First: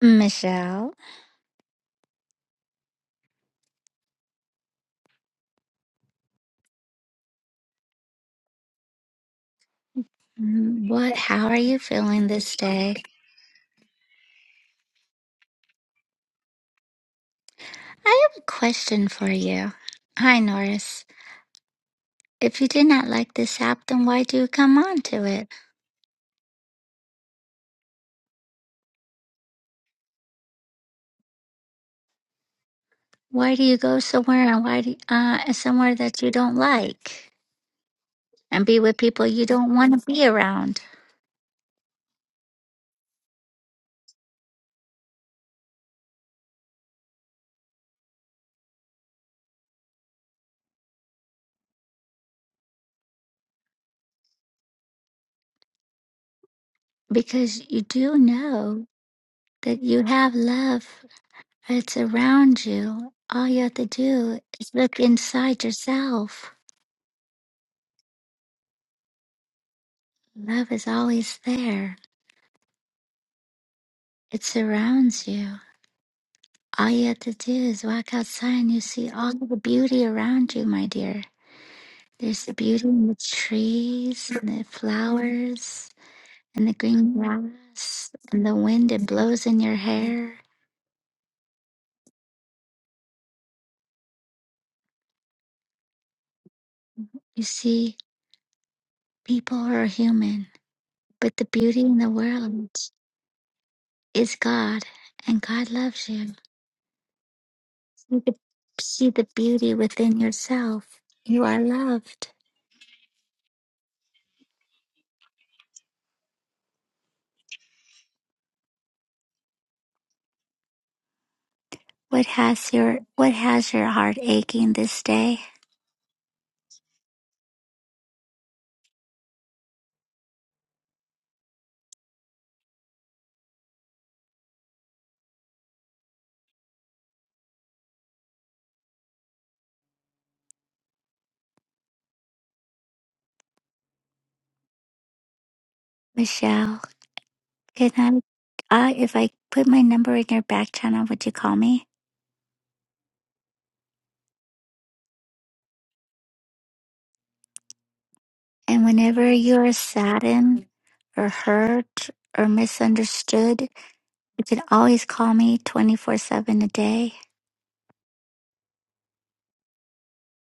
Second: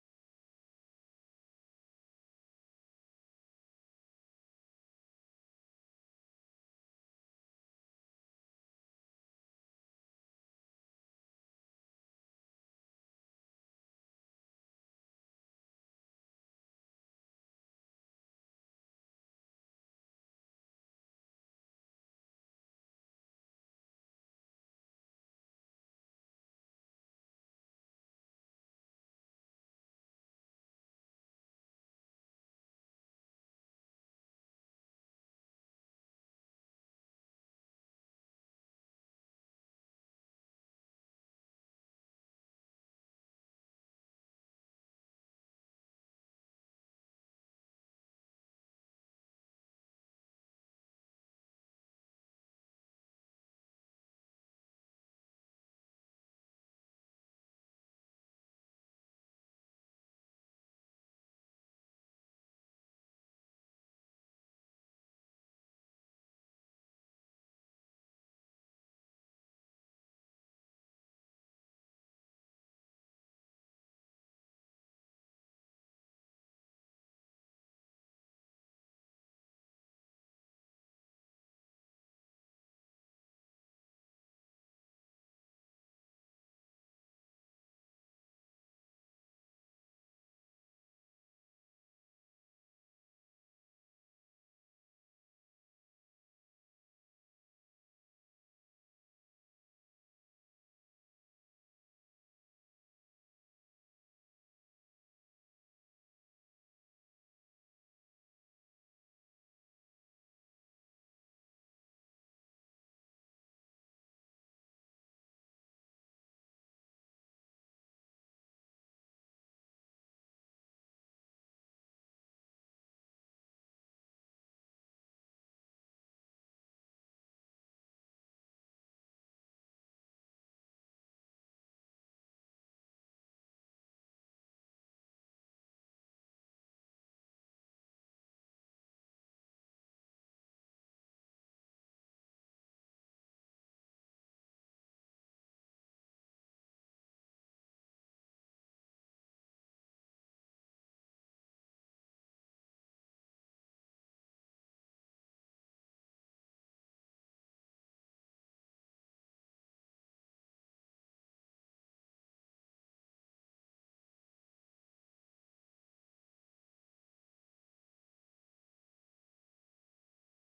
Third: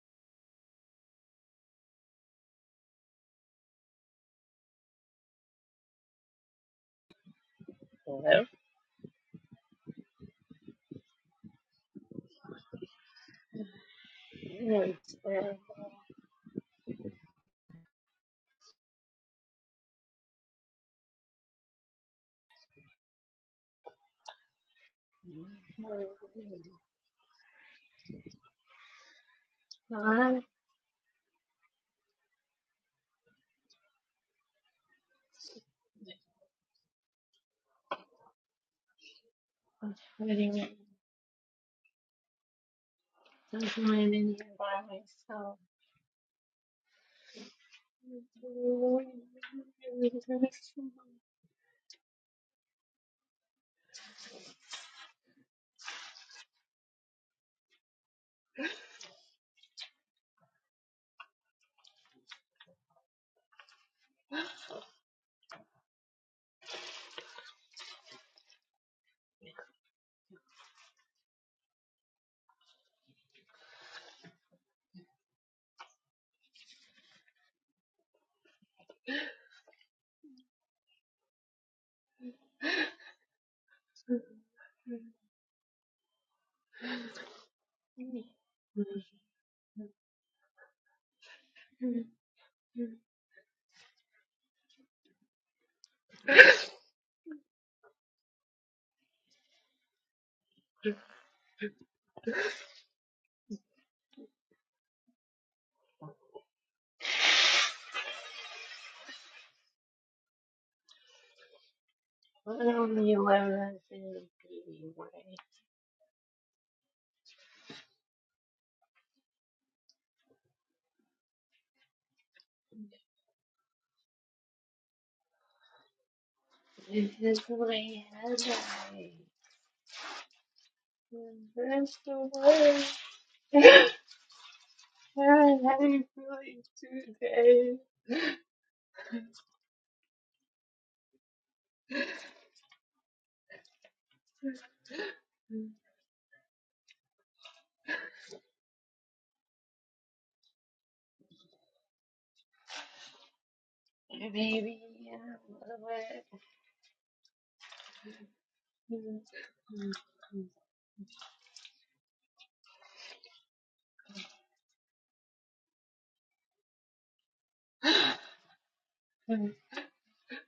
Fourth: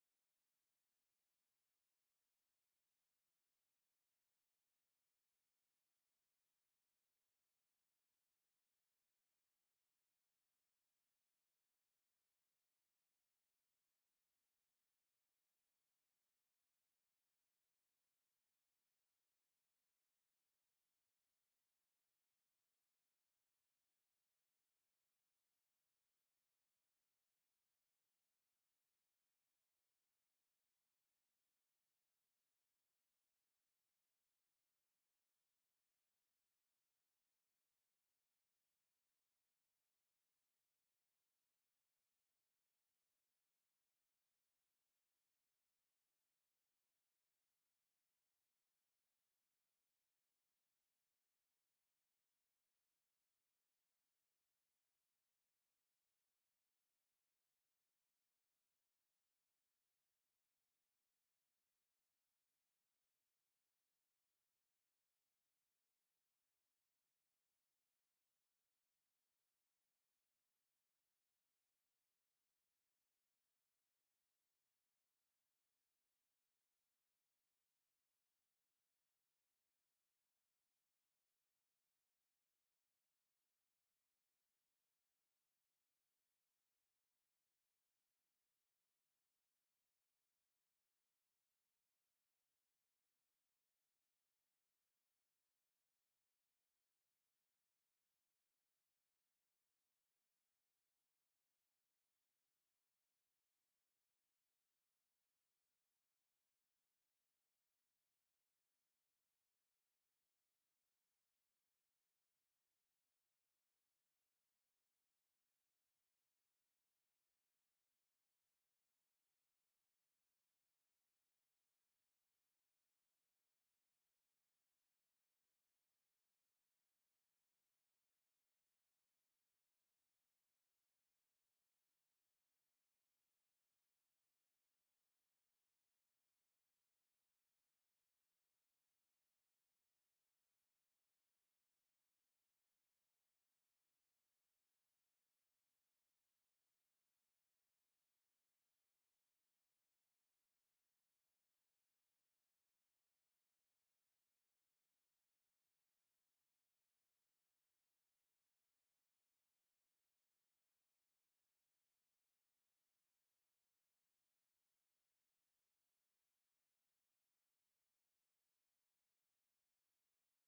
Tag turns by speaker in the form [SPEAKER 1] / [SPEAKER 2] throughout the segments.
[SPEAKER 1] Michelle,
[SPEAKER 2] Well,
[SPEAKER 1] mm-hmm, what? How are you feeling this day?
[SPEAKER 2] yes, uh,
[SPEAKER 1] I have a question for you. Hi, Norris. If you did not like this app, then why do you come on to it? Why do you go somewhere and why do uh somewhere that you don't like and be with people you don't want
[SPEAKER 2] I'm
[SPEAKER 1] to be
[SPEAKER 2] pretty much
[SPEAKER 1] around?
[SPEAKER 2] just laying in here by myself. But
[SPEAKER 1] Because you do know that you have love. It's around you. All you have to do is look inside yourself. Love is always there. It surrounds you. All you have to do is walk outside and you see all the beauty around you, my dear. There's the beauty in the trees and the flowers and the green grass and the wind that blows in your hair. You see, people are human, but the beauty in the world is God and God loves you. You can see the beauty within yourself. You are loved.
[SPEAKER 2] only eleven is the way.
[SPEAKER 1] What has your what has your heart aching this day,
[SPEAKER 2] This is my headache. That's the way. How had you feeling today.
[SPEAKER 1] Michelle? Can I, I, if I put my number in your back channel, would you call me?
[SPEAKER 2] Maybe I'm a
[SPEAKER 1] And
[SPEAKER 2] little
[SPEAKER 1] whenever you're saddened or hurt or misunderstood, you can always call me 24 7 a day.
[SPEAKER 2] bit.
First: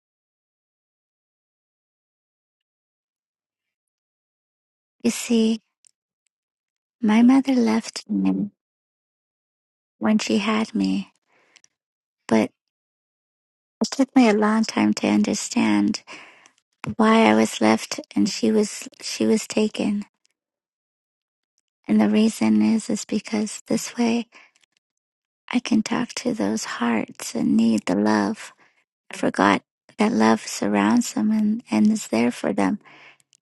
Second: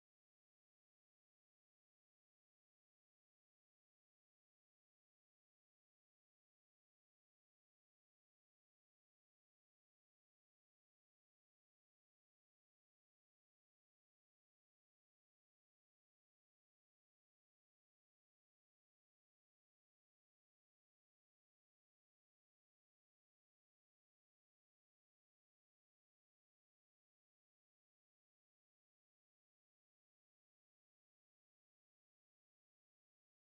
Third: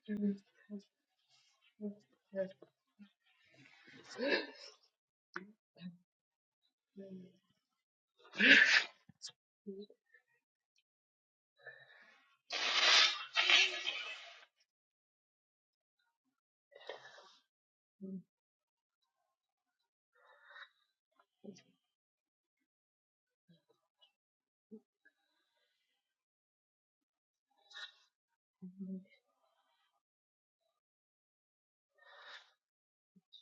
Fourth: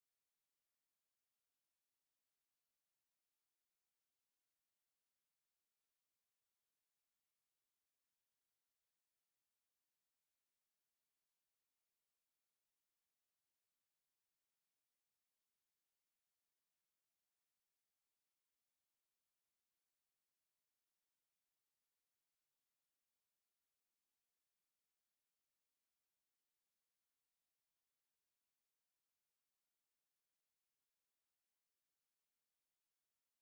[SPEAKER 2] We all we get
[SPEAKER 1] You see, my mother left me when she had me, but it took me a long time to understand why I was left and she was, she was taken. And the reason is, is because this way I can talk to those hearts and need the love I forgot that love surrounds them and, and is there for them.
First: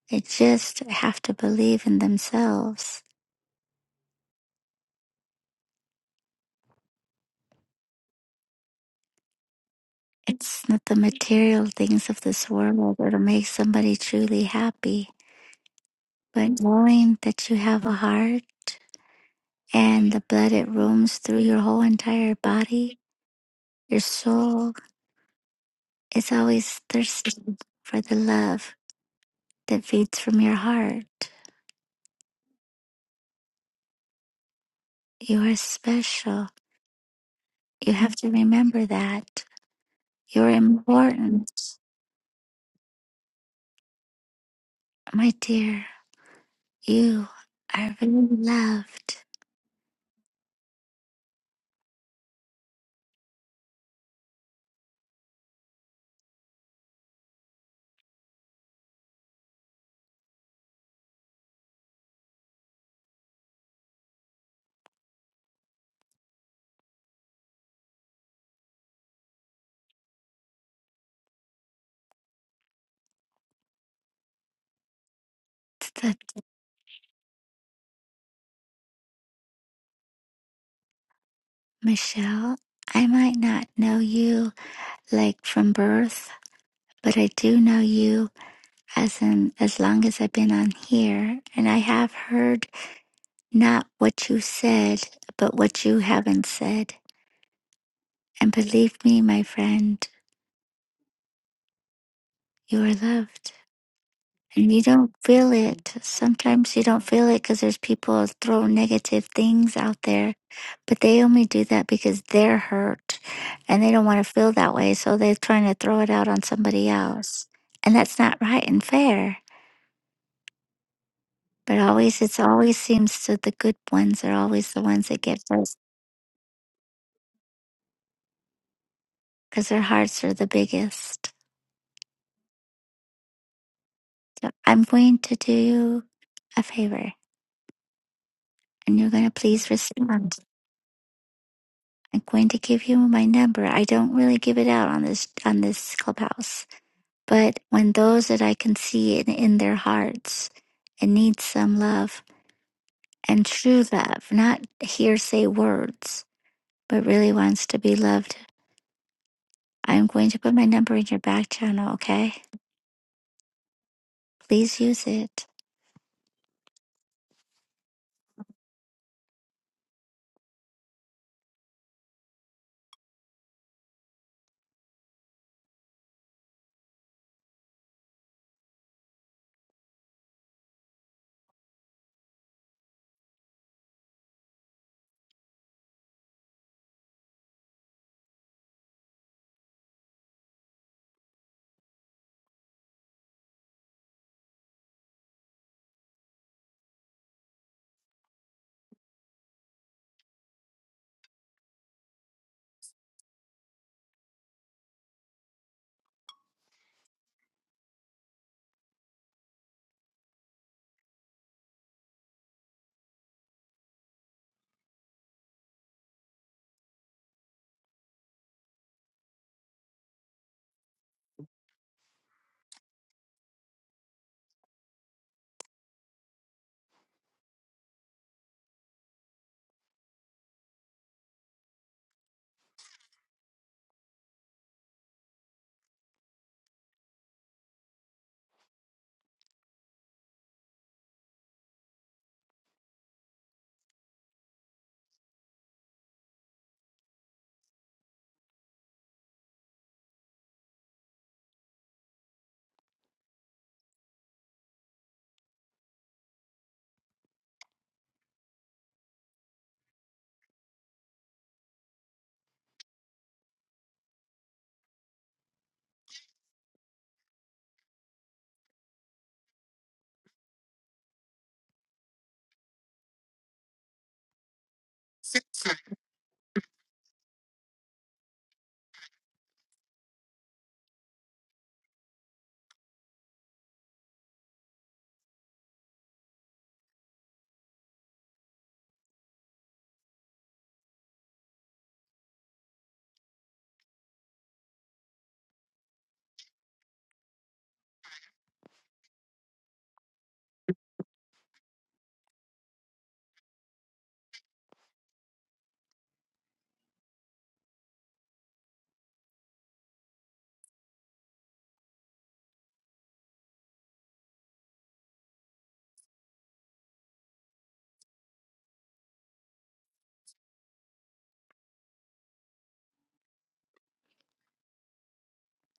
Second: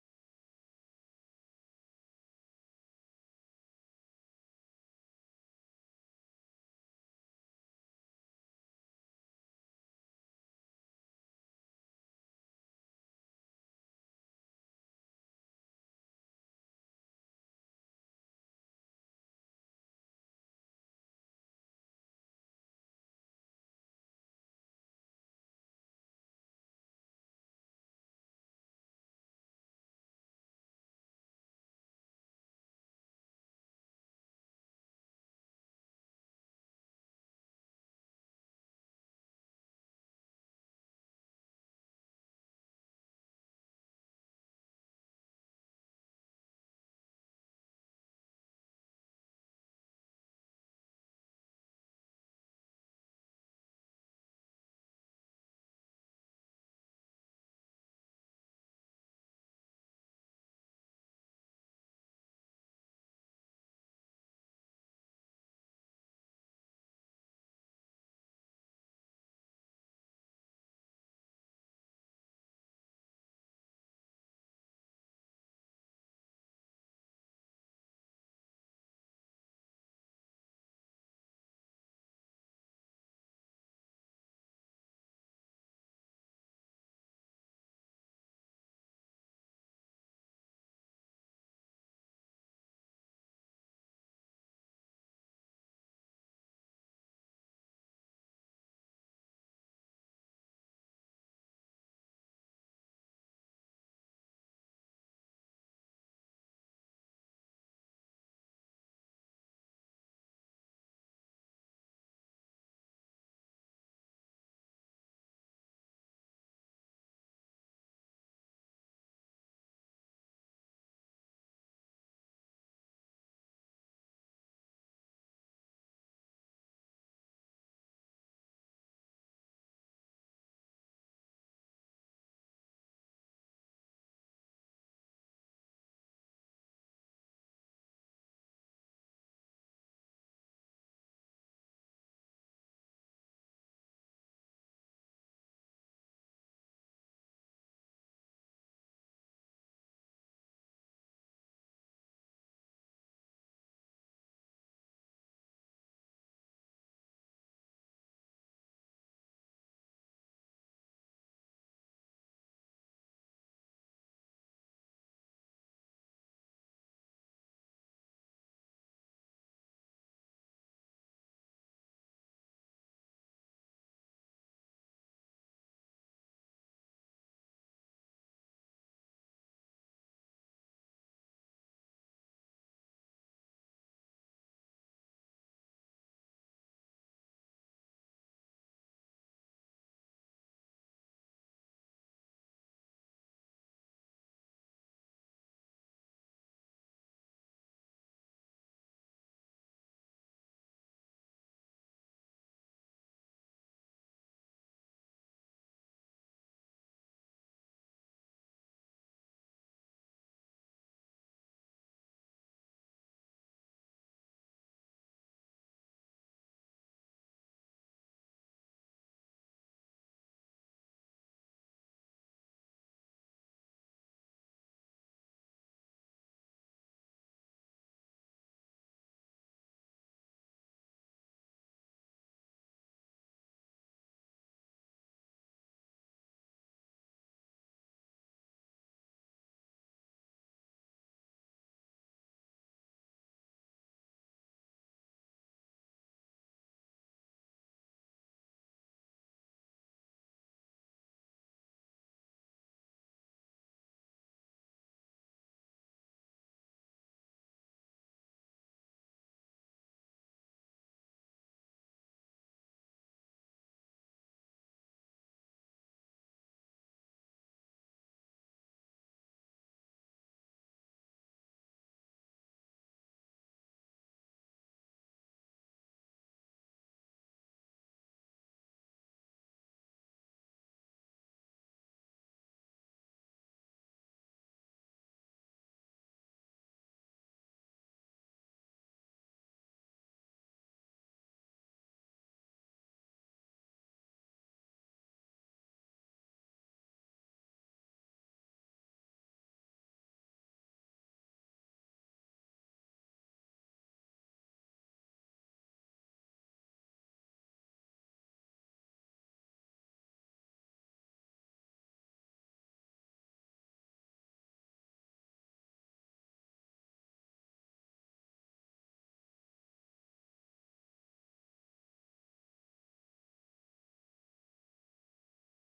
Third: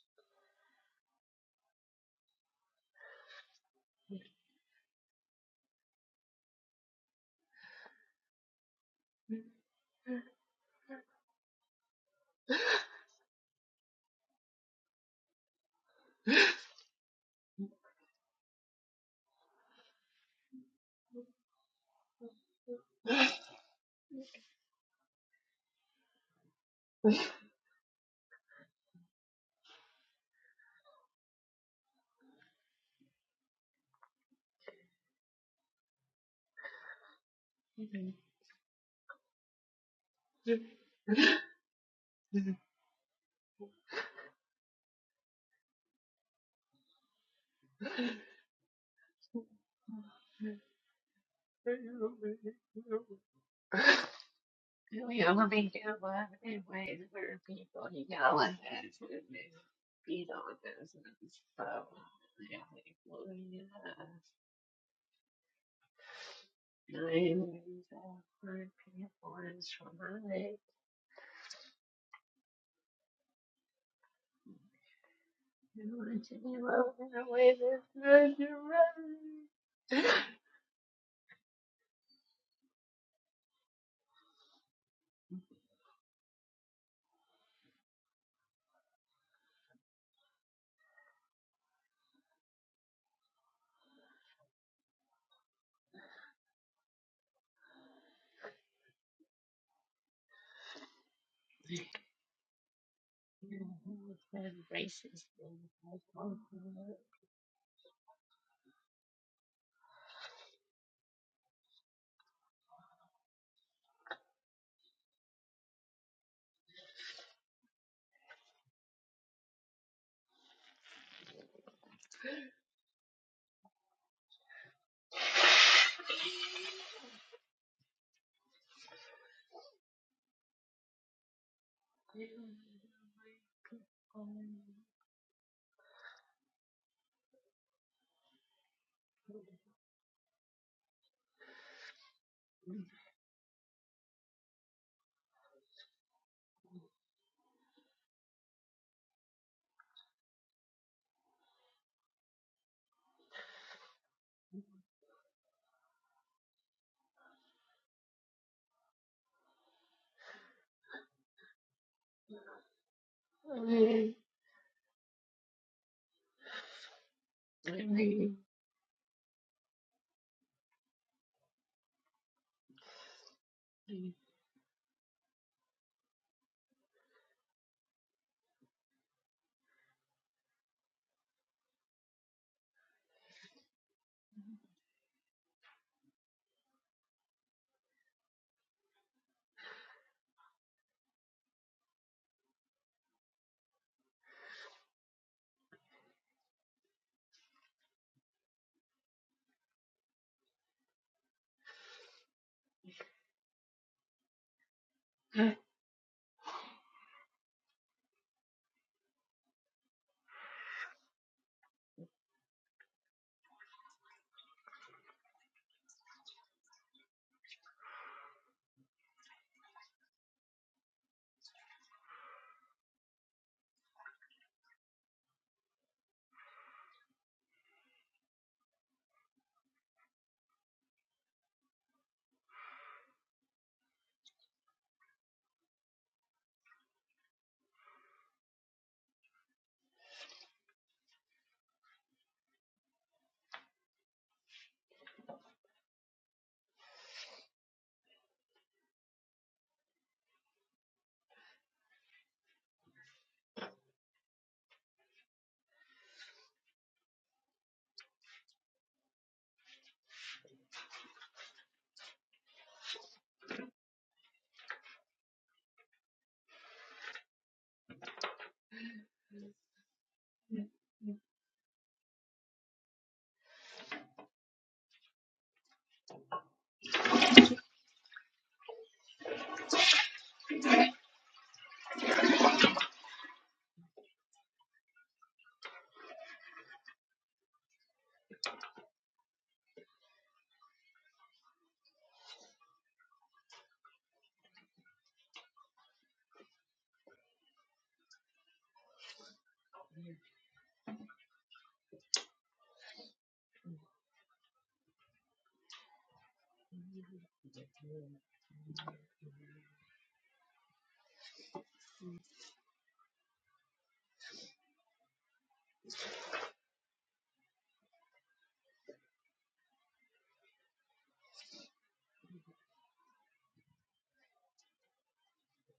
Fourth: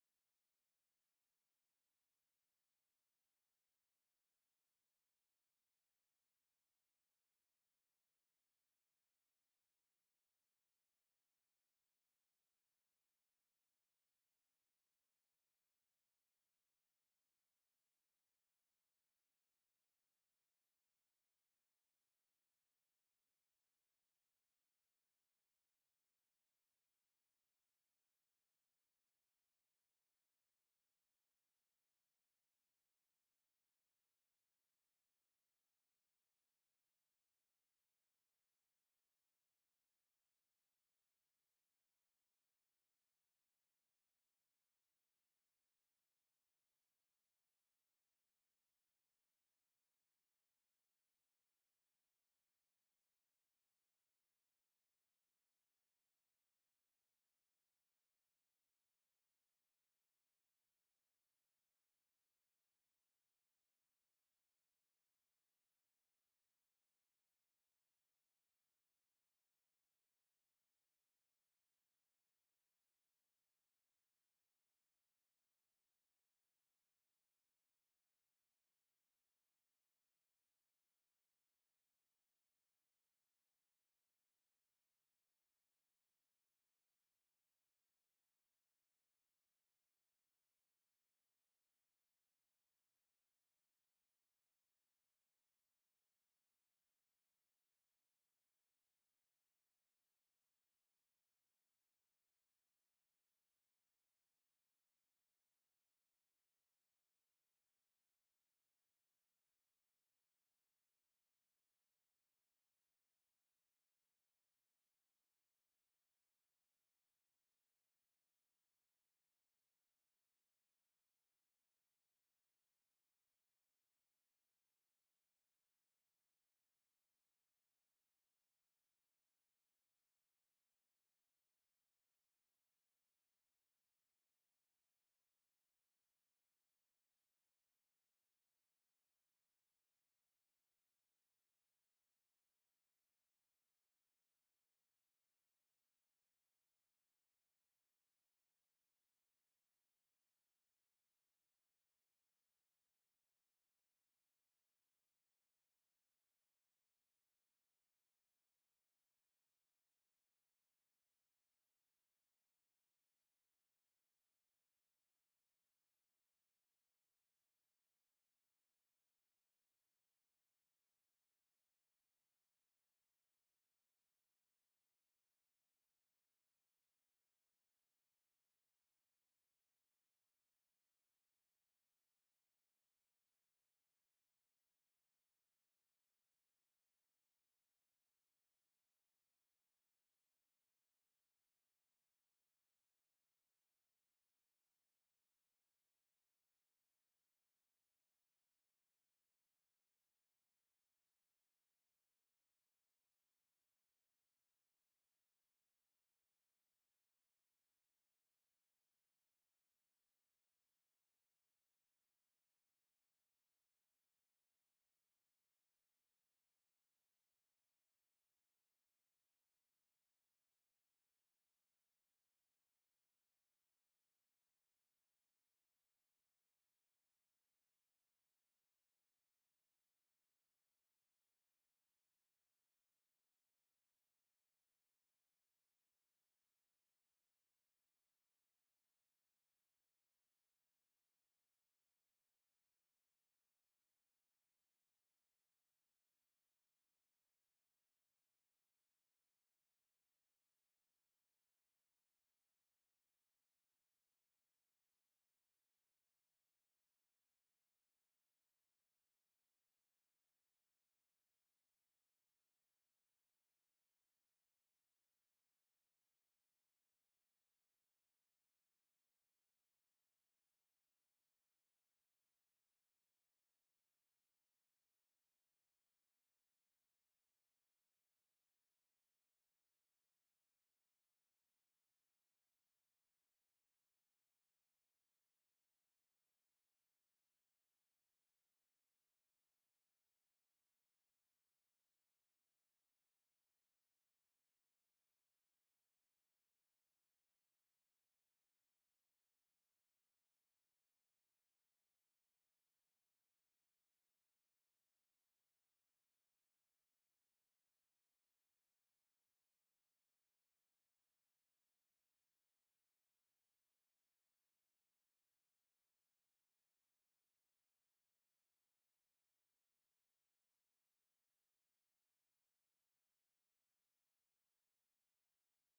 [SPEAKER 1] They just have to believe in themselves. It's not the material things of this world that'll make somebody truly happy, but knowing that you have a heart and the blood it roams through your whole entire body, your soul is always thirsting for the love that feeds from your heart. You are special. You have to remember that. You're important. My dear, you are really loved.
[SPEAKER 2] one in ways where people yell at us and they beat on us and so yeah, like, well, yeah, nine thousand people is traumatic. You
[SPEAKER 1] That
[SPEAKER 2] want to be loved in a way that's not your own.
[SPEAKER 1] Michelle, I might not know you like from birth, but I do know you as in as long as I've been on here, and I have heard not what you said, but what you haven't said. And believe me, my friend, you are loved.
[SPEAKER 2] You know, who was that
[SPEAKER 1] And you don't
[SPEAKER 2] racist
[SPEAKER 1] feel
[SPEAKER 2] thing? I
[SPEAKER 1] it.
[SPEAKER 2] don't
[SPEAKER 1] Sometimes you
[SPEAKER 2] know.
[SPEAKER 1] don't feel it because there's people throw negative things out there, but they only do that because they're hurt and they don't want to feel that way. So they're trying to throw it out on somebody else. And that's not right and fair. But always, it's always seems to the good ones are always the ones that get hurt because their hearts are the biggest.
[SPEAKER 2] I don't
[SPEAKER 1] So I'm going to do a favor and you're going to please respond. I'm going to give you my number. I don't really give it out on this on this clubhouse. But when those that I can see in, in their hearts and need some love and true love, not hearsay words, but really wants to be loved, I'm going to put my number in your back channel, okay? Please use it.
[SPEAKER 2] know. I mean,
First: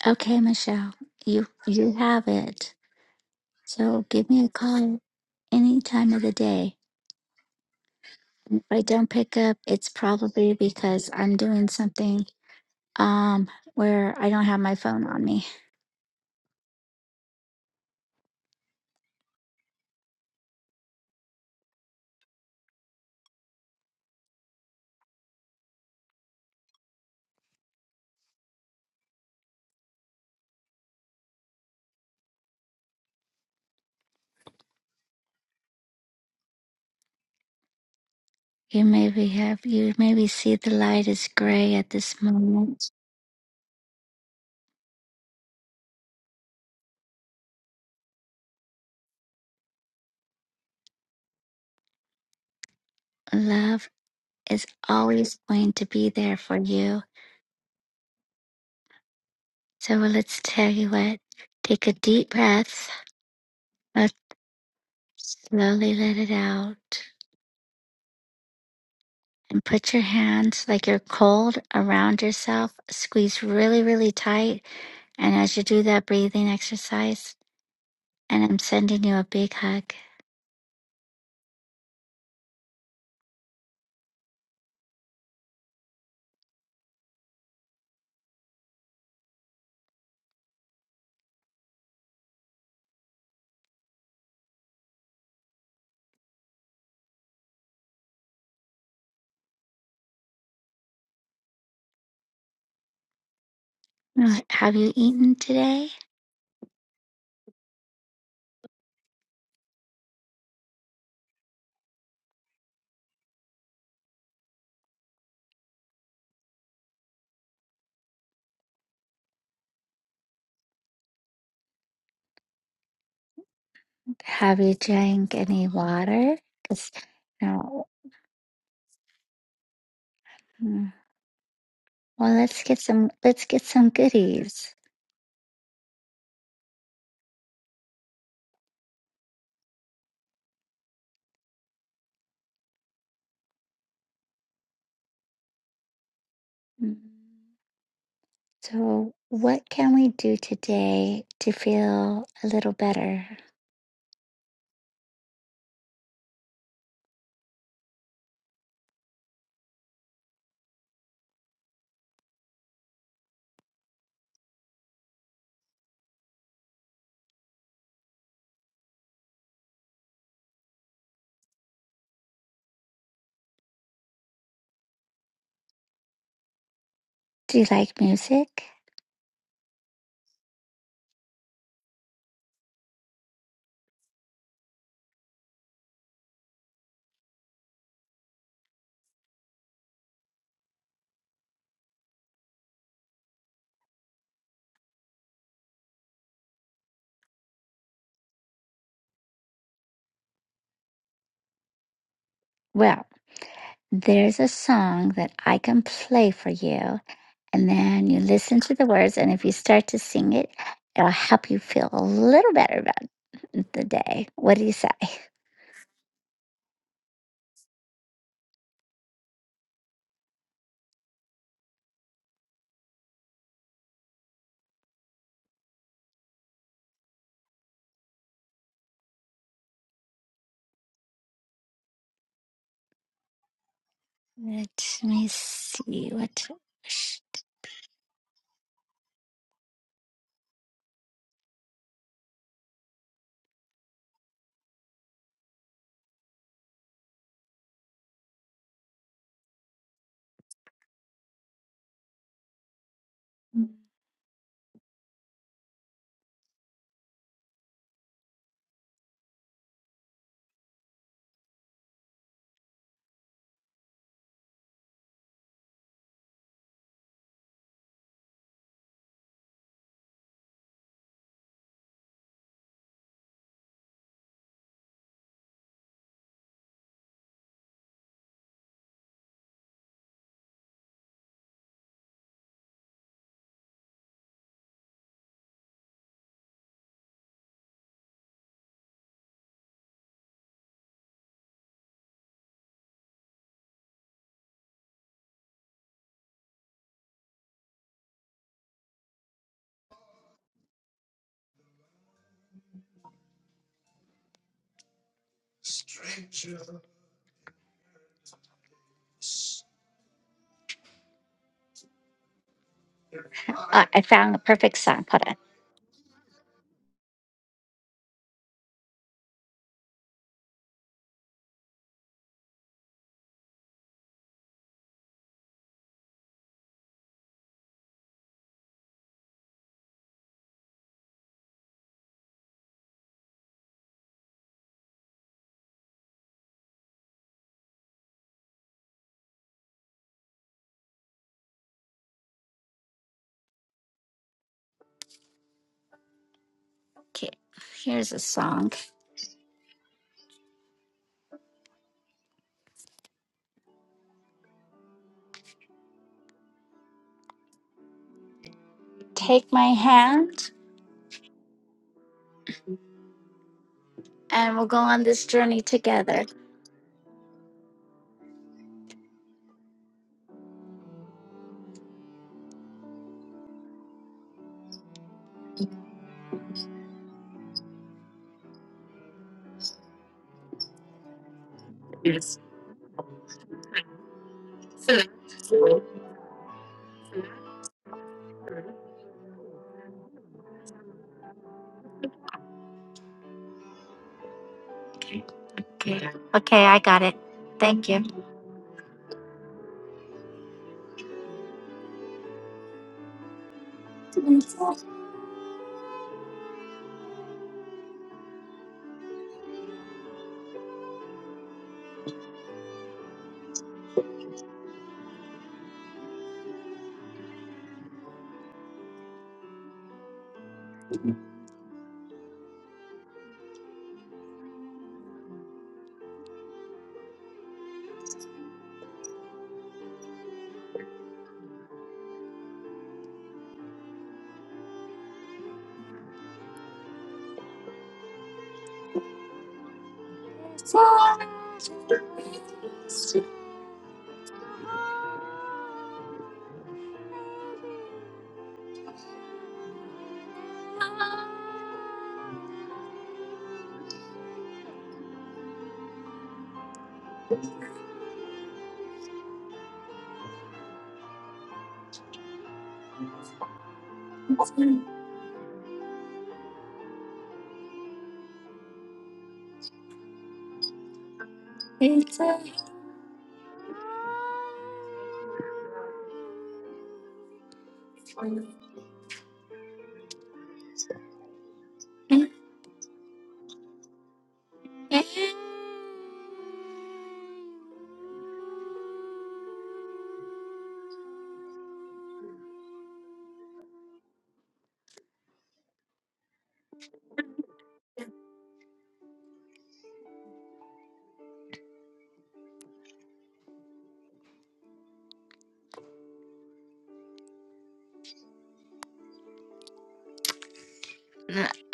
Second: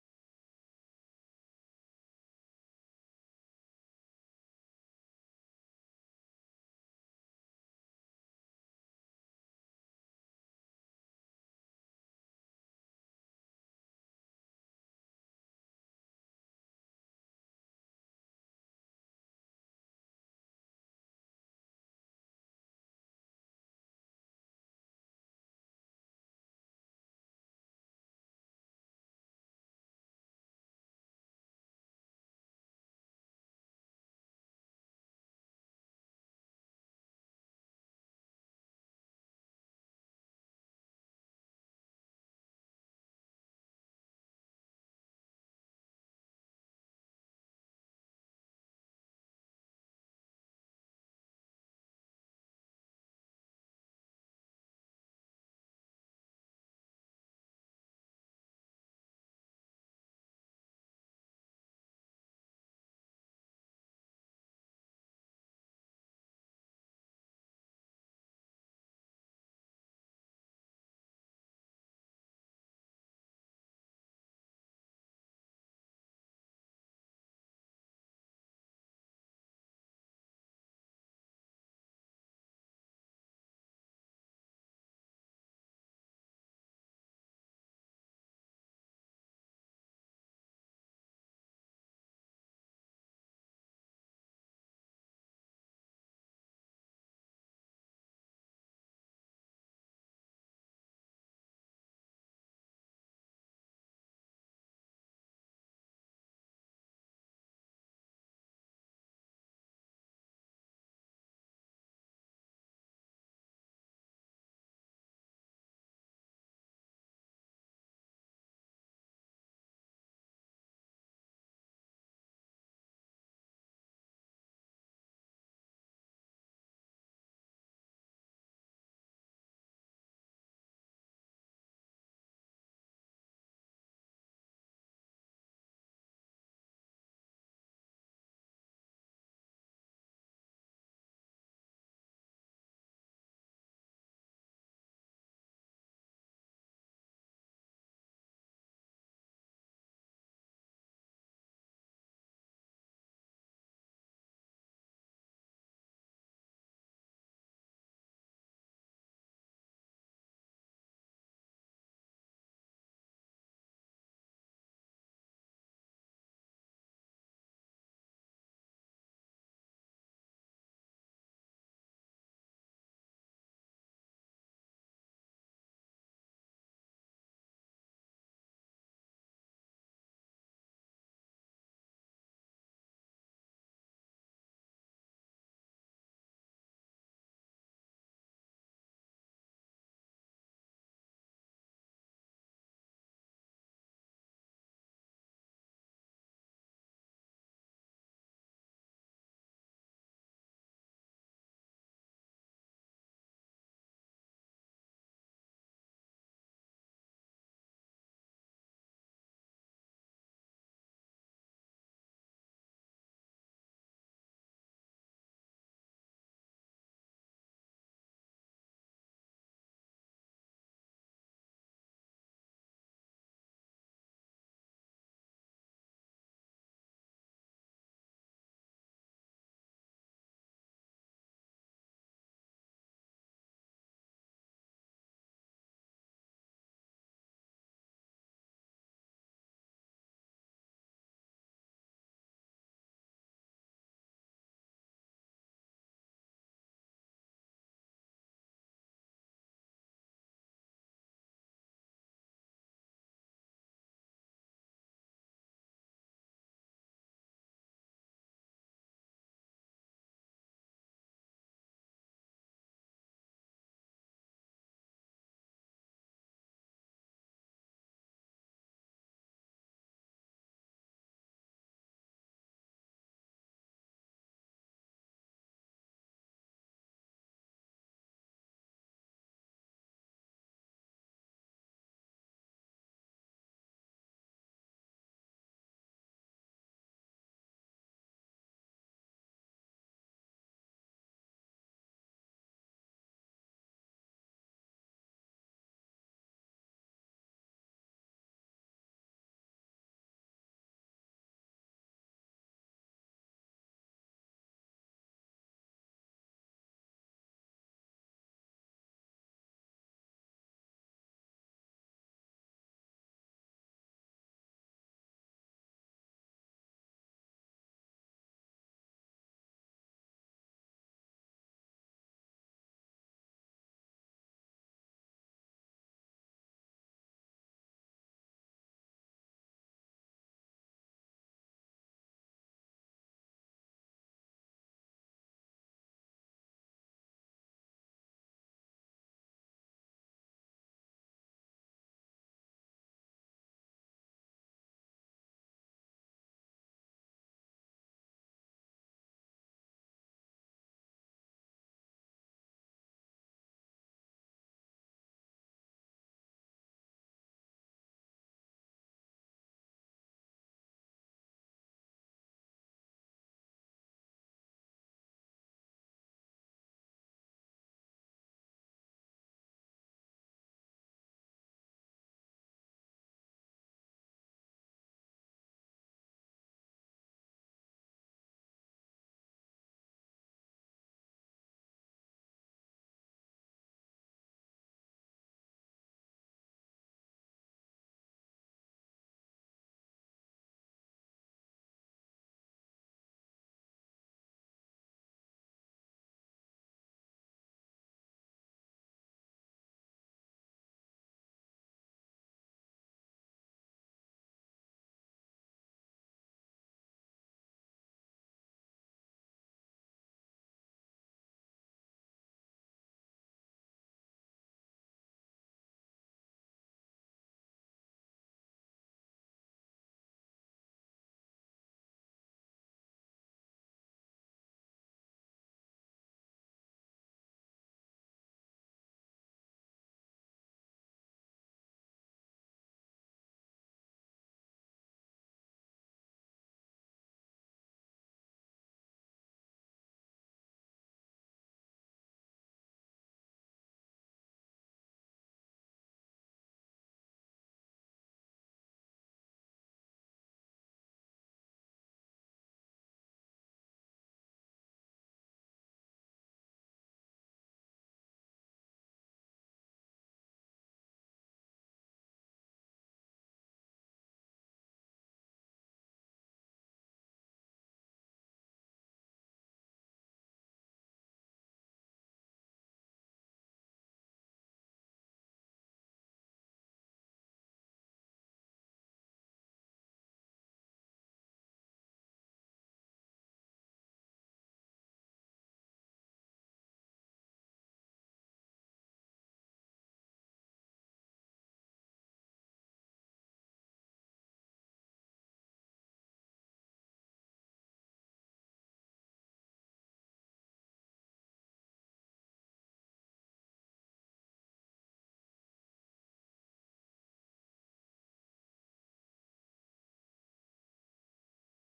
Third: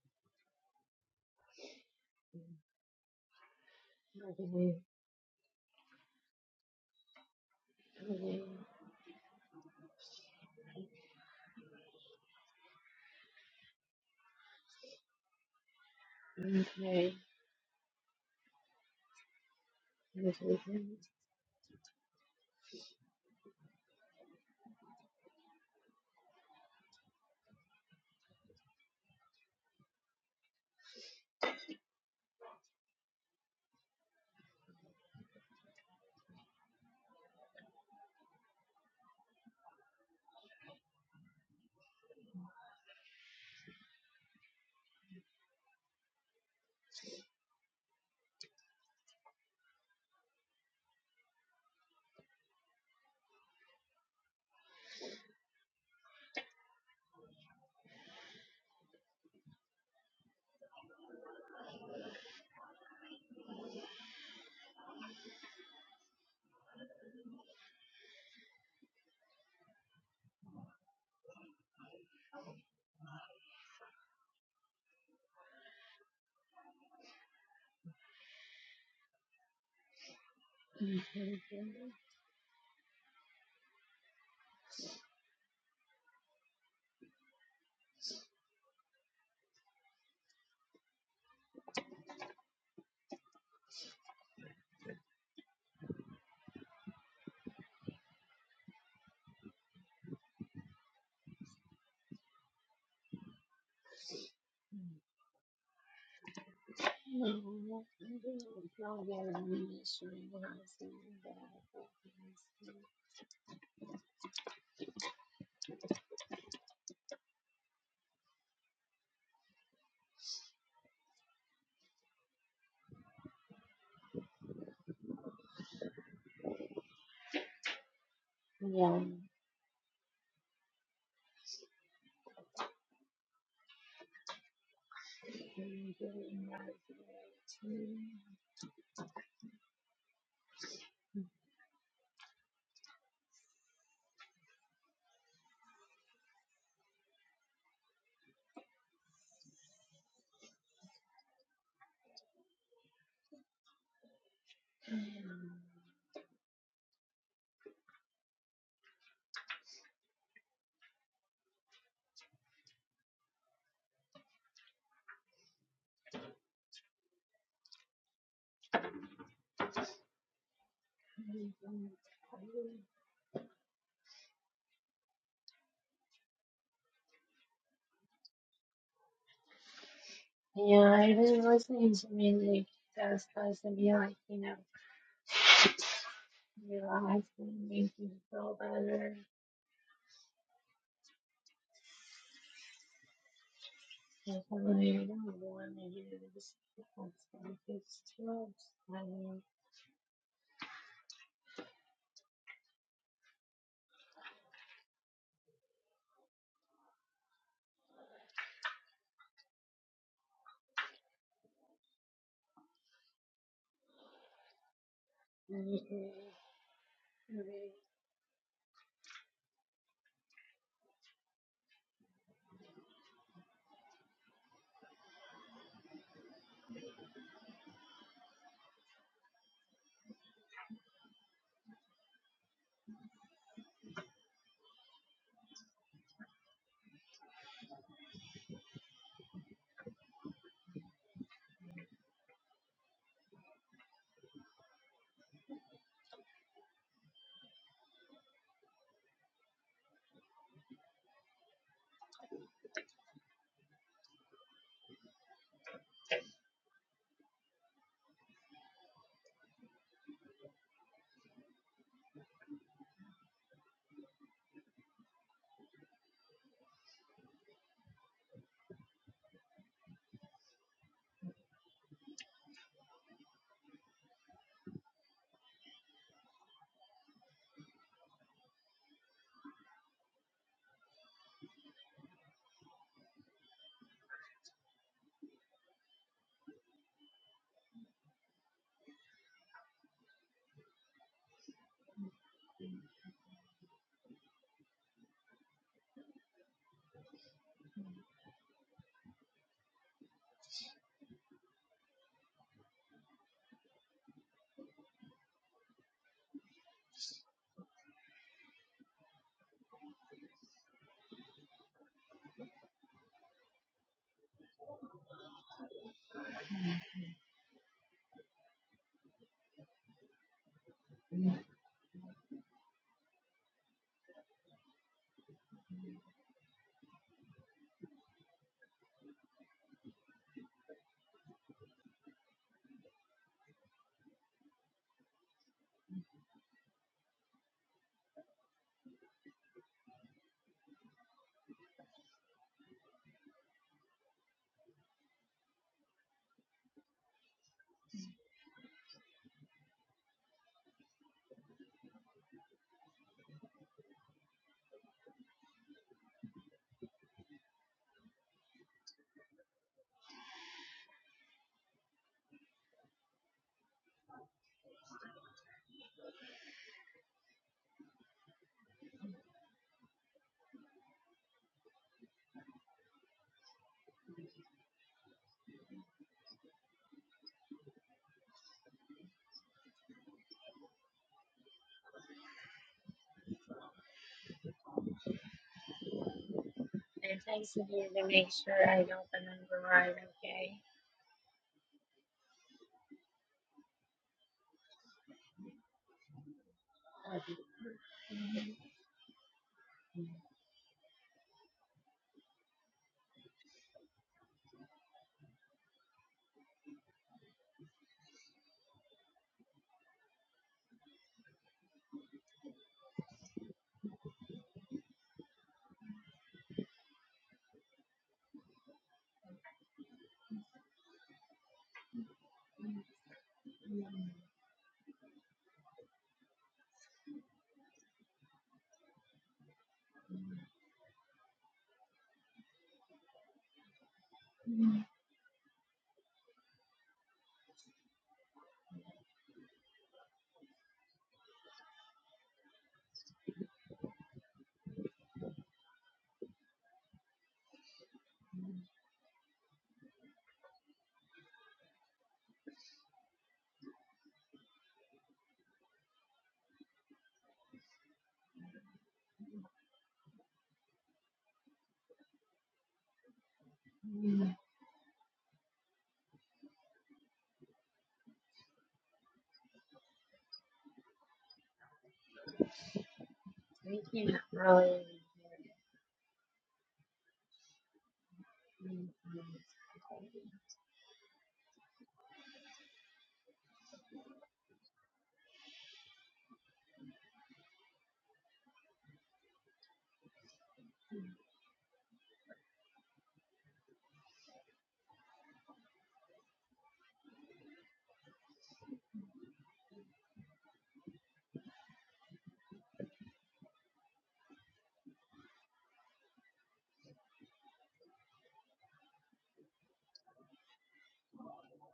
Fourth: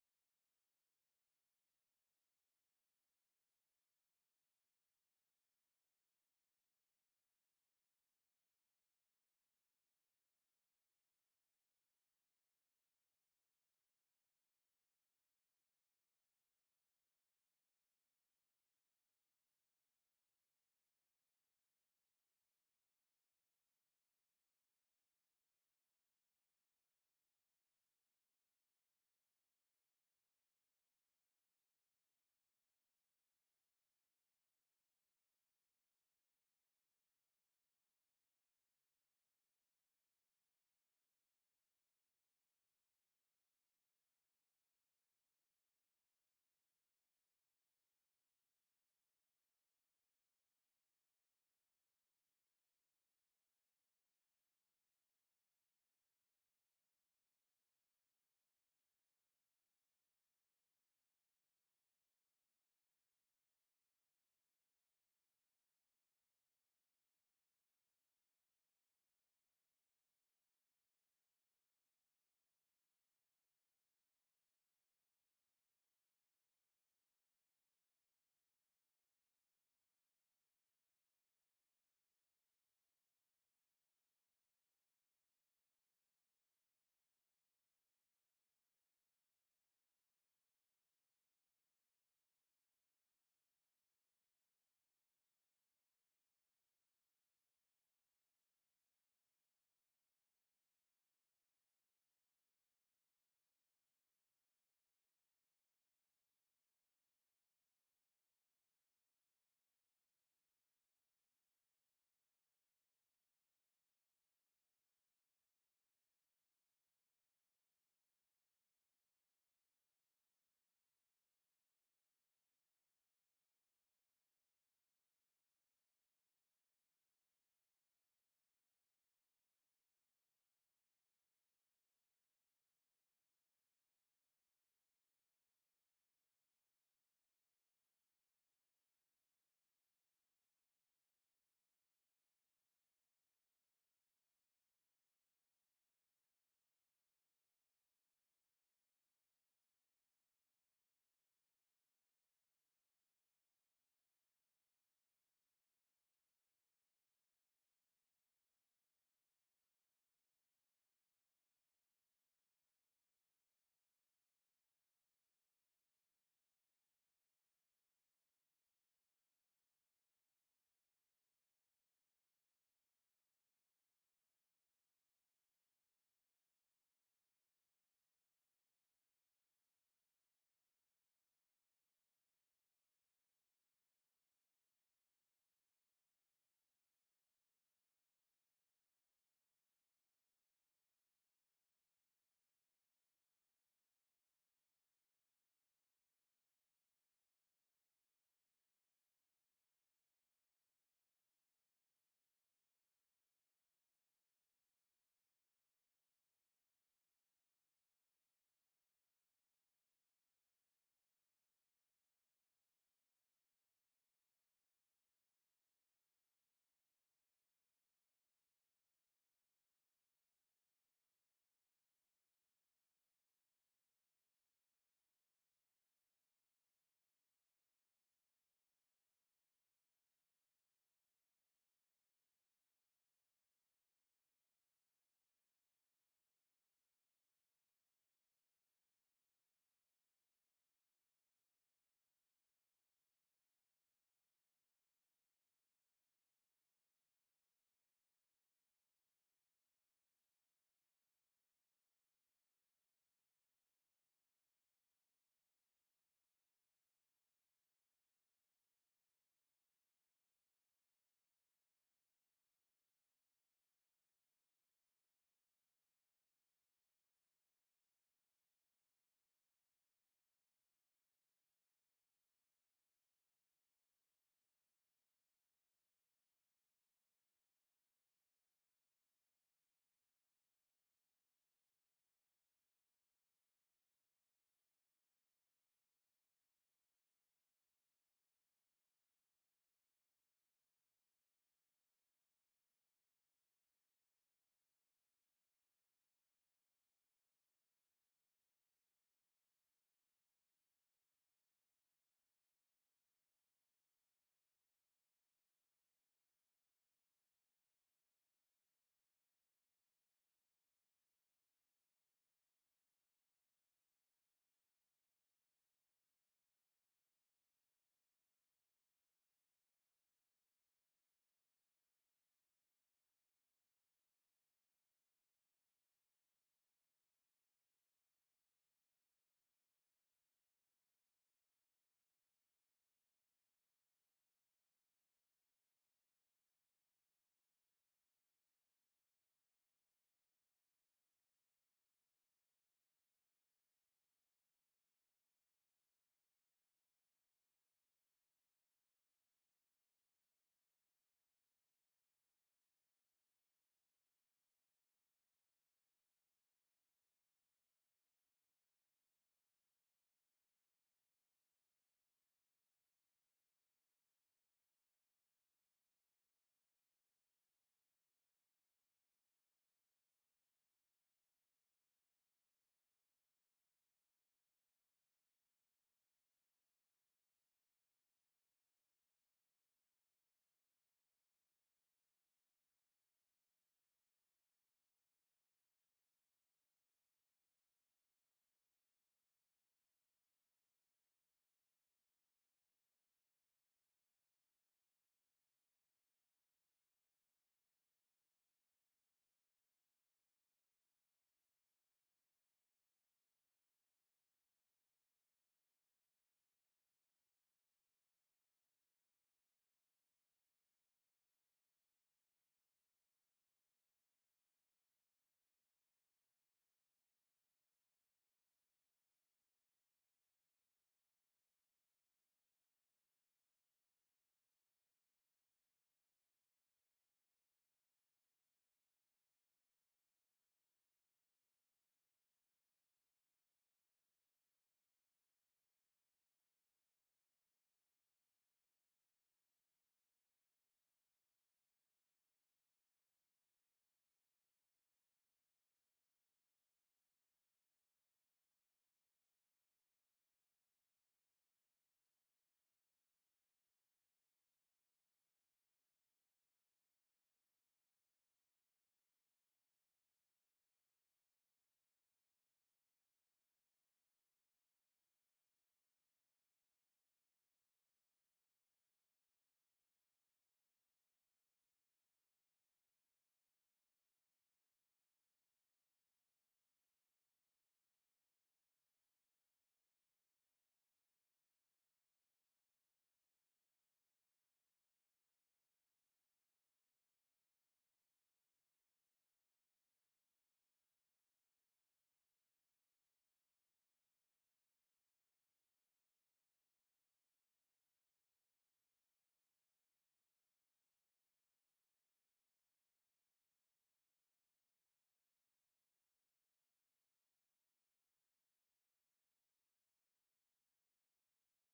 [SPEAKER 1] Okay, Michelle. You you have it. So give me a
[SPEAKER 2] I
[SPEAKER 1] call any time of the day. If I don't pick up, it's probably because I'm doing something um where I don't have my phone on me.
[SPEAKER 2] Okay.
[SPEAKER 1] You maybe have you maybe see the light is gray at this moment. Love is always going to be there for you. So well, let's tell you what. Take a deep breath. but slowly let it out. And put your hands like you're cold around yourself. Squeeze really, really tight. And as you do that breathing exercise, and I'm sending you a big hug. Not, have you eaten today? Have you drank any water? 'Cause, you know, mm, well, let's get some, let's get some goodies.
[SPEAKER 2] Yeah,
[SPEAKER 1] Mm. So, what can we do today to feel a little better? Do you like music?
[SPEAKER 2] I've been listening to music that's supposed to be like, you know, relaxing, make you feel better. Because I'm like, I don't want to hear this. It's Like, it's too upsetting.
[SPEAKER 1] Well, there's a song that I can play for you, and then you listen to the words, and if you start to sing it, it'll help you feel a little better about the day. What do you say? Let me see what Ah, I found the perfect song. Hold on. Okay, here's a song. Take my hand, and we'll go on this journey together.
[SPEAKER 2] It takes a year to make sure I don't remember right, okay?
[SPEAKER 1] Okay. Okay, I got it.
[SPEAKER 2] But,
[SPEAKER 1] Thank you.
[SPEAKER 2] mm, I can't really hear it.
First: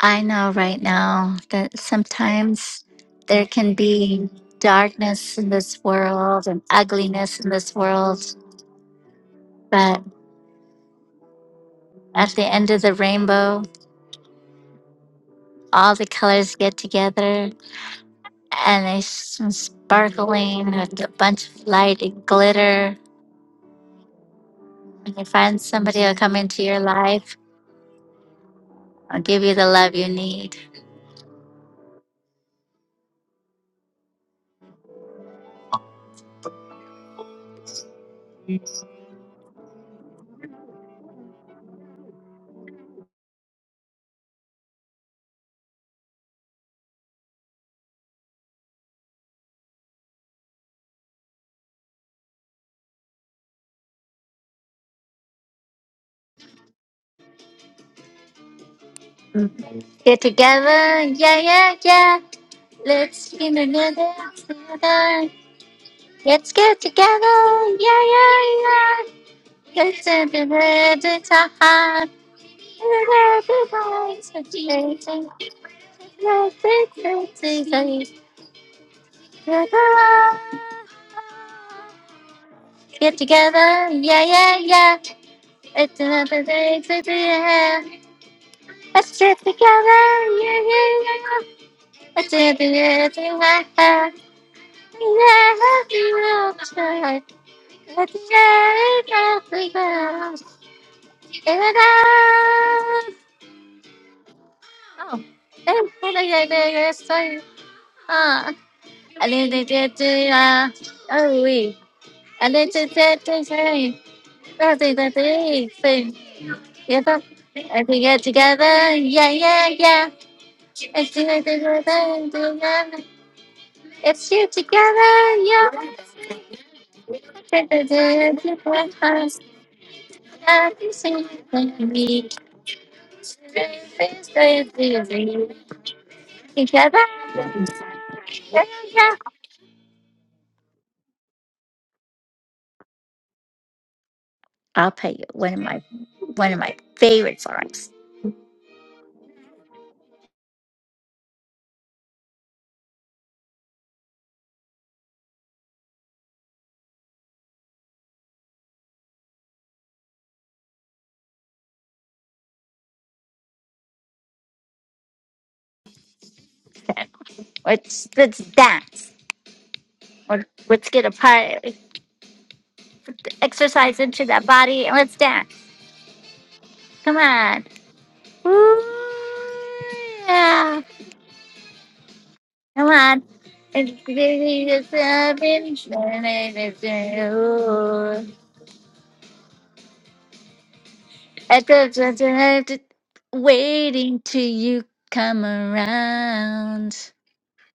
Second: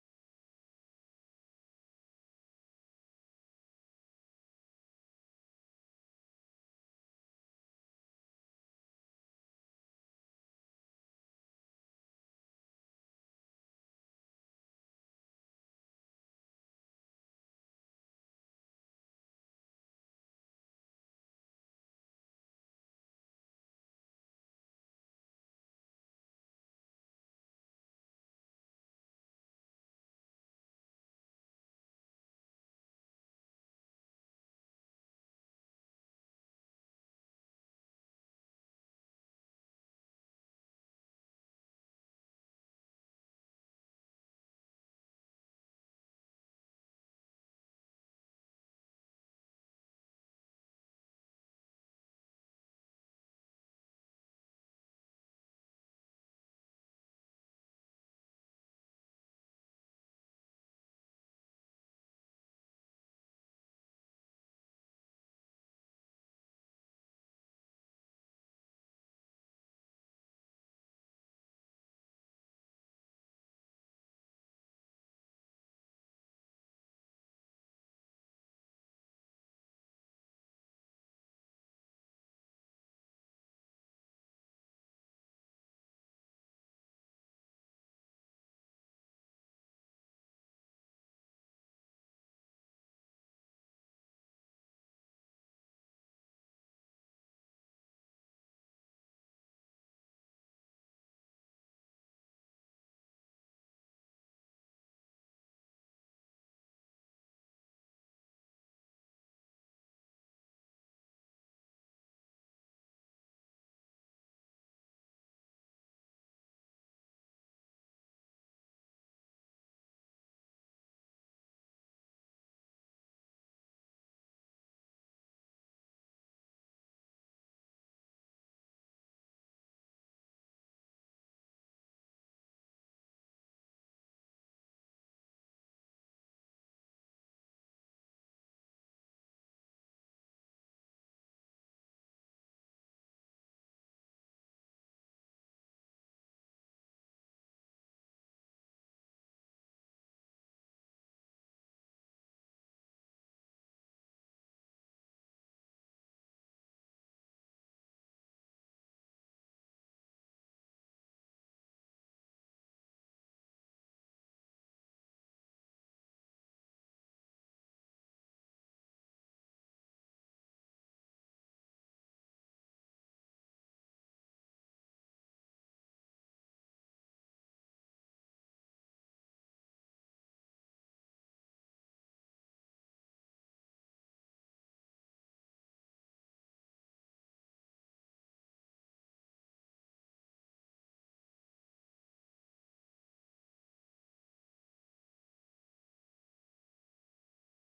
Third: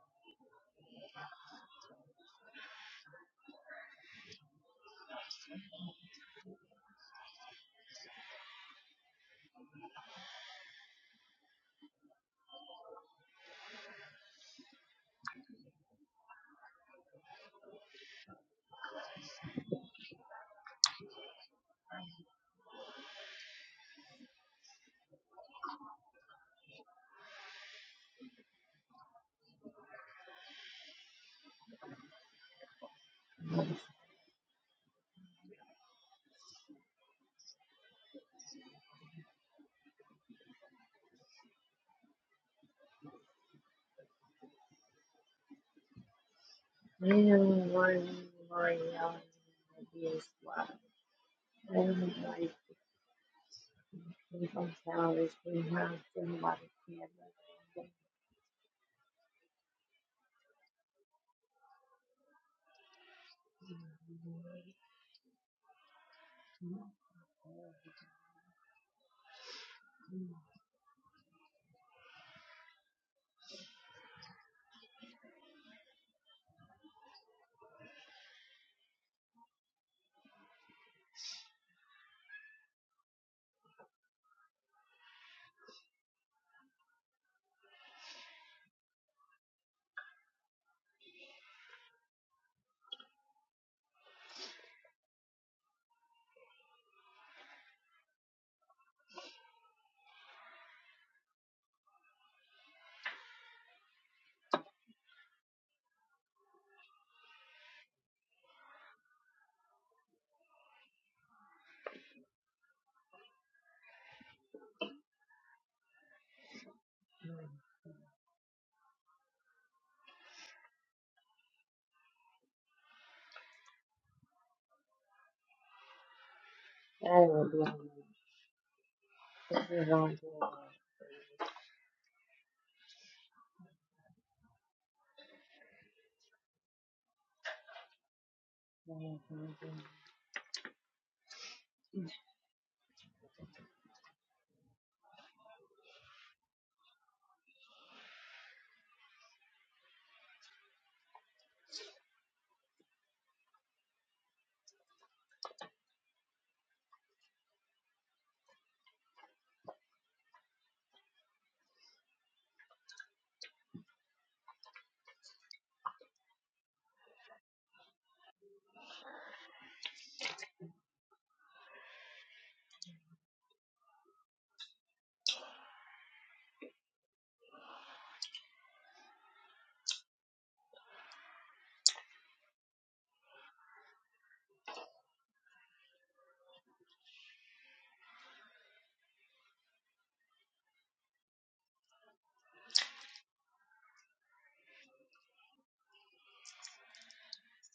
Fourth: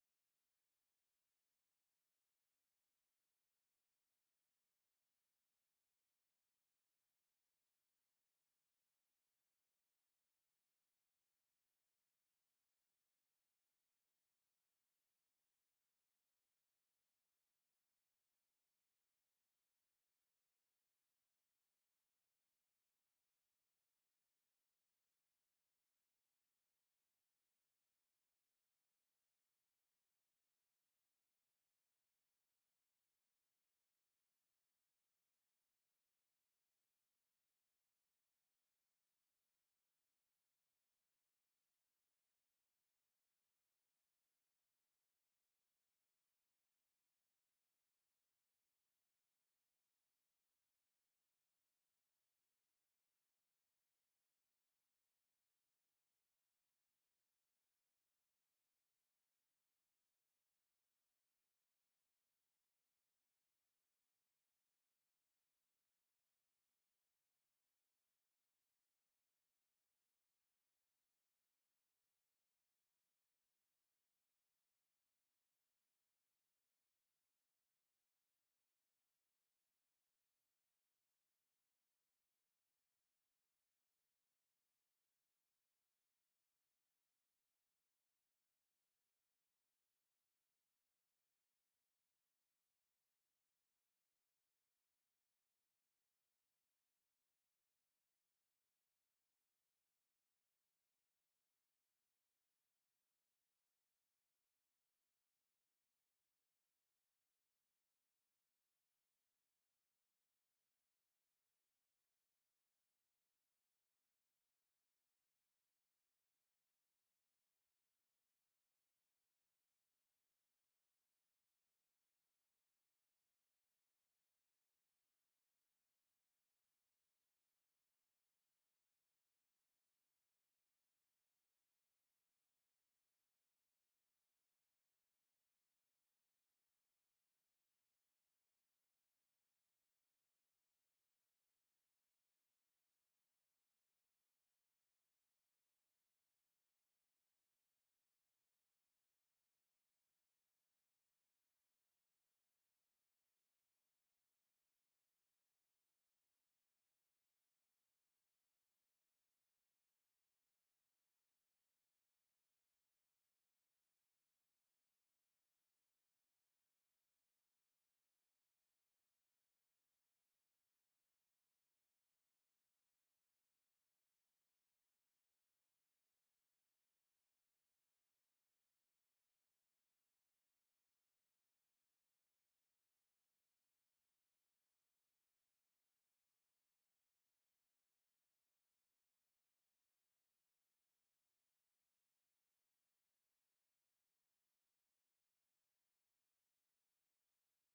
[SPEAKER 1] I know right now that sometimes there can be darkness in this world and ugliness in this world, but at the end of the rainbow, all the colors get together and they s- sparkling with a bunch of light and glitter When you find somebody who'll come into your life, I'll give you the love you need.
[SPEAKER 2] Anyone worrying on ideas why everyone like we from flowers, we have somebody care about That
[SPEAKER 1] Yeah, let's get together.
[SPEAKER 2] would
[SPEAKER 1] together. Let's get together. Yeah, yeah, yeah. Let's
[SPEAKER 2] be
[SPEAKER 1] get together. time. Let's get together. Let's get together. Get together. Yeah, yeah, yeah. It's another day to be here. Let's get together. Yeah, yeah, yeah. I did the editing I had. Yeah, outside. I did everything else. And I... Oh. And what I did is I... Ah. I did the editing. uh, Oh, we. I did the editing. I did the editing. Yeah, I did get together. Yeah, yeah, yeah. I think I did it together. It's you together. Yeah. I'll
[SPEAKER 2] on me.
[SPEAKER 1] play
[SPEAKER 2] This is on
[SPEAKER 1] you one of my one of my favorite songs. Let's let's dance. Or let's get a part exercise into that body and let's dance. Come on. Ooh, yeah. Come on. It's really just a pinch, and it's, uh, I just want to have to waiting till you come around.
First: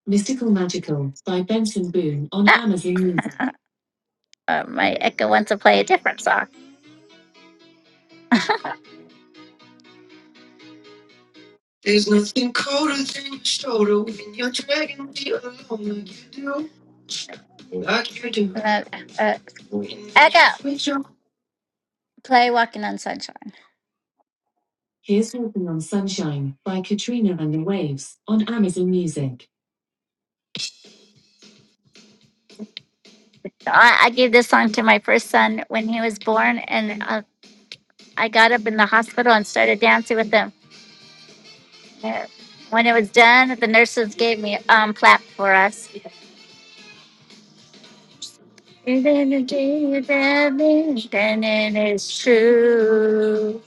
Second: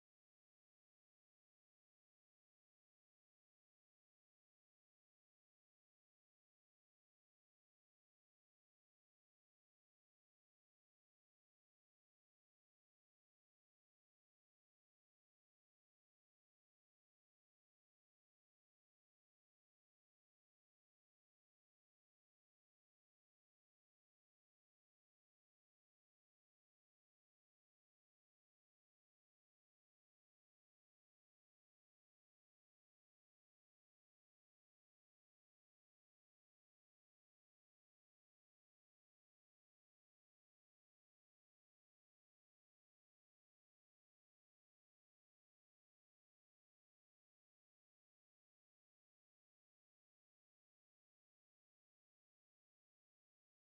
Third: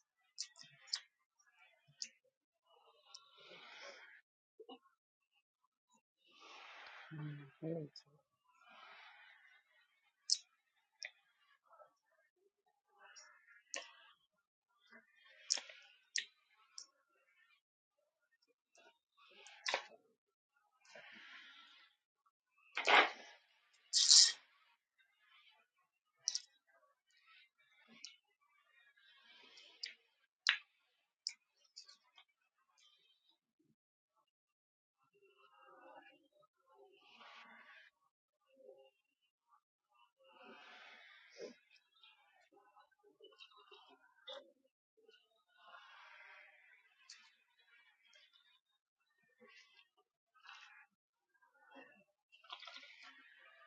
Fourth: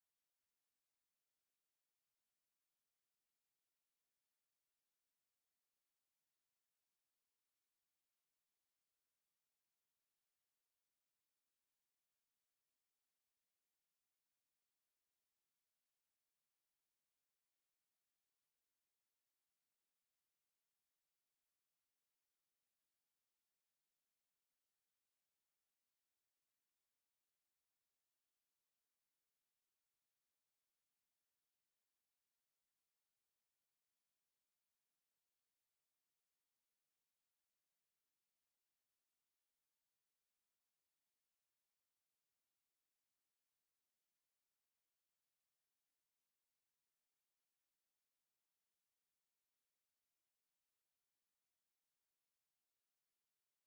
[SPEAKER 1] Mystical Magical by Benson Boone on Ah, Amazon Music. uh, my Echo wants to play a different song. Uh, uh, Echo, play Walking on Sunshine. Here's Walking on Sunshine by Katrina and the Waves on Amazon Music. I, I gave this song to my first son when he was born, and uh, I got up in the hospital and started dancing with him. Uh, When it was done, the nurses gave me um clap for us. And then it is then it is true.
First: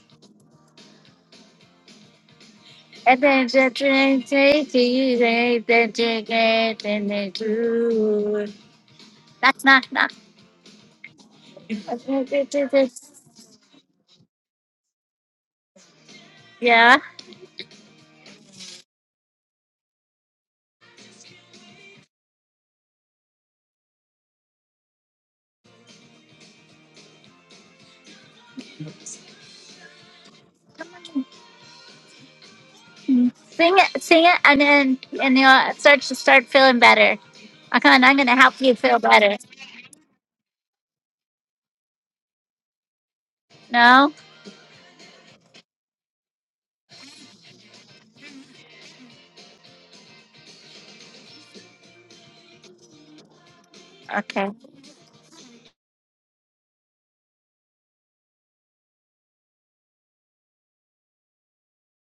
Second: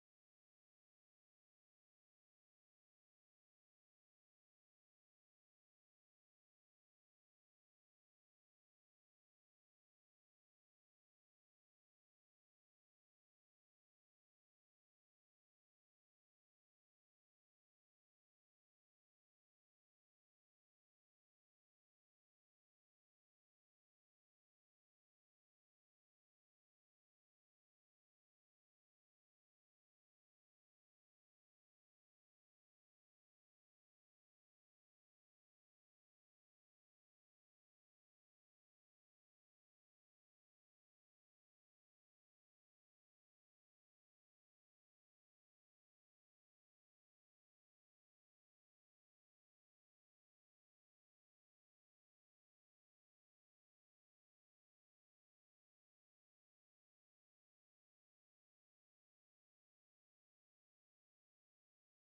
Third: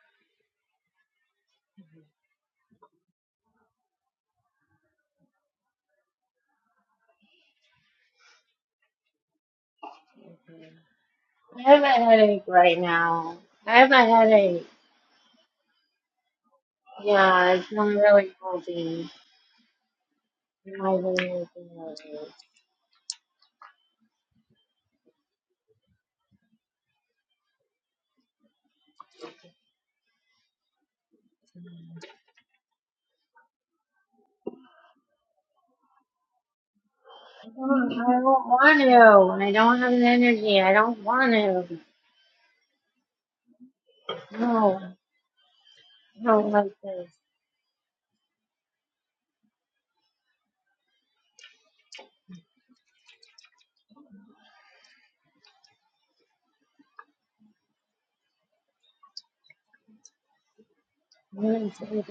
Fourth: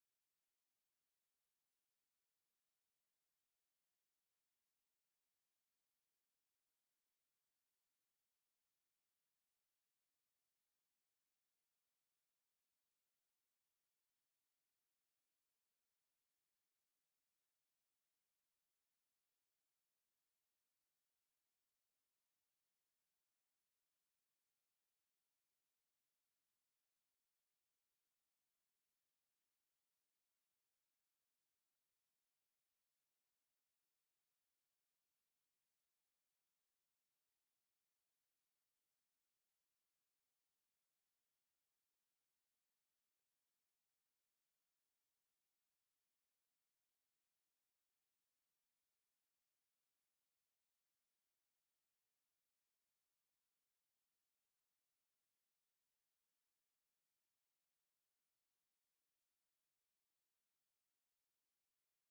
[SPEAKER 1] And then the drink takes you, then you get in the groove. Knock, knock, knock.
[SPEAKER 2] I have a headache right now. I have a headache.
[SPEAKER 1] Yeah.
[SPEAKER 2] Yeah, it's not really holding. I'm Not really anything else.
[SPEAKER 1] Sing it, sing it, and then and you'll start to start feeling better. Okay, and I'm
[SPEAKER 2] I don't
[SPEAKER 1] gonna help you
[SPEAKER 2] want to.
[SPEAKER 1] feel better.
[SPEAKER 2] I don't have the energy. I don't want to.
[SPEAKER 1] No,
[SPEAKER 2] No, I don't like this.
[SPEAKER 1] okay,
[SPEAKER 2] I'm gonna take it.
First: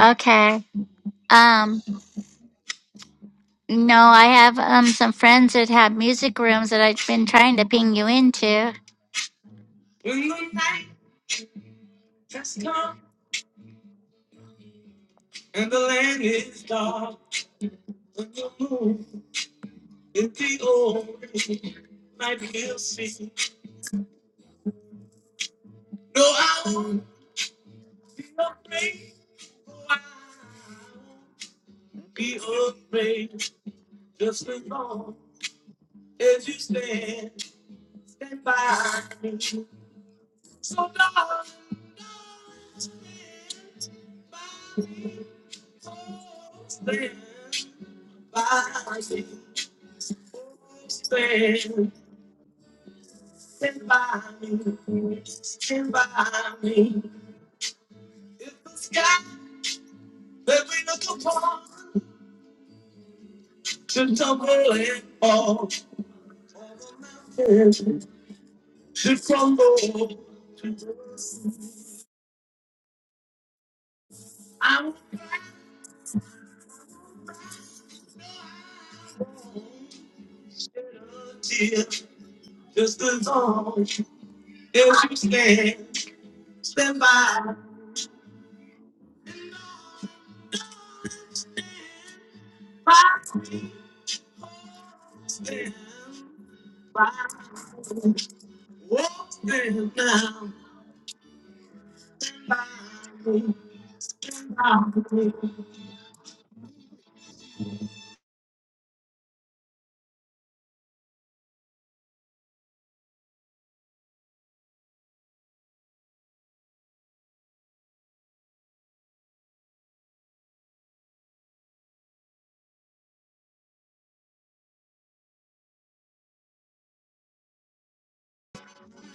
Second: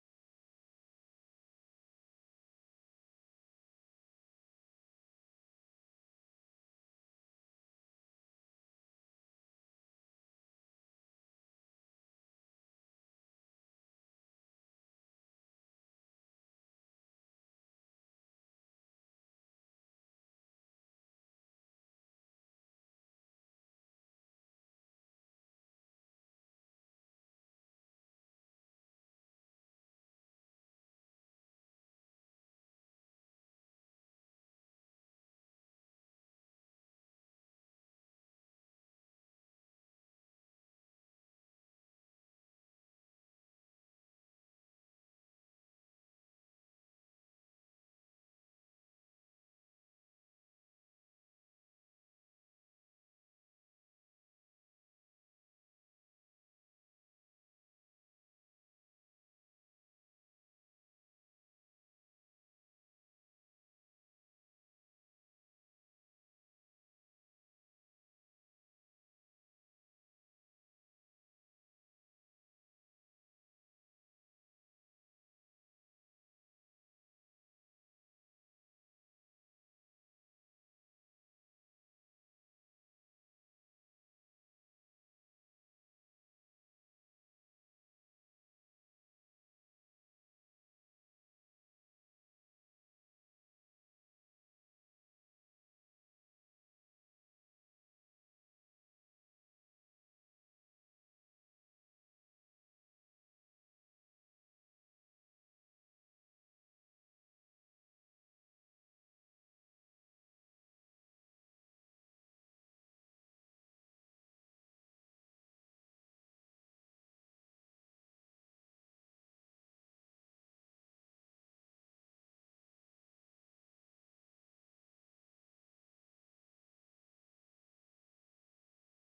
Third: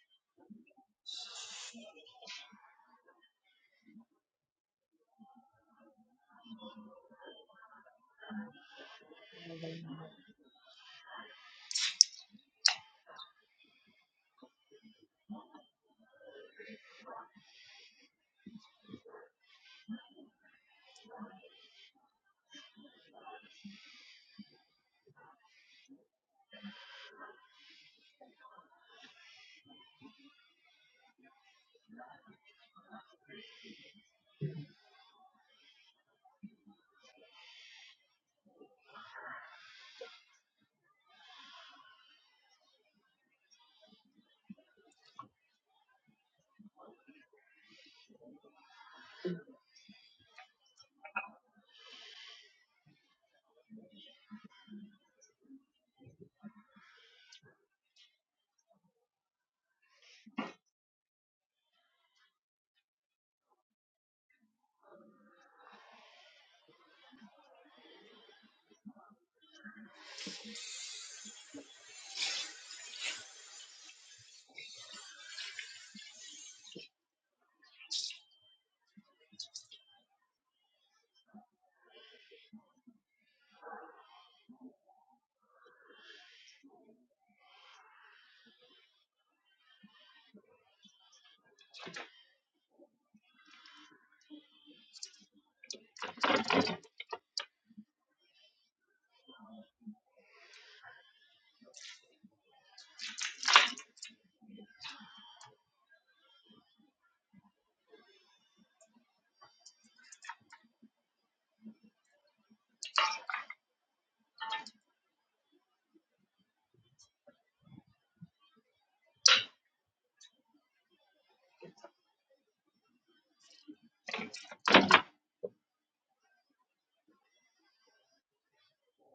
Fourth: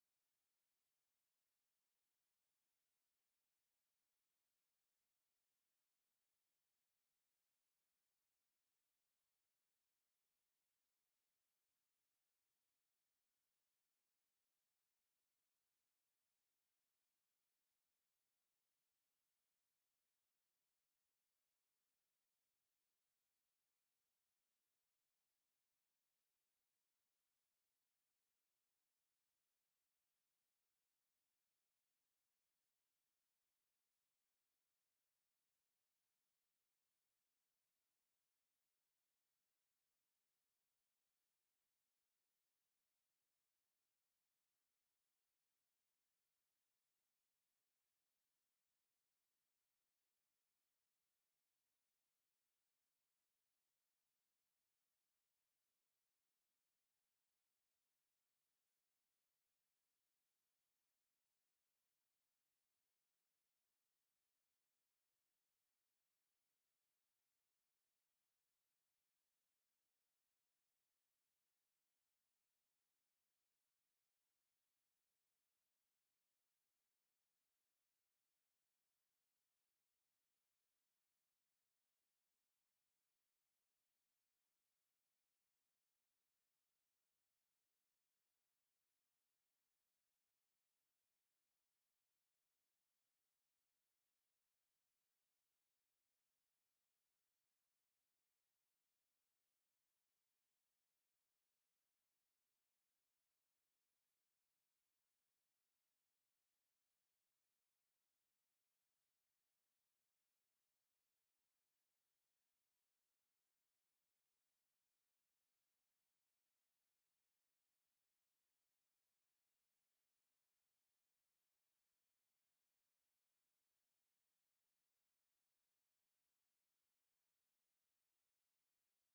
[SPEAKER 1] okay. Um, no, I have um some friends that have music rooms that I've been trying to ping you into.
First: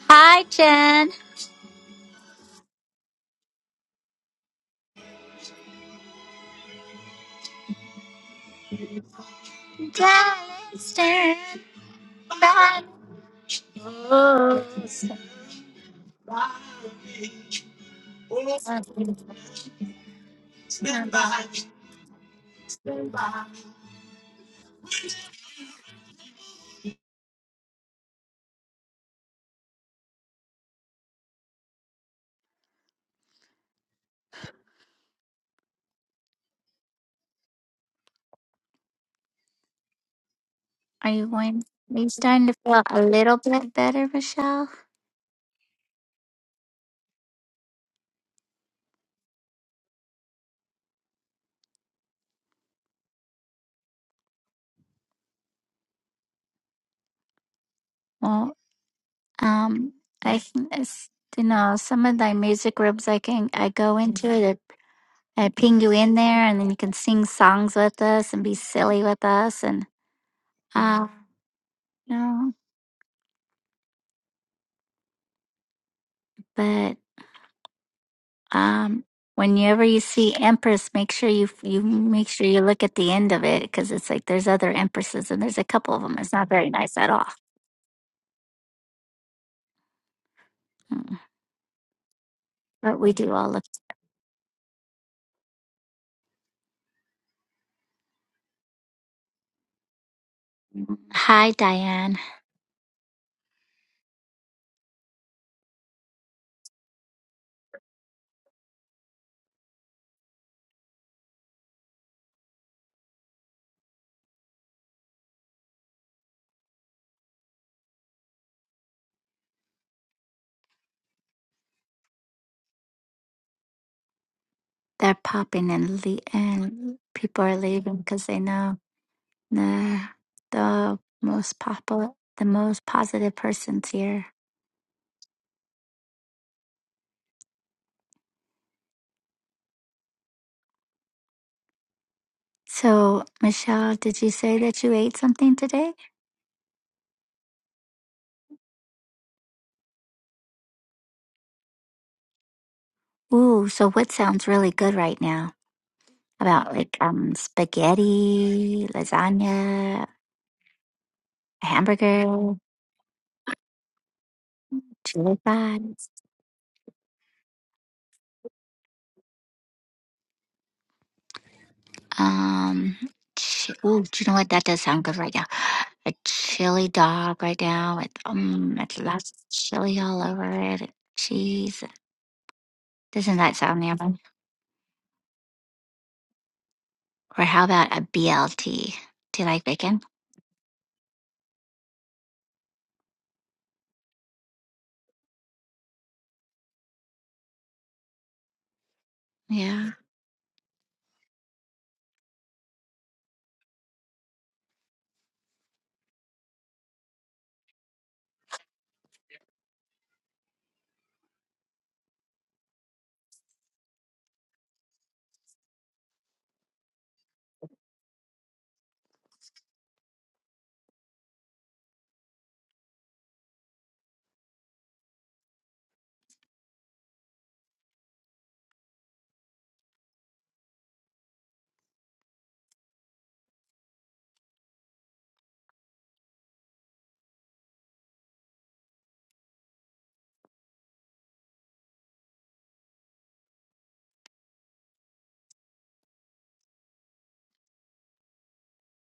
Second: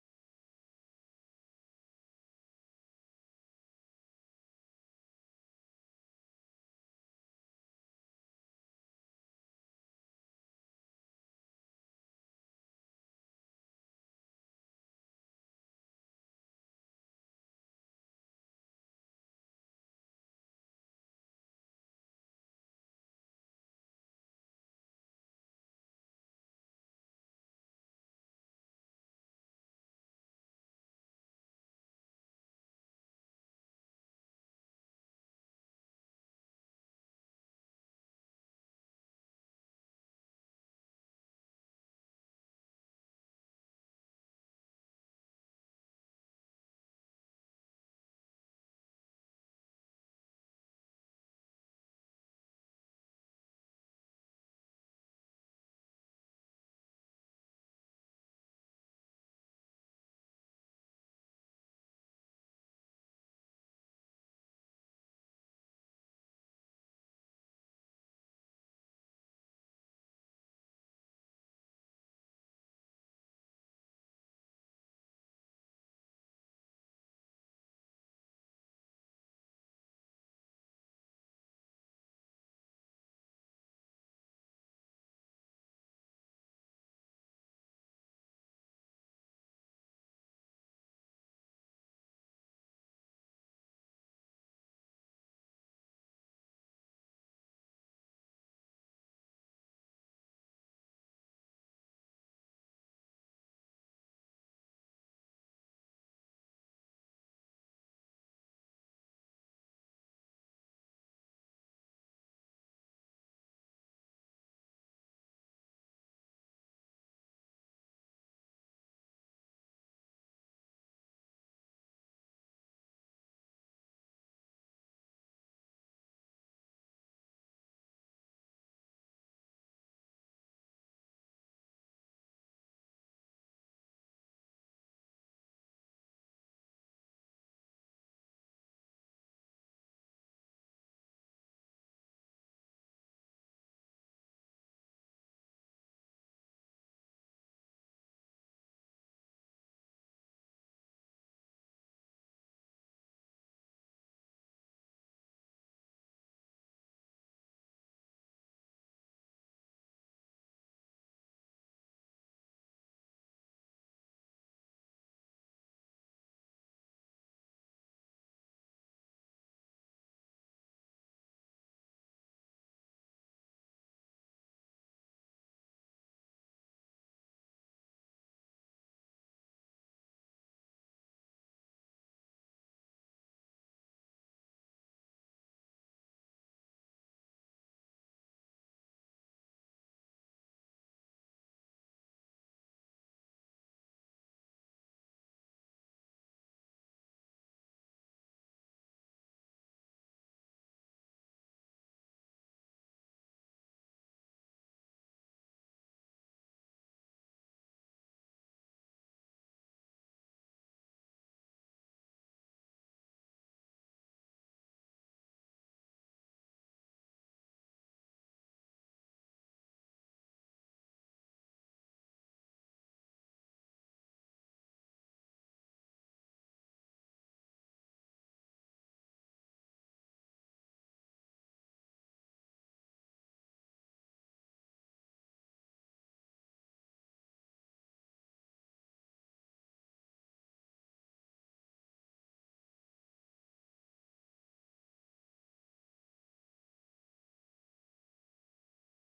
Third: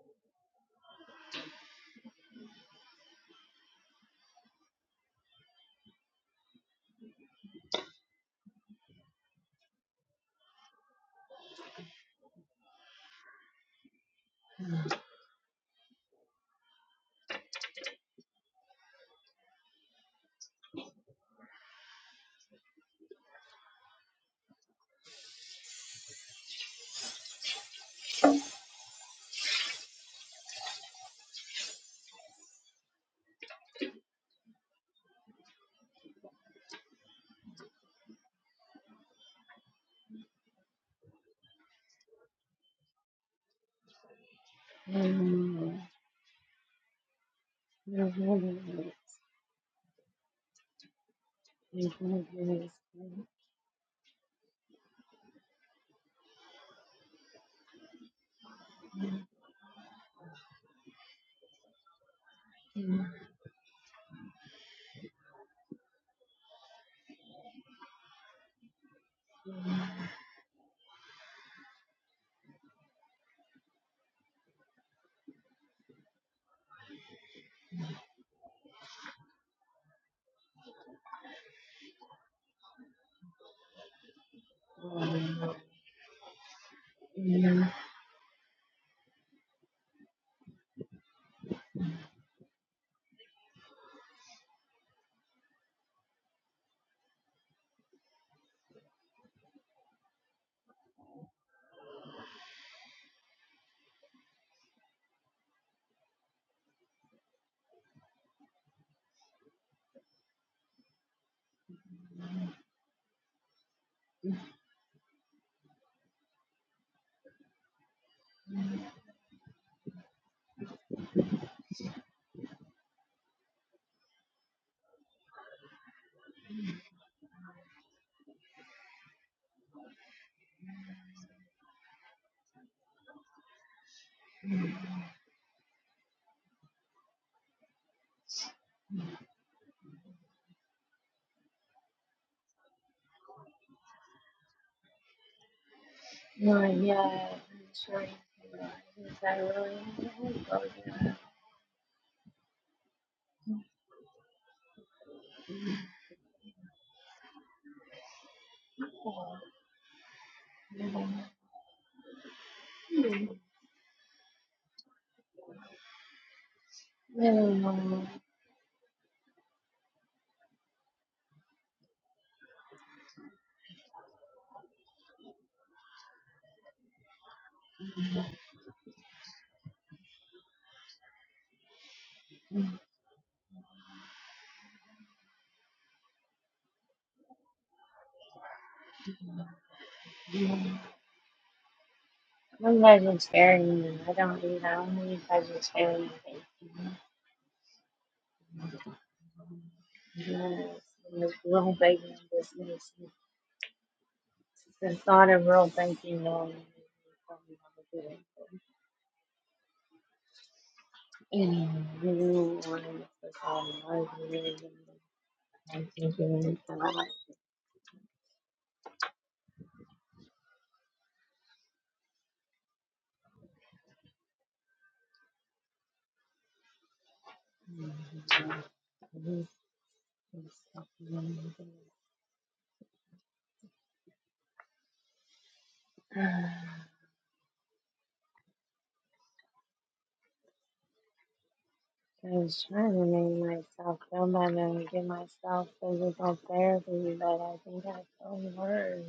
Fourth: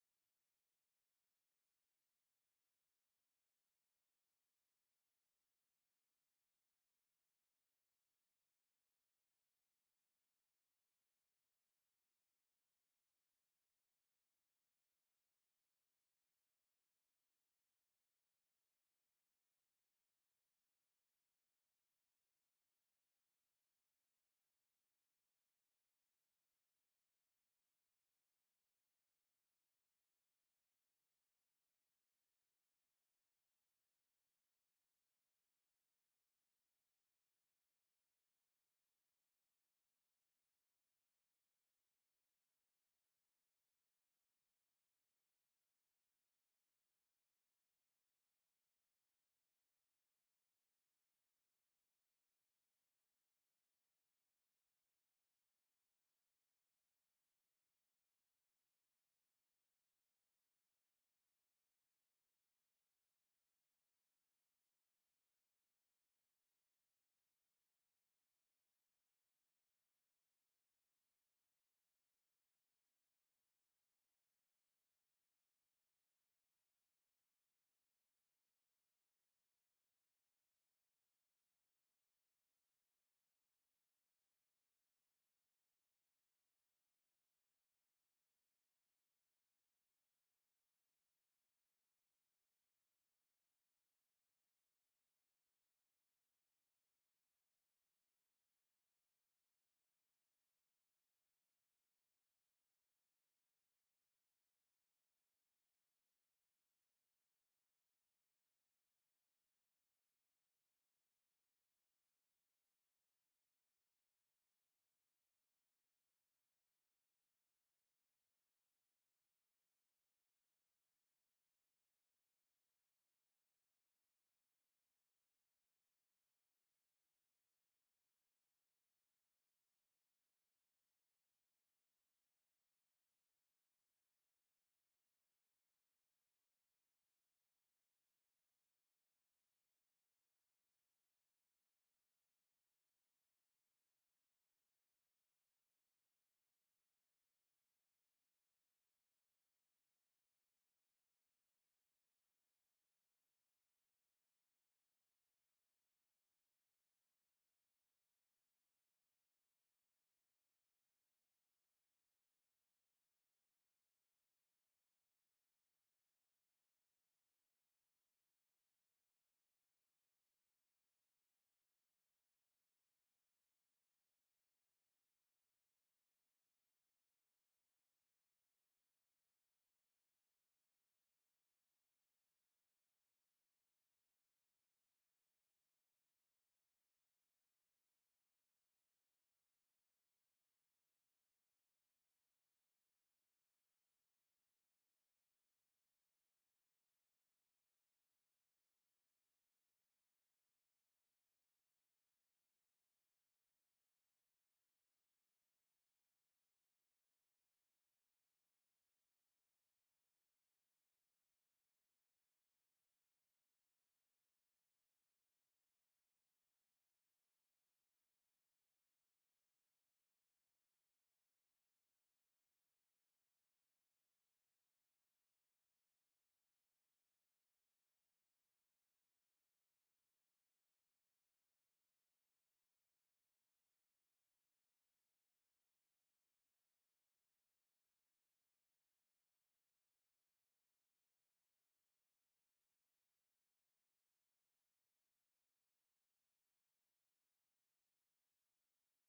[SPEAKER 1] Hi, Jen. Dallas, turn back. Are you going? Are you starting to feel a little bit better, Michelle? Well, Um, I think it's, you know some of the music groups I can I go into it. I, ping you in there, and then you can sing songs with us and be silly with us, and uh, no. But um, whenever you see Empress, make sure you you make sure you look at the end of it because it's like there's other Empresses, and there's a couple of them. It's not very nice at all. Mm. But we do all look. Hi, Diane. They're popping and le- and people are leaving because they know. the the most popular, the most positive person's here. So, Michelle, did you say that you ate something today?
[SPEAKER 2] No, yeah, I'm sorry. I
[SPEAKER 1] Ooh, so what sounds really good right now? About like um spaghetti, lasagna, hamburger, chili fries.
[SPEAKER 2] really don't like
[SPEAKER 1] Um, ch- ooh, do you know what? That does sound good right now. A chili dog right now with um, it's lots of chili all over it, cheese. Doesn't that sound yummy? Or how about a BLT? Do you like bacon?
[SPEAKER 2] it. I'm vegetarian I don't eat, I only eat vegetarian bacon.
[SPEAKER 1] Yeah.
[SPEAKER 2] Yes, and this real bacon just makes me, the thought of real bacon normally really good. And you want to put all the love in it and I think you need to like. I was trying to make myself feel better and get myself physical therapy, but I think I feel worse.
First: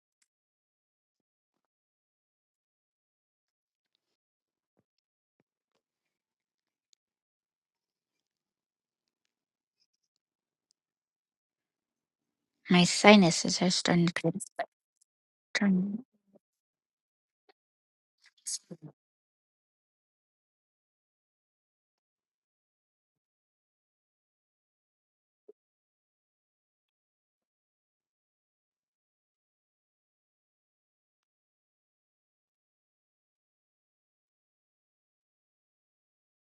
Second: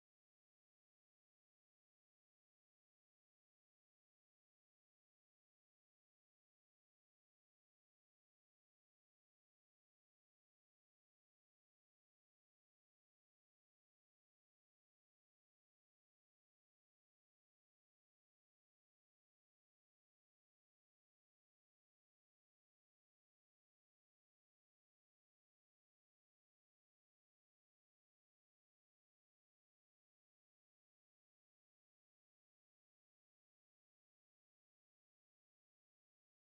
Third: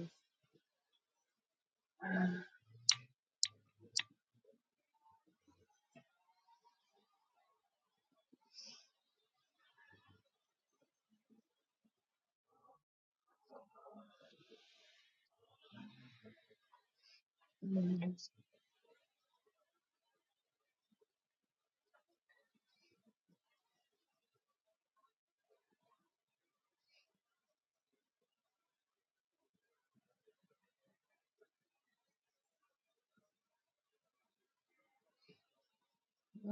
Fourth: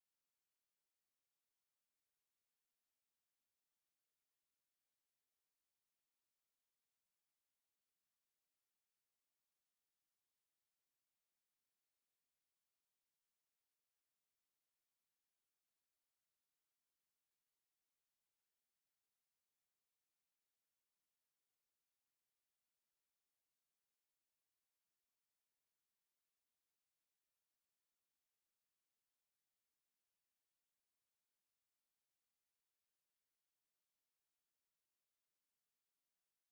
[SPEAKER 1] My sinuses are starting to get
[SPEAKER 2] Mm.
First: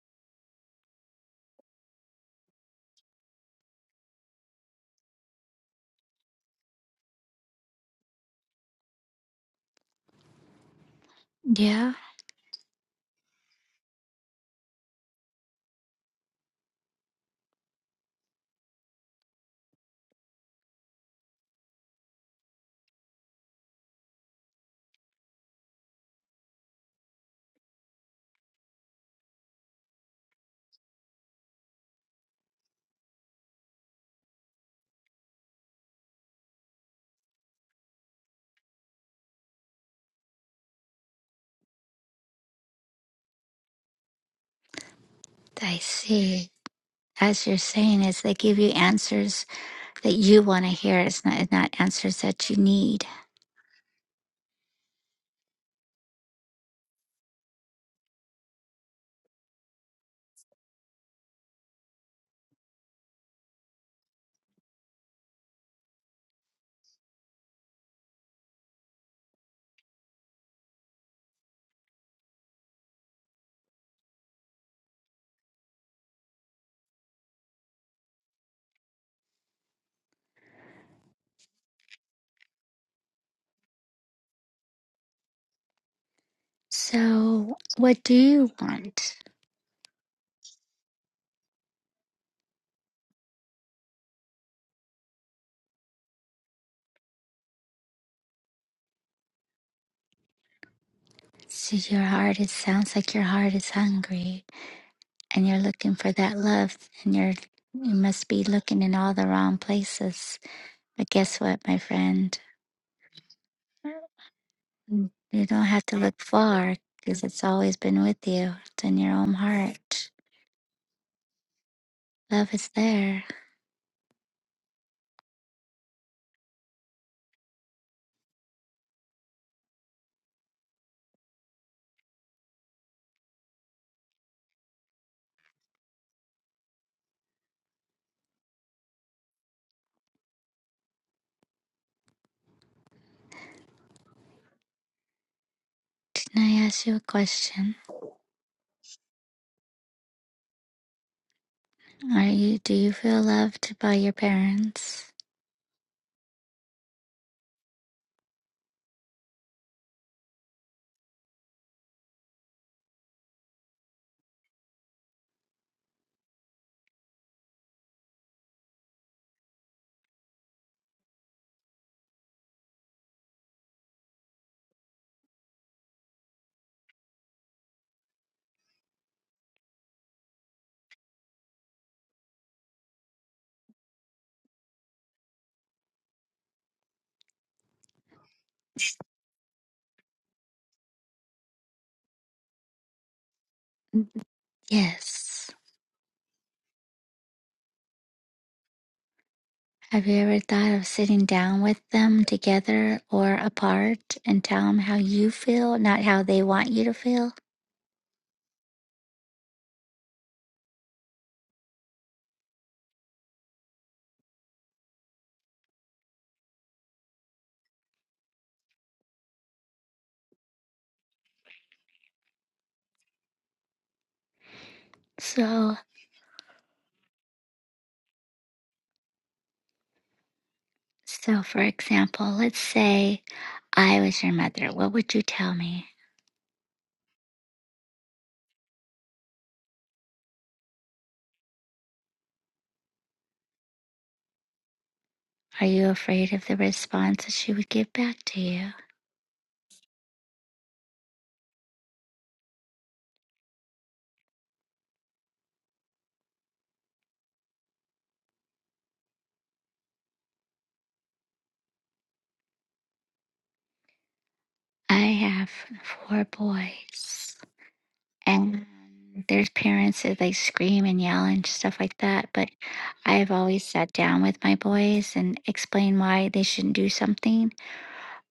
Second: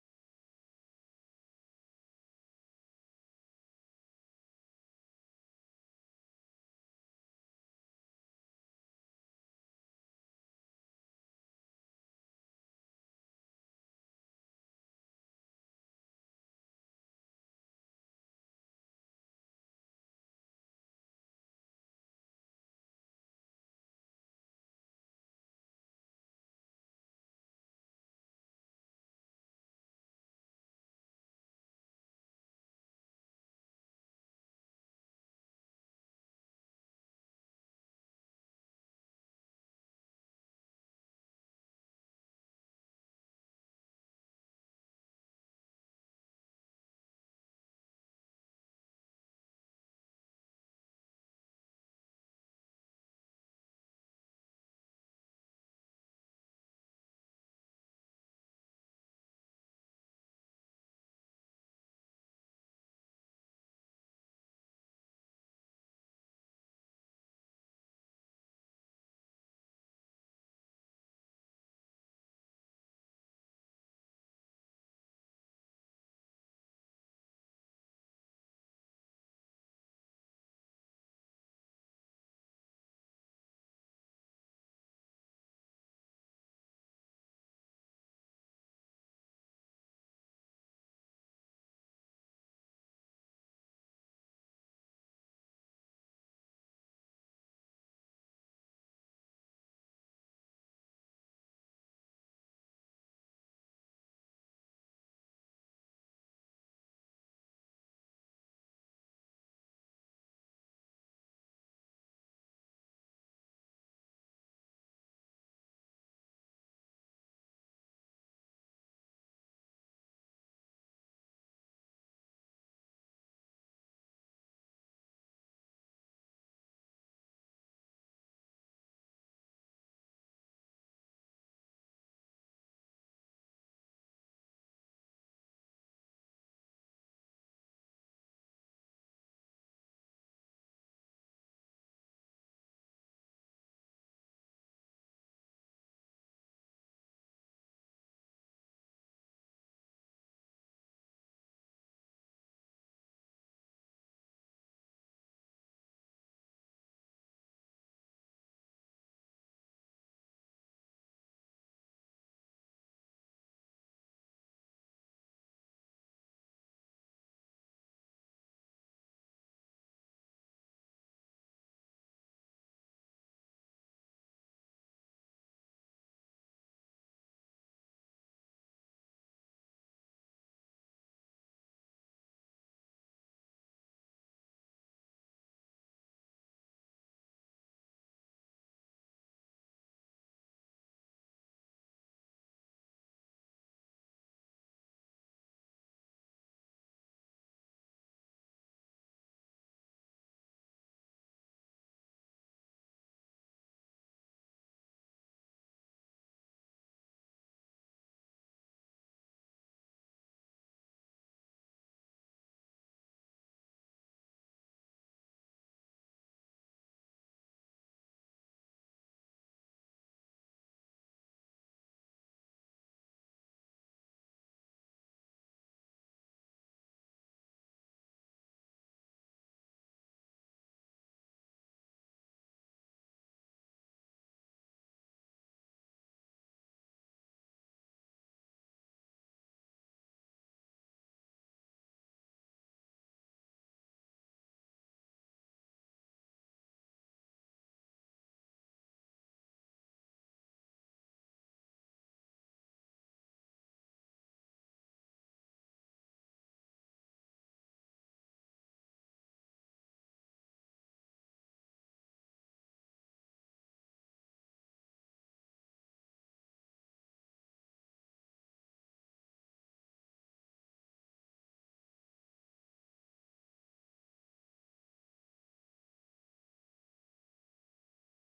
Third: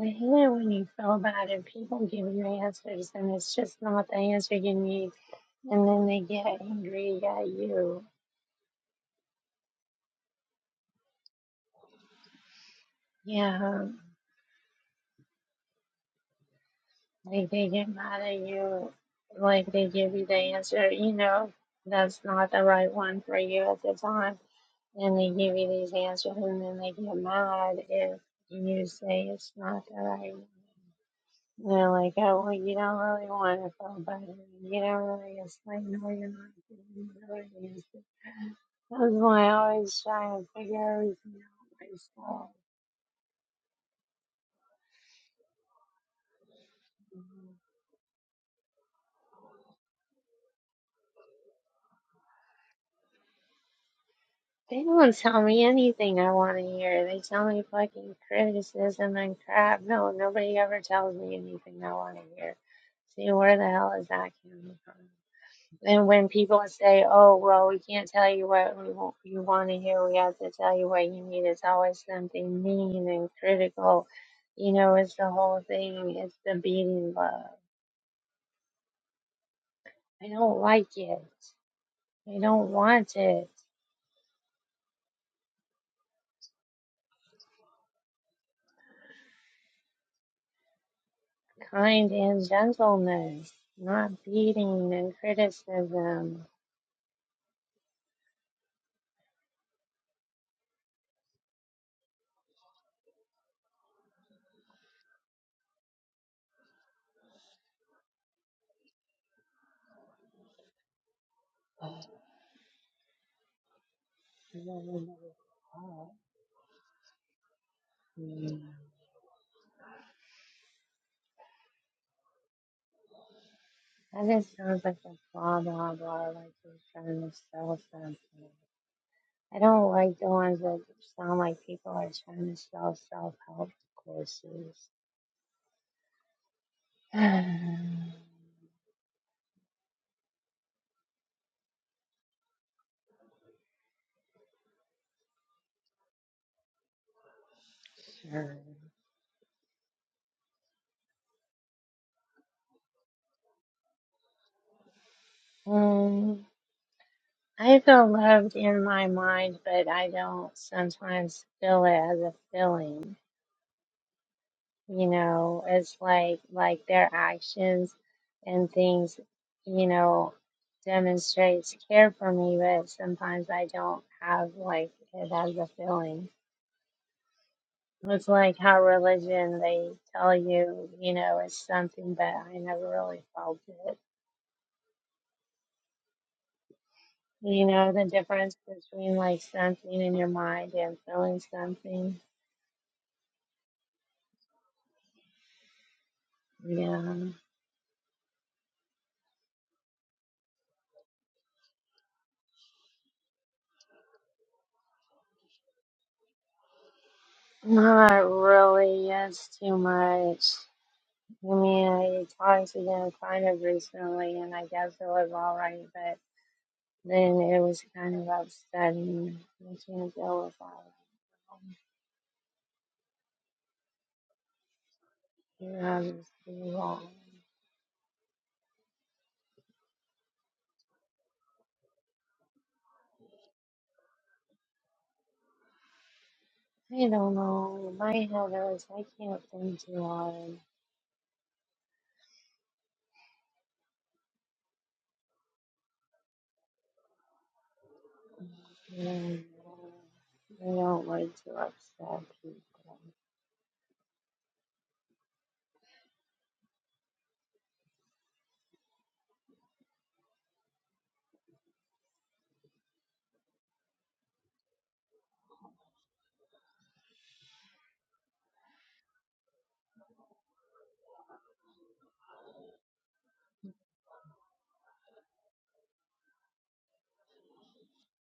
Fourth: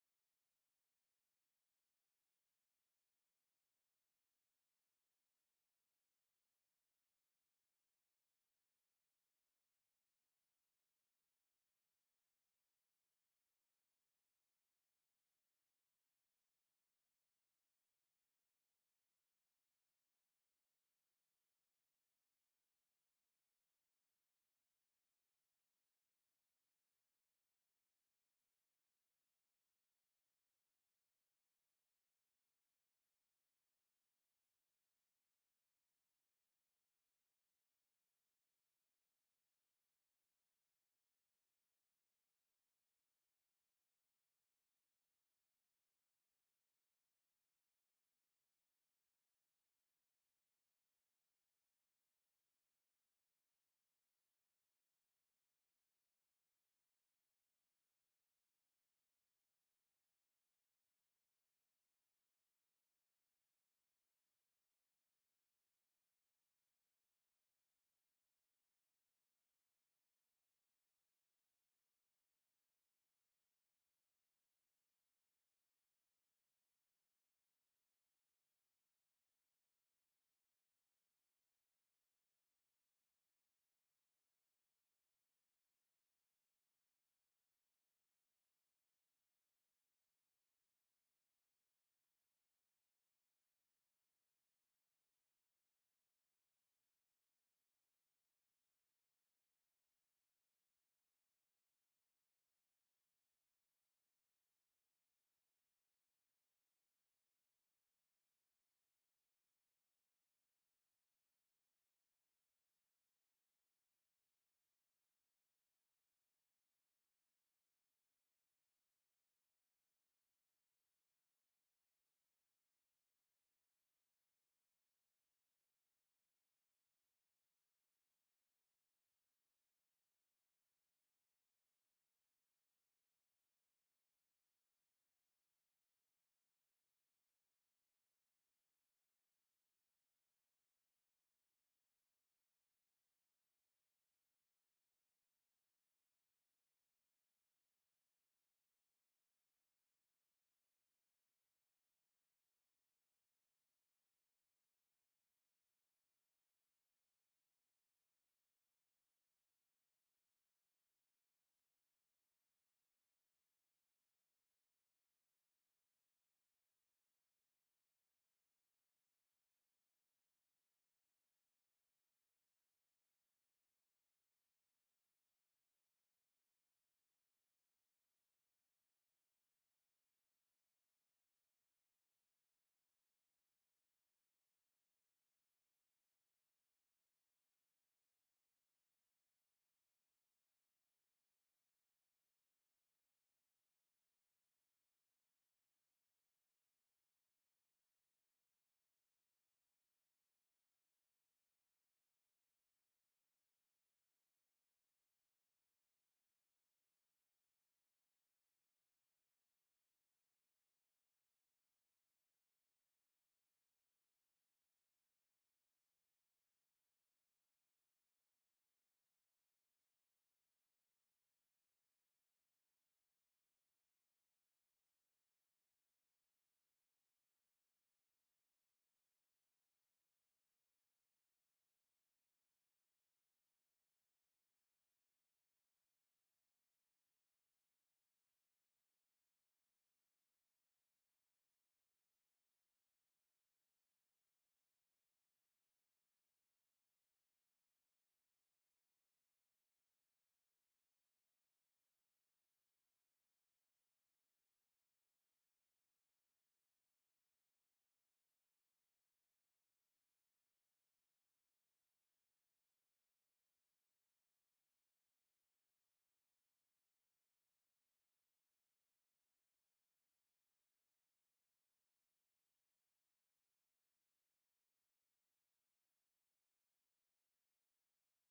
[SPEAKER 2] I hate it when you feel bad and people give you answers and it's just not the answer you need, and then they get angry at you.
[SPEAKER 1] Yeah,
[SPEAKER 2] Yeah, like they get mad at you, like they give you the answer, you know, that's not the right one for you at the time And they give you these answers, and then they get mad if you say it's not the right one. They're like, oh, well, you don't really want to feel better. You don't really explain why you're not getting the right answer. That's why I always try to figure everything out myself.
[SPEAKER 1] I see. As you're saying, is they give you answers that you want to hear. It's not, it's not answers that you need.
[SPEAKER 2] They don't tell me anything I want to hear. They tell me fucking criticism and crap. No, nobody ever tells me anything I want to hear. See, where the hell is that coming from? And when people say, "Oh, well, we can't tell you what we want, you want to hear. We have to tell you what you need," it's always something mean and critical. You know, it's the whole thing. It's the beating love. I don't like it. I don't want it.
[SPEAKER 1] So, what do you want?
[SPEAKER 2] Kind and gentleness, not beating and criticism.
[SPEAKER 1] So your heart, it sounds like your heart is hungry and you're looking for that love and you're, you must be looking in all the wrong places. But guess what, my friend?
[SPEAKER 2] And then
[SPEAKER 1] Mm,
[SPEAKER 2] another
[SPEAKER 1] You don't have to
[SPEAKER 2] thought.
[SPEAKER 1] look far because it's always been with you.
[SPEAKER 2] Hmm.
[SPEAKER 1] It's in your own heart. Love is there.
[SPEAKER 2] That just sounds like a blah blah blah, like you're trying to sell something. I don't like the ones that sound like people are trying to sell self-help courses.
[SPEAKER 1] Can I ask you a question?
[SPEAKER 2] sure.
[SPEAKER 1] Are you do you feel loved by your parents?
[SPEAKER 2] Um, I feel loved in my mind, but I don't sometimes feel it as a feeling. You know, it's like like their actions and things, you know, demonstrates care for me, but sometimes I don't have like it as a feeling. It's like how religion, they tell you, you know, it's something, but I never really felt it. You know, the difference between like something in your mind and feeling something.
[SPEAKER 1] Yes.
[SPEAKER 2] Yeah.
[SPEAKER 1] Have you ever thought of sitting down with them together or apart and tell them how you feel, not how they want you to feel?
[SPEAKER 2] Not really. It's too much. I mean, I talked to them kind of recently, and I guess it was all right, but then it was kind of upsetting. I can't deal with all of them. You
[SPEAKER 1] So,
[SPEAKER 2] know, just be wrong.
[SPEAKER 1] so for example, let's say I was your mother. What would you tell me?
[SPEAKER 2] I don't know. In My head is I can't think too hard.
[SPEAKER 1] Are you afraid of the response that she would give back to you?
[SPEAKER 2] And, uh, I don't like to upset people.
[SPEAKER 1] I have four boys, and their parents that they scream and yell and stuff like that. But I've always sat down with my boys and explained why they shouldn't do something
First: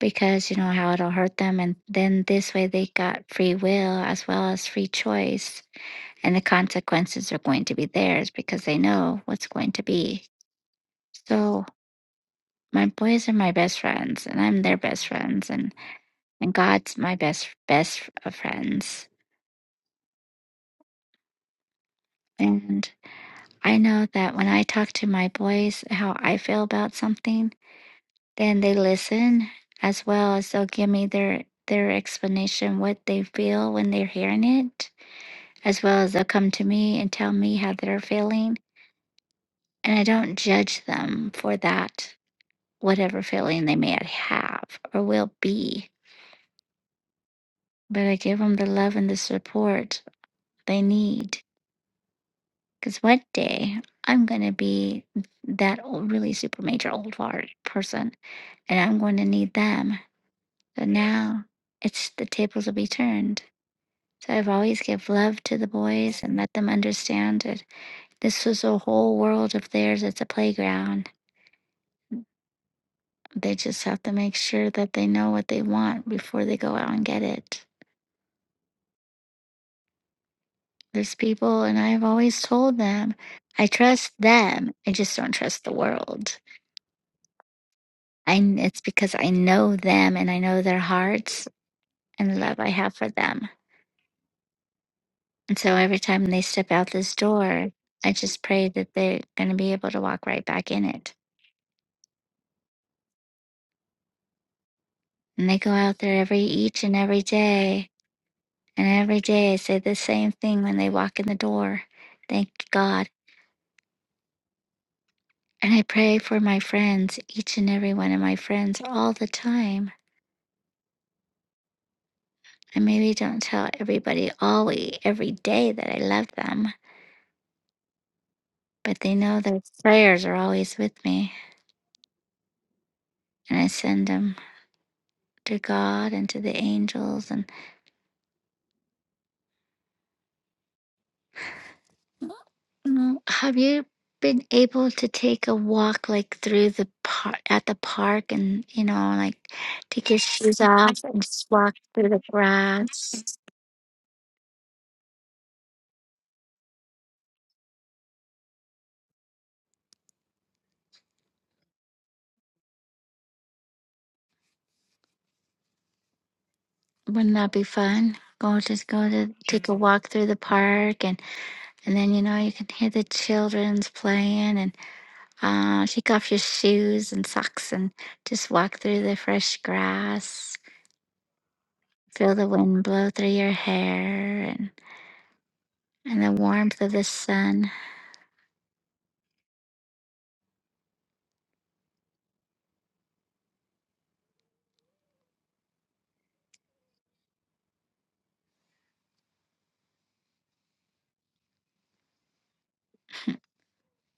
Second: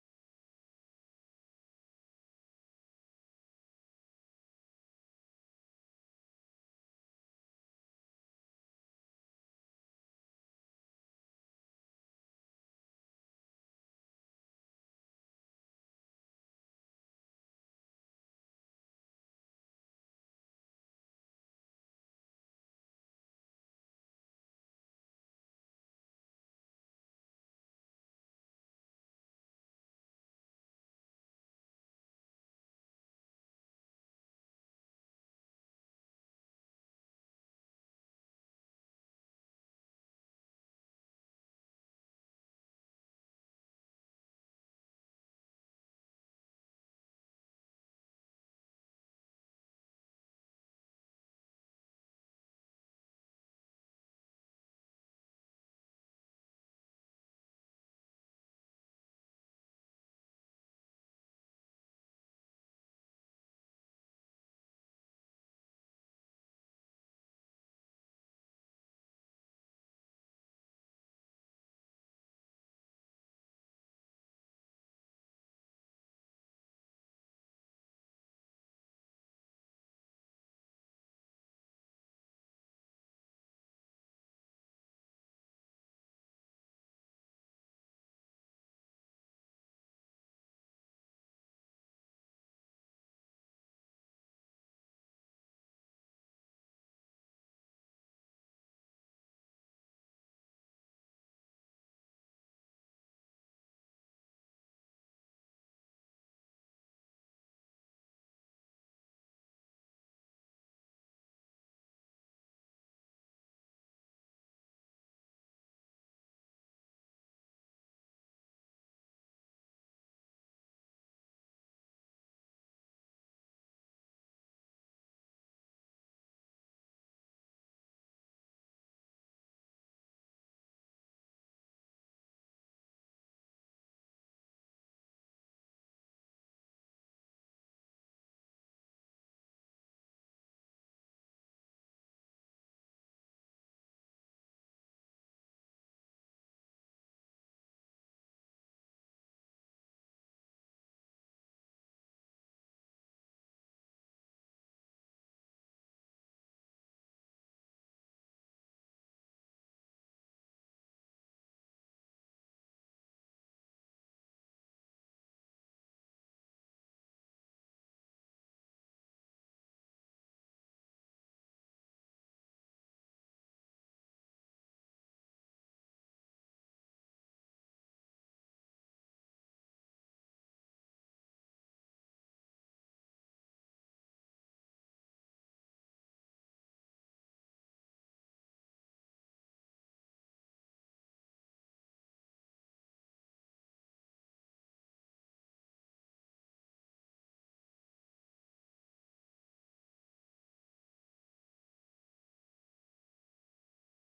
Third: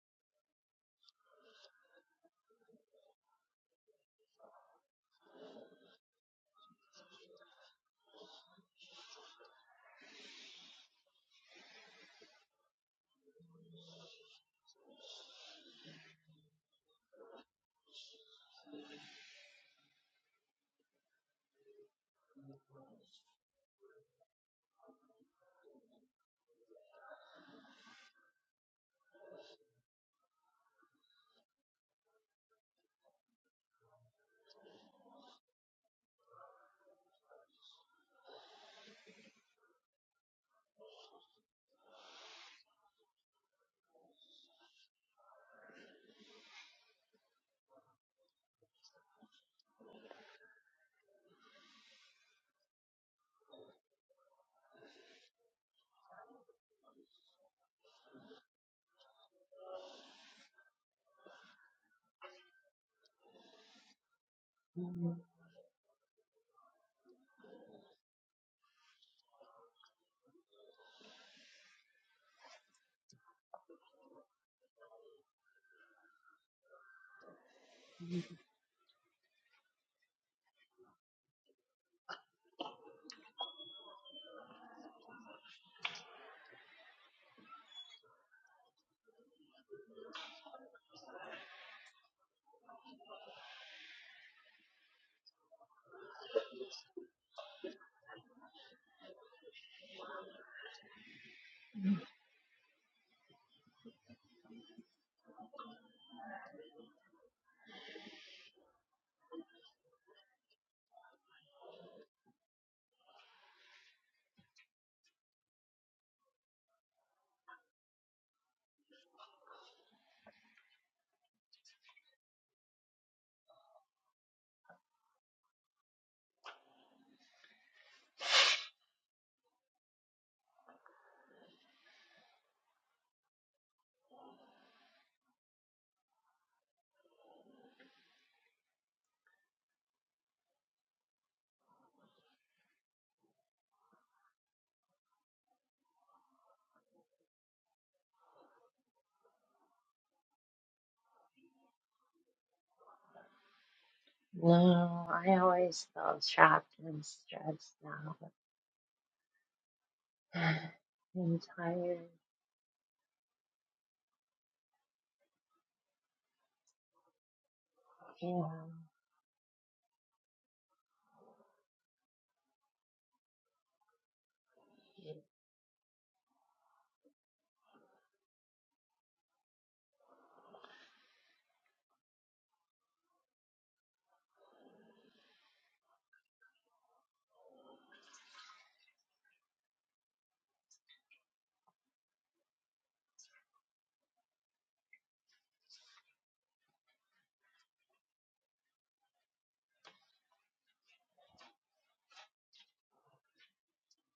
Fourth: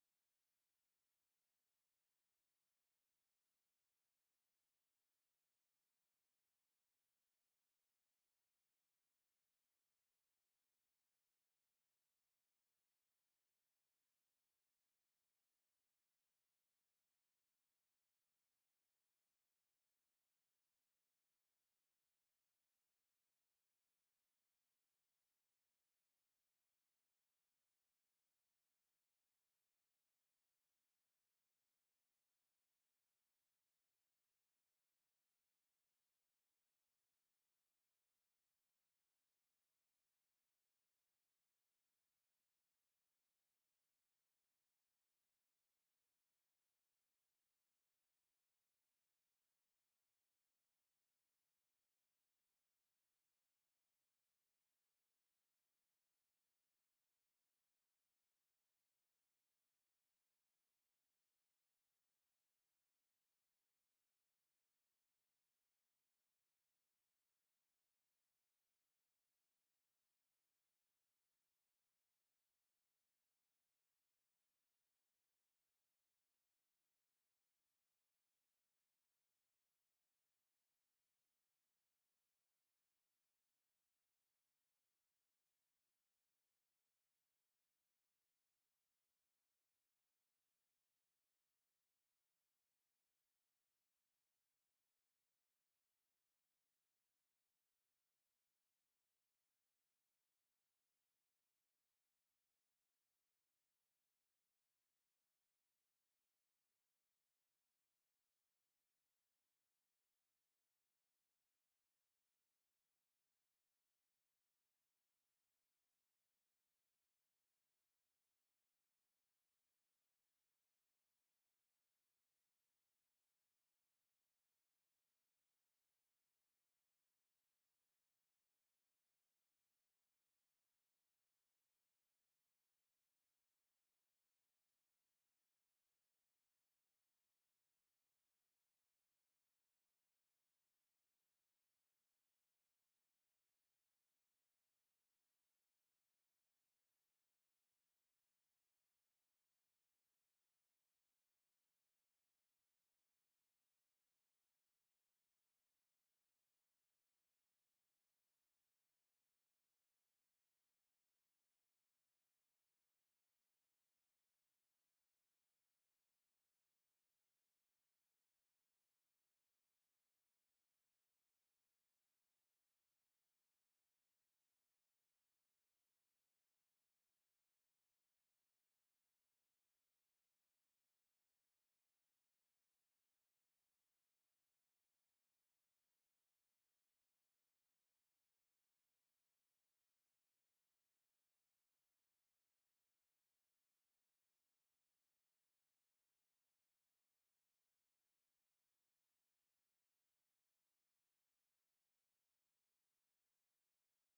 [SPEAKER 1] because you know how it'll hurt them, and then this way they got free will as well as free choice, and the consequences are going to be theirs because they know what's going to be. So my boys are my best friends, and I'm their best friends, and and God's my best best of friends And I know that when I talk to my boys how I feel about something, then they listen as well as they'll give me their their explanation what they feel when they're hearing it, as well as they'll come to me and tell me how they're feeling. And I don't judge them for that, whatever feeling they may have or will be. But I give them the love and the support they need. Because one day I'm going to be that old, really super major old fart person and I'm going to need them. So now it's the tables will be turned. So I've always give
[SPEAKER 2] Mm,
[SPEAKER 1] love to the boys and let them understand that this is a whole world of theirs. It's a playground. They just have to make sure that they know what they want before they go out and get it. There's people, and I've always told them, I trust them. I just don't trust the world. I, it's because I know them and I know their hearts and the love I have for them. And so every time they step out this door, I just pray that they're going to be able to walk right back in it. And they go out there every each and every day. And every day I say the same thing when they walk in the door. Thank God. And I pray for my friends, each and every one of my friends, all the time. I maybe don't tell everybody always every day that I love them, but they know their prayers are always with me. And I send them to God and to the angels and. Mm, Have you been able to take a walk like through the park at the park and you know like take your shoes off and just walk through the grass?
[SPEAKER 2] No, I always feel trapped and stressed out. I'm tired.
[SPEAKER 1] Wouldn't that be fun?
[SPEAKER 2] Yeah.
[SPEAKER 1] Go just go to take a walk through the park and and then you know you can hear the children's playing and uh, take off your shoes and socks and just walk through the fresh grass. Feel the wind blow through your hair and and the warmth of the sun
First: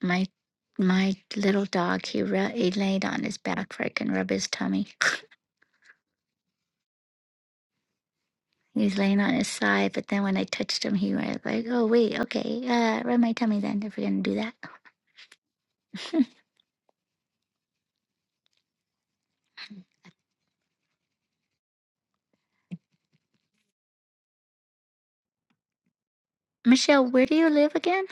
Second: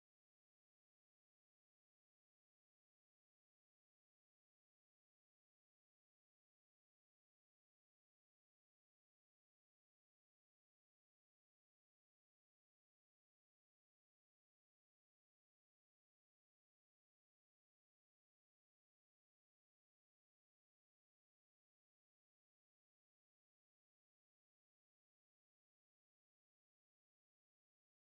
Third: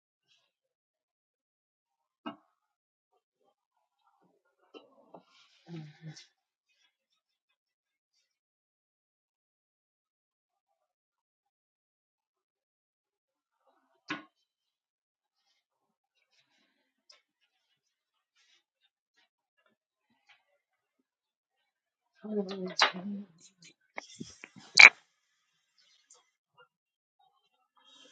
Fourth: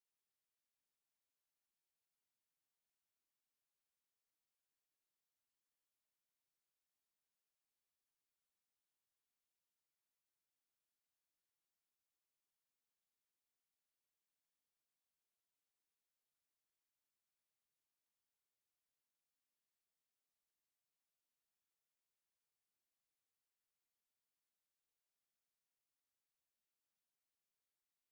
[SPEAKER 1] My my little dog, he re- he laid on his back where I can rub his tummy. He was laying on his side, but then when I touched him, he was like, "Oh wait, okay, uh, rub my tummy then if we're gonna do that."
[SPEAKER 2] Mm, totally tired.
[SPEAKER 1] Michelle, where do you live again?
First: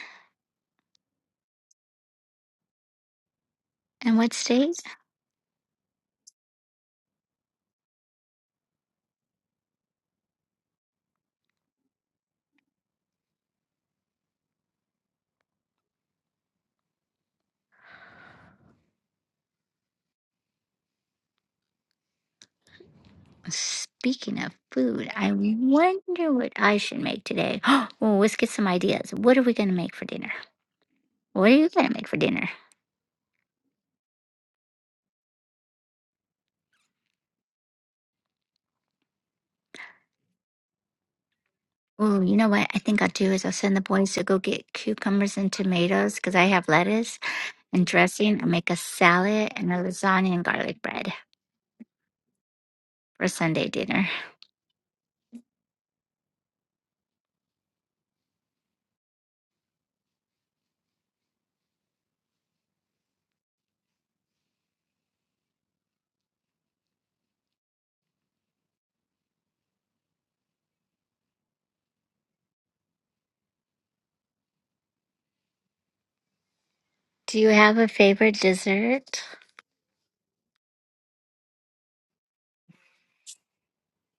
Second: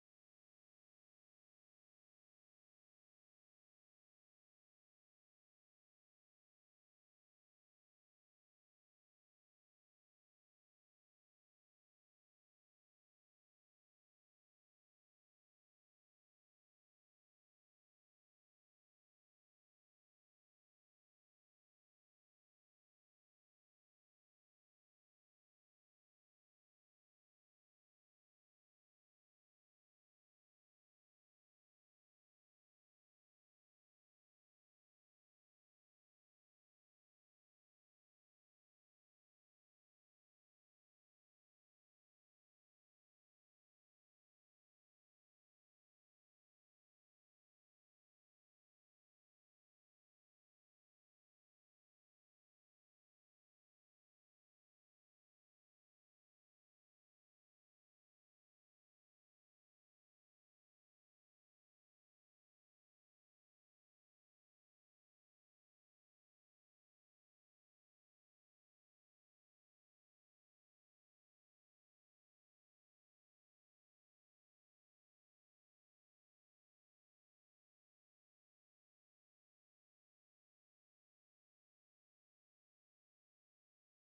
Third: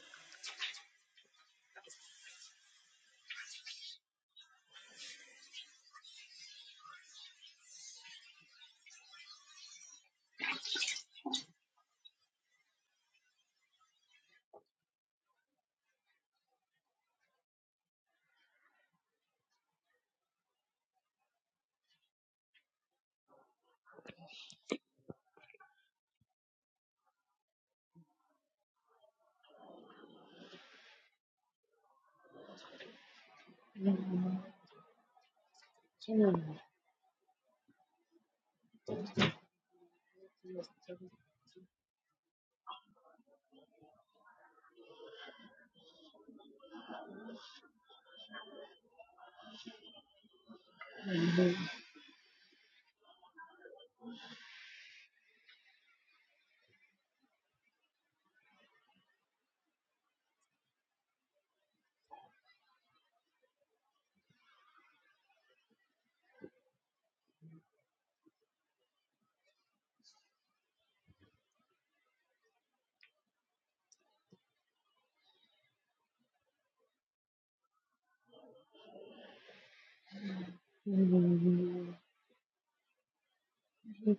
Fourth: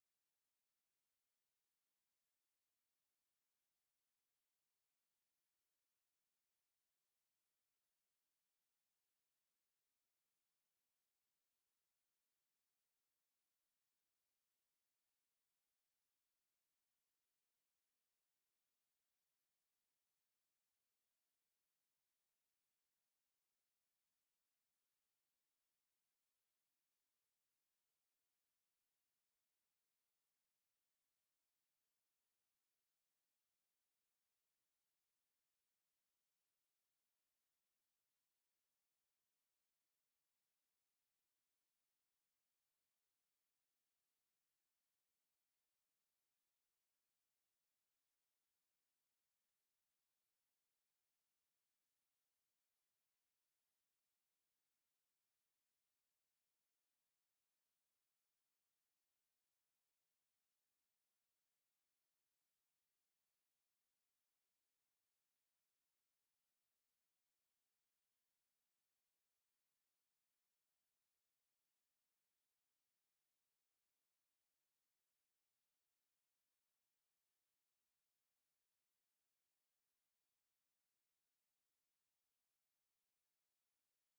[SPEAKER 1] And what state? Speaking of food, I wonder what I should make today. well, let's get some ideas. What are we gonna make for dinner? What are you gonna make for dinner?
[SPEAKER 2] Mm, yeah.
[SPEAKER 1] Oh, you know what I think I'll do is I'll send the boys to go get cucumbers and tomatoes because I have lettuce and dressing I make a salad and a lasagna and garlic bread for Sunday dinner. Do you have a favorite dessert?
[SPEAKER 2] Mm,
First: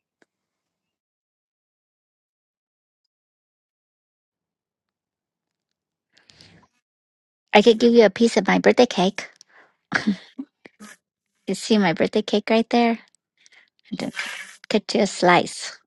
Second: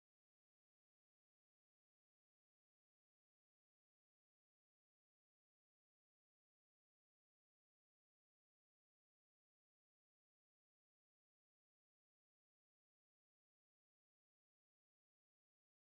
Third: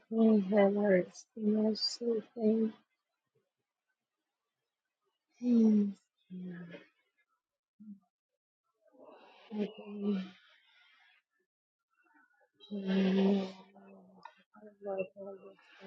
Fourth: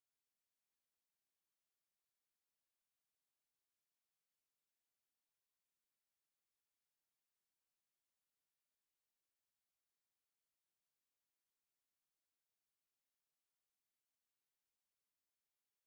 [SPEAKER 2] My head hurts too much sleeping. Mm,
[SPEAKER 1] I could give you a piece of my birthday cake.
[SPEAKER 2] yeah.
[SPEAKER 1] You see my birthday cake right there?
[SPEAKER 2] Yeah,
[SPEAKER 1] I just cut you a slice.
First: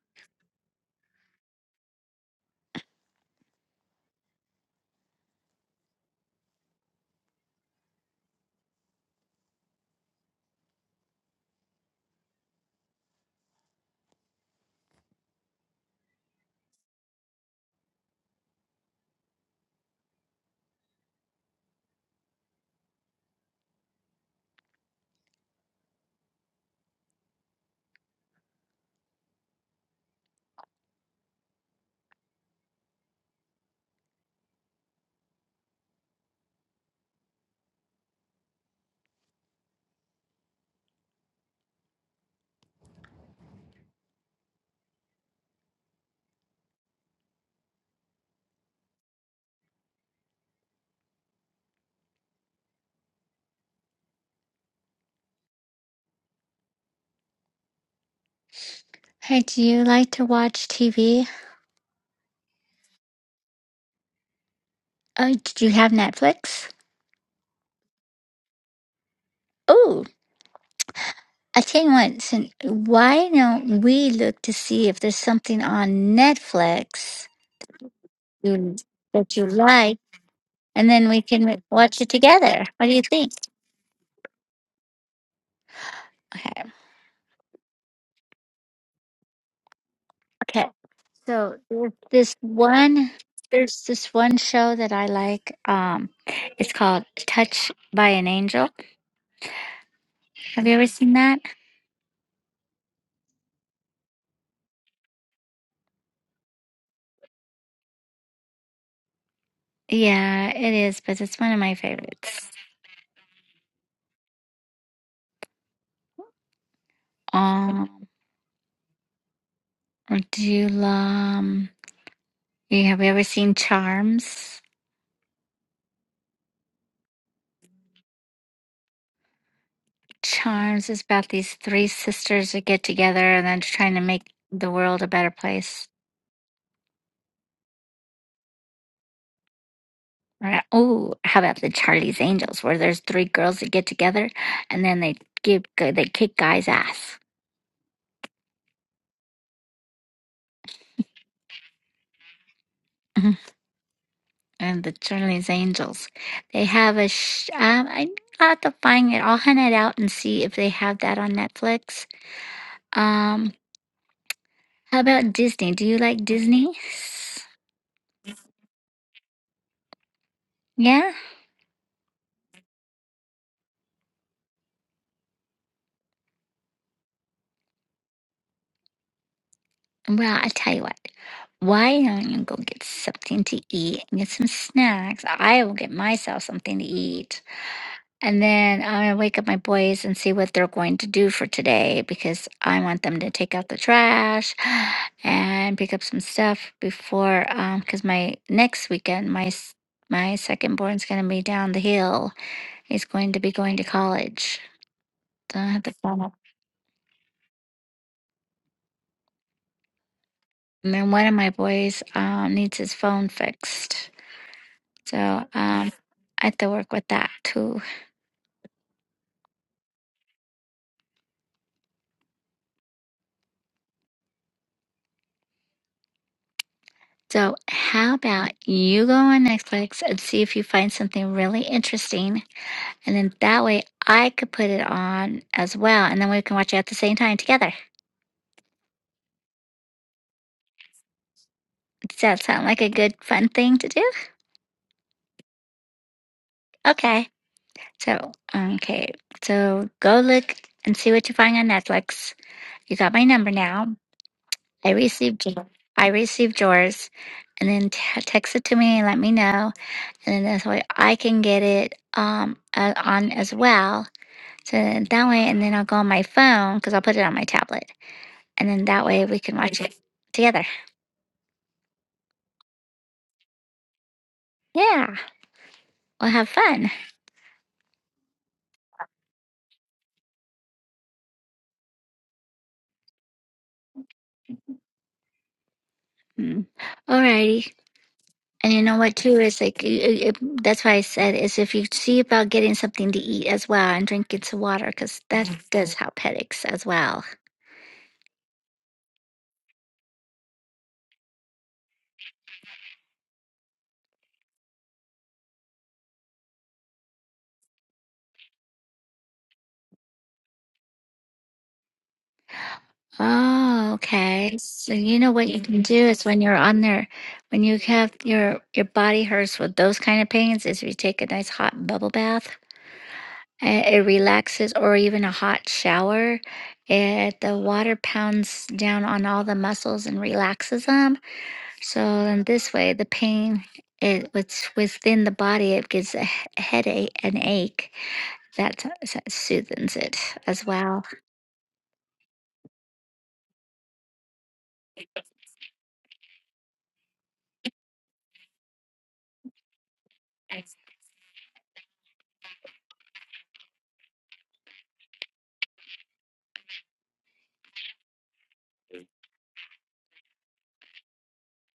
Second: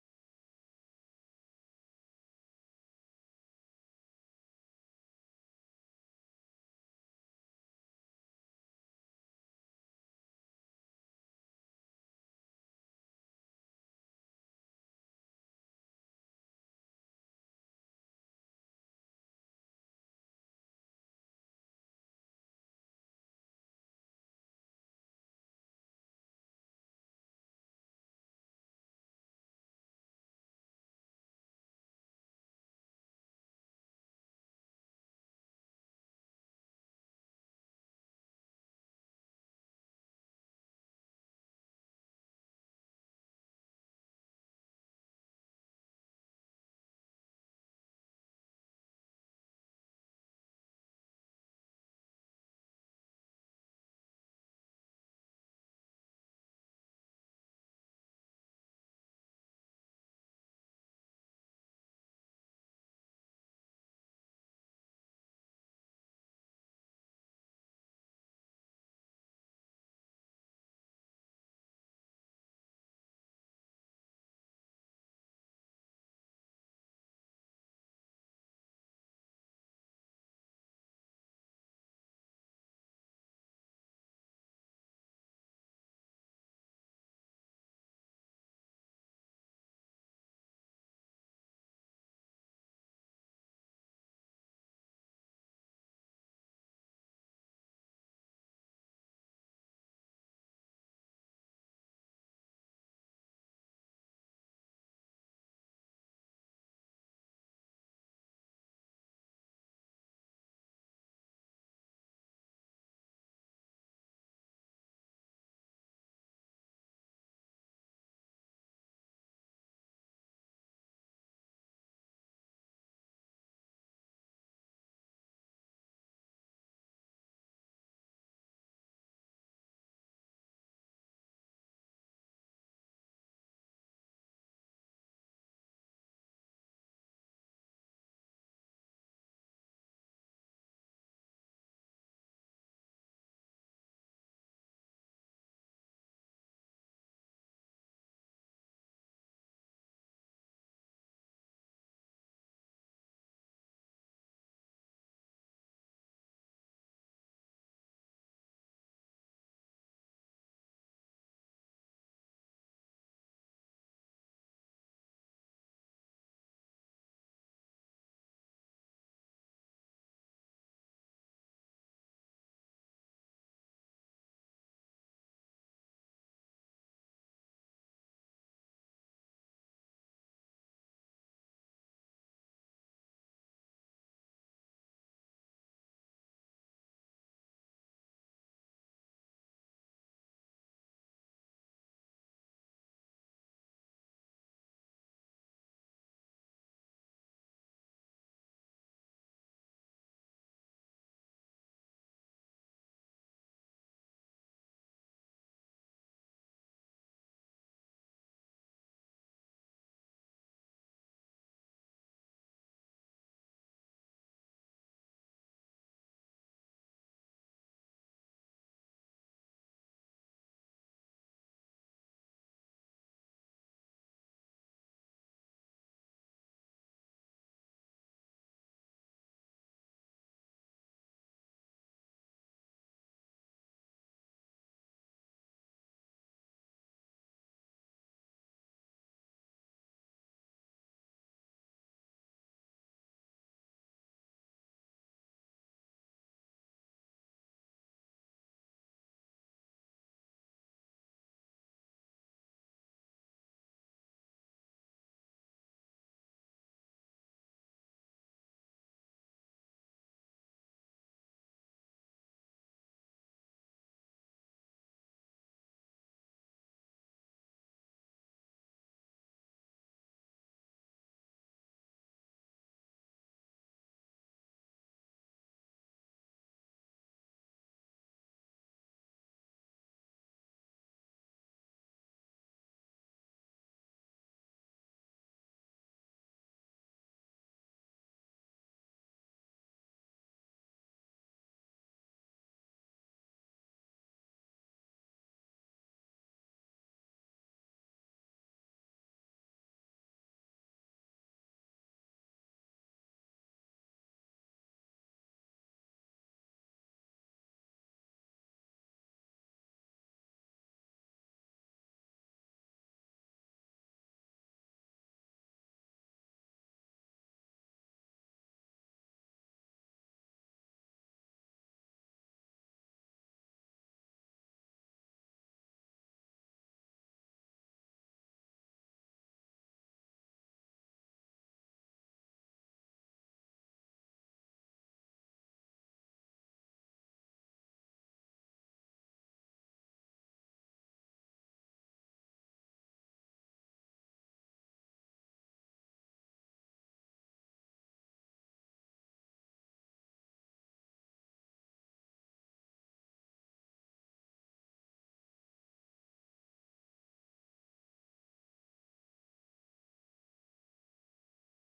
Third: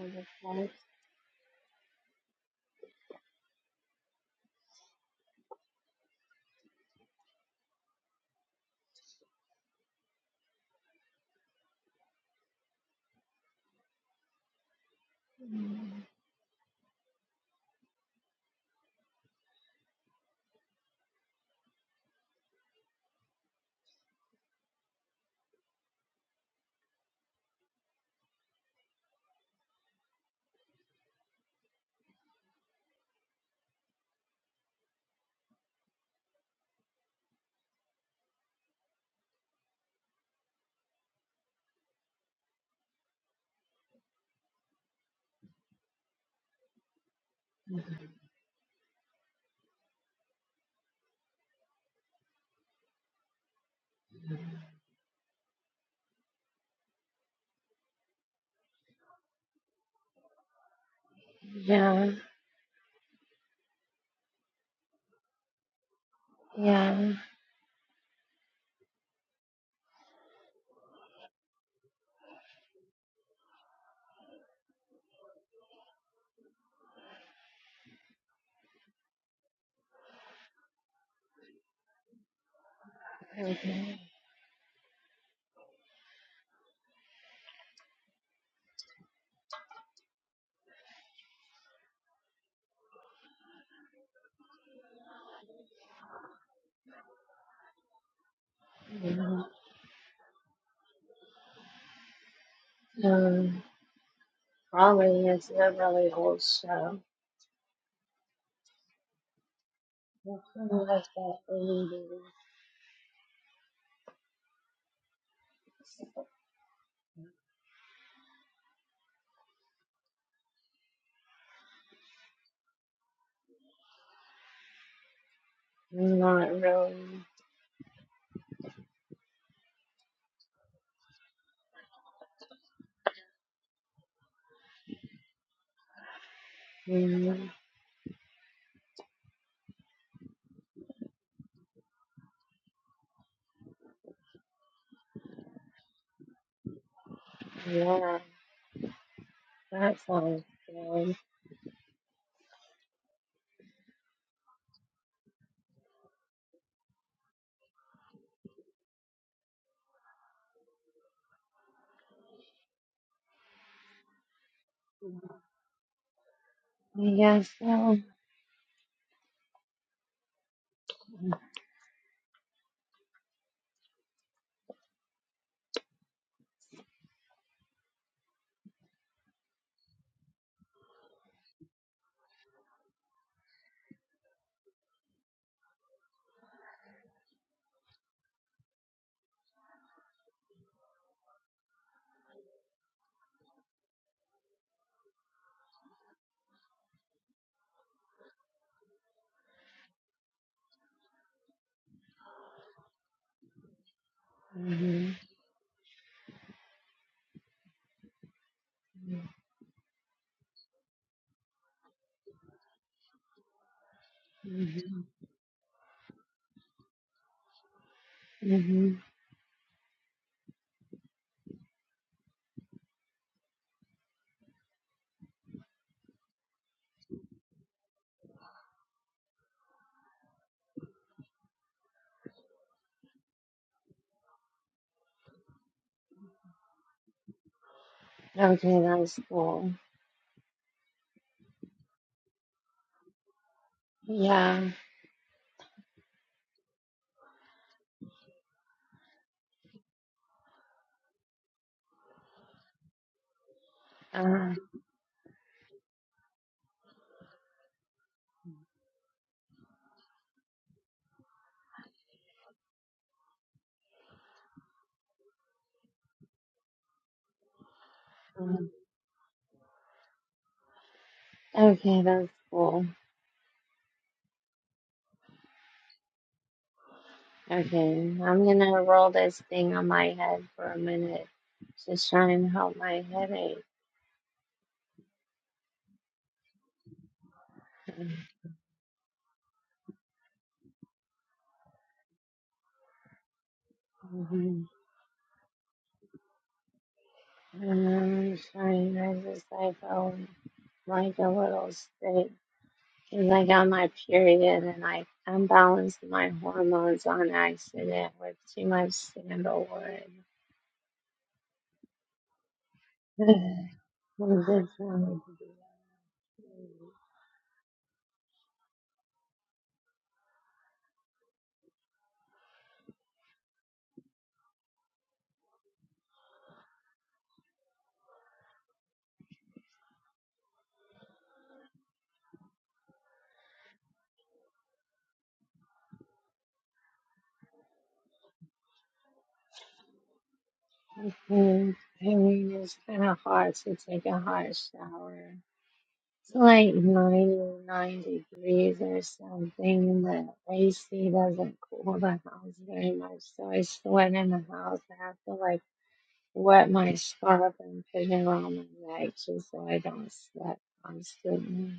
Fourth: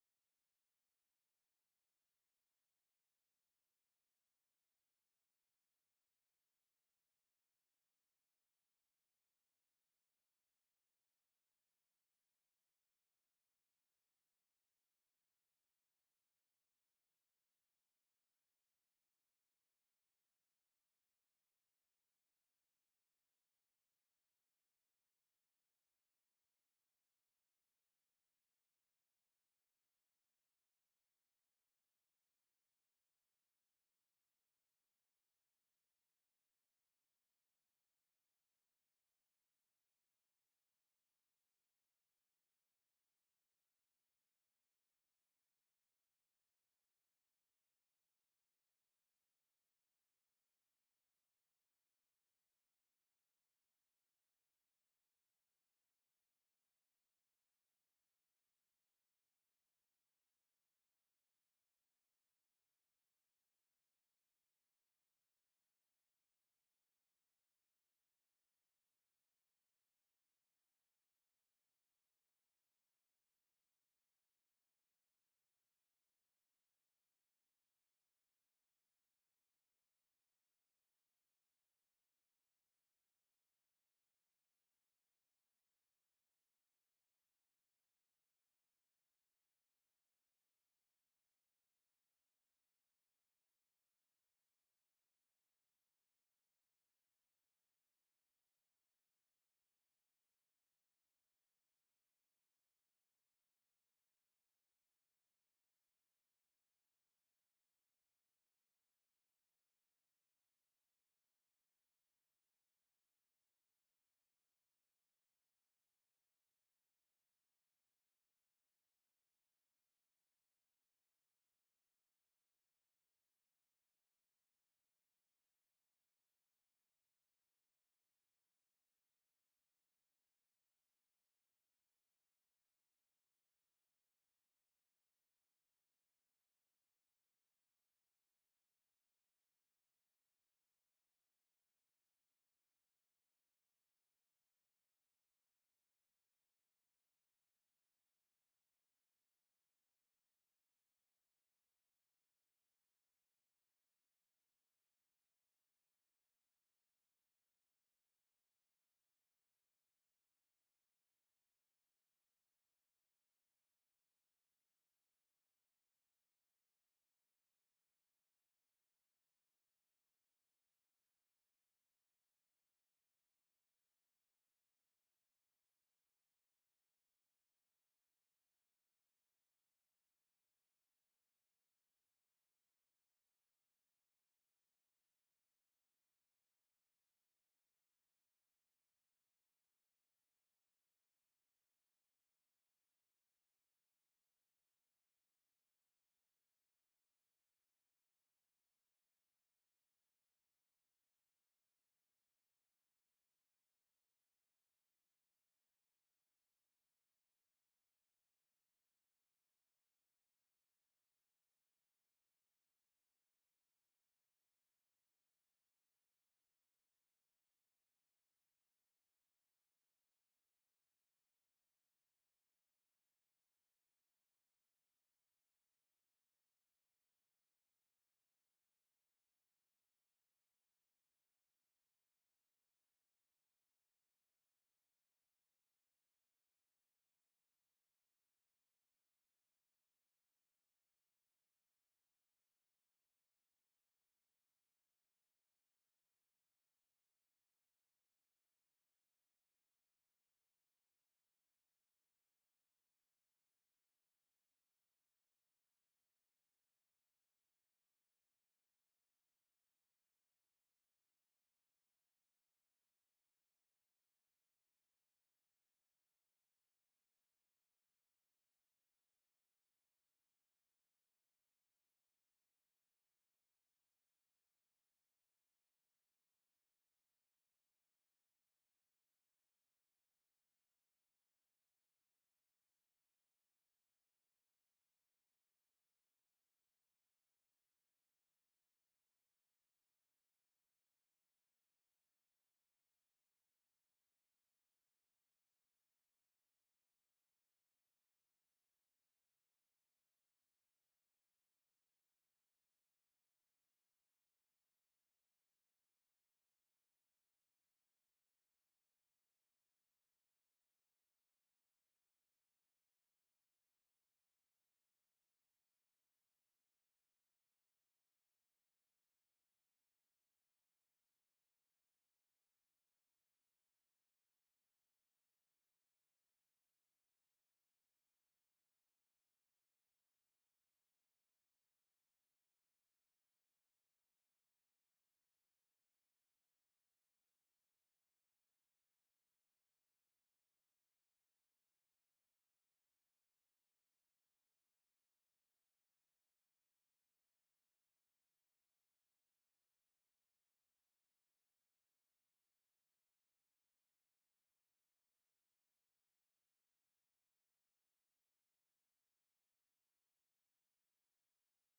[SPEAKER 1] Hey, do you like to watch TV? Oh, do you have Netflix?
[SPEAKER 2] yeah.
[SPEAKER 1] Oh, I tell you what, sin- why don't we look to see if there's something on Netflix you, that you like, and then we can watch it together. What do you think?
[SPEAKER 2] Okay.
[SPEAKER 1] Okay. Okay. So there's this one there's this one show that I like. Um it's called Touch by an Angel.
[SPEAKER 2] Yeah.
[SPEAKER 1] Have you ever seen that?
[SPEAKER 2] Um, probably it's a really old show. It's
[SPEAKER 1] Yeah, it
[SPEAKER 2] kinda
[SPEAKER 1] is,
[SPEAKER 2] like
[SPEAKER 1] but
[SPEAKER 2] the
[SPEAKER 1] it's one of my
[SPEAKER 2] 80s.
[SPEAKER 1] favorites. Um do you um you have you ever seen Charms?
[SPEAKER 2] Not really.
[SPEAKER 1] Charms is about these three sisters that get together and then trying to make the world a better place.
[SPEAKER 2] Yeah,
[SPEAKER 1] Oh, how about the Charlie's Angels, where there's three girls that get together and then they give they kick guys' ass.
[SPEAKER 2] yeah. That sounds good.
[SPEAKER 1] and the Charlie's Angels. They have a sh- um, I I'll have to find it. I'll hunt it out and see if they have that on Netflix. Um, how about Disney? Do you like Disney?
[SPEAKER 2] I guess so.
[SPEAKER 1] Yeah. Well, I tell you what. Why don't you go get something to eat and get some snacks? I will get myself something to eat. And then I'm gonna wake up my boys and see what they're going to do for today because I want them to take out the trash and pick up some stuff before um because my next weekend my s- my second born's gonna be down the hill. He's going to be going to college.
[SPEAKER 2] Mm-hmm.
[SPEAKER 1] So I have to phone up. And then one of my boys um needs his phone fixed.
[SPEAKER 2] Mm-hmm.
[SPEAKER 1] So um I have to work with that too.
[SPEAKER 2] hmm
[SPEAKER 1] So how about you go on Netflix and see if you find something really interesting And then that way I could put it on as well. And then we can watch it at the same time together.
[SPEAKER 2] Okay, that's cool.
[SPEAKER 1] Does that sound like a good, fun thing to do?
[SPEAKER 2] Yeah.
[SPEAKER 1] Okay. So, okay. So go look and see what you find on Netflix. You got my number now.
[SPEAKER 2] Uh,
[SPEAKER 1] I received, I received yours. And then t- text it to me and let me know. And then that's way I can get it um uh, on as well. So then that way, and then I'll go on my phone because I'll put it on my tablet.
[SPEAKER 2] uh,
[SPEAKER 1] And then that way we can watch it together.
[SPEAKER 2] okay, that's cool.
[SPEAKER 1] Yeah. Well, have fun.
[SPEAKER 2] Okay, I'm gonna roll this thing on my head for a minute. Just try and help my headache.
[SPEAKER 1] Mm. Alrighty. And you know what, too, is like, you- you- you- that's why I said, is if you see about getting something to eat as well and drinking some
[SPEAKER 2] Mhm.
[SPEAKER 1] water, because that Mhm. does help headaches as well.
[SPEAKER 2] I'm trying, I just, I felt like a little sick. Cause I got my period and I unbalanced my hormones on accident with too much sandalwood. I'm
[SPEAKER 1] Oh, okay.
[SPEAKER 2] just
[SPEAKER 1] So you know
[SPEAKER 2] do
[SPEAKER 1] what you can do is when you're on there, when you have your your body hurts with those kind of pains, is if you take a nice hot bubble bath, uh, it relaxes, or even a hot shower. It the water pounds down on all the muscles and relaxes them So in this way, the pain it was within the body. It gives a he- headache, an ache that s- soothes it as well.
[SPEAKER 2] Okay, I mean, it's kind of hard to take a hot shower. It's like 99 degrees or something. The AC doesn't cool the house very much, so I sweat in the house. I have to like wet my scarf and put it around my neck just so I don't sweat constantly.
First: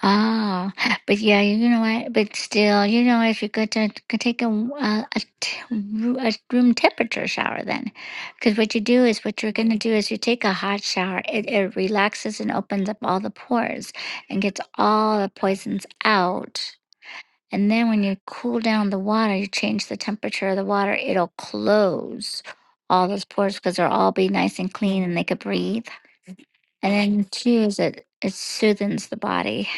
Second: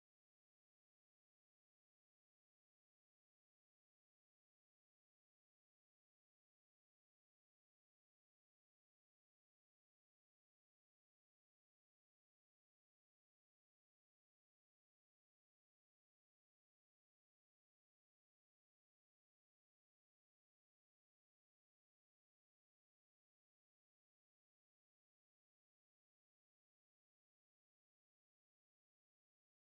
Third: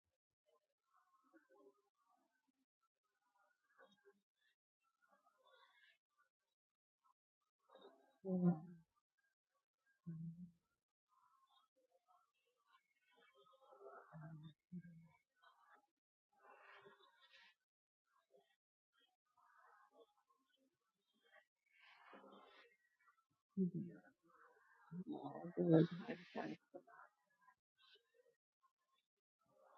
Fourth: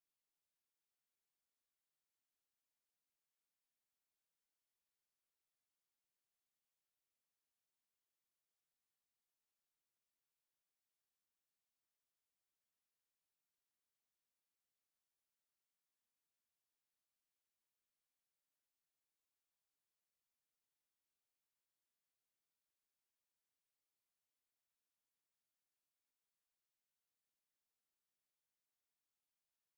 [SPEAKER 1] Oh, but yeah, you know what? But still, you know, if you could, ta- could take a, w- a, a t- ru- a room temperature shower, then, because
[SPEAKER 2] Yeah.
[SPEAKER 1] what you do is what you're going to do is you take a hot shower. It, it relaxes and opens up all the pores and gets all the poisons out. And then when you cool down the water, you change the temperature of the water, it'll close all those pores because they'll
[SPEAKER 2] Mhm.
[SPEAKER 1] all be nice and clean and they could breathe. And then two is it it soothes the body.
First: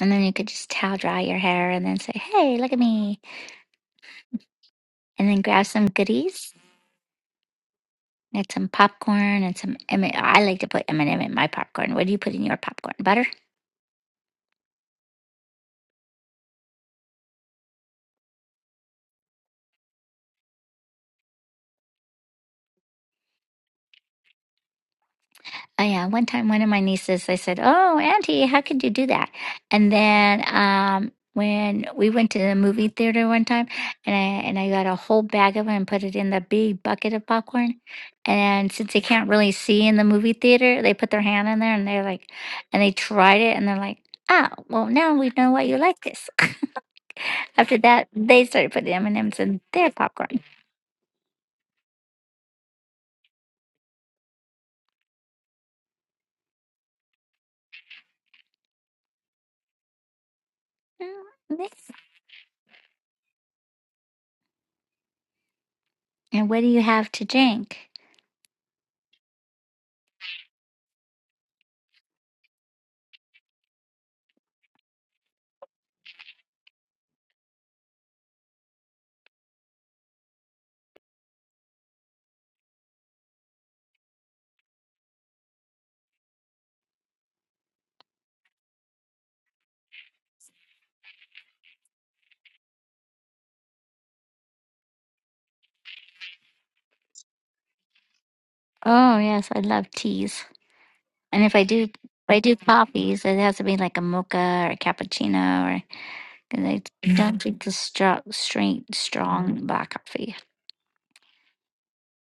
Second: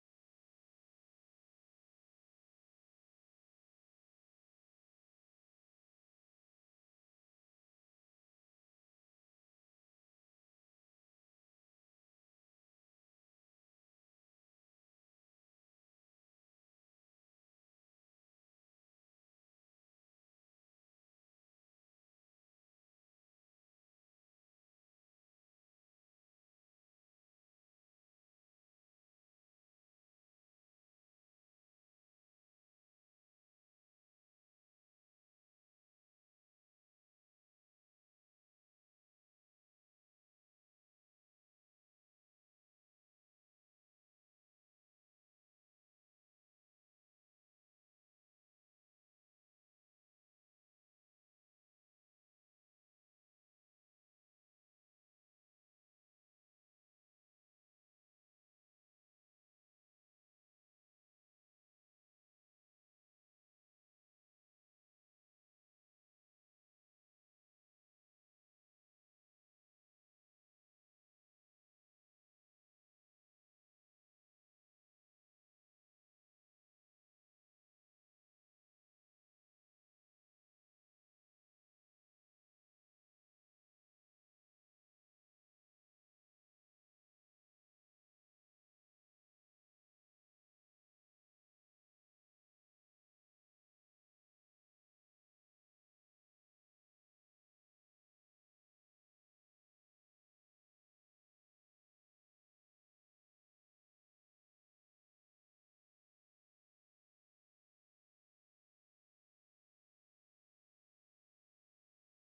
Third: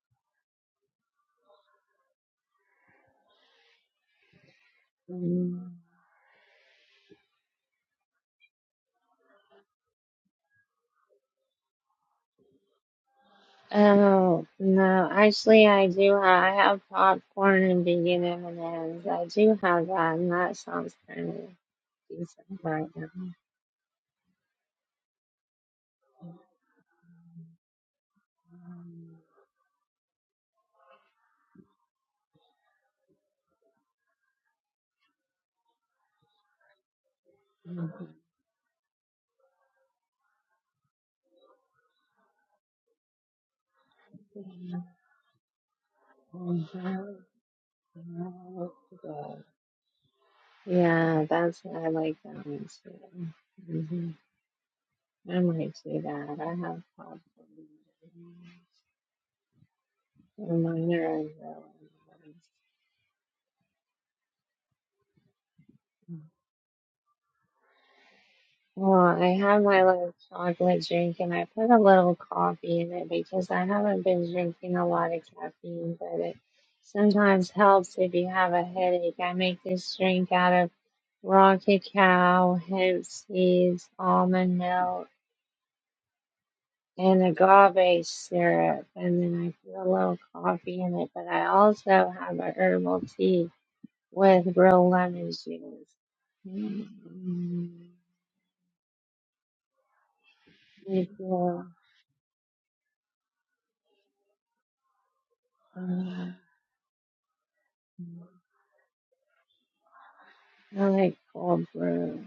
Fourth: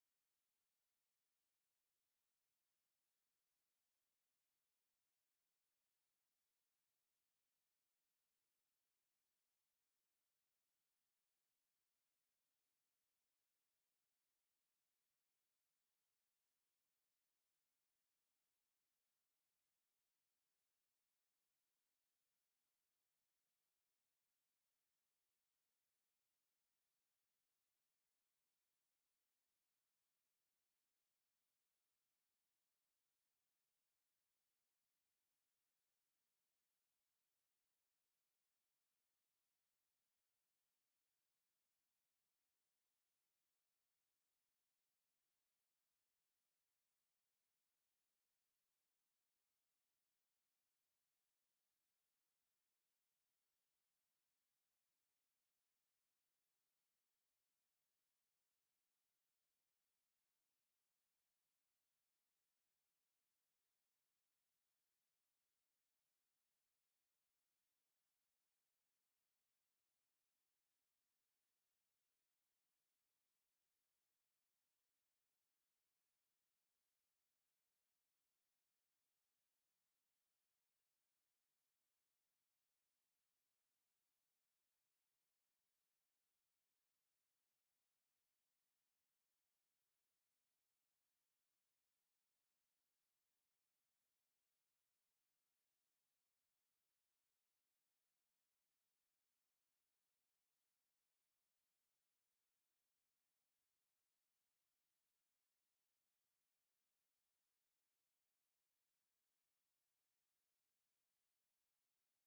[SPEAKER 1] And then you could just towel dry your hair and then say, Hey, look at me. And then grab
[SPEAKER 2] Mhm.
[SPEAKER 1] some goodies. Get some popcorn and some M- I like to put M&M in my popcorn. What do you put in your popcorn? Butter?
[SPEAKER 2] Oh no, actually I do have, I have popcorn and vegan M&Ms. I do have that and that sounds kind of decent right now.
[SPEAKER 1] Oh yeah, one time one of my nieces, they said, "Oh, Auntie, how could you do that?" And then um, when we went to the movie theater one time, and I and I got a whole bag of them and put it in the big bucket of popcorn. And since they can't really see in the movie theater, they put their hand in there and they're like, and they tried it and they're like, "Ah, well now we know why you like this." After that, they started putting M and M's in their popcorn.
[SPEAKER 2] Yeah, that's I like that one too. hmm I might do that. I have problems. Reminder of
[SPEAKER 1] Mm,
[SPEAKER 2] that.
[SPEAKER 1] this- And what do you have to drink?
[SPEAKER 2] Well, I had my little chocolate drink and I put a little coffee in it because I haven't been drinking a lot of caffeine, but it sometimes helps if you have a headache. I make this drink out of raw cacao, hemp seeds, almond milk. and agave syrup, and then I put a little coffee in it. But I also have a herbal tea with real lemon juice. Mm,
[SPEAKER 1] Oh yes, I love teas.
[SPEAKER 2] Me
[SPEAKER 1] And if I
[SPEAKER 2] too.
[SPEAKER 1] do, if I do coffees, it has to be like a mocha or a cappuccino, or
[SPEAKER 2] Uh,
[SPEAKER 1] 'cause I don't Mhm. drink the straw, straight, strong black coffee.
[SPEAKER 2] I like cold brew.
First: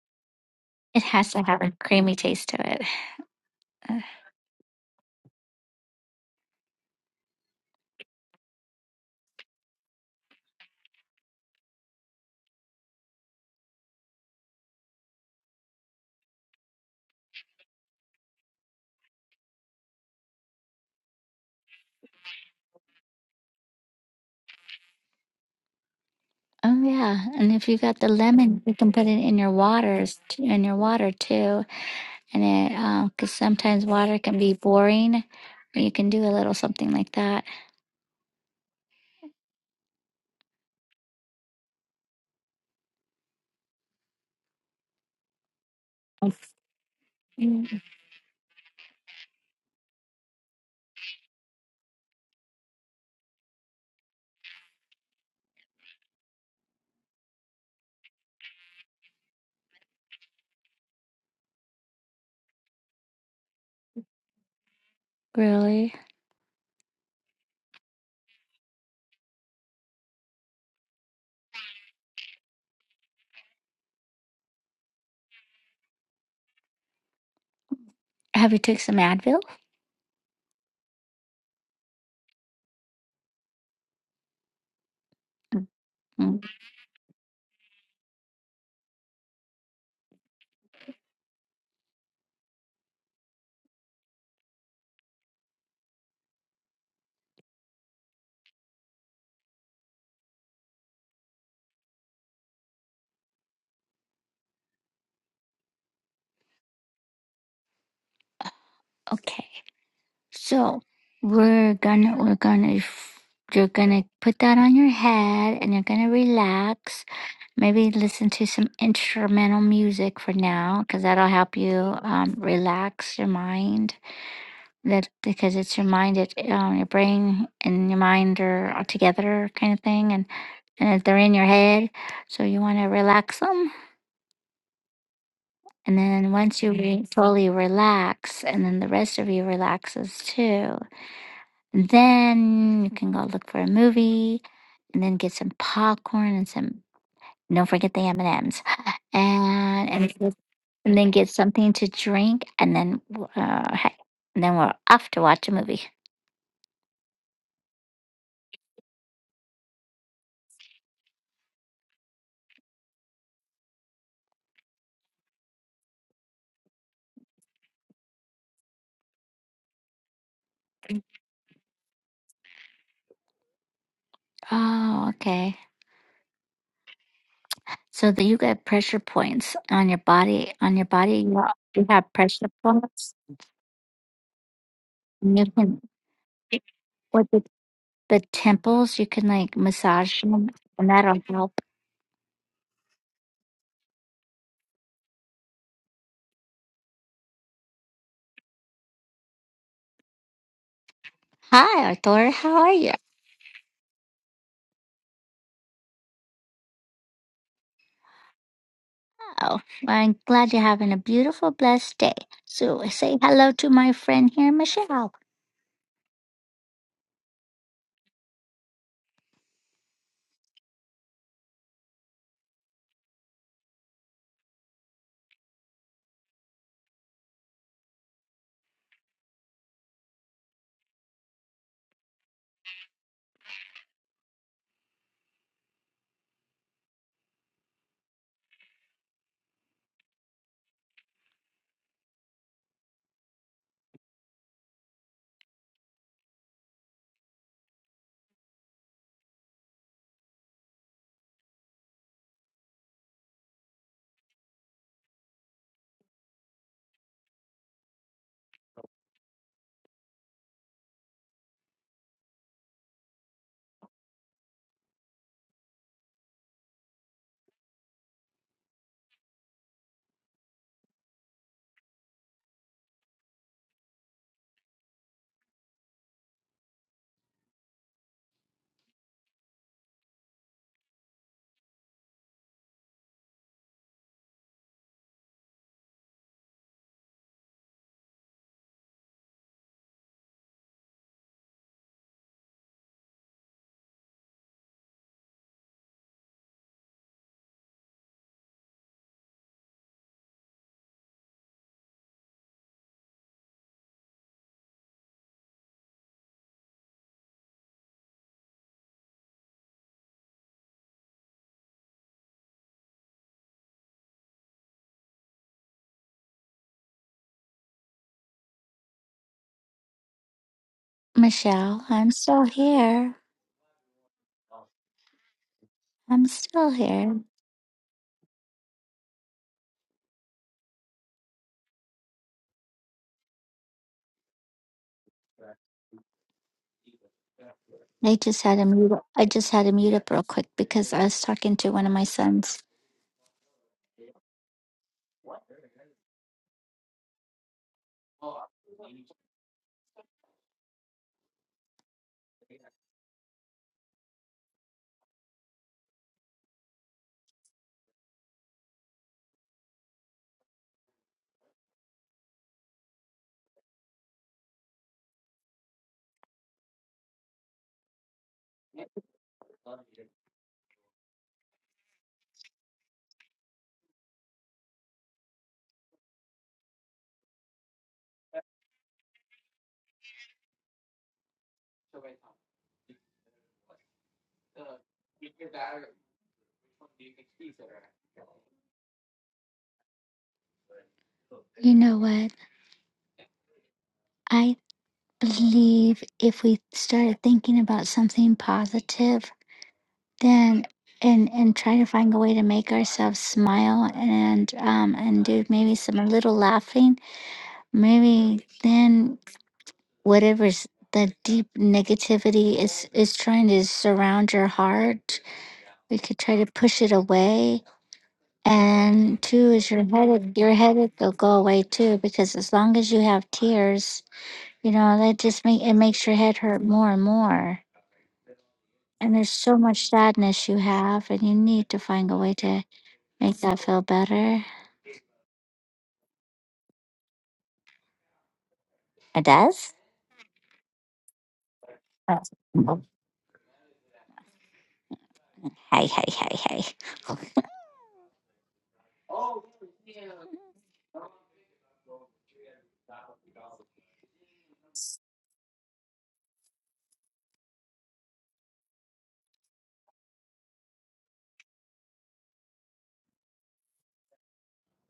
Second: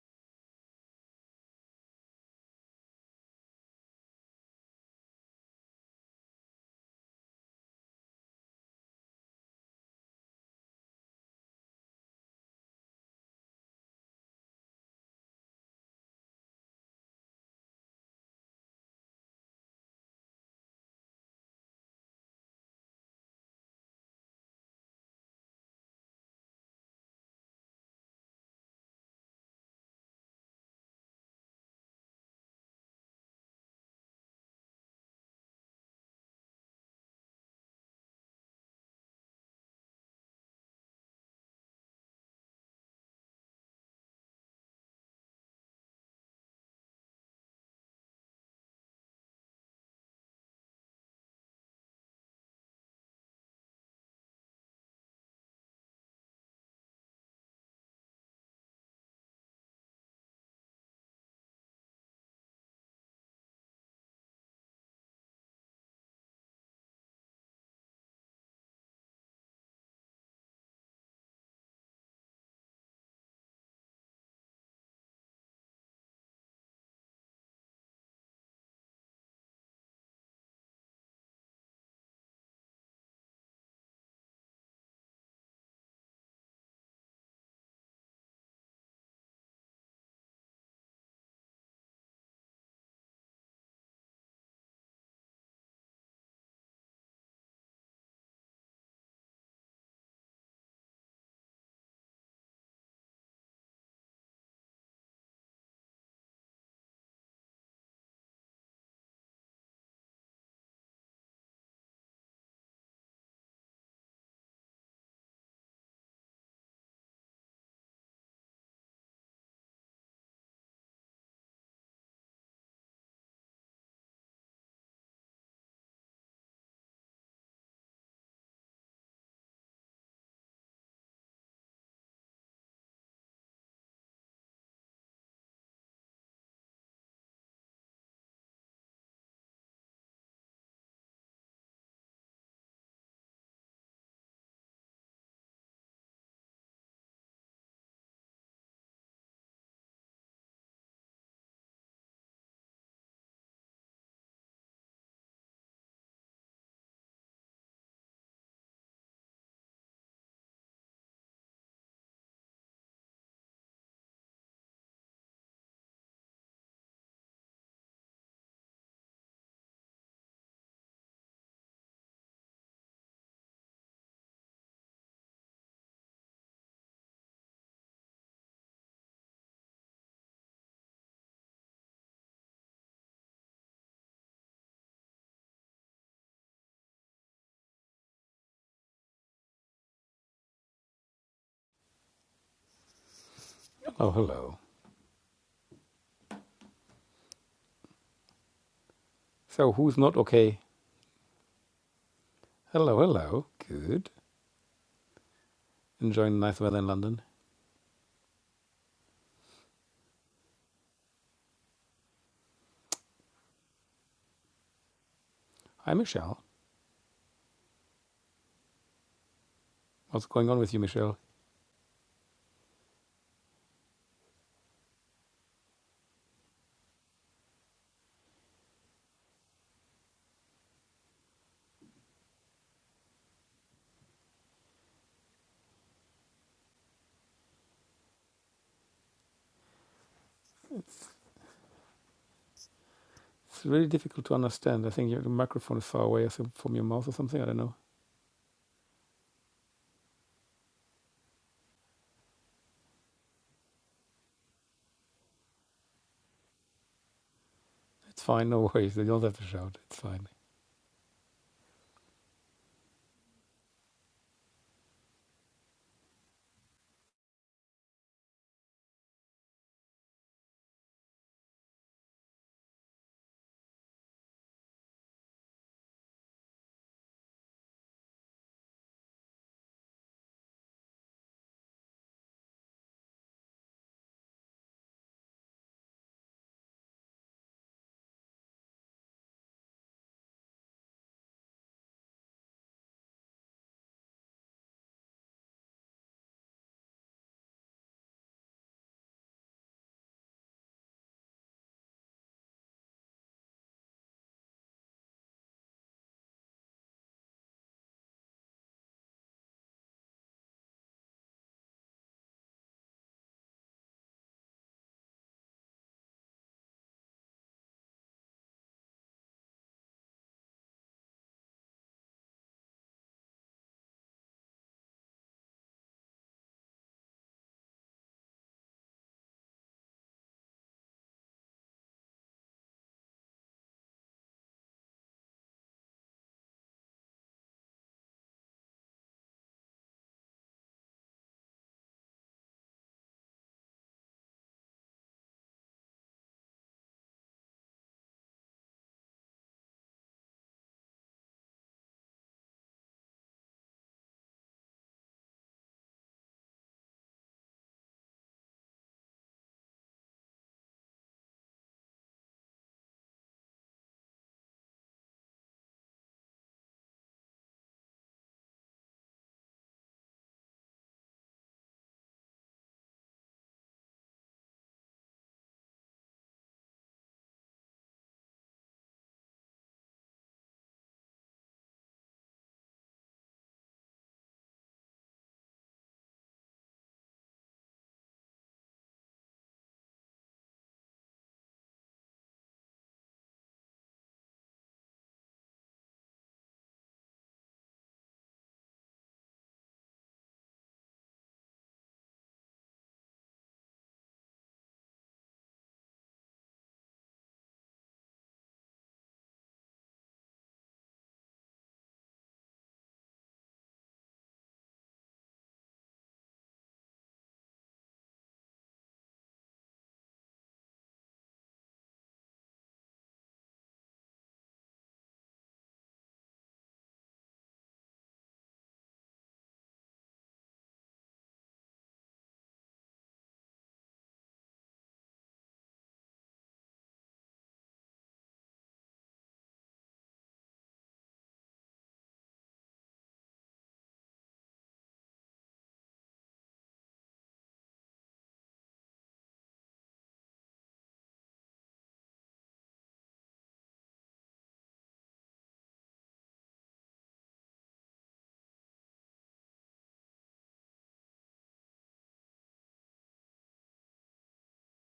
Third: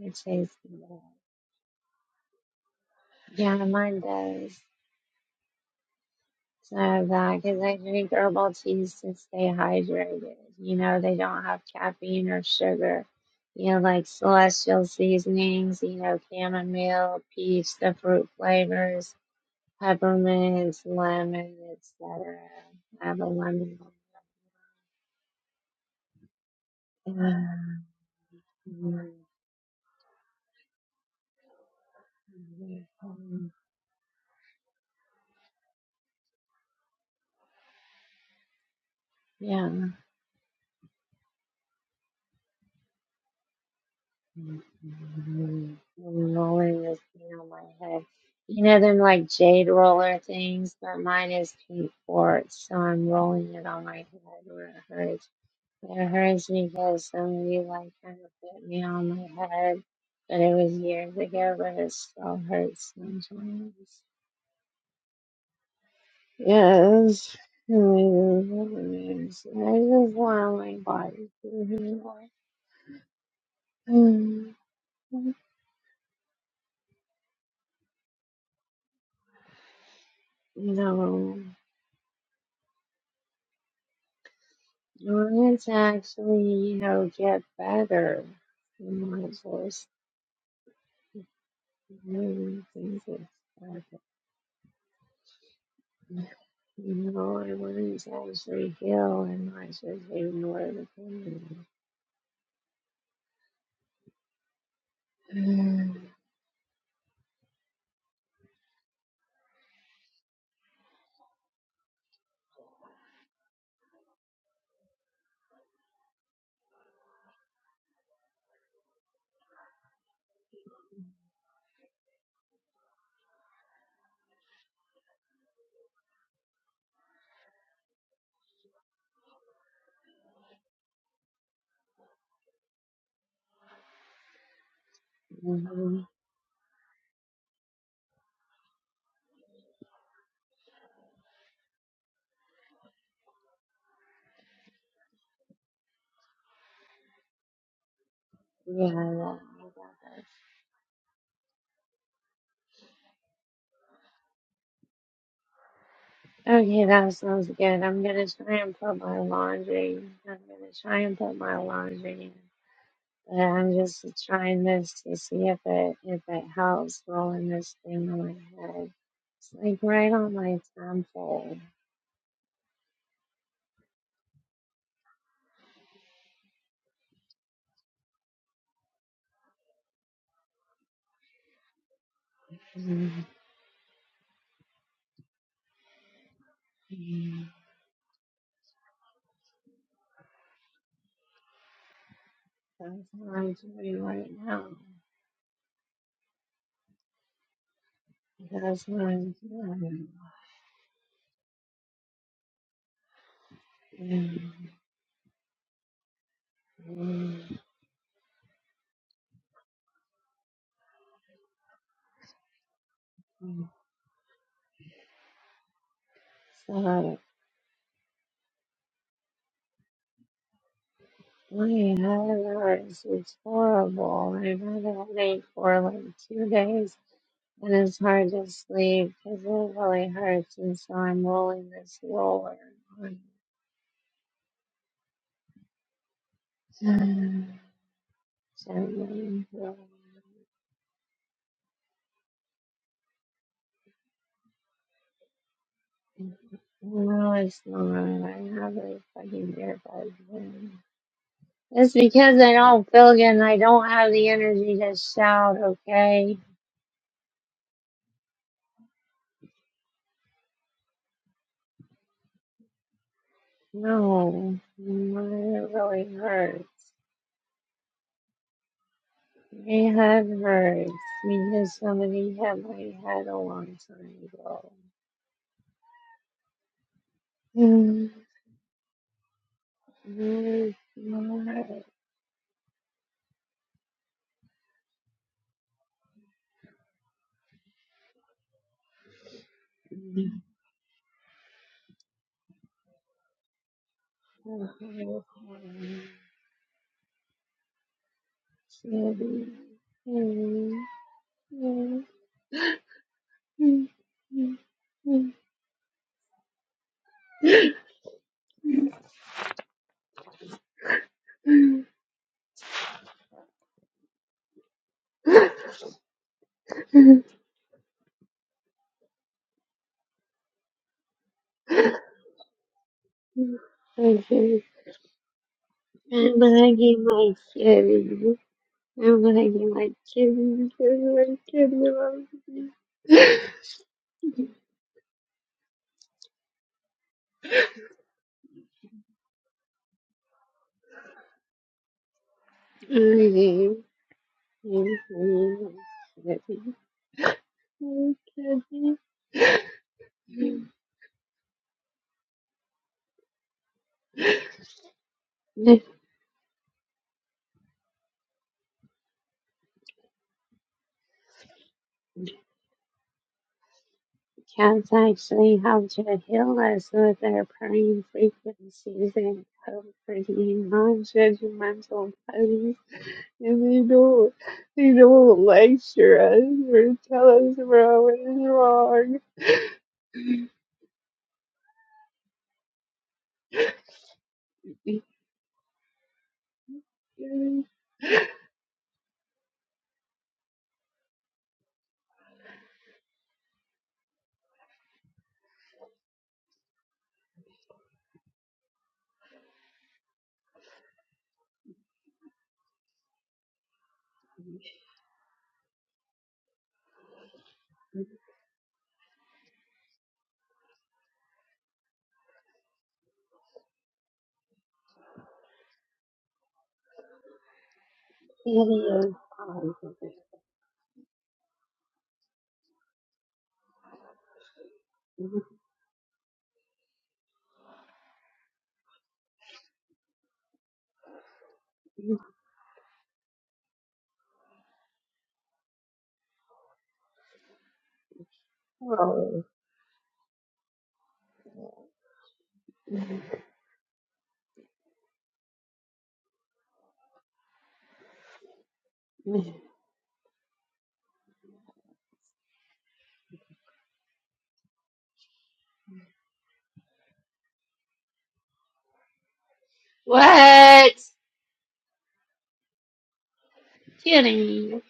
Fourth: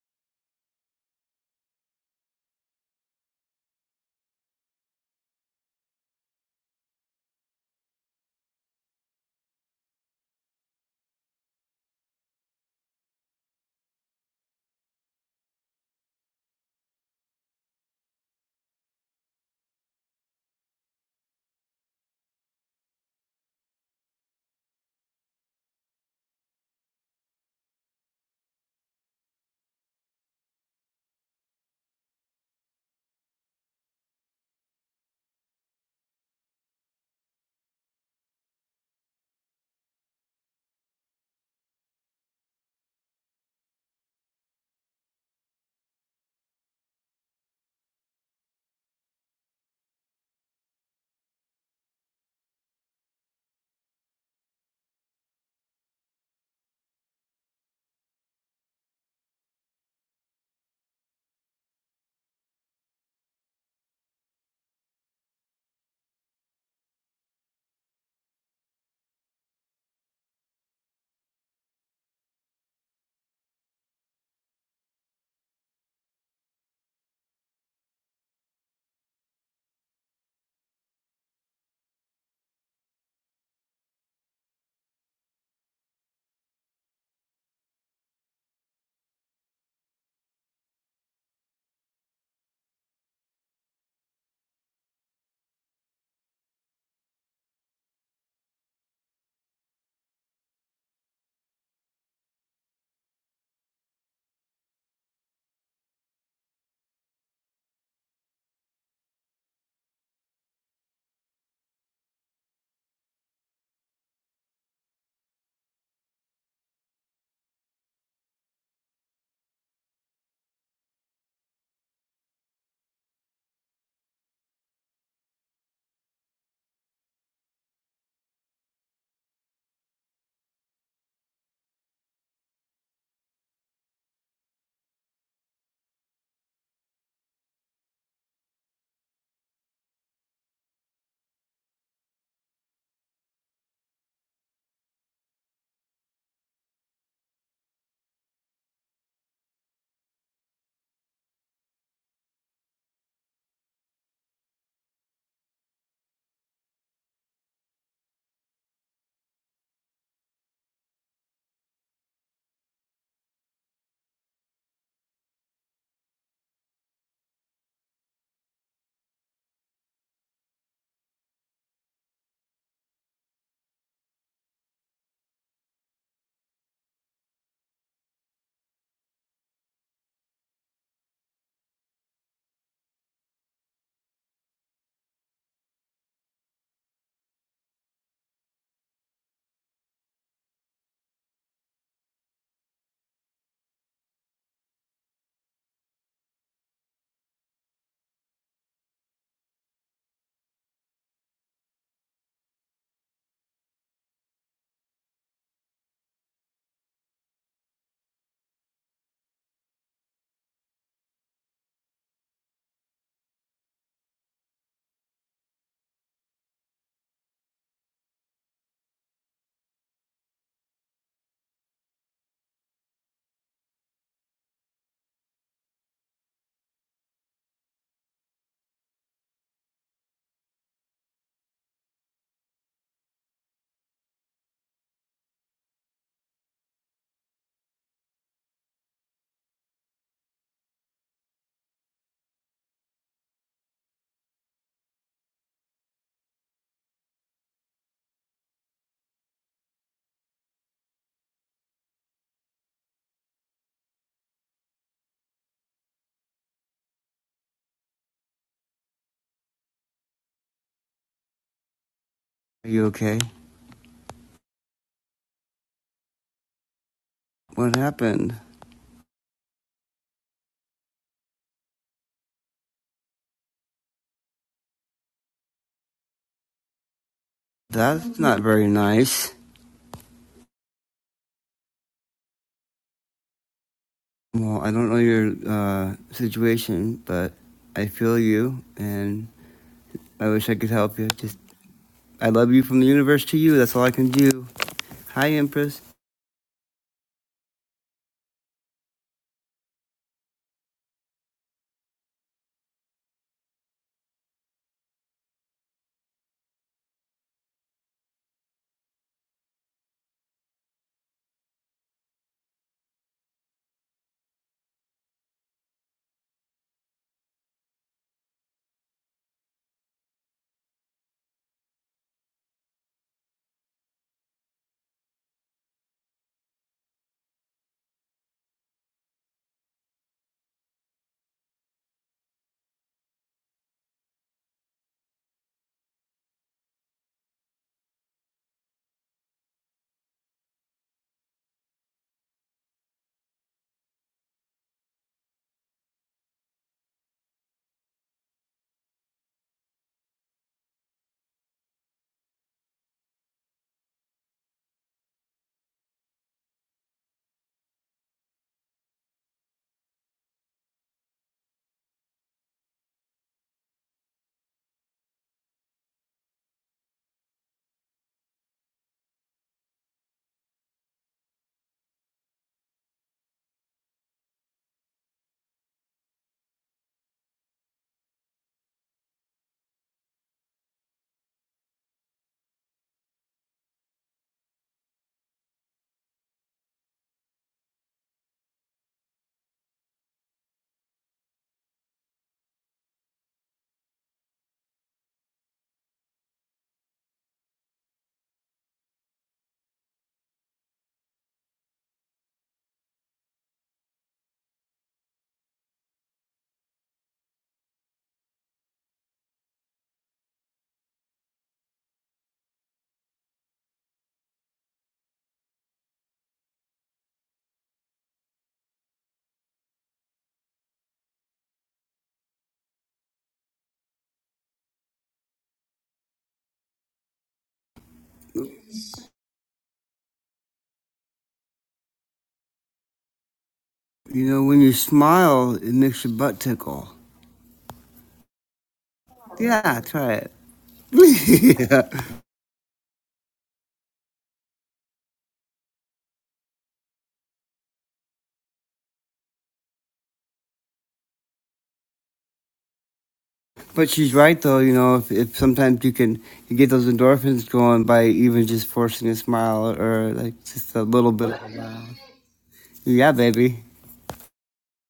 [SPEAKER 2] It tastes good.
[SPEAKER 1] It has to have a creamy taste to it.
[SPEAKER 2] Yeah, mine
[SPEAKER 1] Uh,
[SPEAKER 2] does. So that because I drink herbal teas to stay hydrated. You know, they don't have caffeine or sugar. You know, like celestial seasonings, you know, chamomile, peach, the fruit flavors, peppermint, lemon, etc. I have a lemon.
[SPEAKER 1] Oh yeah, and if you got the lemon, you can put it in your waters, in your water too, and
[SPEAKER 2] Yeah.
[SPEAKER 1] it because sometimes water can be boring. but You can do a little something like that.
[SPEAKER 2] Yeah. Mhm. I'm Rolling this thing on my
[SPEAKER 1] Mm.
[SPEAKER 2] head. You know them like jade roller things, but mine is pink quartz, so I'm rolling it on my head where it hurts. It hurts because somebody like kind of put me on my head, but it was years ago, but it still hurts sometimes.
[SPEAKER 1] Really?
[SPEAKER 2] Yes. Anyways, I just want my body to heal. You
[SPEAKER 1] Have you took some Advil?
[SPEAKER 2] know. Let's
[SPEAKER 1] Mm.
[SPEAKER 2] actually, you know, get better. You know, of course, many things that happen. You know, I wanted to actually heal and not just ignore the pain. Mm,
[SPEAKER 1] Okay. So we're gonna we're gonna you're gonna put that on your head and you're gonna relax. Maybe listen to some instrumental music for now, because that'll help you um, relax your mind. That because it's your mind, it um, your brain and your mind are all together, kind of thing, and and they're in your head. So you want to relax them And
[SPEAKER 2] Mhm.
[SPEAKER 1] then once you re- fully relax, and then the rest of you relaxes too, and then you can go look for a movie, and then get some popcorn and some. Don't forget the M and M's,
[SPEAKER 2] Yeah, yeah, I
[SPEAKER 1] and
[SPEAKER 2] got
[SPEAKER 1] and
[SPEAKER 2] that.
[SPEAKER 1] get- and then get something to drink, and then uh, heck, and then we're off to watch a movie.
[SPEAKER 2] Okay, that sounds good. I'm gonna try and put my laundry. I'm gonna try and put my laundry in. But I'm just trying this to see if it if it helps rolling this thing on my head. It's like right on my temple.
[SPEAKER 1] Oh, okay. So that you get pressure points on your body. On your body, you you have pressure points. And you can what
[SPEAKER 2] Mhm.
[SPEAKER 1] the temples. You can like massage them, and that'll help.
[SPEAKER 2] That's what I'm doing
[SPEAKER 3] Oh,
[SPEAKER 2] right
[SPEAKER 3] hello.
[SPEAKER 2] now. That's what I'm
[SPEAKER 3] So, who's
[SPEAKER 2] doing.
[SPEAKER 3] not okay?
[SPEAKER 1] Hi, Arthur. How are you?
[SPEAKER 3] Hello, hello. Good. Enjoying the nice weather in London.
[SPEAKER 1] Oh, well, I'm glad you're having a beautiful, blessed day. So say hello
[SPEAKER 2] Mhm.
[SPEAKER 1] to my friend here, Michelle.
[SPEAKER 3] Hi, Michelle.
[SPEAKER 2] So
[SPEAKER 3] What's going on with you, Michelle?
[SPEAKER 2] my head hurts. It's horrible. I've had a headache for like two days, and it's hard to sleep because it really hurts. And so I'm rolling this roller. on Um, Seven.
[SPEAKER 3] It's really difficult to understand. I think your microphone is far away from your mouth or
[SPEAKER 2] No,
[SPEAKER 3] something. I don't
[SPEAKER 2] it's
[SPEAKER 3] know.
[SPEAKER 2] not. I have a fucking earbud. in. That's because I don't feel good and I don't have the energy to shout, okay?
[SPEAKER 3] It's fine. No worries. You don't have to shout. It's fine.
[SPEAKER 4] Are you okay?
[SPEAKER 2] No, my head really hurts.
[SPEAKER 4] What happened?
[SPEAKER 2] My head hurts because somebody hit my head a long time ago. Mm,
[SPEAKER 4] That's not very nice.
[SPEAKER 2] my- my-
[SPEAKER 4] Well, I don't know your uh, situation, but I feel you, and I wish I could help you. Just, I love you from the universe to you. That's all I can do.
[SPEAKER 2] Okay,
[SPEAKER 4] Hi, Empress.
[SPEAKER 2] okay. Shitty. Mm, mm, mm, mm.
[SPEAKER 1] Michelle, I'm still here.
[SPEAKER 2] Okay.
[SPEAKER 1] I'm
[SPEAKER 2] I'm
[SPEAKER 1] still
[SPEAKER 2] hugging
[SPEAKER 1] here.
[SPEAKER 2] my kitty. I'm hugging my kitty. I'm My kitty loves me.
[SPEAKER 1] I just had to mute. Up. I just had to mute up real quick because I was talking to one of my sons.
[SPEAKER 2] I'm hugging my kitty. My kitty. The cats actually help to heal us with their purring frequencies and comforting non-judgmental And they don't, they don't lecture us or tell us about what is wrong.
[SPEAKER 1] You know what? I believe if we started thinking about something positive Then and and try to find a way to make ourselves smile and um and do maybe some a little laughing maybe then whatever's the deep negativity is is trying to surround your heart we could try to push it away and two is your headache your headache will go away too because as long as you have tears you know that just make it makes your head hurt more and more and there's so much sadness you have and you need to find a way to Make that feel
[SPEAKER 4] You know,
[SPEAKER 1] better.
[SPEAKER 4] when you smile, it makes your butt tickle.
[SPEAKER 1] It does?
[SPEAKER 4] Yeah, try it. yeah.
[SPEAKER 1] Oh. Hey, hey, hey, hey.
[SPEAKER 4] But she's right, though. You know, if, if sometimes you can you get those endorphins going by even just forcing a smile or like just a
[SPEAKER 2] What?
[SPEAKER 4] little bit. Yeah, baby.
[SPEAKER 2] Kidding.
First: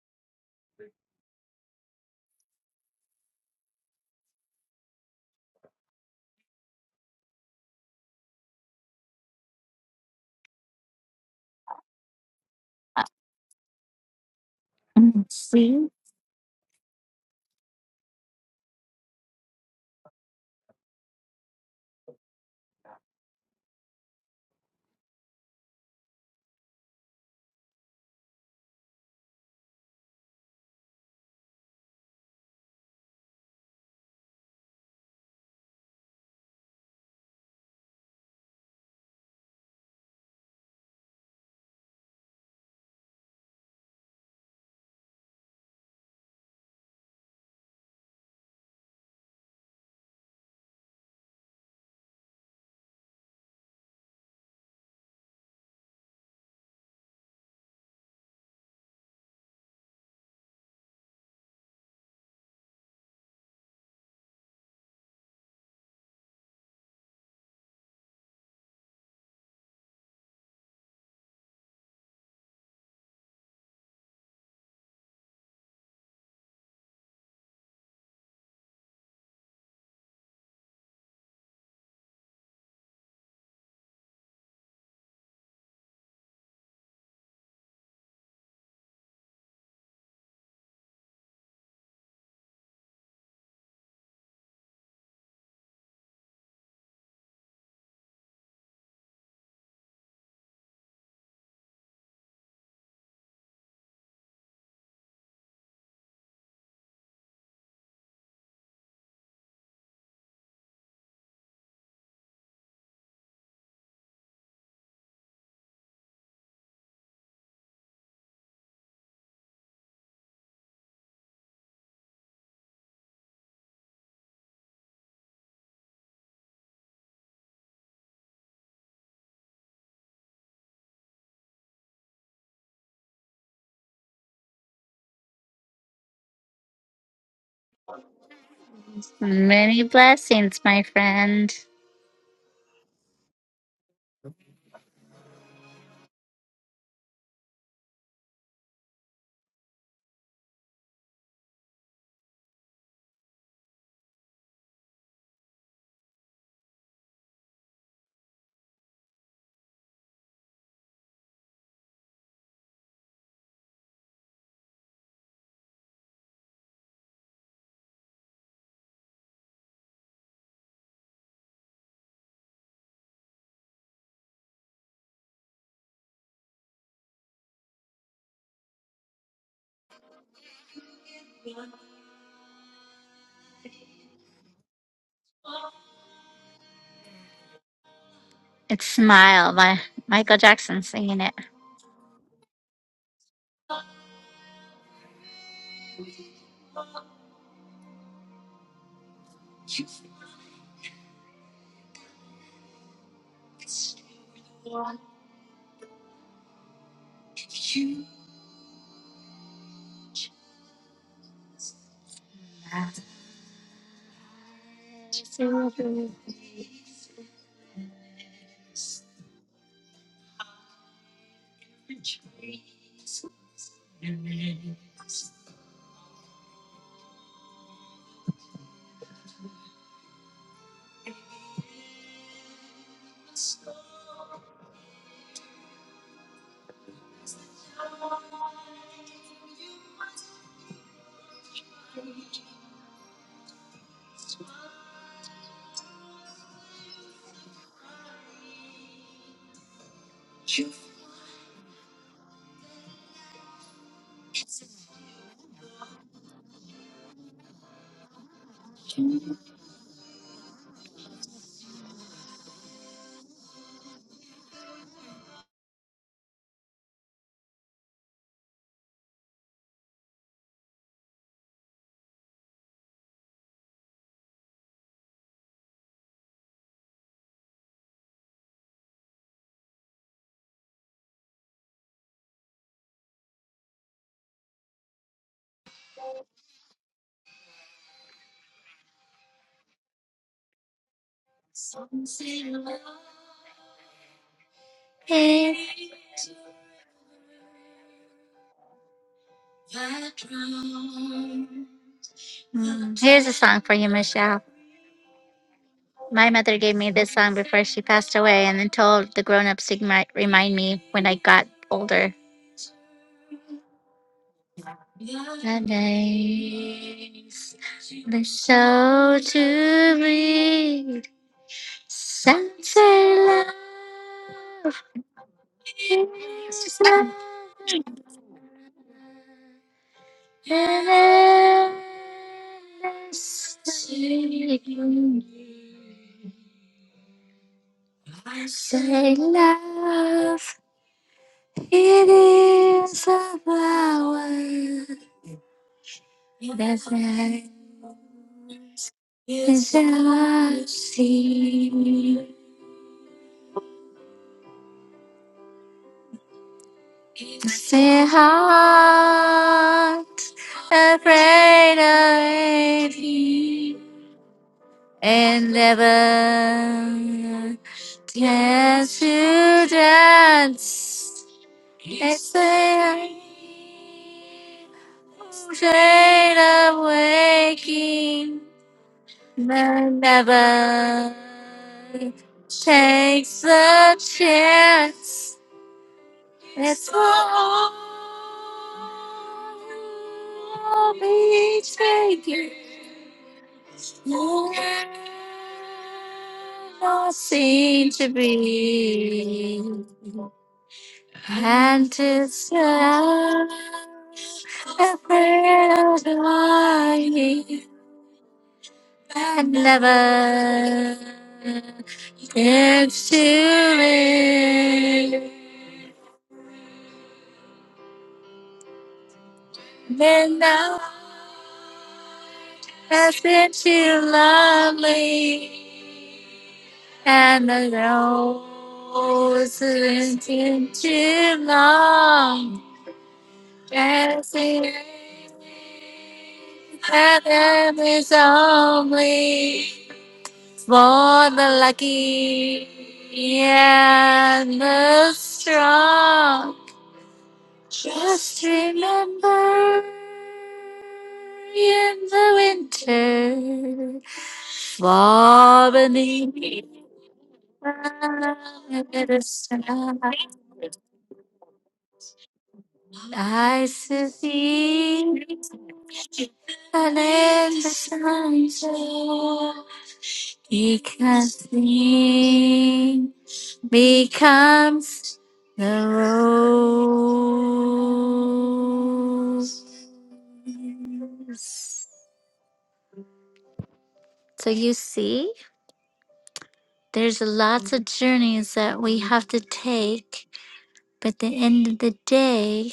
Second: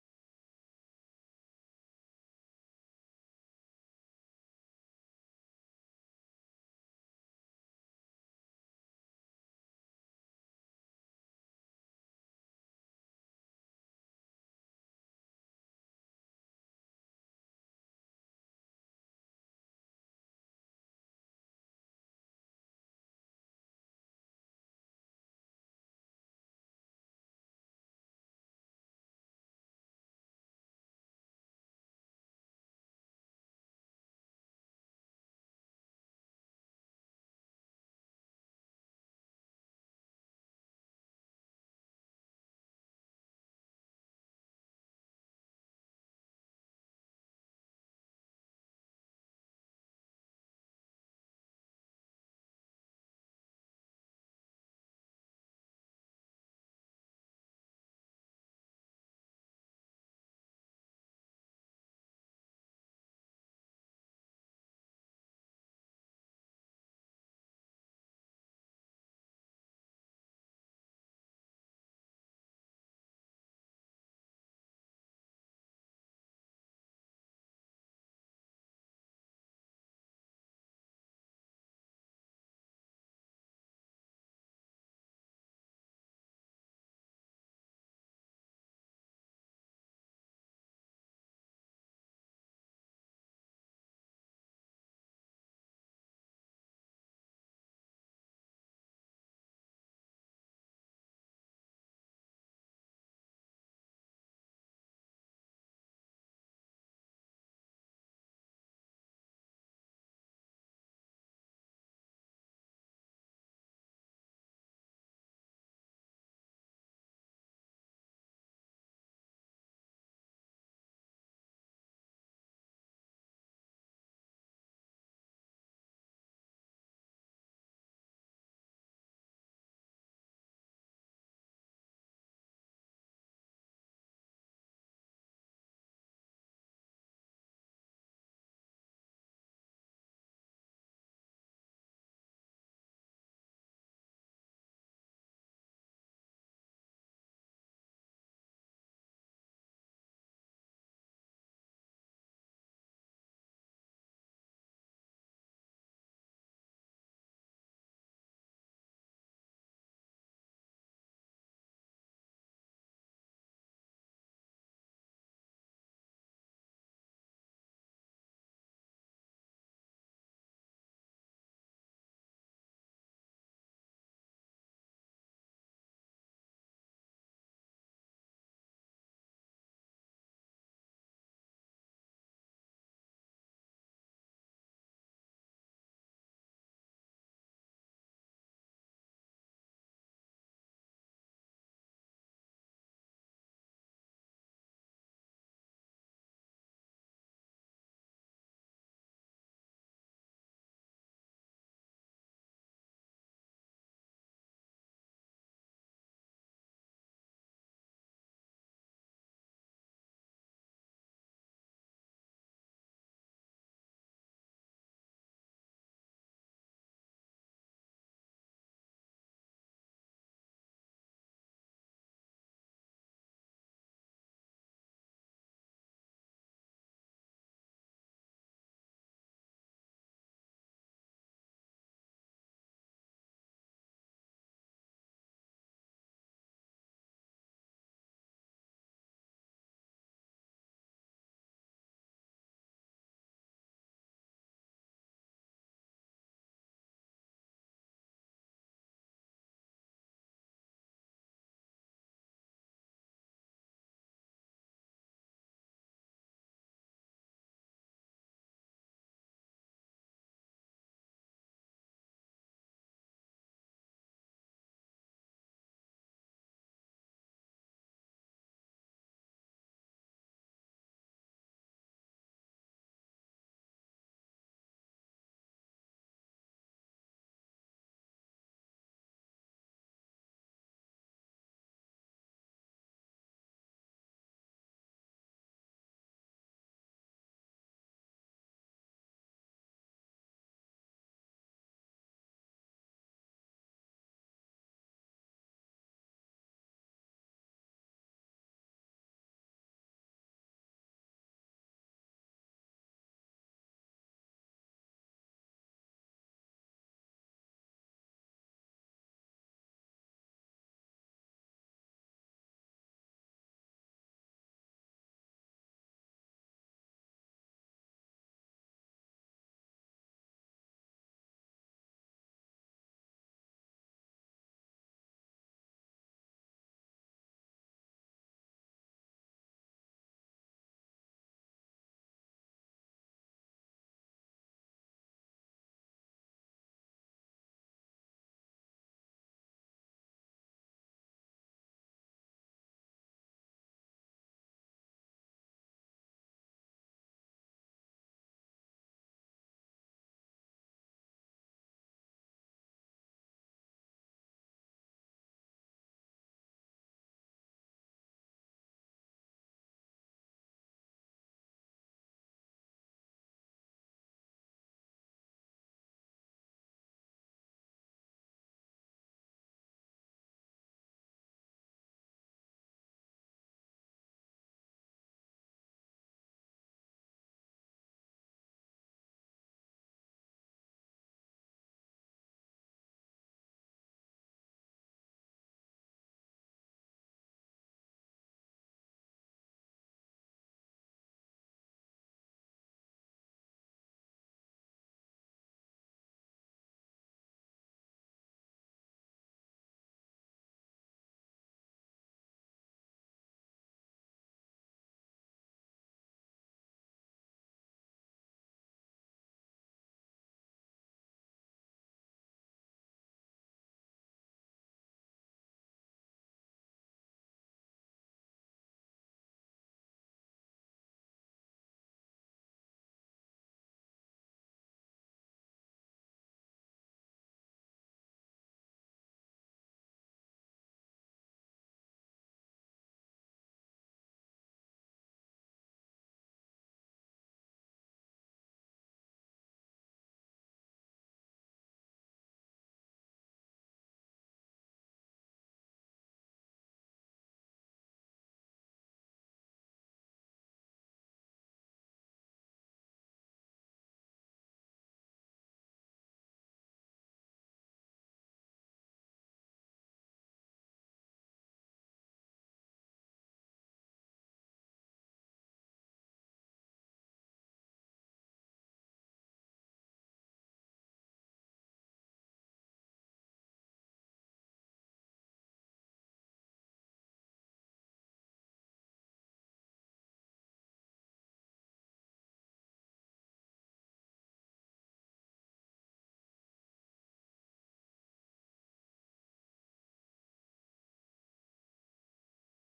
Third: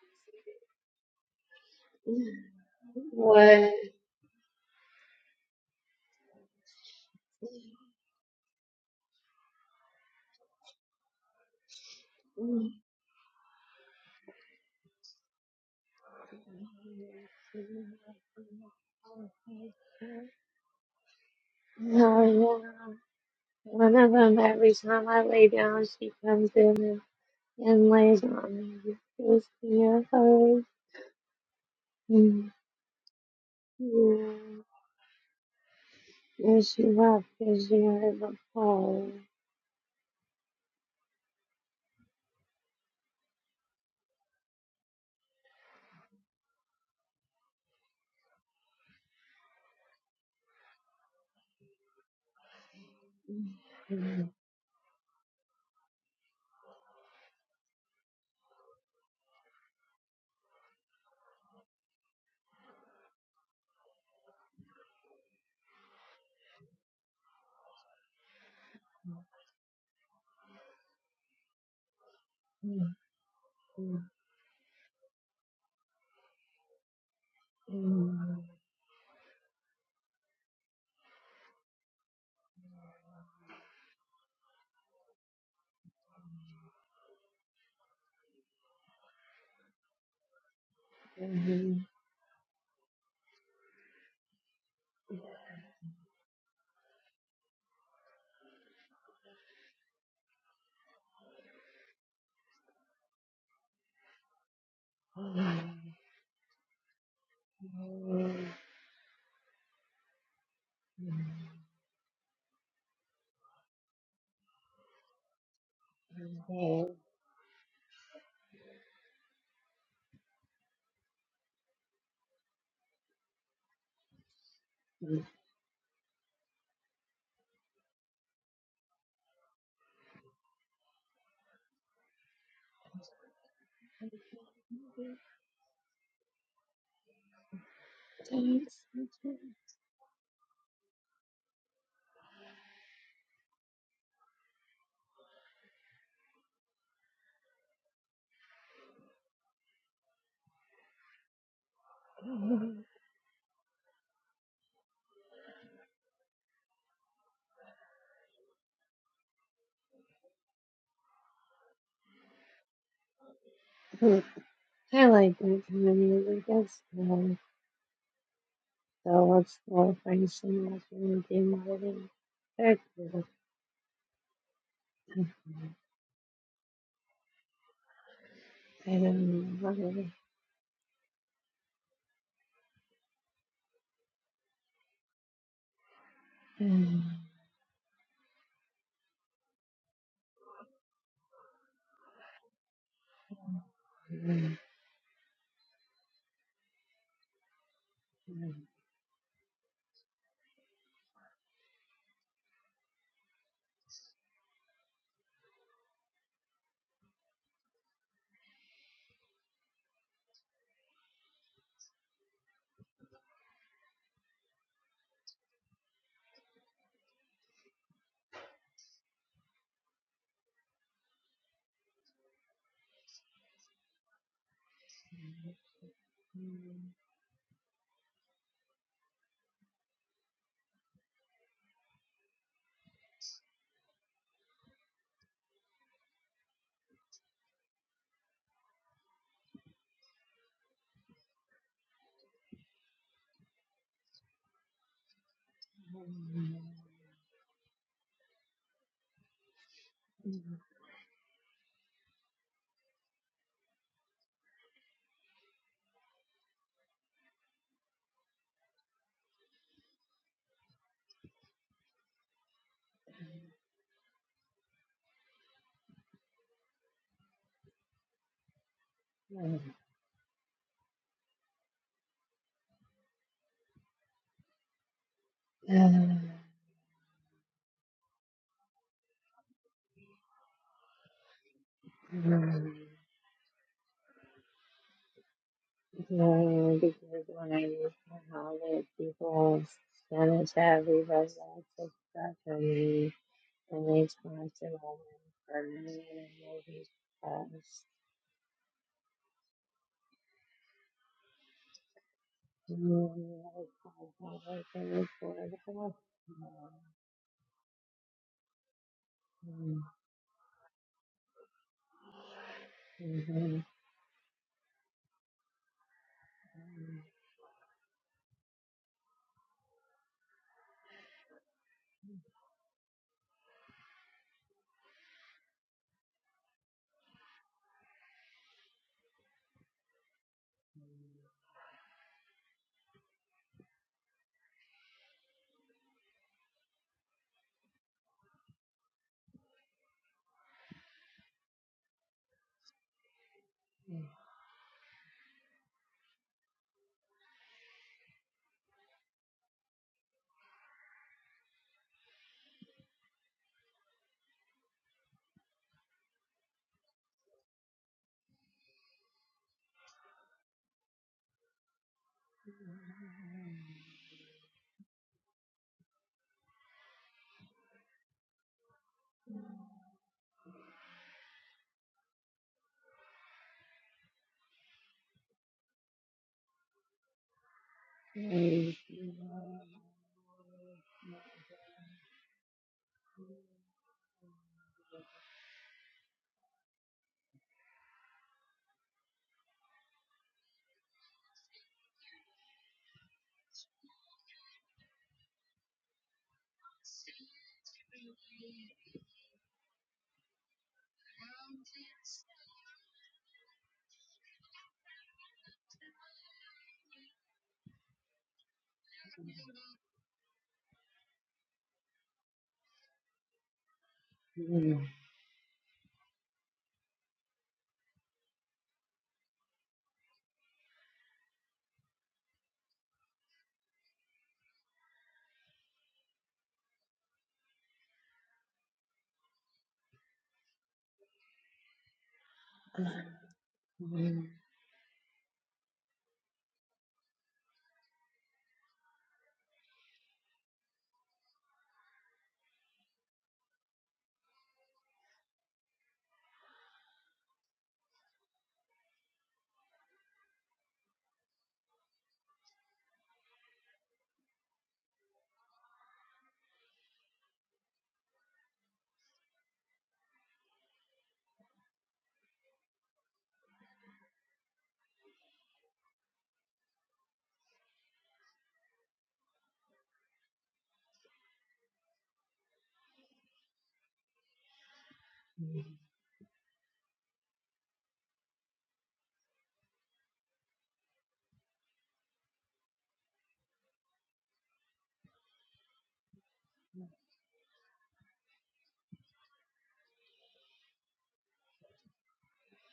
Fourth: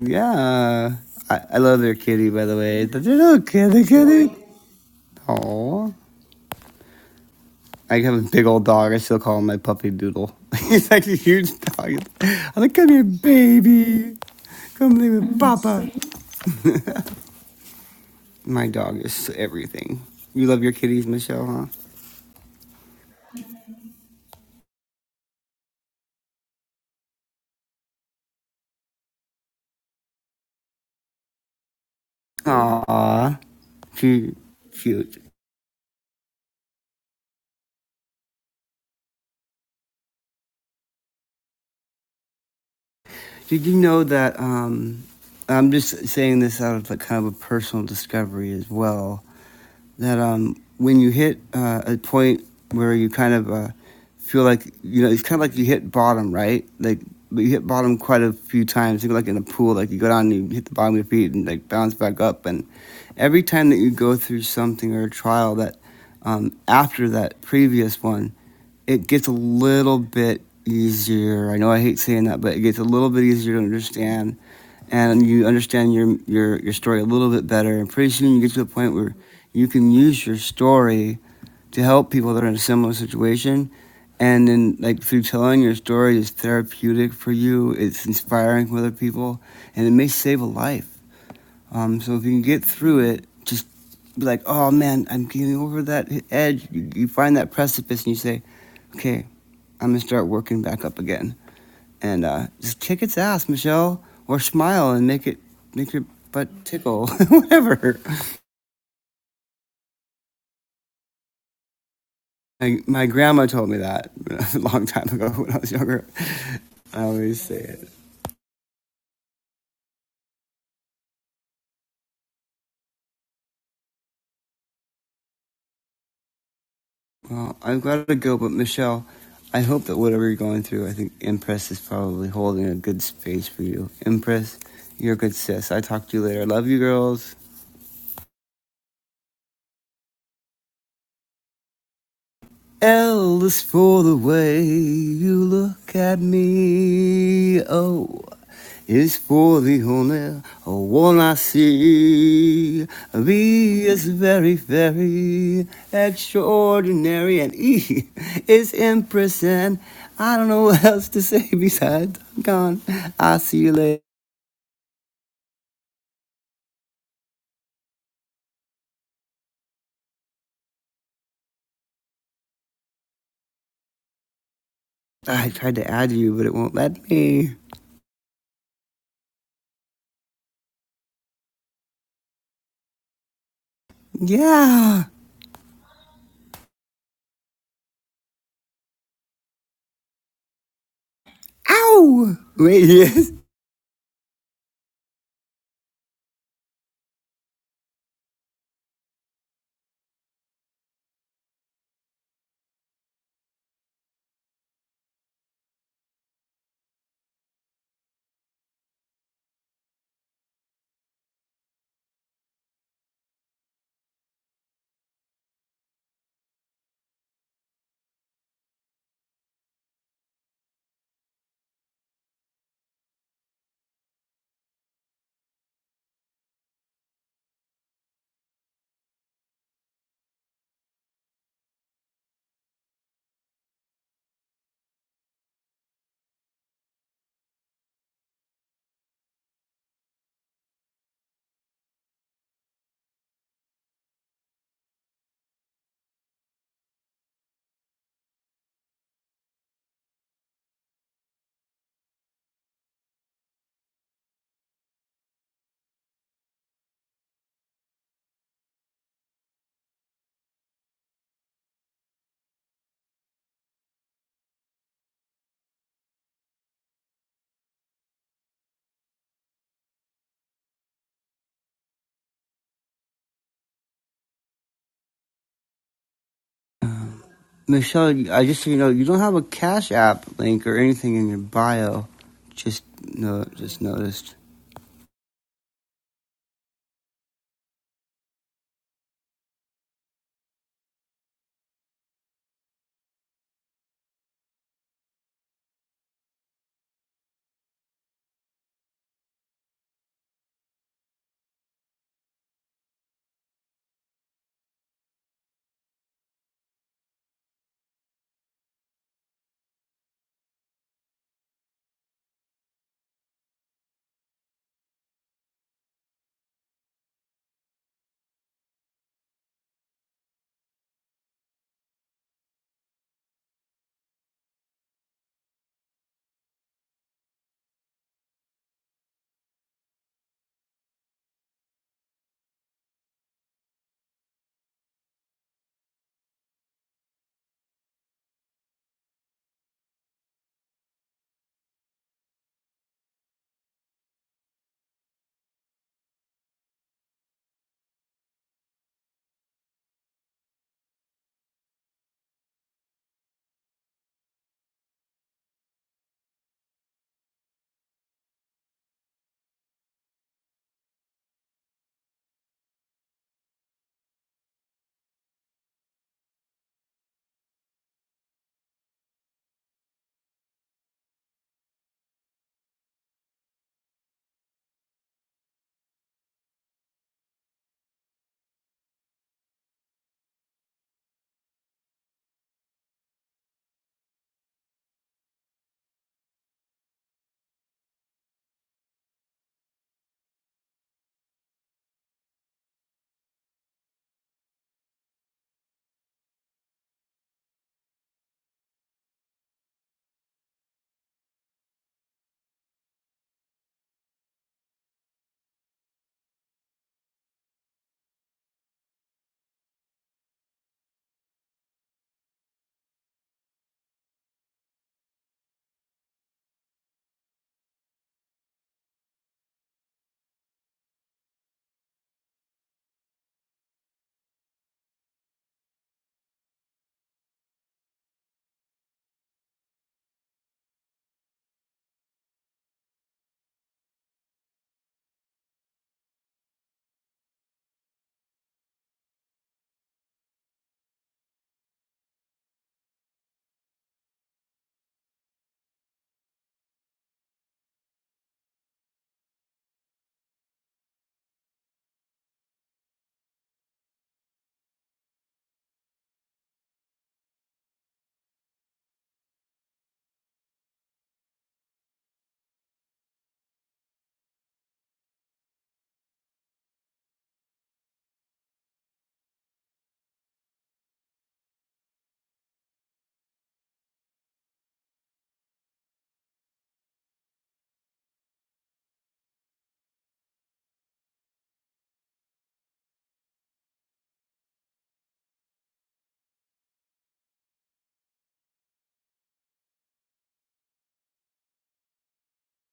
[SPEAKER 4] Yeah. I, I love their kitty, by the way. Did you know
[SPEAKER 2] What?
[SPEAKER 4] kitty, kitty? Aw. I have a big old dog. I still call him my puppy Doodle. He's like a huge dog. I'm
[SPEAKER 2] Oh,
[SPEAKER 4] like, come here, baby. Come live
[SPEAKER 1] Mm,
[SPEAKER 4] with
[SPEAKER 1] See?
[SPEAKER 4] Papa. My dog is everything. You love your kitties, Michelle,
[SPEAKER 2] yeah. One of them, every time I lay down, she comes in and, and lays on me. Just Gives me a hug.
[SPEAKER 4] huh? Aw. She
[SPEAKER 2] Mm,
[SPEAKER 4] cute.
[SPEAKER 2] Yes, you have, yes, you have the power.
[SPEAKER 4] Did you know that um I'm just saying this out of like kind of a personal discovery as well. that um, when you hit uh, a point where you kind of uh,
[SPEAKER 2] Mm,
[SPEAKER 4] feel like you know it's kind of like you hit bottom, right? Like but you hit bottom quite a few times. Think like in a pool, like you go down and you hit the bottom of your feet and like bounce back up. And every time that you go through something or a trial that um, after that previous one, it gets a little bit easier. I know I hate saying that, but it gets a
[SPEAKER 2] mm,
[SPEAKER 4] little bit easier to
[SPEAKER 2] mm,
[SPEAKER 4] understand, and you understand your your your story a little bit better. And pretty soon
[SPEAKER 2] mm,
[SPEAKER 4] you get to a point where you can use your story to help people that are in a similar situation. And then, like through telling your story, is therapeutic for you. It's inspiring for other people, and it may save a life.
[SPEAKER 2] mm,
[SPEAKER 4] Um, so if you can get through it, just be like, oh man, I'm getting over that edge. You, you find that precipice and you say, okay, I'm gonna start working back up again. And uh, just kick its ass, Michelle, or smile and make it
[SPEAKER 2] mm,
[SPEAKER 4] make your butt tickle, whatever. My, my grandma told me that a long time ago when I was younger.
[SPEAKER 2] mm,
[SPEAKER 4] I always say it.
[SPEAKER 2] mm.
[SPEAKER 4] Well, I'm glad to go, but Michelle, I hope that whatever you're going through, I think Impress is probably holding a good space for you. Impress, you're a good sis. I talk to you later. I love you, girls.
[SPEAKER 2] Thanks.
[SPEAKER 1] Many blessings, my friend.
[SPEAKER 4] L is for the way you look at me. Oh. is for the only one I see. V is very, very extraordinary, and E is Empress, and I don't know what else to say besides I'm gone. I'll see you later.
[SPEAKER 2] Mm, I like that kind of music. That's cool. So let's go find some else and do more than that. I
[SPEAKER 4] I tried to add you, but it won't let me.
[SPEAKER 2] don't know.
[SPEAKER 4] Yeah.
[SPEAKER 2] Mm,
[SPEAKER 1] It's Smile by Michael Jackson singing it.
[SPEAKER 4] Ow! Wait, yes.
[SPEAKER 2] mm, mm, mm,
[SPEAKER 4] Michelle, I just so you know, you don't have a Cash App link or anything in your bio.
[SPEAKER 2] mm.
[SPEAKER 4] Just no, just noticed.
[SPEAKER 2] No, because when I use my wallet, people send it to everybody else except for me, and they charge it all in
[SPEAKER 1] Mm.
[SPEAKER 2] for me and movies pass.
[SPEAKER 1] Here's a song for you, Michelle. My mother gave me this song before she passed away and then told the grown ups to remi- remind me when I got older. The name is so to read, center love. Say love, it is a power that rises up the heart, afraid of it, and never dare to dance. Yesterday, afraid of waking but never takes the chance it's for all be taken not seem to be and it's love, a prayer dying and never gets to it. Midnight has been too lovely, and the rose has been too long. As it is, heaven is only for the lucky and the strong. Just remember in the winter, for beneath the sun. Nice to see and in the sunshine because he becomes the rose. So you see, there's lots of journeys that we have to take, but at the end of the day,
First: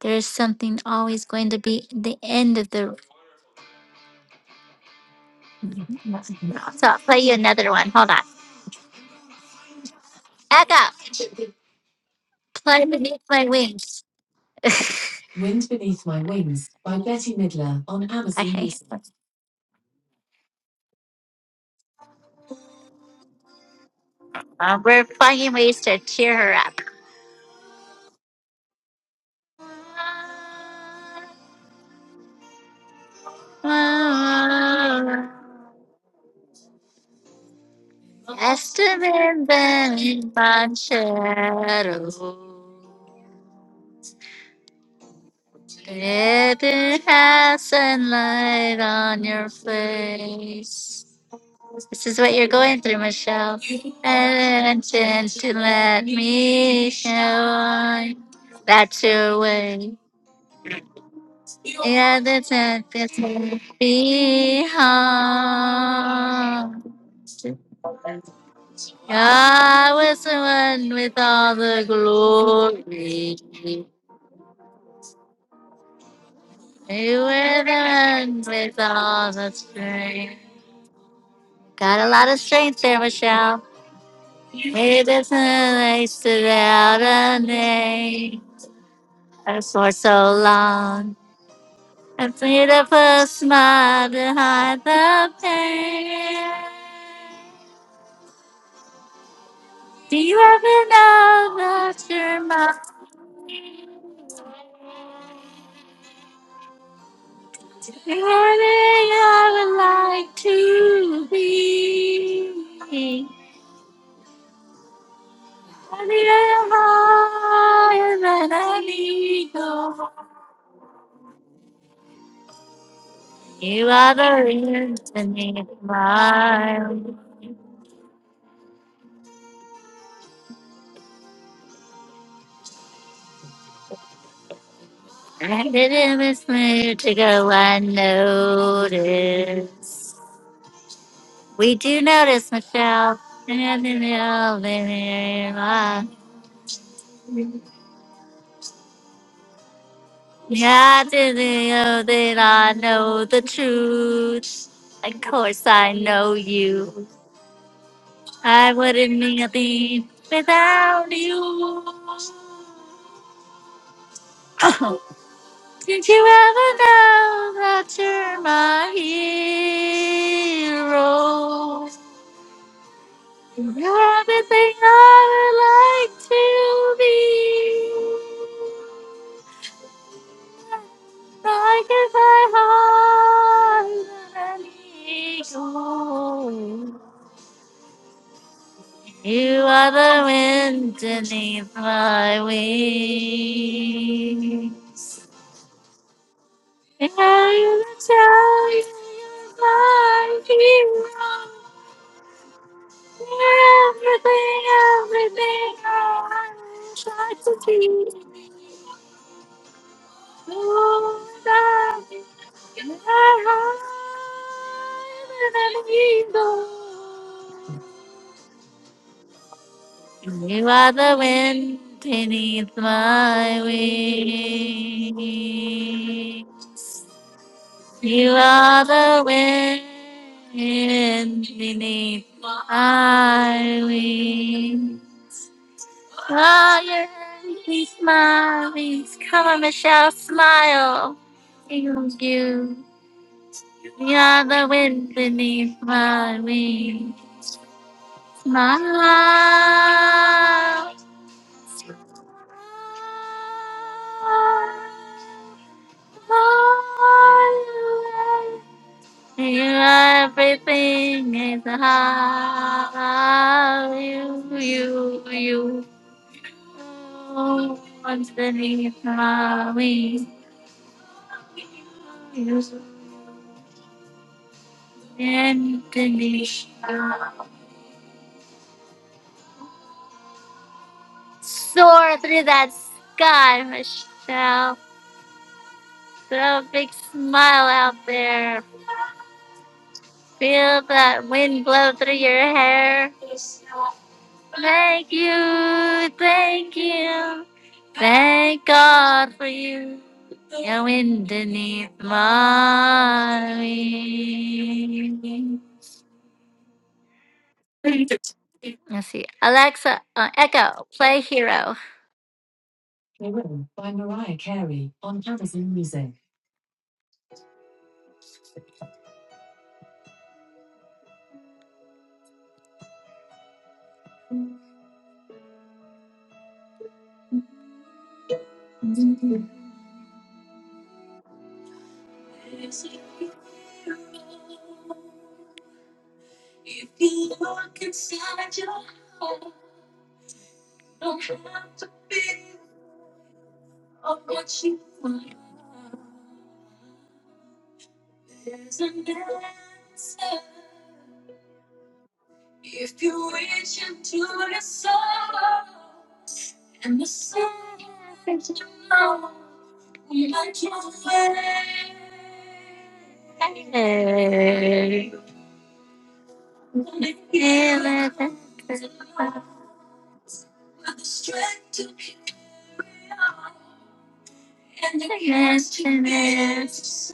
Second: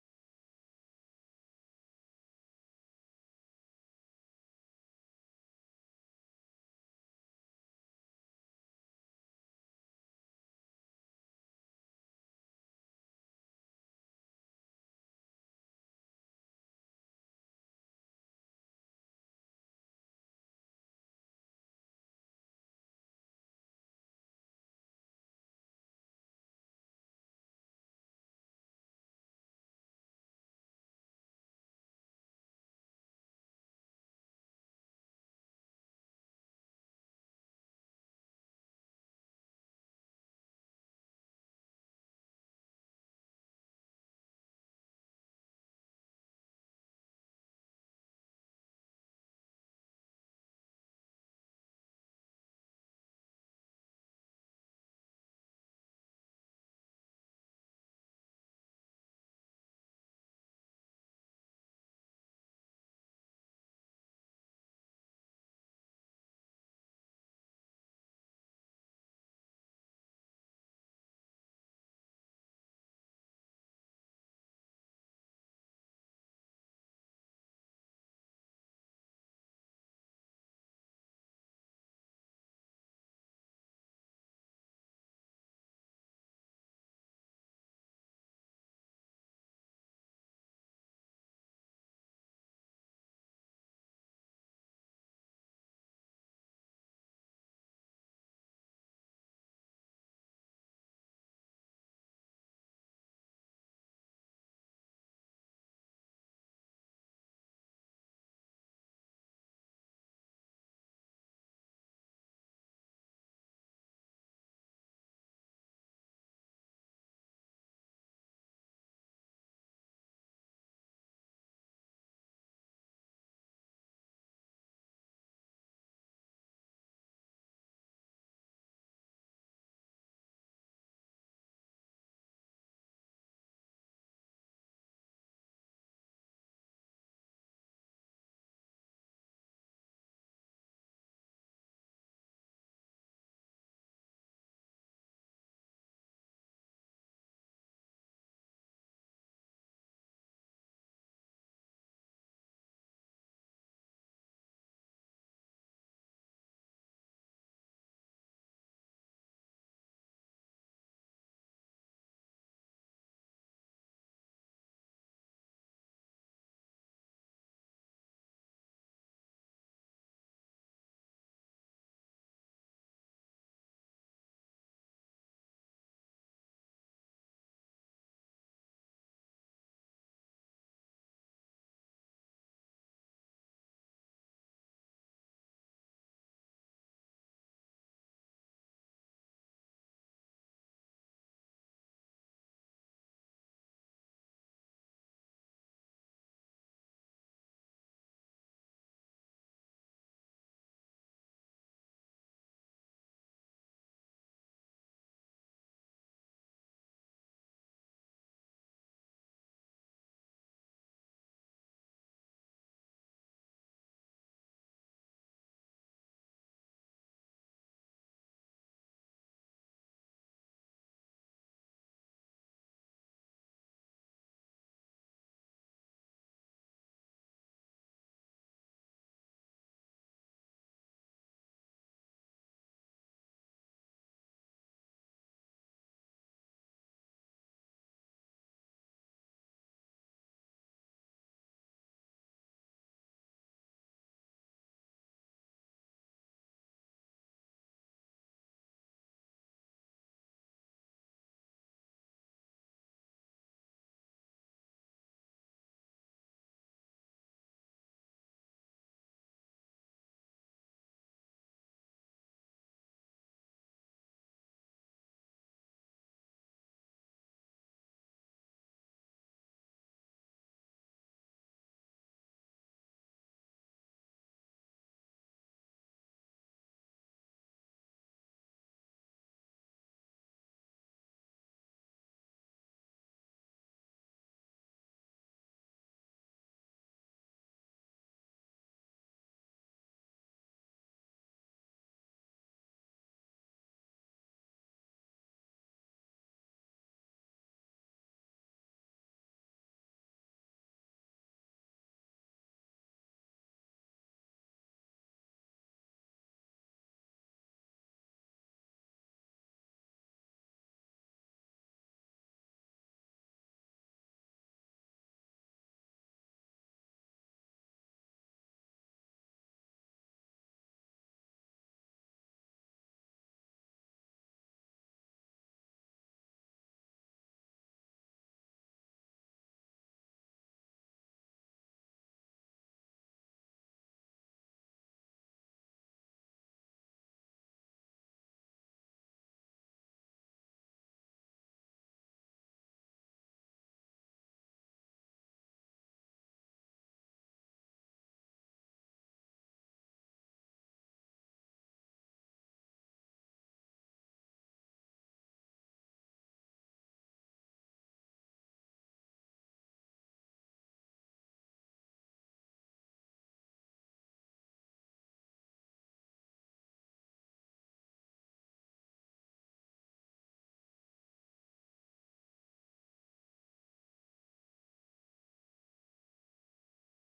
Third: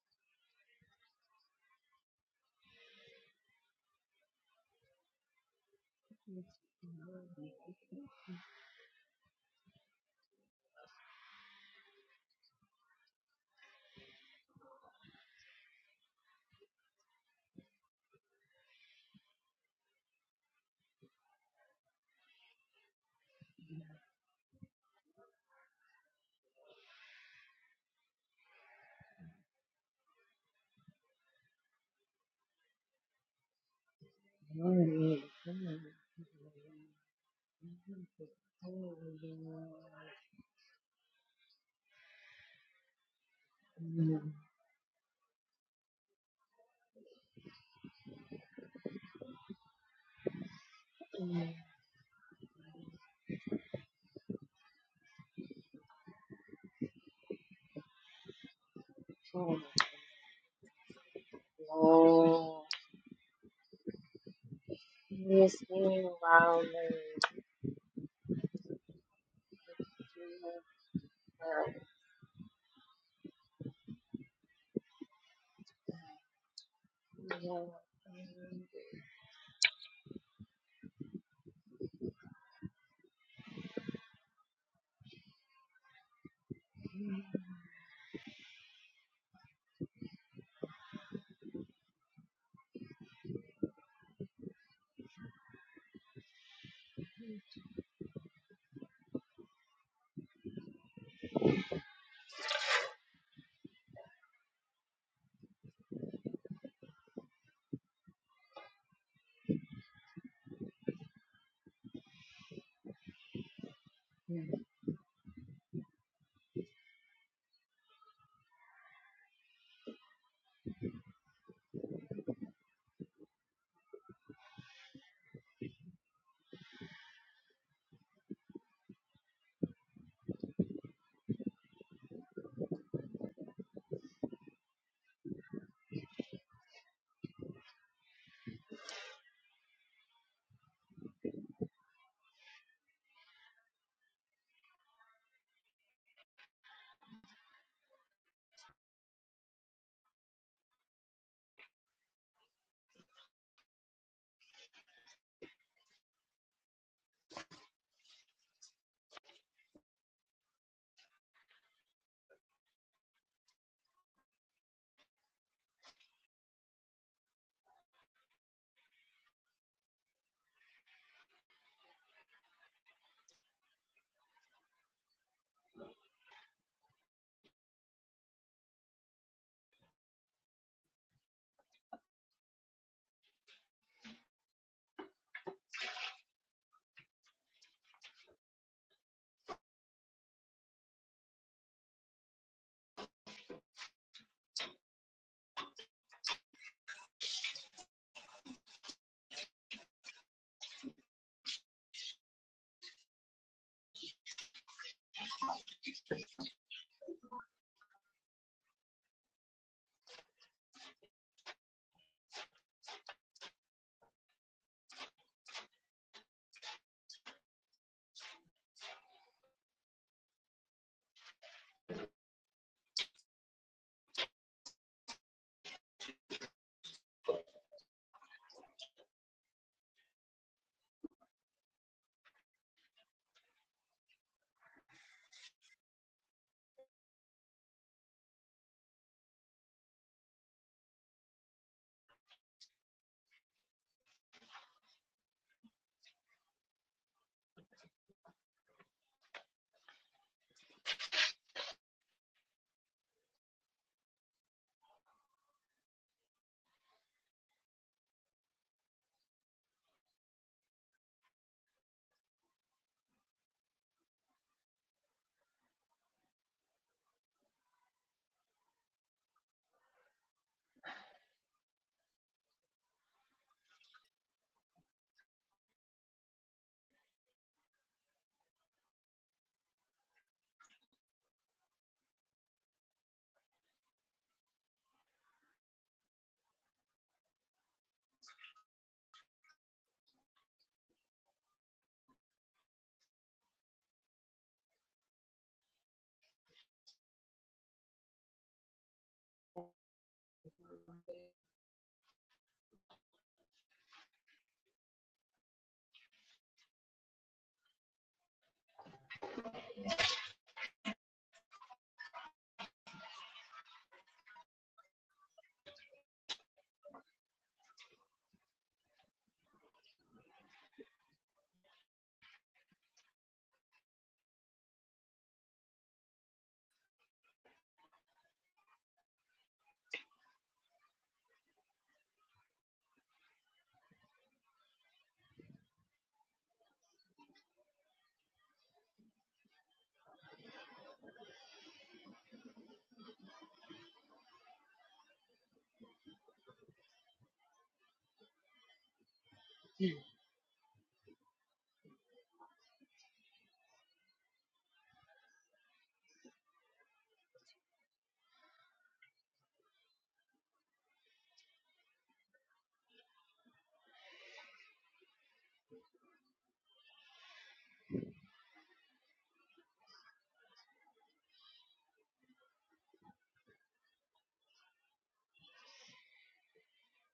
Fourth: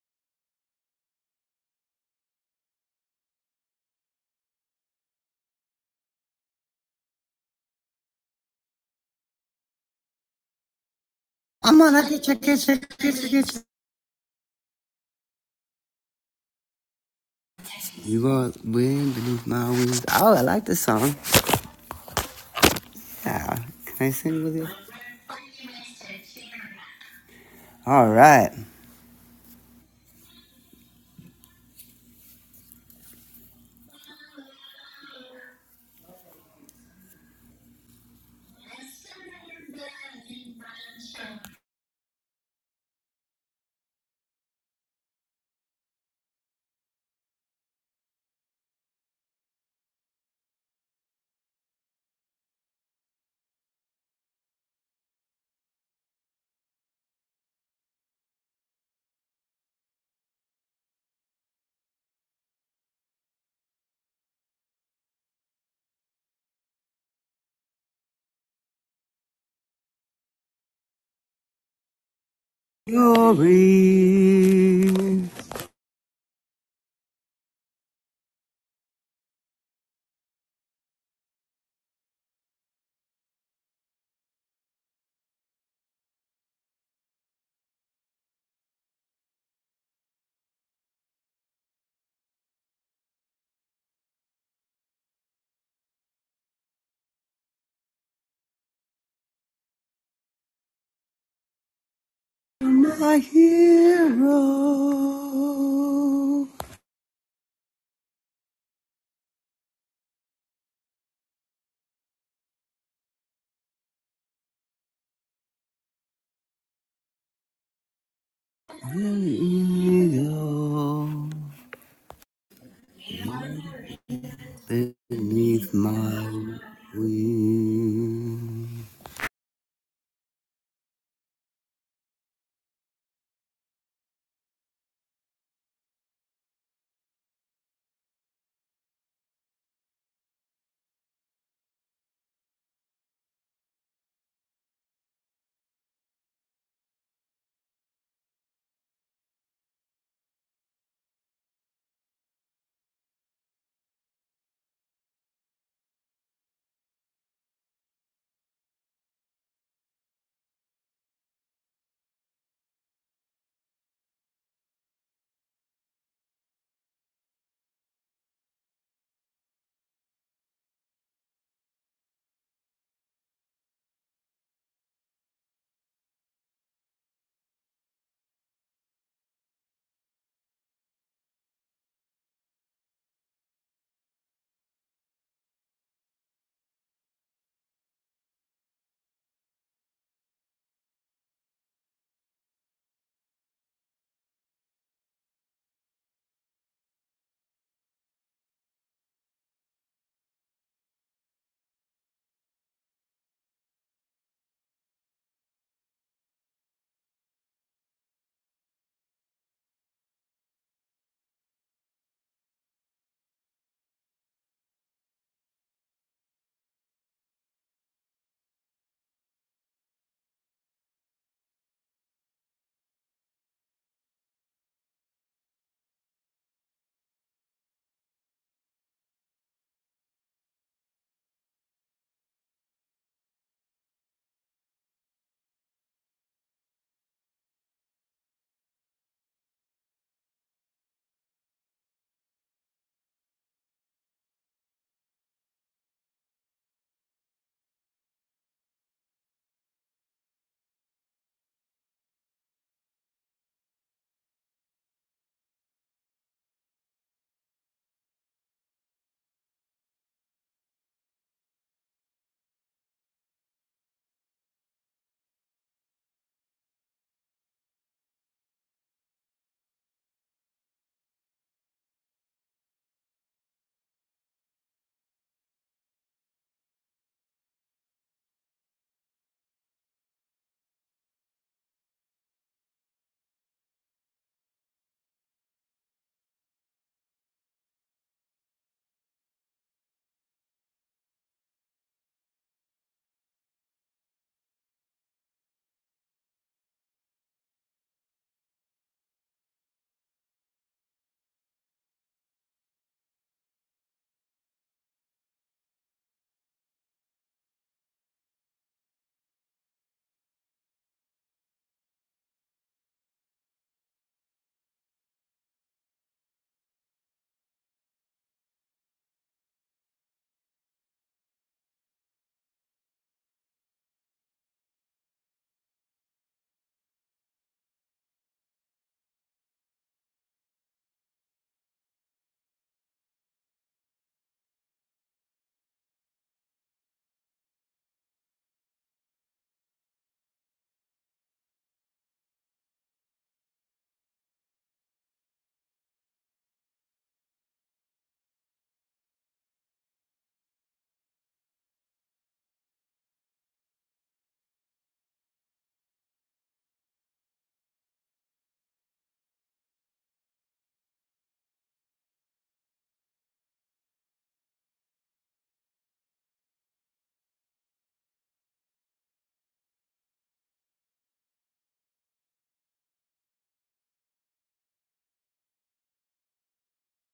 [SPEAKER 1] there's something always going to be the end of the So I'll play you another one. Hold on. Echo,
[SPEAKER 4] I'm on that kitchen, kitchen,
[SPEAKER 1] play beneath
[SPEAKER 4] kitchen,
[SPEAKER 1] my wings. Wind Beneath My Wings by Betty Midler on
[SPEAKER 4] You
[SPEAKER 1] Amazon
[SPEAKER 4] gonna
[SPEAKER 1] okay. Music.
[SPEAKER 4] win, but if Oh, I like this song. Yeah. Can I sing with you?
[SPEAKER 1] Uh, we're finding ways to cheer her up.
[SPEAKER 4] All right.
[SPEAKER 1] Just a ribbon on shadow.
[SPEAKER 2] Mm-hmm.
[SPEAKER 1] Ribbon has a light on your face.
[SPEAKER 2] Oh,
[SPEAKER 1] This is what you're going through, Michelle. And to let me show that your way. Yeah, that's it. That's it. Be
[SPEAKER 2] yes, in
[SPEAKER 1] home.
[SPEAKER 2] Raleigh,
[SPEAKER 1] I was the one with all the glory.
[SPEAKER 4] Glory,
[SPEAKER 1] You were the one with all the strength. Got a lot of strength there, Michelle. Maybe it's a nice to out a name. And for so long, I pleaded for a smile to hide the pain. Do you ever know that you're
[SPEAKER 4] to
[SPEAKER 1] mine?
[SPEAKER 4] my hero,
[SPEAKER 1] Anything I would like to be. I need you higher than an
[SPEAKER 4] the
[SPEAKER 1] eagle.
[SPEAKER 4] eagle
[SPEAKER 1] You are the reason
[SPEAKER 4] beneath
[SPEAKER 1] to
[SPEAKER 4] my
[SPEAKER 1] my mine.
[SPEAKER 4] wings.
[SPEAKER 1] I didn't miss move to go unnoticed. We do notice, Michelle. And in the oven, uh, Yeah, didn't know that I know the truth. Of course, I know you. I wouldn't be a thing without you. Did you ever know that you're my hero? Everything I would like to be, like if I had an eagle. You are the wind beneath my wings. And I will tell you you're my hero. You're Everything, everything I would like to be. You are the wind beneath my wings. You are the wind beneath my wings. Fire your happy smiling. Come on, Michelle, smile. Thank you. You are the wind beneath my wings. Smile. You are everything is how you, you, you. Oh, Underneath my wings. You, underneath my soar through that sky, Michelle. Throw a big smile out there. Feel that wind blow through your hair. Thank you, thank you, thank God for you. Your wind beneath my wings. Let's see. Alexa, uh, Echo, play Hero. Hero By Mariah Carey on Amazon Music. and the mischievous.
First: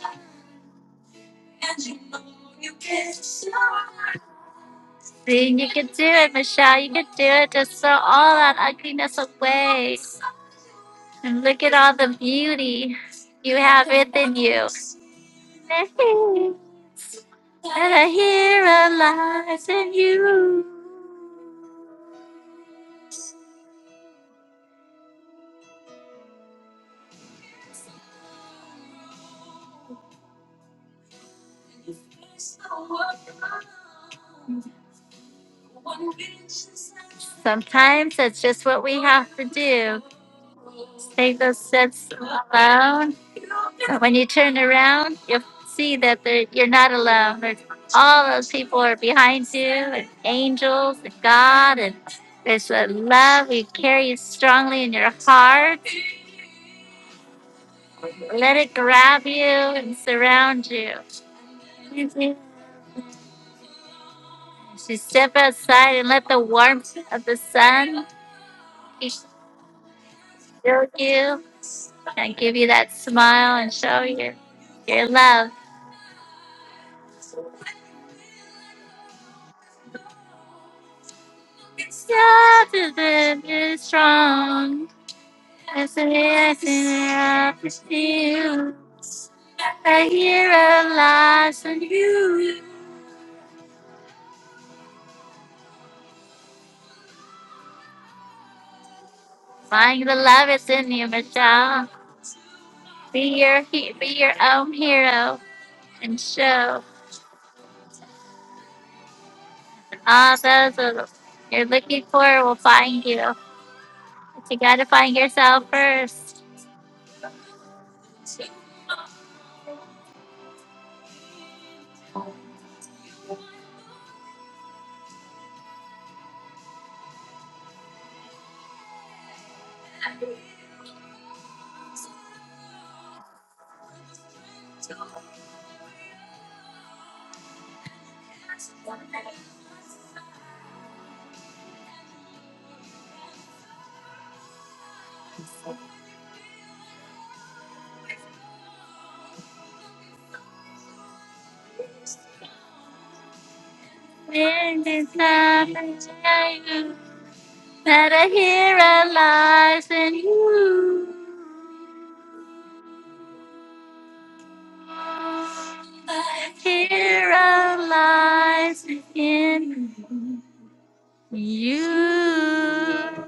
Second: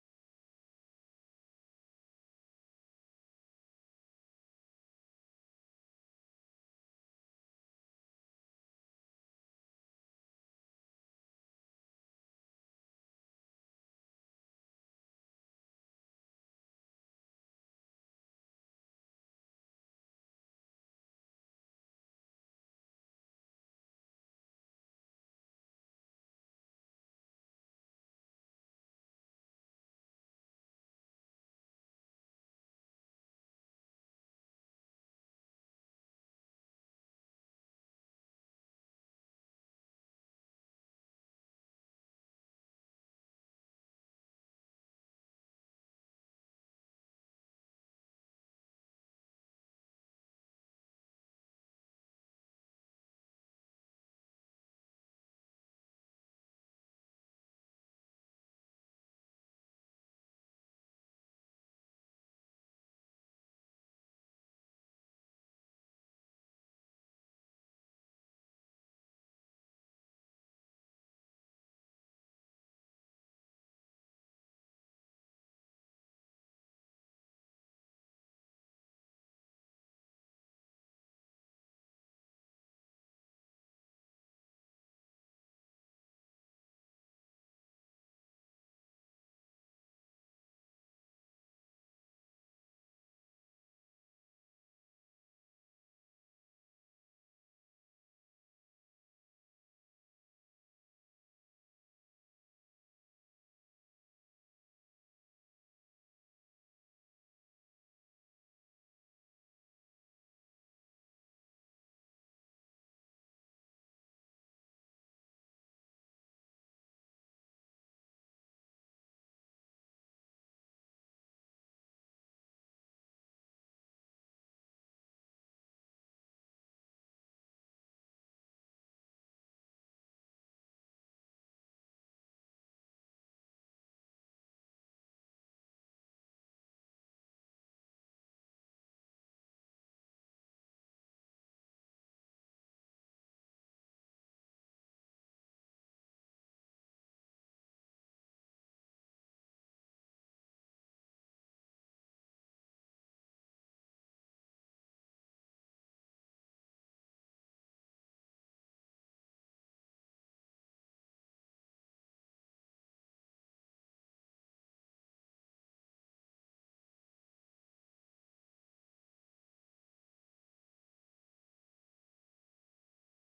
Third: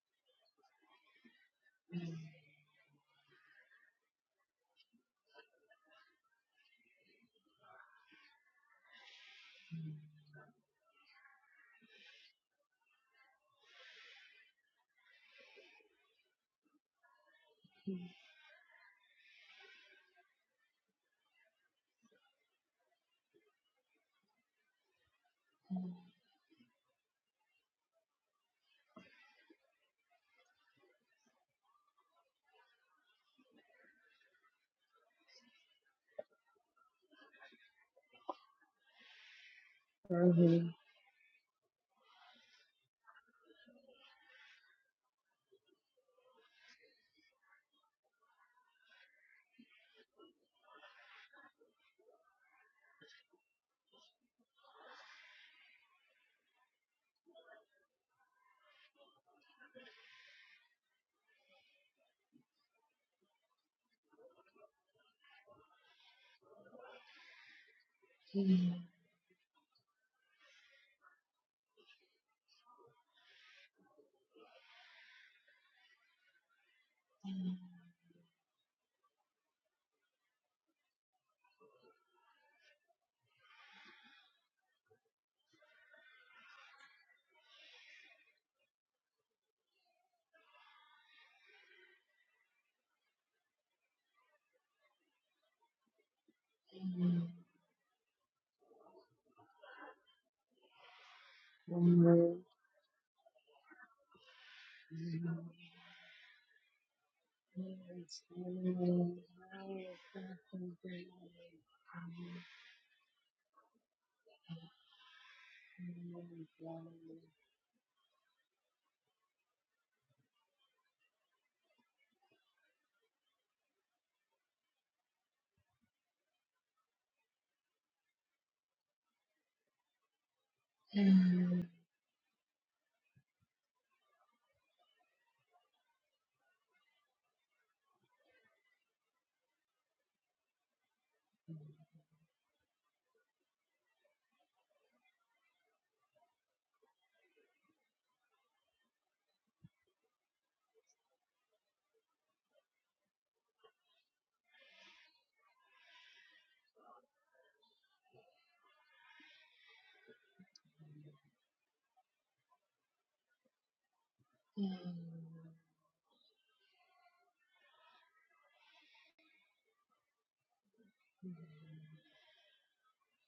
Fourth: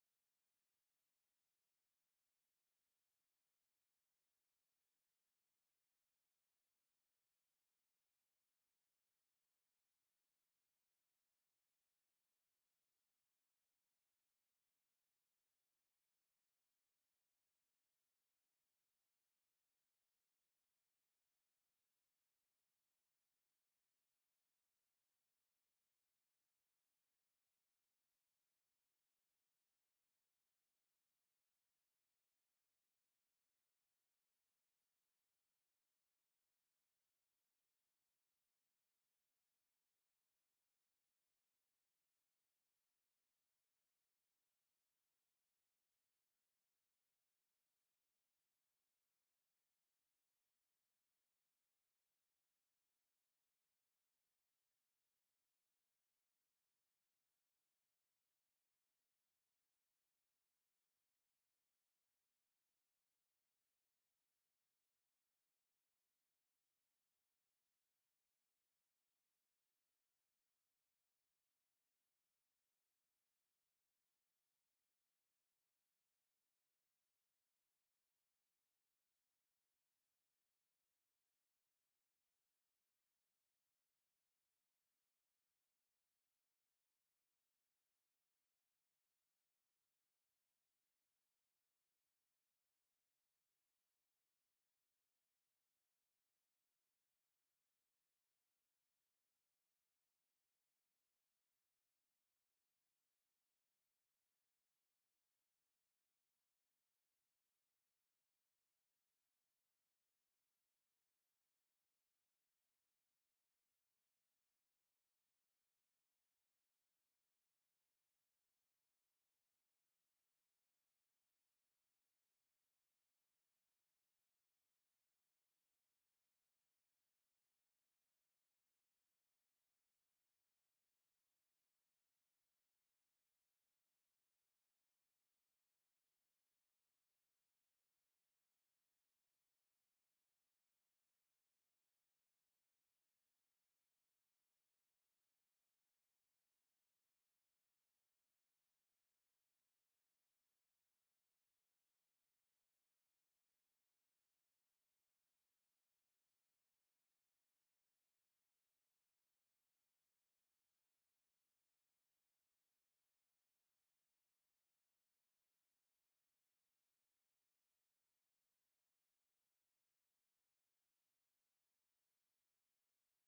[SPEAKER 1] See, you can do it, Michelle. You can do it. Just throw all that ugliness away and look at all the beauty you have within you. And the hero lies in you. Sometimes that's just what we have to do. Take those steps alone. So when you turn around, you'll see that there- you're not alone. There's all those people are behind you, and angels, and God, and there's a love you carry strongly in your heart. Let it grab you and surround you. You step outside and let the warmth of the sun fill you and give you that smile and show you your love. Stronger than is strong. As an answer for you. I hear a lies on you. Find the love is in you, Michelle. Be your he- be your own hero and show all those that you're looking for will find you. But you gotta find yourself first. When there's nothing in you, that a hero lies in you. Hero lies in you.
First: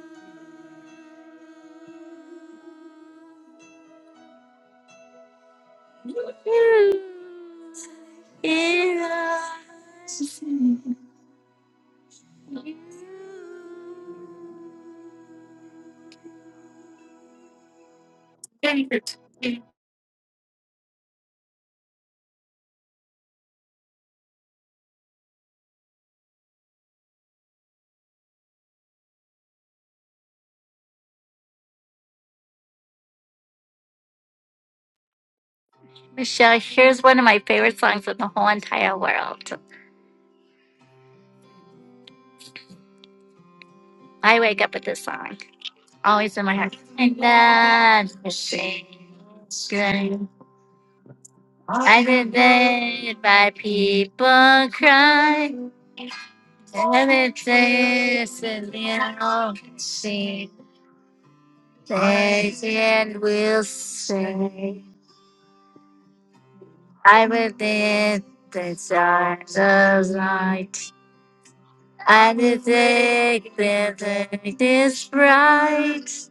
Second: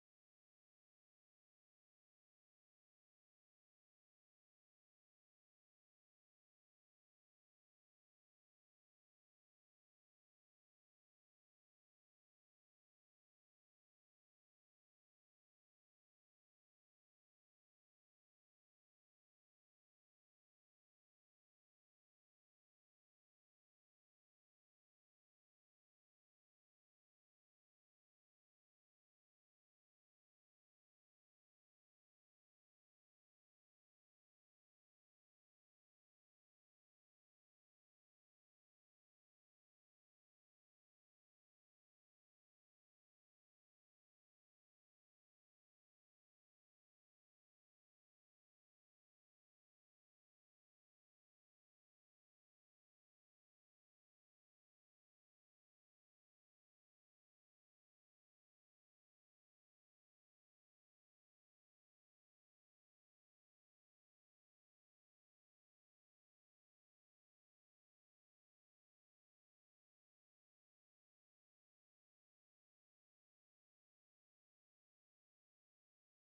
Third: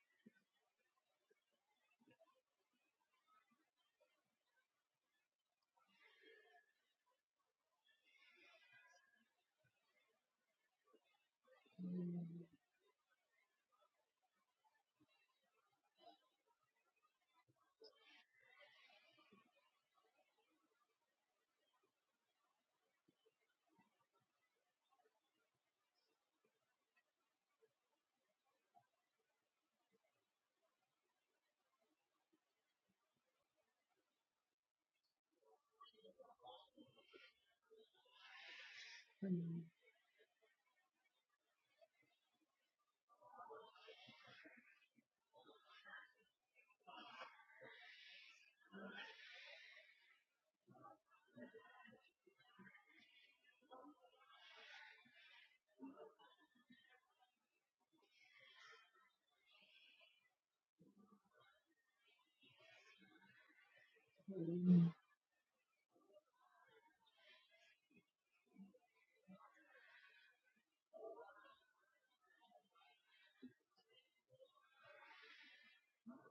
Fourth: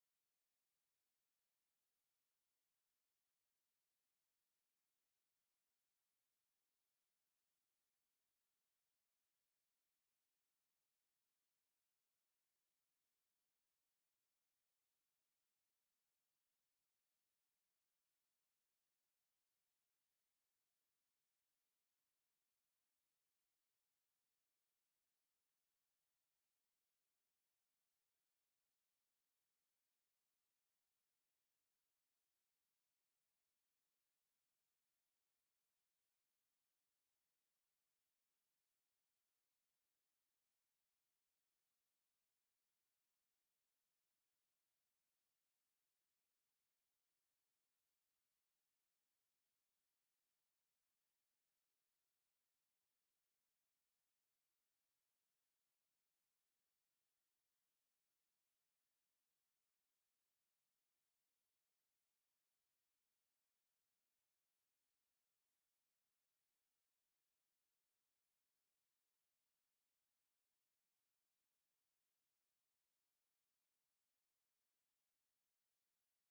[SPEAKER 1] Michelle, here's one of my favorite songs in the whole entire world. I wake up with this song, always in my heart. And that's the thing. Good. I did it by people cry. And it is in the ocean. They and will sing. I within the stars of light. I detect the light is bright.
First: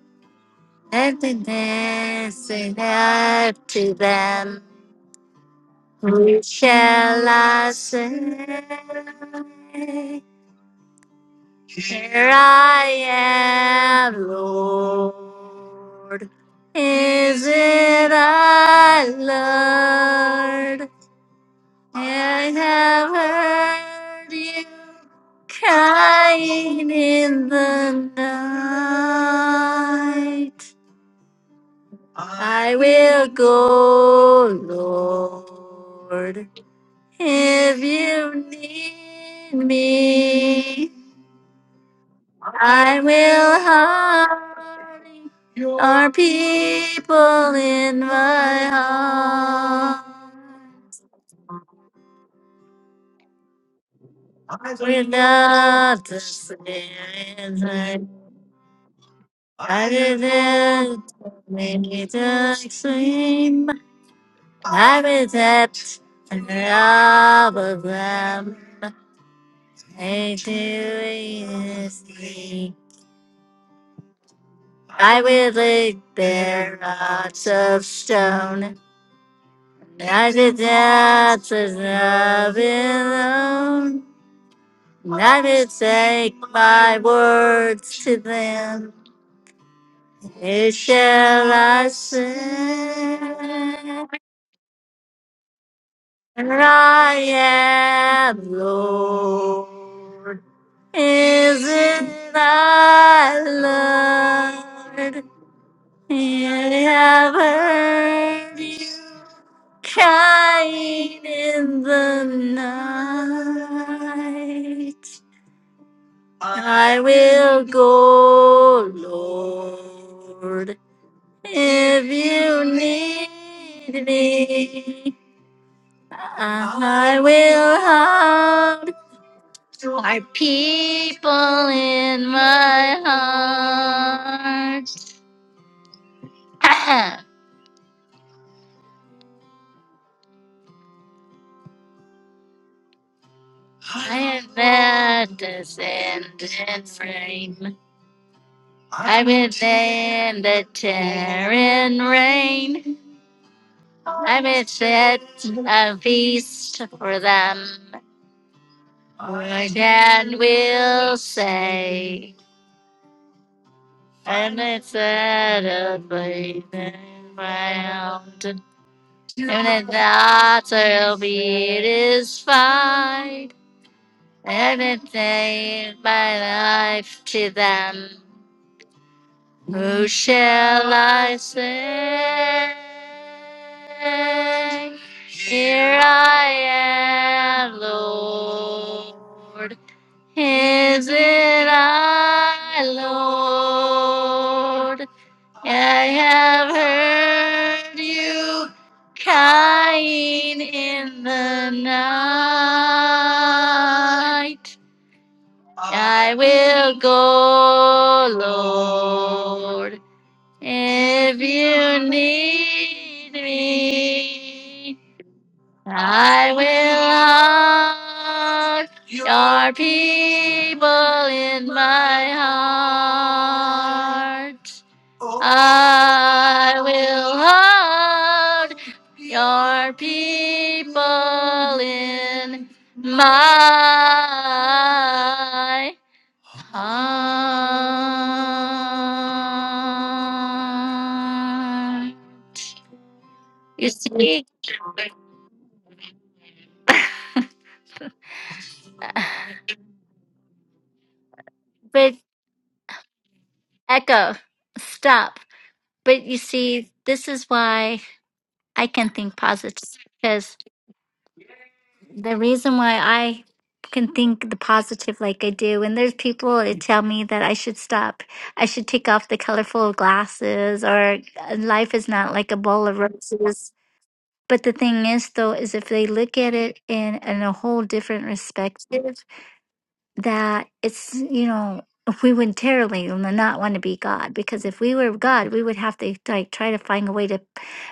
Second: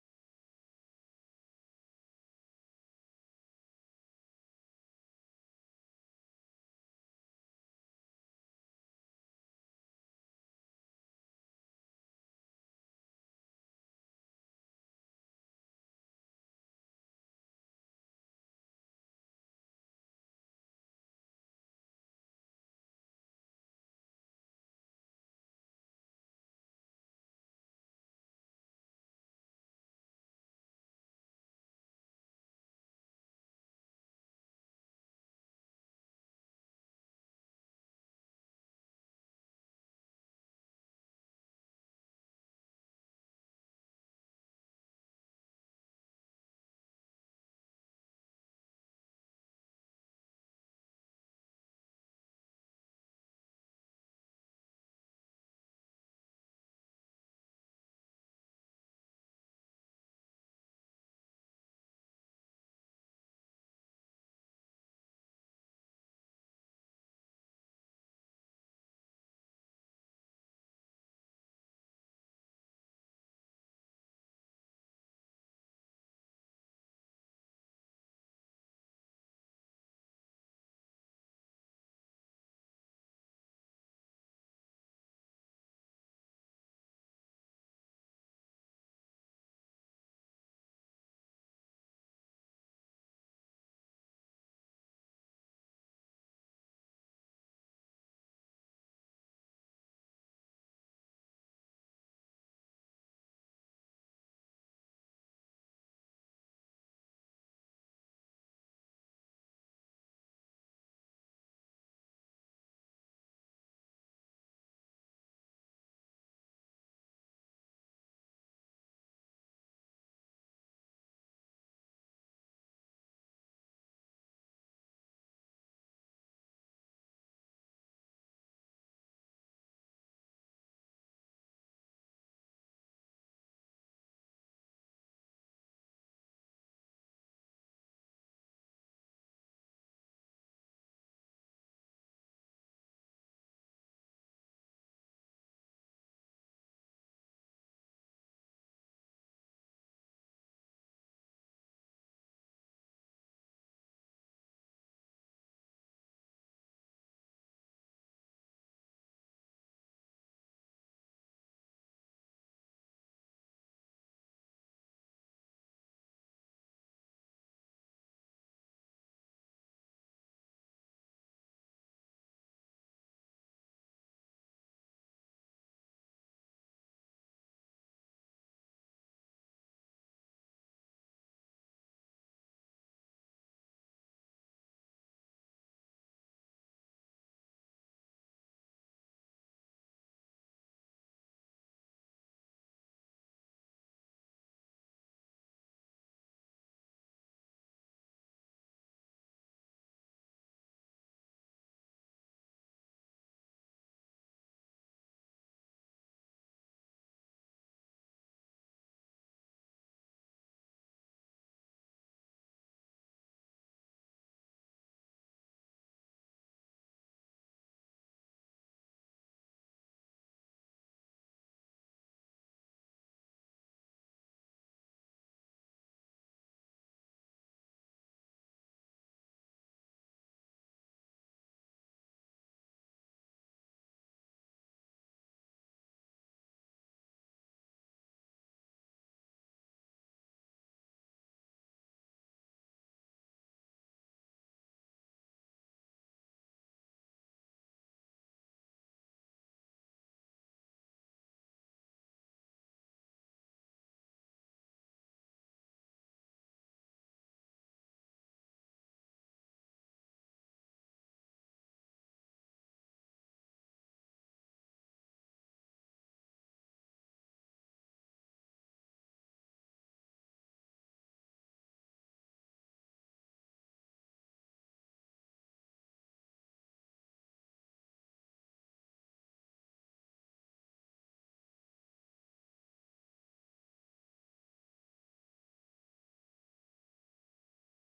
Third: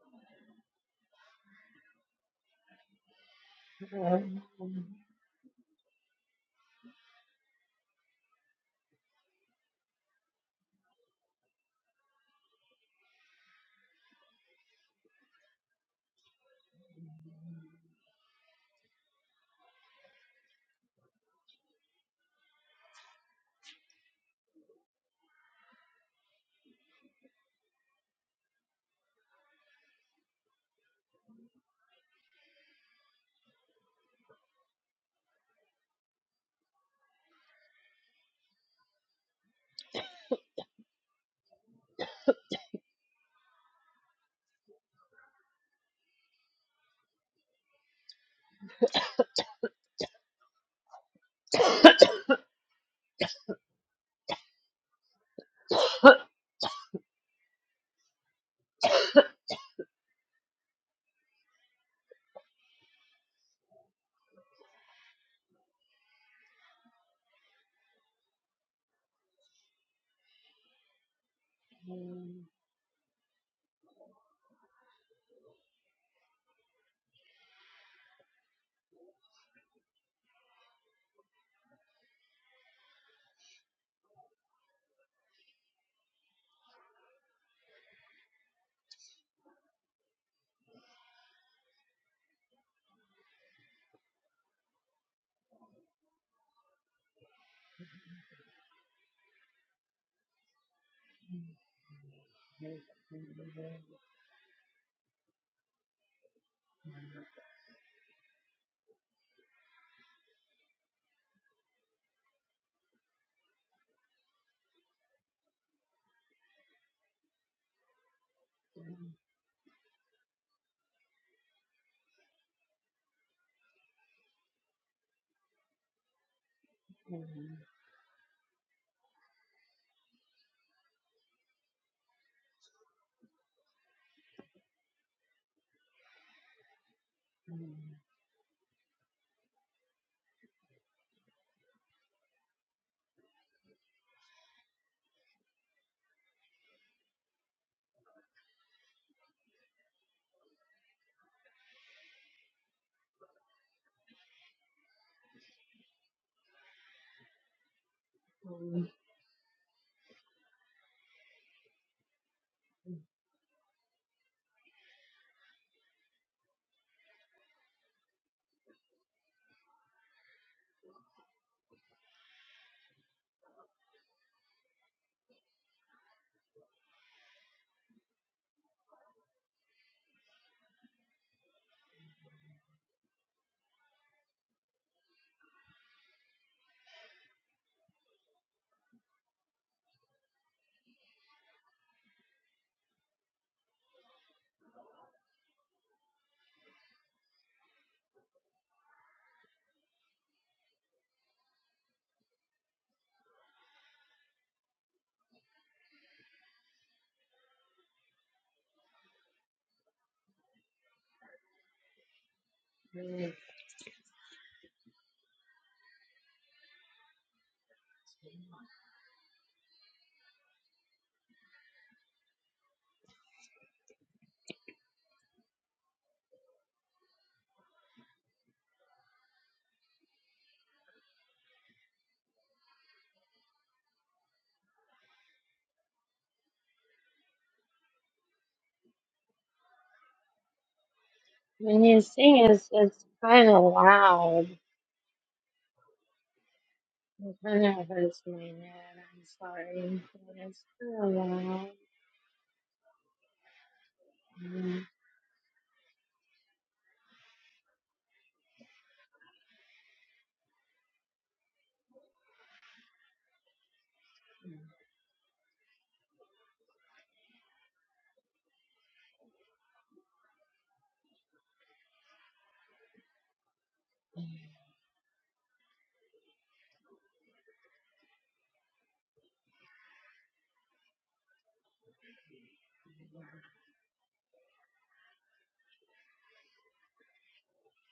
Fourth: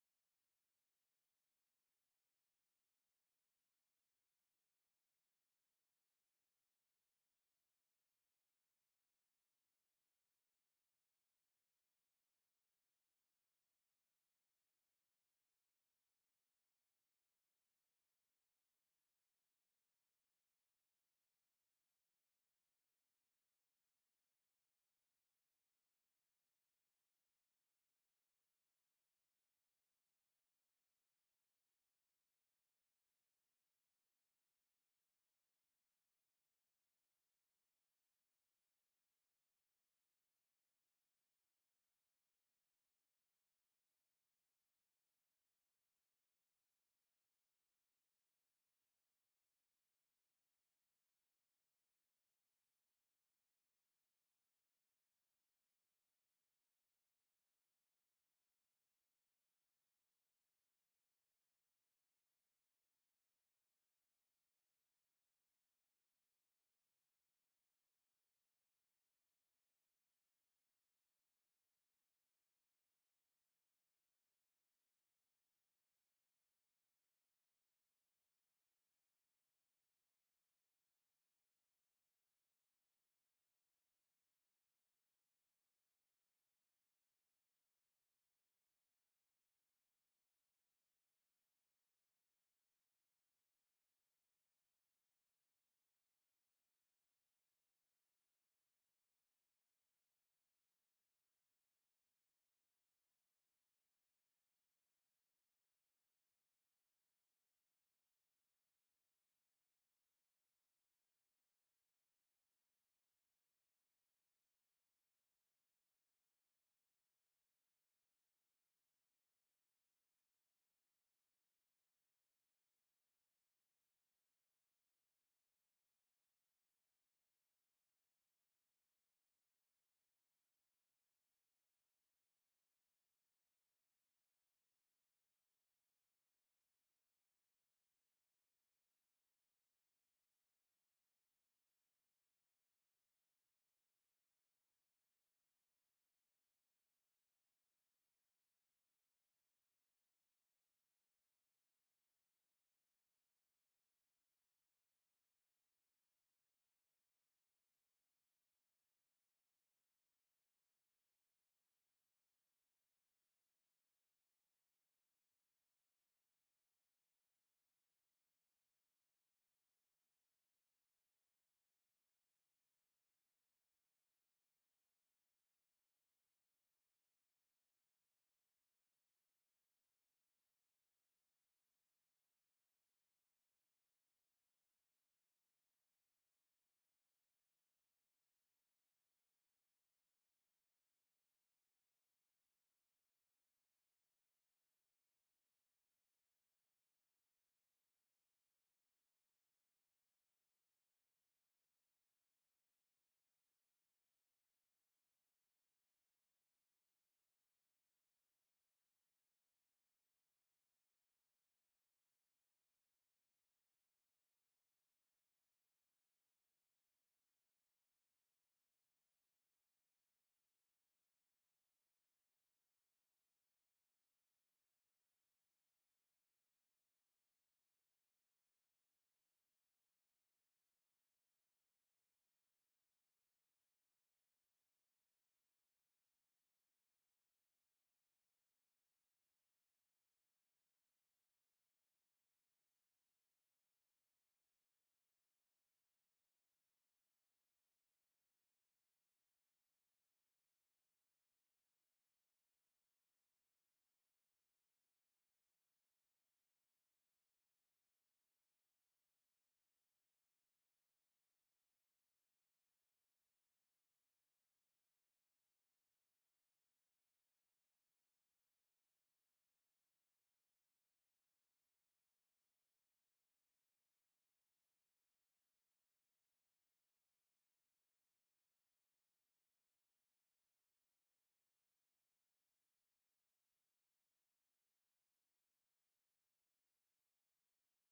[SPEAKER 1] Happiness in up to them. We shall I say, Here I am, Lord. Is it I, Lord? I have heard you Crying in the night, I will go, Lord. If you need me, I will hide our people in my heart. As the depths of love Never take my words to them. It shall I sing. And I am Lord. Isn't I Lord? I have heard you crying in the night. I will go, Lord, if you need me. I will hide my people in my heart. I am at the sand and frame. I'm in the tearing rain. I'm set a feast for them. Again we'll say, and it's a place round, and it not will be, it is fine, and it ain't my life to them. Who shall I say? Here I am, Lord. Is it I, Lord? I have heard you crying in the night. I will go, Lord, if you
[SPEAKER 2] Thank you.
[SPEAKER 1] need me. I will hug your people in my heart. I will hug your people in my
[SPEAKER 2] When you
[SPEAKER 1] heart.
[SPEAKER 2] sing, it's, it's kind of
[SPEAKER 1] You see,
[SPEAKER 2] loud. It kind of hurts my neck. I'm sorry, but it's kind of loud.
[SPEAKER 1] big echo.
[SPEAKER 2] Um,
[SPEAKER 1] Stop. But you see, this is why I can think positive because the reason why I can think the positive like I do, and there's people that tell me that I should stop, I should take off the colorful glasses, or uh, life is not like a bowl of roses. But the thing is, though, is if they look at it in, in a whole different perspective, that it's you know we would terribly not want to be God because if we were God, we would have to like try to find a way to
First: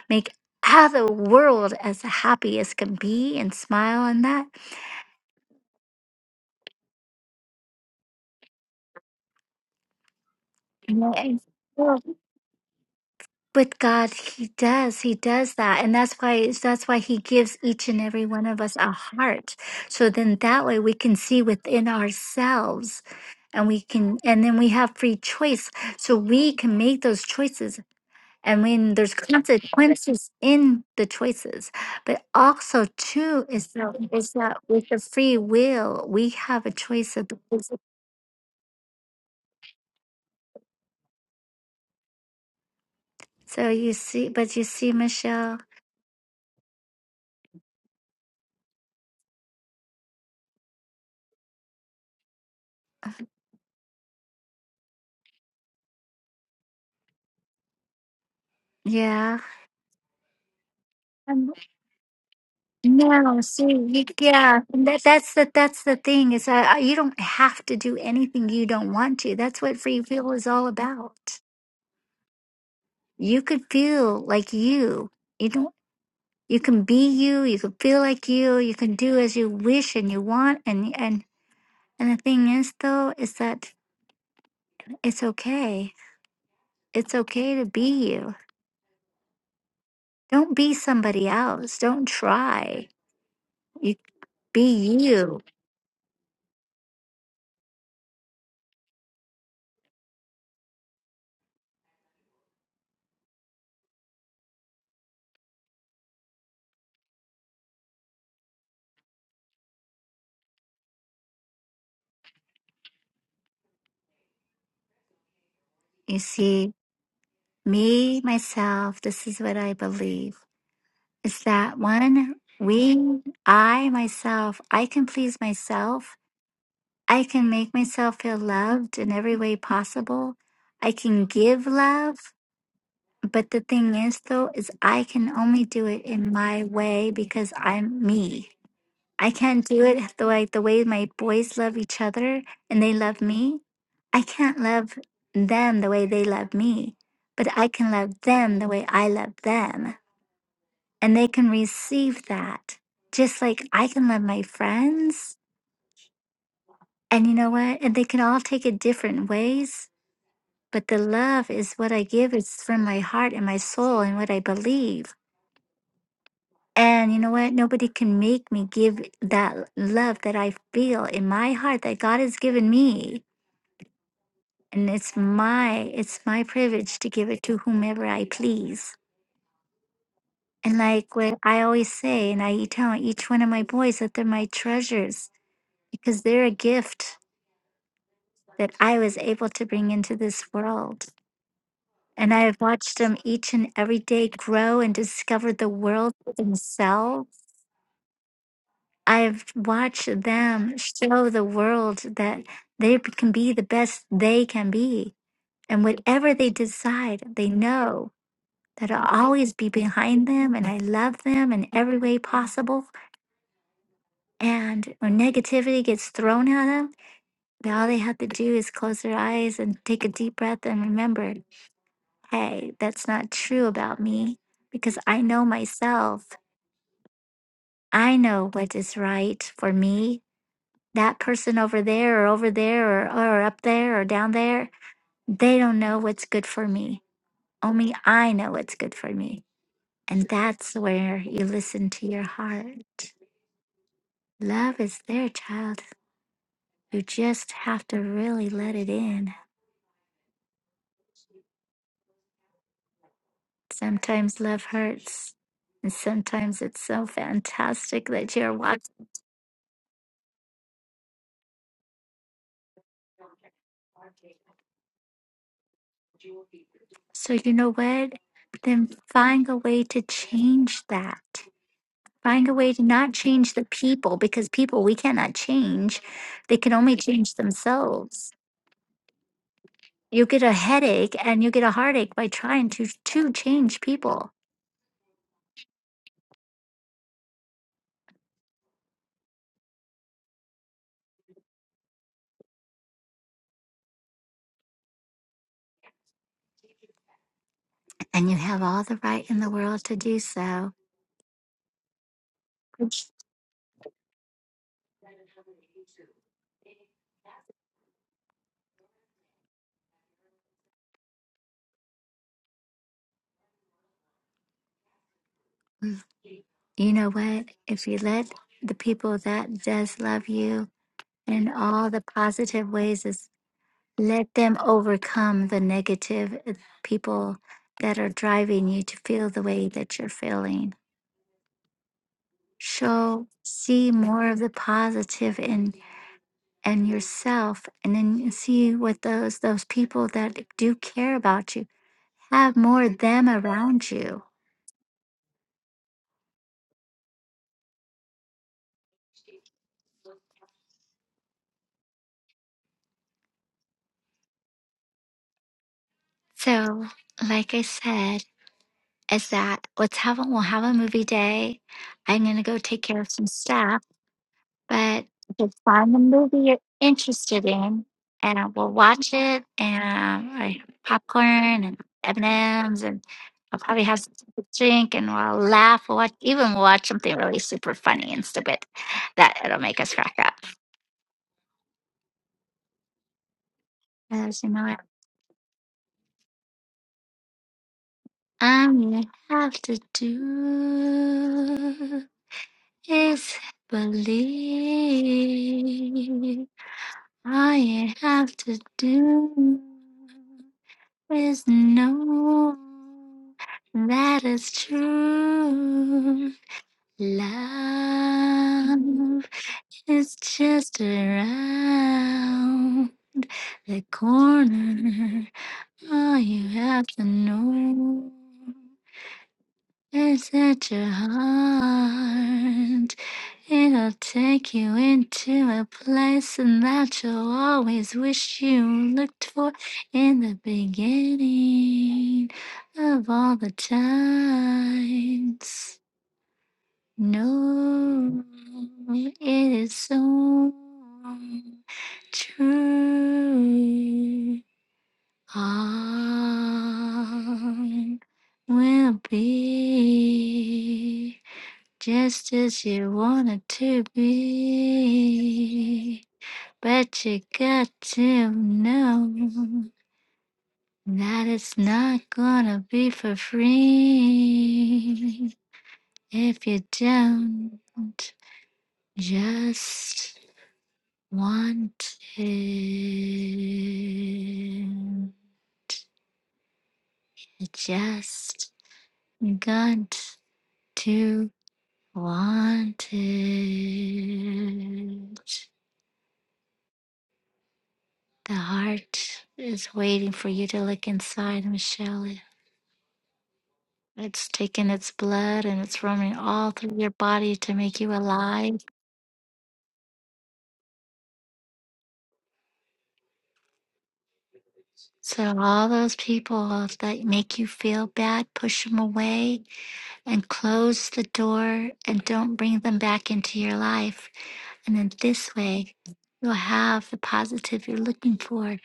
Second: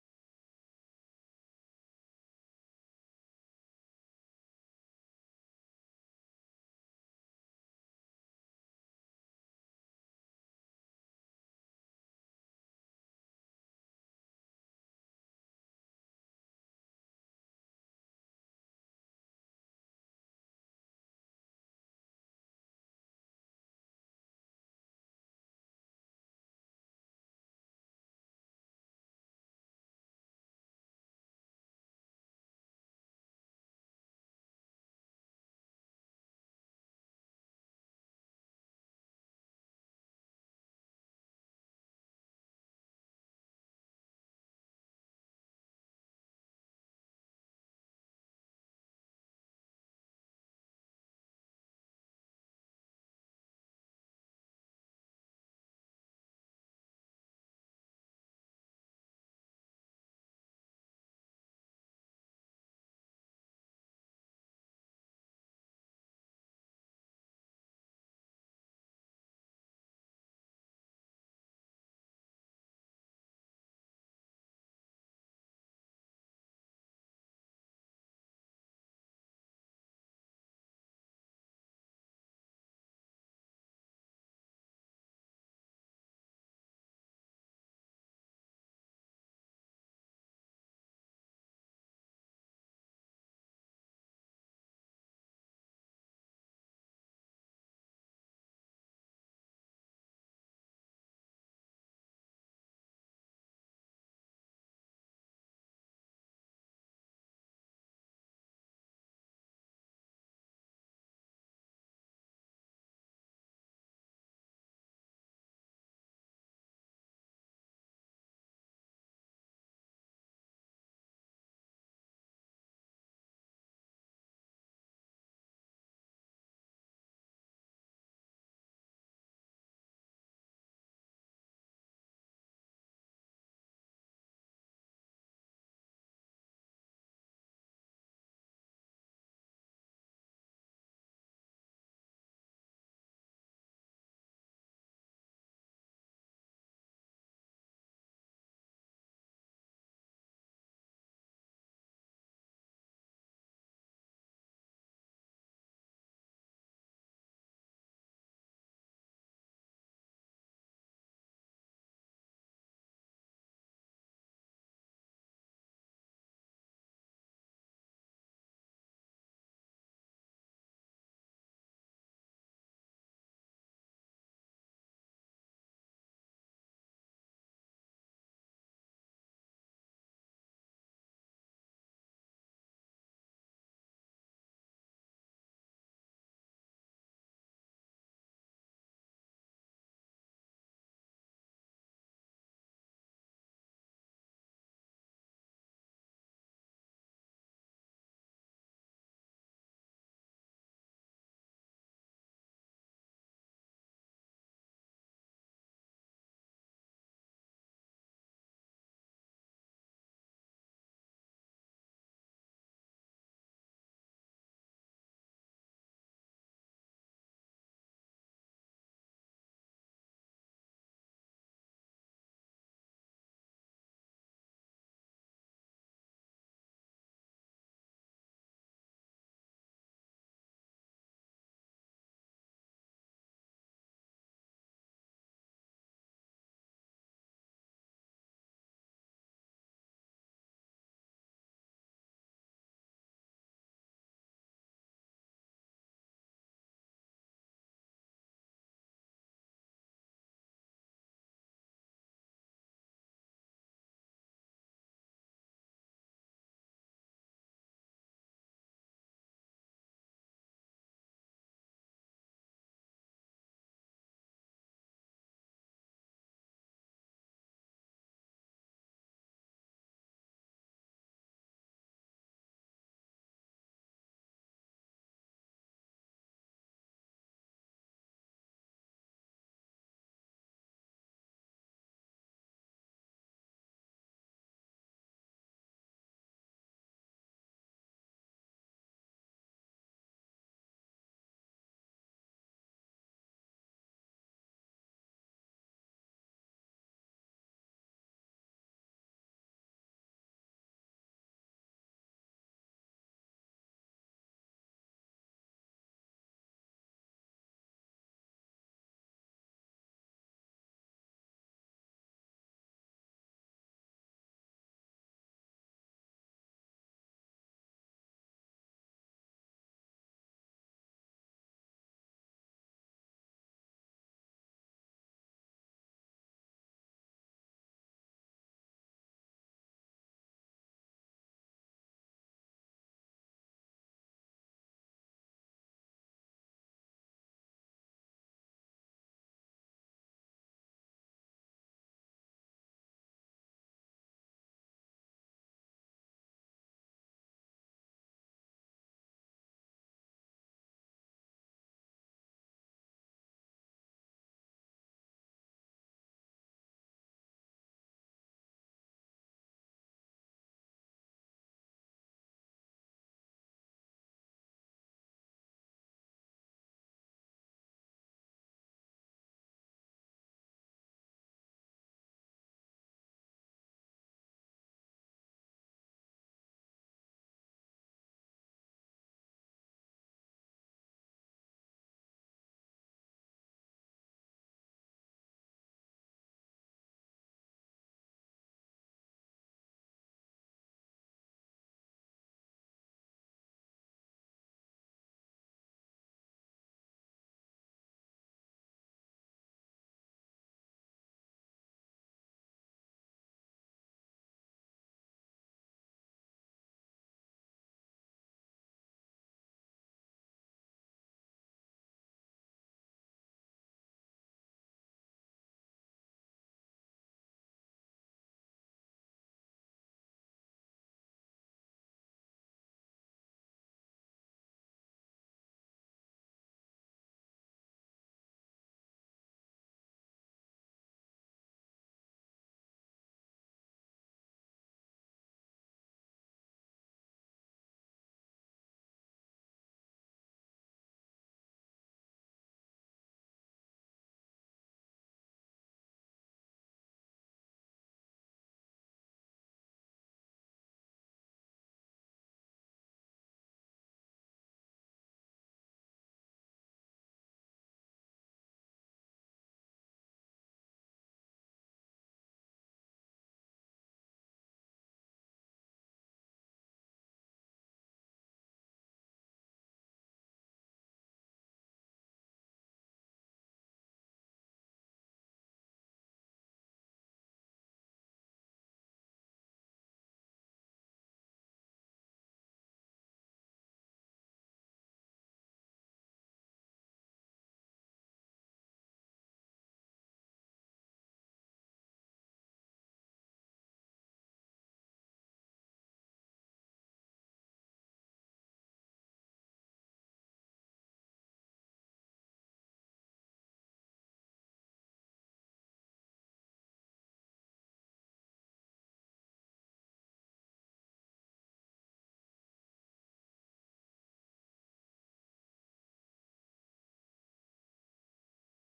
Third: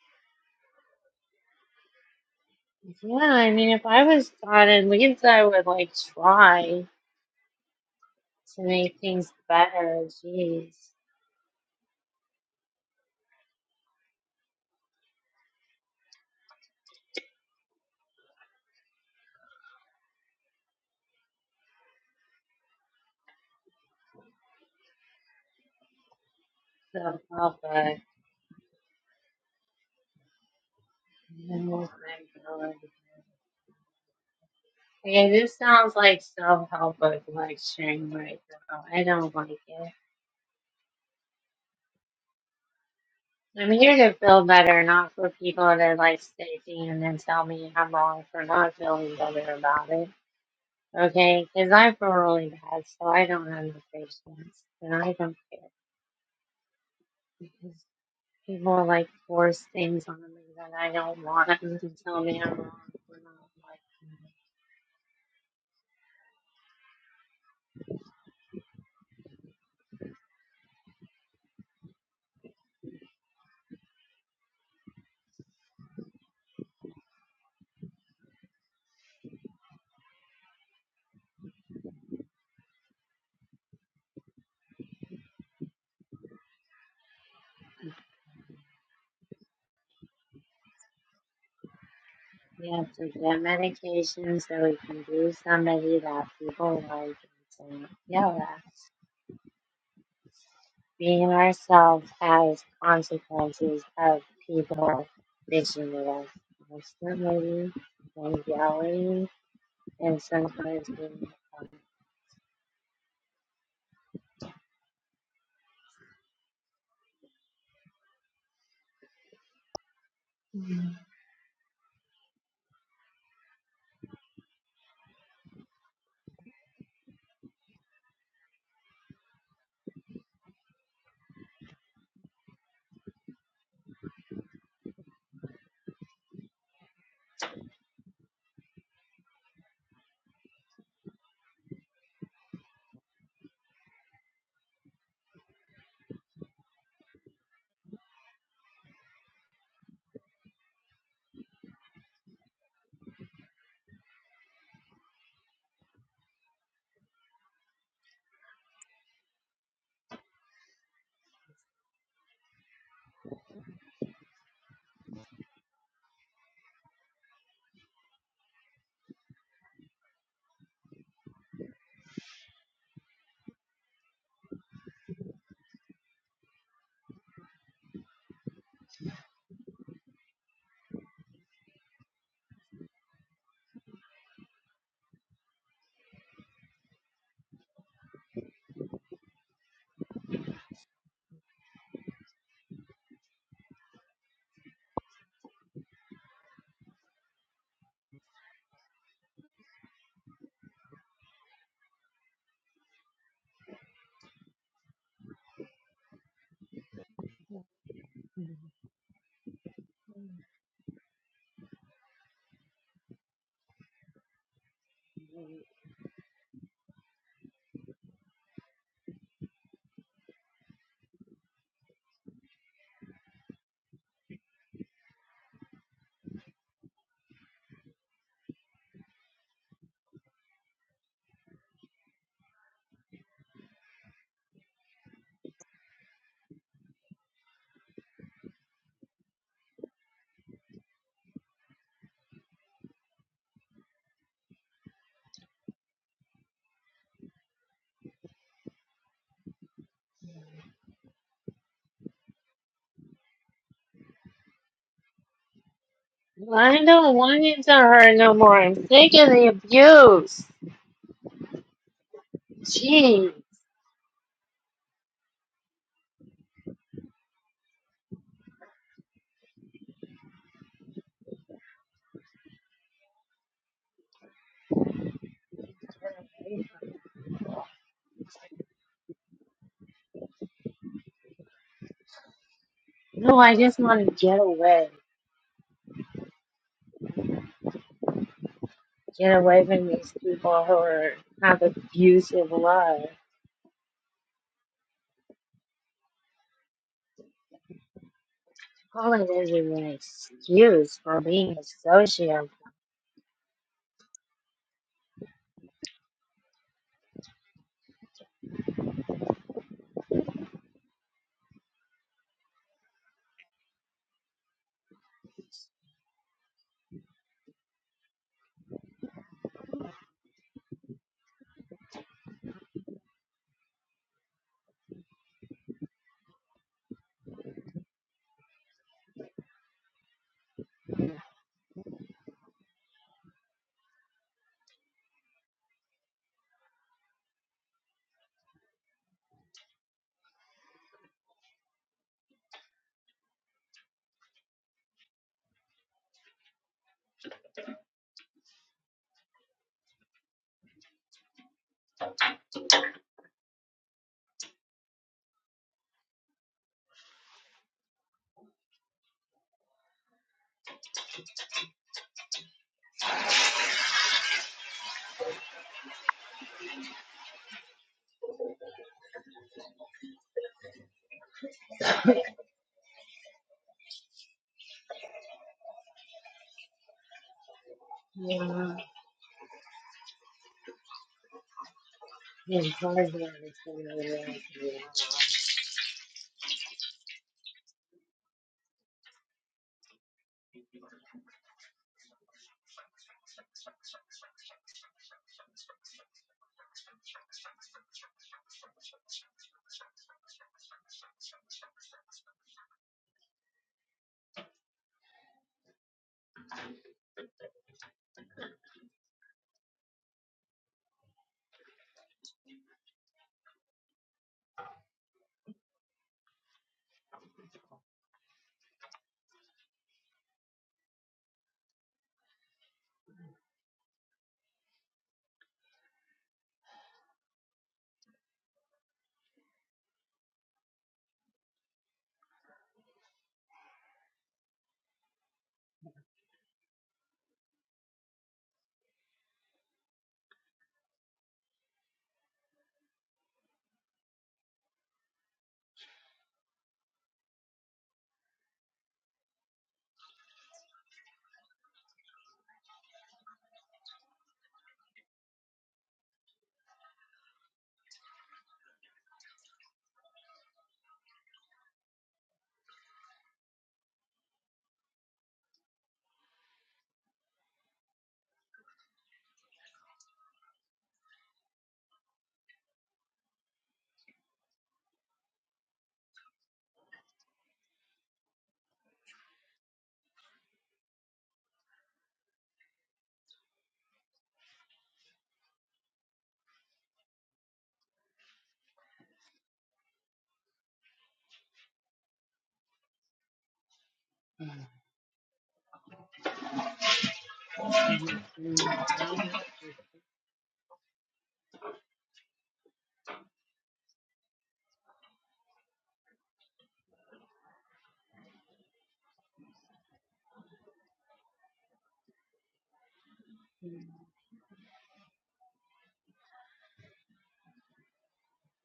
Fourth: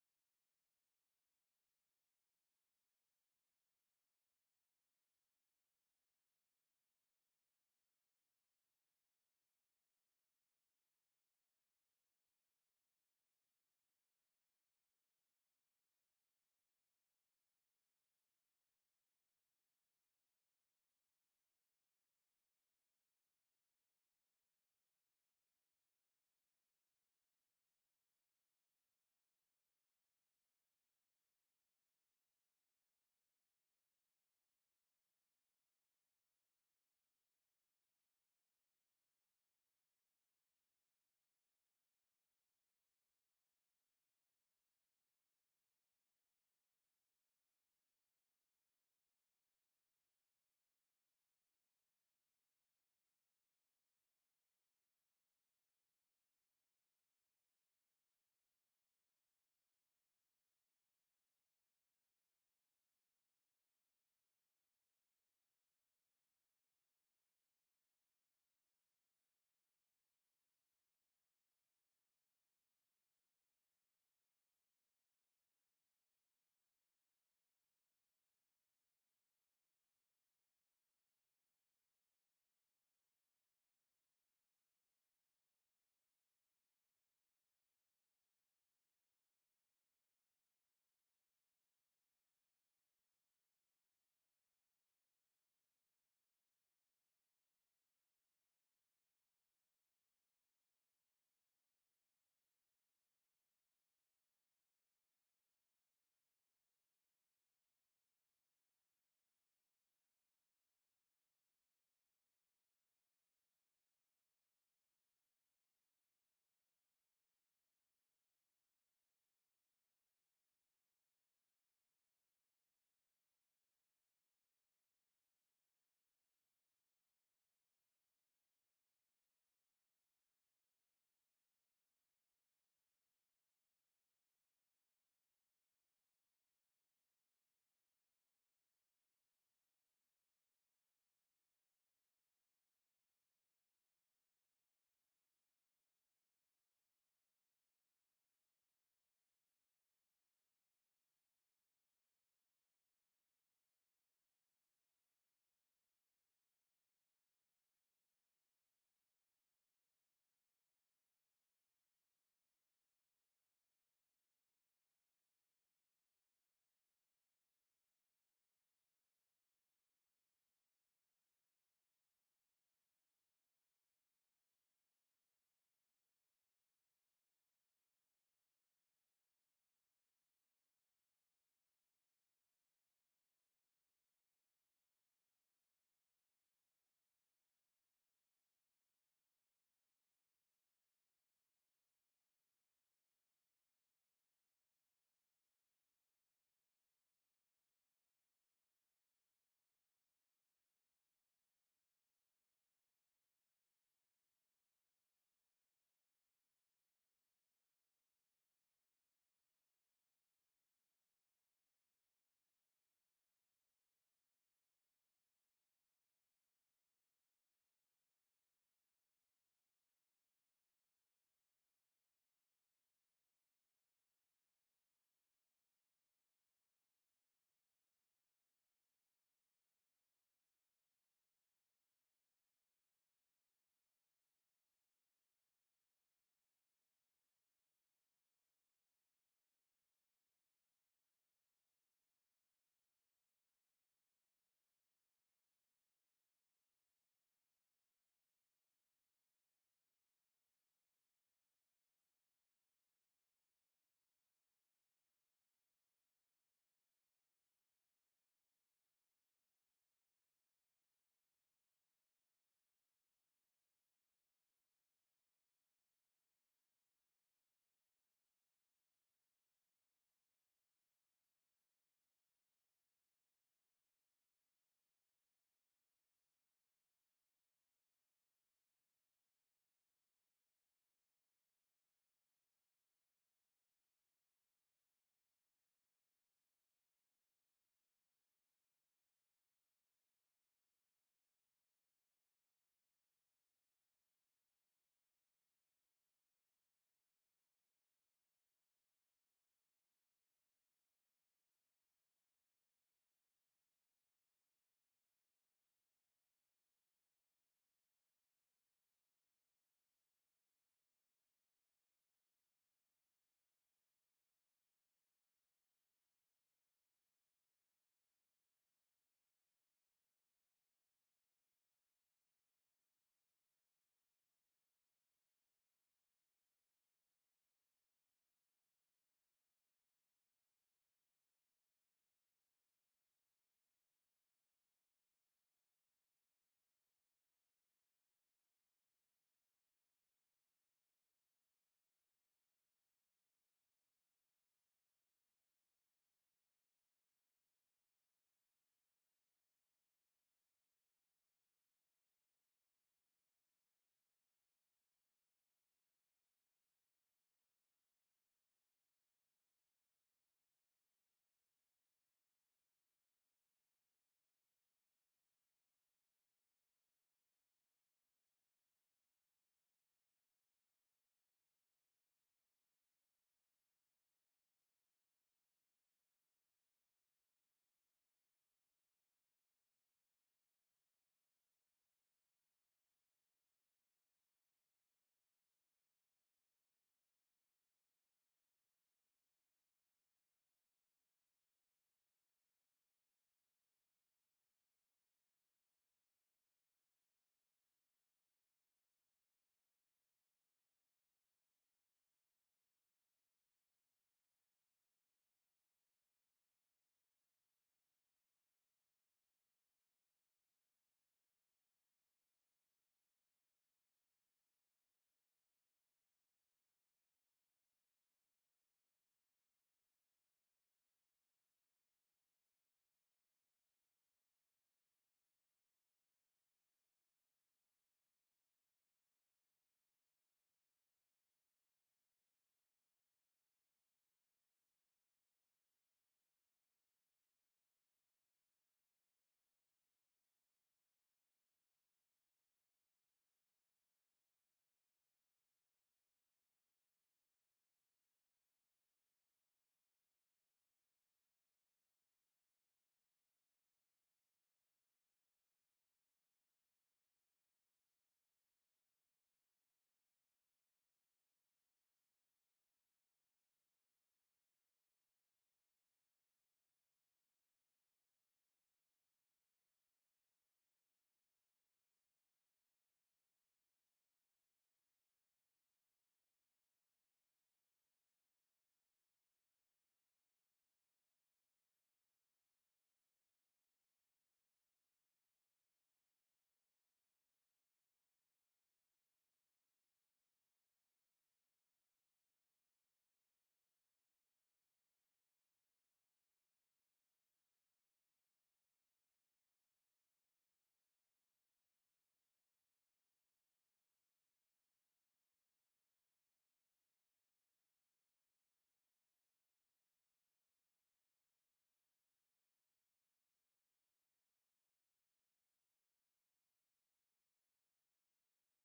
[SPEAKER 1] make how the world as happy as can
[SPEAKER 2] yeah,
[SPEAKER 1] be
[SPEAKER 2] I
[SPEAKER 1] and
[SPEAKER 2] mean, if I
[SPEAKER 1] smile and
[SPEAKER 2] was
[SPEAKER 1] that.
[SPEAKER 2] God in leads, I would like try to make things better. Jeez,
[SPEAKER 1] Yeah. And well, With God, He does. He does that, and that's why that's why He gives each and every one of us a heart. So then that way we can see within ourselves, and we can, and then we have free choice. So we can make those
[SPEAKER 2] self help
[SPEAKER 1] choices
[SPEAKER 2] book.
[SPEAKER 1] And when there's consequences in the
[SPEAKER 2] Oh
[SPEAKER 1] choices,
[SPEAKER 2] my
[SPEAKER 1] but
[SPEAKER 2] God.
[SPEAKER 1] also too is that is that with the
[SPEAKER 2] Okay,
[SPEAKER 1] free
[SPEAKER 2] this sounds
[SPEAKER 1] will
[SPEAKER 2] like
[SPEAKER 1] we have a
[SPEAKER 2] self help
[SPEAKER 1] choice
[SPEAKER 2] book
[SPEAKER 1] of.
[SPEAKER 2] lecturing right now. I don't like it.
[SPEAKER 1] So
[SPEAKER 2] I'm
[SPEAKER 1] you
[SPEAKER 2] here to
[SPEAKER 1] see,
[SPEAKER 2] feel
[SPEAKER 1] but you
[SPEAKER 2] better,
[SPEAKER 1] see,
[SPEAKER 2] not for
[SPEAKER 1] Michelle,
[SPEAKER 2] people to like stick to and then tell me I'm wrong for not feeling better about it. Okay, because I feel really bad, so I don't have the patience, and I don't care because people like
[SPEAKER 1] yeah.
[SPEAKER 2] force things on me that I don't want
[SPEAKER 1] Um,
[SPEAKER 2] them to tell me I'm wrong for
[SPEAKER 1] No,
[SPEAKER 2] not
[SPEAKER 1] see,
[SPEAKER 2] like.
[SPEAKER 1] you, yeah, and that, that's the that's the thing is uh, you don't have to do anything you don't want to. That's what free will is all about. You could feel like you. You don't. You can be you. You can feel like you. You can do as you wish and you want, and and And the thing is, though, is that it's okay. It's okay to be you. Don't be somebody else. Don't
[SPEAKER 2] We
[SPEAKER 1] try.
[SPEAKER 2] have to get
[SPEAKER 1] You
[SPEAKER 2] medication so we
[SPEAKER 1] be
[SPEAKER 2] can do
[SPEAKER 1] you.
[SPEAKER 2] somebody that people like and yell at. Being ourselves has consequences of people mixing with us constantly and yelling and sometimes being
[SPEAKER 1] You see, me, myself, this is what I believe. Is that one, we, I, myself, I can please myself. I can make myself feel loved in every way possible. I can give love. But the thing is, though, is I can only do it in my way because I'm me. I can't do it the way the way my boys love each other and they love me. I can't love them the way they love me, but I can love them the way I love them, and they can receive that. Just like I can love my friends, and you know what? And they can all take it different ways, but the love is what I give. It's from my heart and my soul and what I believe. And you know what? Nobody can make me give that love that I feel in my heart that God has given me and it's my it's my privilege to give it to whomever I please. And like what I always say, and I e-, tell each one of my boys that they're my treasures because they're a gift that I was able to bring into this world. And I have watched them each and every day grow and discover the world for themselves. I've watched them show the world that they b- can be the best they can be. And whatever they decide, they know that'll always be behind them and I love them in every way possible. And when negativity gets thrown at them, they- all they have to do is close their eyes and take a deep breath and remember, hey, that's not true about me because I know myself. I know what is right for me. That person over there or over there or, or up there or down there, they don't know what's good for me. Only I know what's good for me. And that's where you listen to your heart. Love is there, child. You just have to really let it in. Sometimes love hurts, and sometimes it's
[SPEAKER 2] I
[SPEAKER 1] so
[SPEAKER 2] don't want it to
[SPEAKER 1] fantastic
[SPEAKER 2] hurt no
[SPEAKER 1] that you're
[SPEAKER 2] more. I'm
[SPEAKER 1] walking.
[SPEAKER 2] sick of the abuse. Jeez.
[SPEAKER 1] So, you know what? Then find a way to change that. Find a way to not change the people because people we cannot change, they can only change themselves. You get a headache and you get a heartache by trying to, to
[SPEAKER 2] No, I just
[SPEAKER 1] change
[SPEAKER 2] want to
[SPEAKER 1] people,
[SPEAKER 2] get away. Get away from these people who are have abusive love.
[SPEAKER 1] and you have all the
[SPEAKER 2] All
[SPEAKER 1] right
[SPEAKER 2] it
[SPEAKER 1] in
[SPEAKER 2] is
[SPEAKER 1] the
[SPEAKER 2] is
[SPEAKER 1] world
[SPEAKER 2] an
[SPEAKER 1] to do so.
[SPEAKER 2] excuse for being a sociopath.
[SPEAKER 1] You know what? If you let the people that does love you in all the positive ways is let them overcome the negative uh, people that are driving you to feel the way that you're feeling. Show see more of the positive in and yourself and then you see what those those people that do care about you have more of them around you. So like I said, is that let's have a we'll have a movie day. I'm gonna go take care of some stuff, but just find the movie you're interested in, and we'll watch it. And I have popcorn and M and M's, and I'll probably have something to drink, and we'll laugh. We'll watch even we'll watch something really super funny and stupid
[SPEAKER 2] Yeah.
[SPEAKER 1] that it'll make us crack up.
[SPEAKER 2] His hard is going to
[SPEAKER 1] Because you know
[SPEAKER 2] be
[SPEAKER 1] what I'm gonna have to do is believe. I have to do is know that is true. Love is just around the corner. All you have to do is set your heart. It'll take you into a that you'll always wish you looked for in the beginning of all the times. No, it is so true. All will be just as you want it to be. But you got to know that it's not gonna be for free if you don't just want it. You just got to want it. The heart is waiting for you to look inside, Michelle. It's taken its blood and it's roaming all through your body to make you alive. So, all those people that make you feel bad, push them away and close the door and don't bring them back into your life. And in this way, you'll have the positive you're looking for.